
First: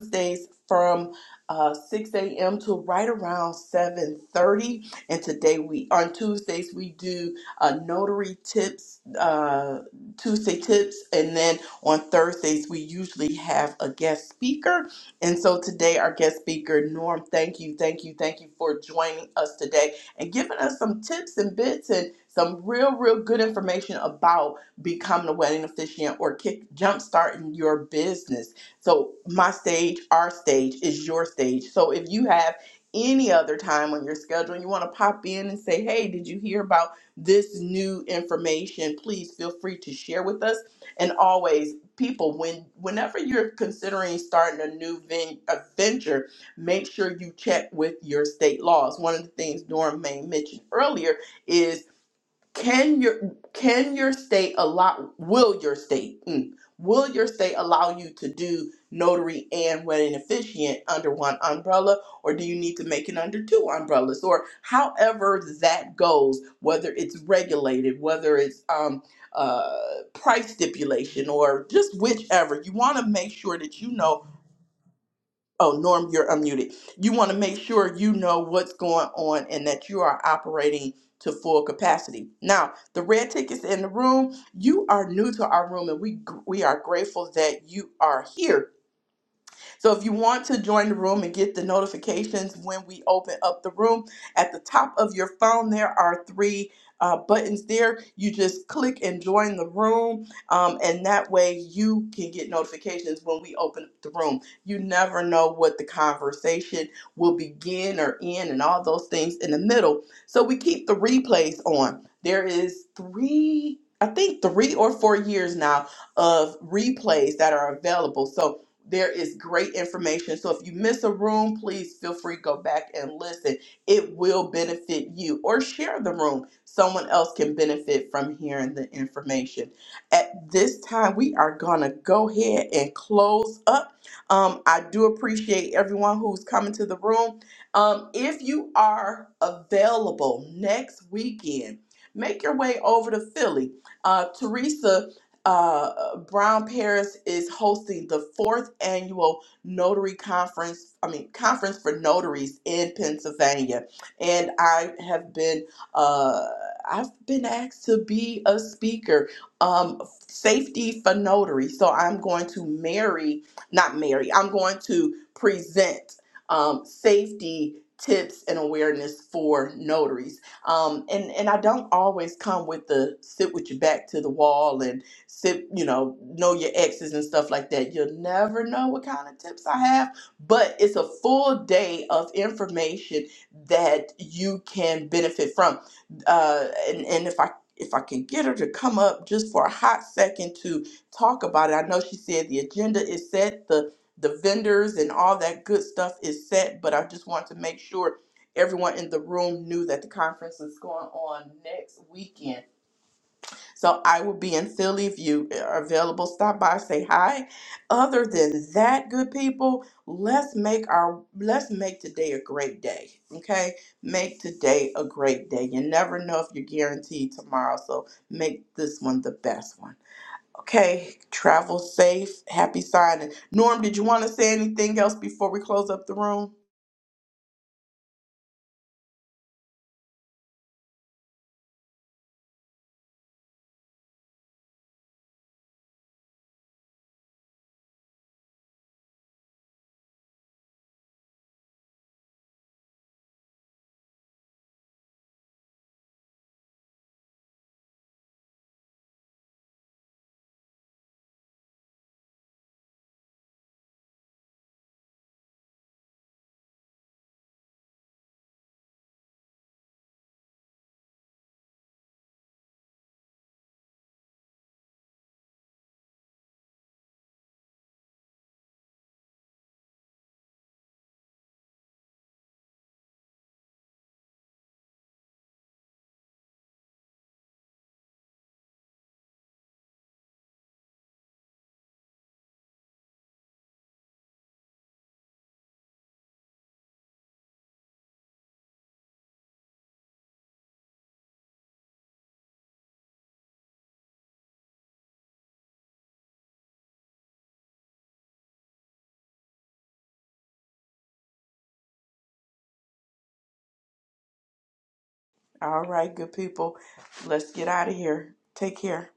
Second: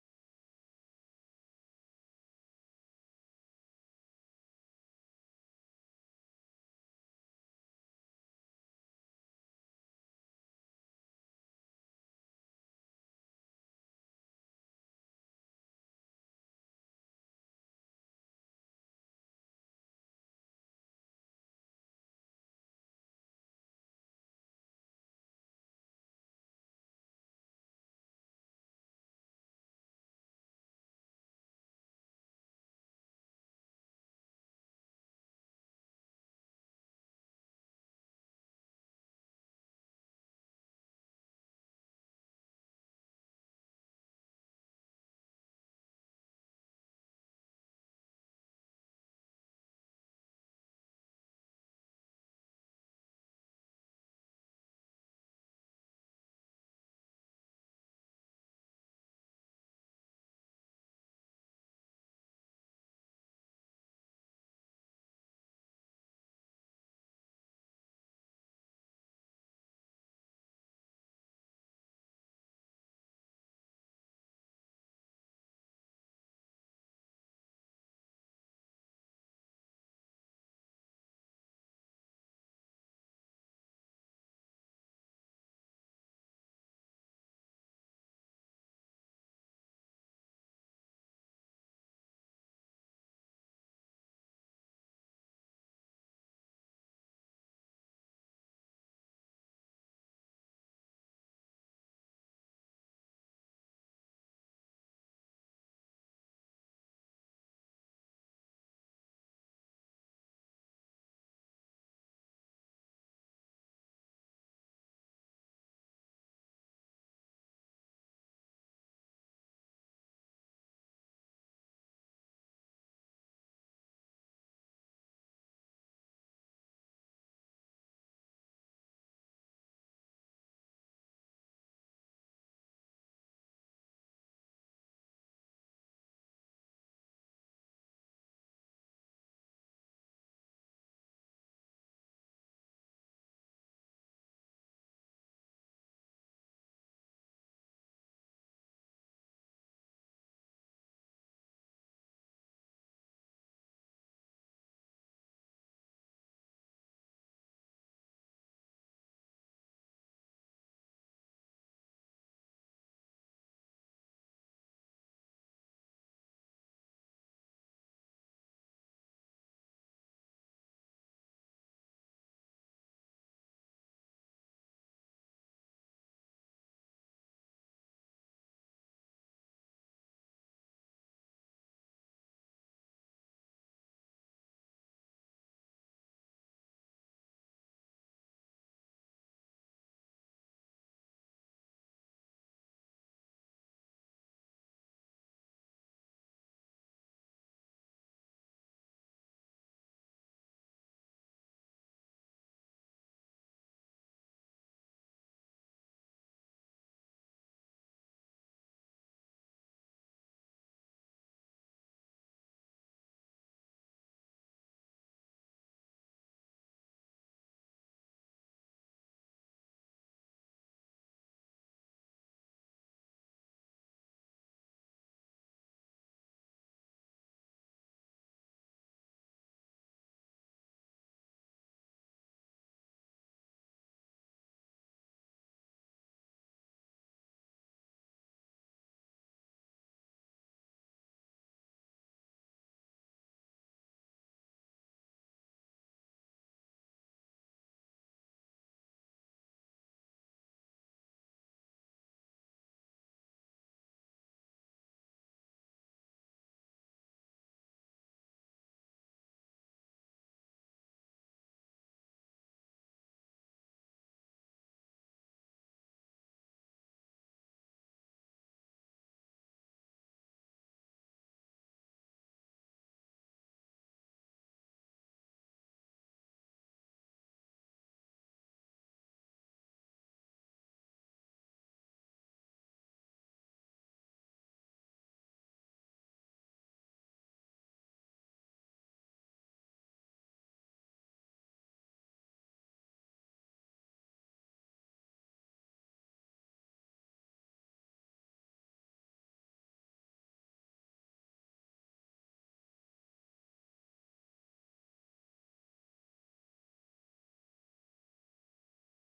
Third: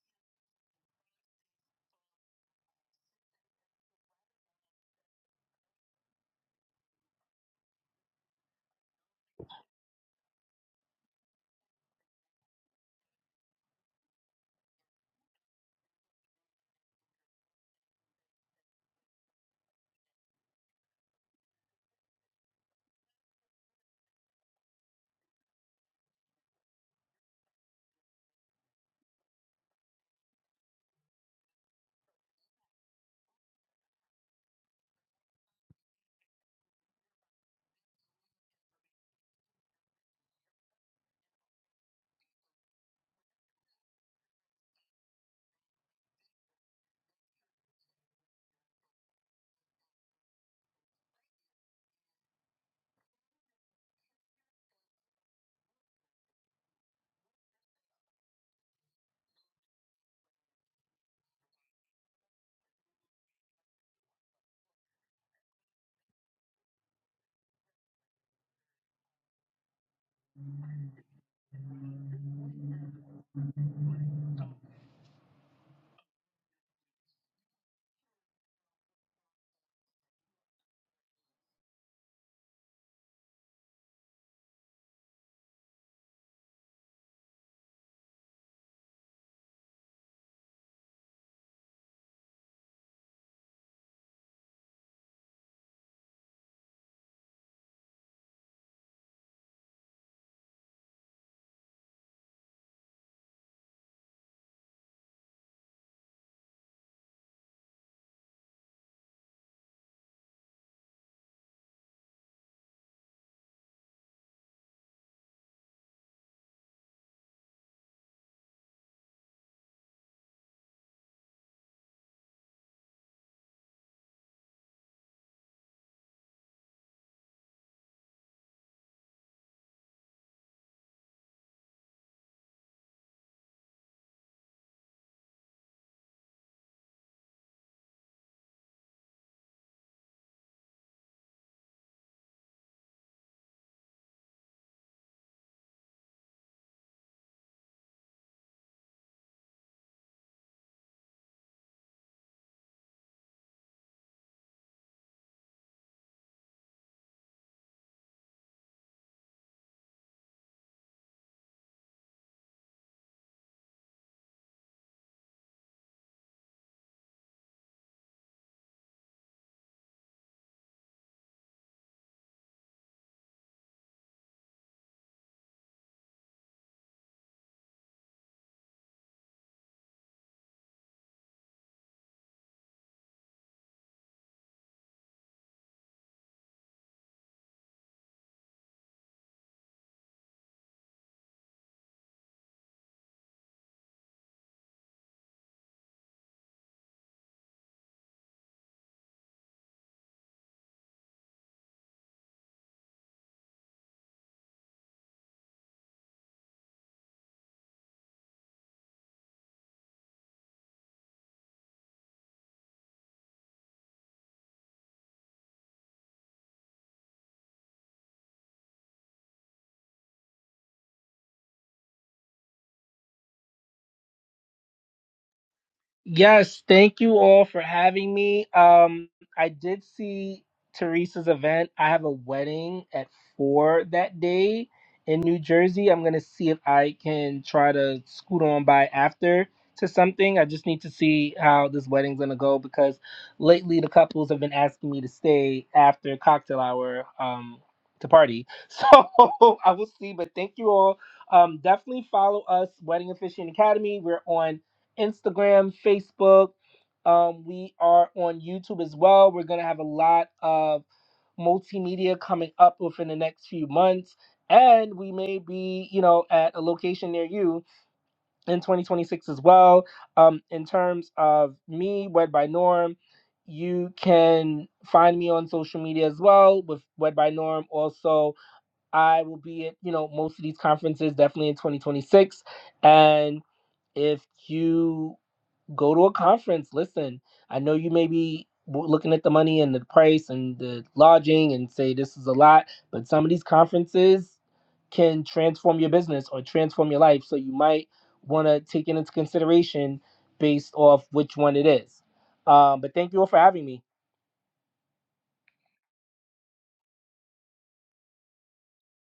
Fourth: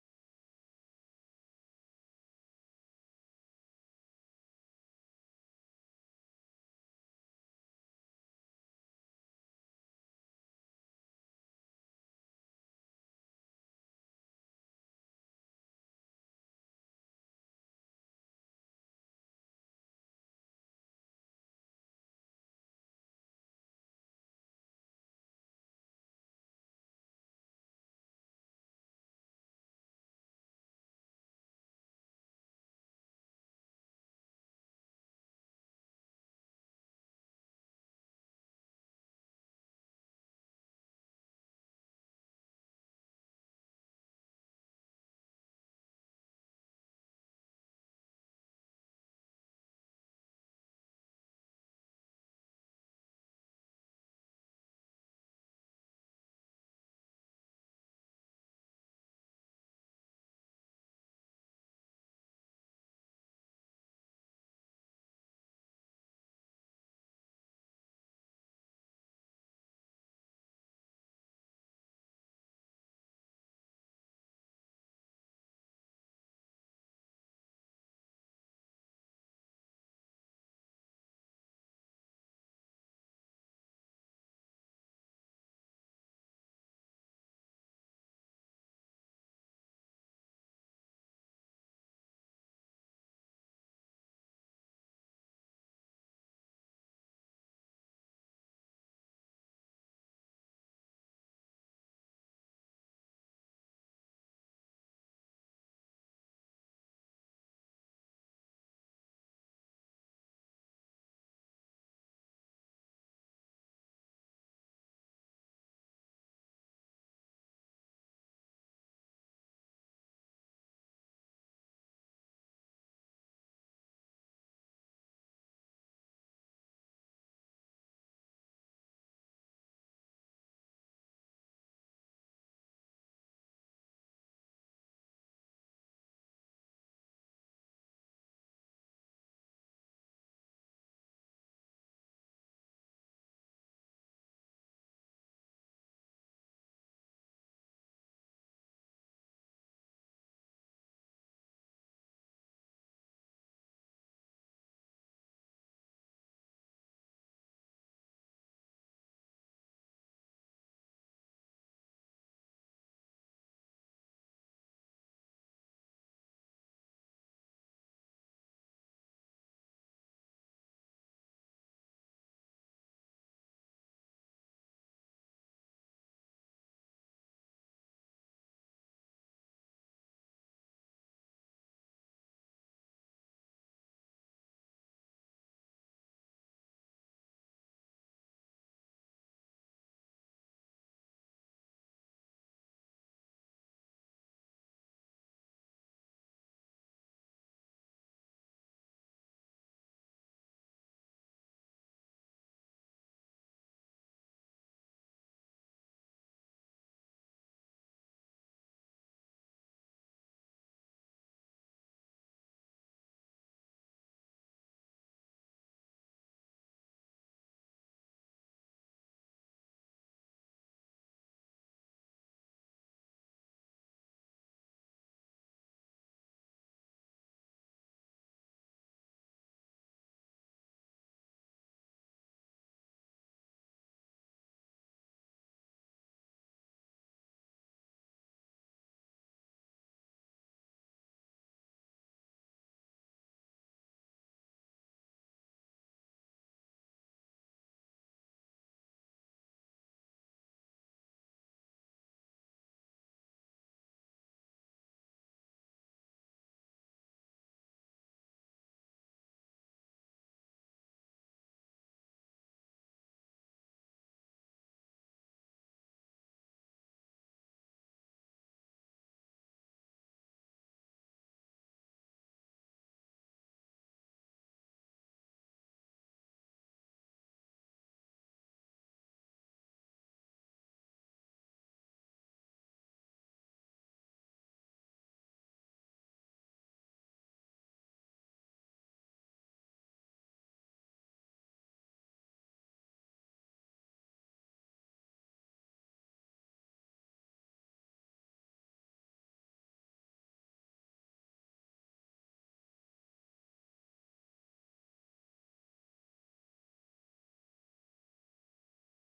[SPEAKER 3] Tuesdays from uh, 6 a.m. to right around 7:30. And today we on Tuesdays we do uh, notary tips, uh, Tuesday tips, and then on Thursdays we usually have a guest speaker. And so today our guest speaker Norm, thank you, thank you, thank you for joining us today and giving us some tips and bits and some real, real good information about becoming a wedding officiant or kick jump starting your business. So my stage, our stage is your stage. So if you have any other time on your schedule and you want to pop in and say, hey, did you hear about this new information? Please feel free to share with us. And always, people, when whenever you're considering starting a new ven- a venture, make sure you check with your state laws. One of the things Norm May mentioned earlier is can your can your state allow will your state mm, will your state allow you to do notary and wedding officiant under one umbrella or do you need to make it under two umbrellas or however that goes whether it's regulated whether it's um uh price stipulation or just whichever you want to make sure that you know Oh, Norm, you're unmuted. You want to make sure you know what's going on and that you are operating to full capacity. Now, the red tickets in the room, you are new to our room and we we are grateful that you are here so if you want to join the room and get the notifications when we open up the room, at the top of your phone, there are three uh, buttons there. You just click and join the room, um, and that way you can get notifications when we open up the room. You never know what the conversation will begin or end, and all those things in the middle. So we keep the replays on. There is three. I think three or four years now of replays that are available. So there is great information. So if you miss a room, please feel free to go back and listen. It will benefit you or share the room. Someone else can benefit from hearing the information. At this time, we are going to go ahead and close up. Um, I do appreciate everyone who's coming to the room. Um, if you are available next weekend, make your way over to Philly. Uh, Teresa uh, Brown Paris is hosting the fourth annual Notary Conference, I mean, Conference for Notaries in Pennsylvania. And I have been, uh, I've been asked to be a speaker, um, safety for notary. So I'm going to marry, not marry, I'm going to present um, safety tips and awareness for notaries. Um, and, and I don't always come with the sit with your back to the wall and sit, you know, know your exes and stuff like that. You'll never know what kind of tips I have, but it's a full day of information that you can benefit from. Uh, and, and if I if I can get her to come up just for a hot second to talk about it, I know she said the agenda is set, the the vendors and all that good stuff is set, but I just want to make sure everyone in the room knew that the conference is going on next weekend so I will be in Philly if you eh, are available. Stop by, say hi. Other than that, good people, let's make our let's make today a great day. Okay, make today a great day. You never know if you're guaranteed tomorrow, so make this one the best one. Okay, travel safe. Happy signing. Norm, did you want to say anything else before we close up the room?
[SPEAKER 2] Yes, thank you all for having me. Um, I did see Teresa's event. I have a wedding at four that day in New Jersey. I'm gonna see if I can try to scoot on by after to something. I just need to see how this wedding's gonna go because lately the couples have been asking me to stay after cocktail hour um to party. So I will see. But thank you all. Um, definitely follow us, Wedding Officiant Academy. We're on Instagram, Facebook. Um, we are on YouTube as well. We're going to have a lot of multimedia coming up within the next few months. And we may be, you know, at a location near you in 2026 as well. Um, in terms of me, Wed by Norm, you can find me on social media as well with Wed by Norm. Also, I will be at, you know, most of these conferences definitely in 2026. And if you go to a conference. Listen, I know you may be w- looking at the money and the price and the lodging and say this is a lot, but some of these conferences can transform your business or transform your life. So you might want to take it into consideration based off which one it is. Um, but thank you all for having me.
[SPEAKER 3] All right, good people. Let's get out of here. Take care.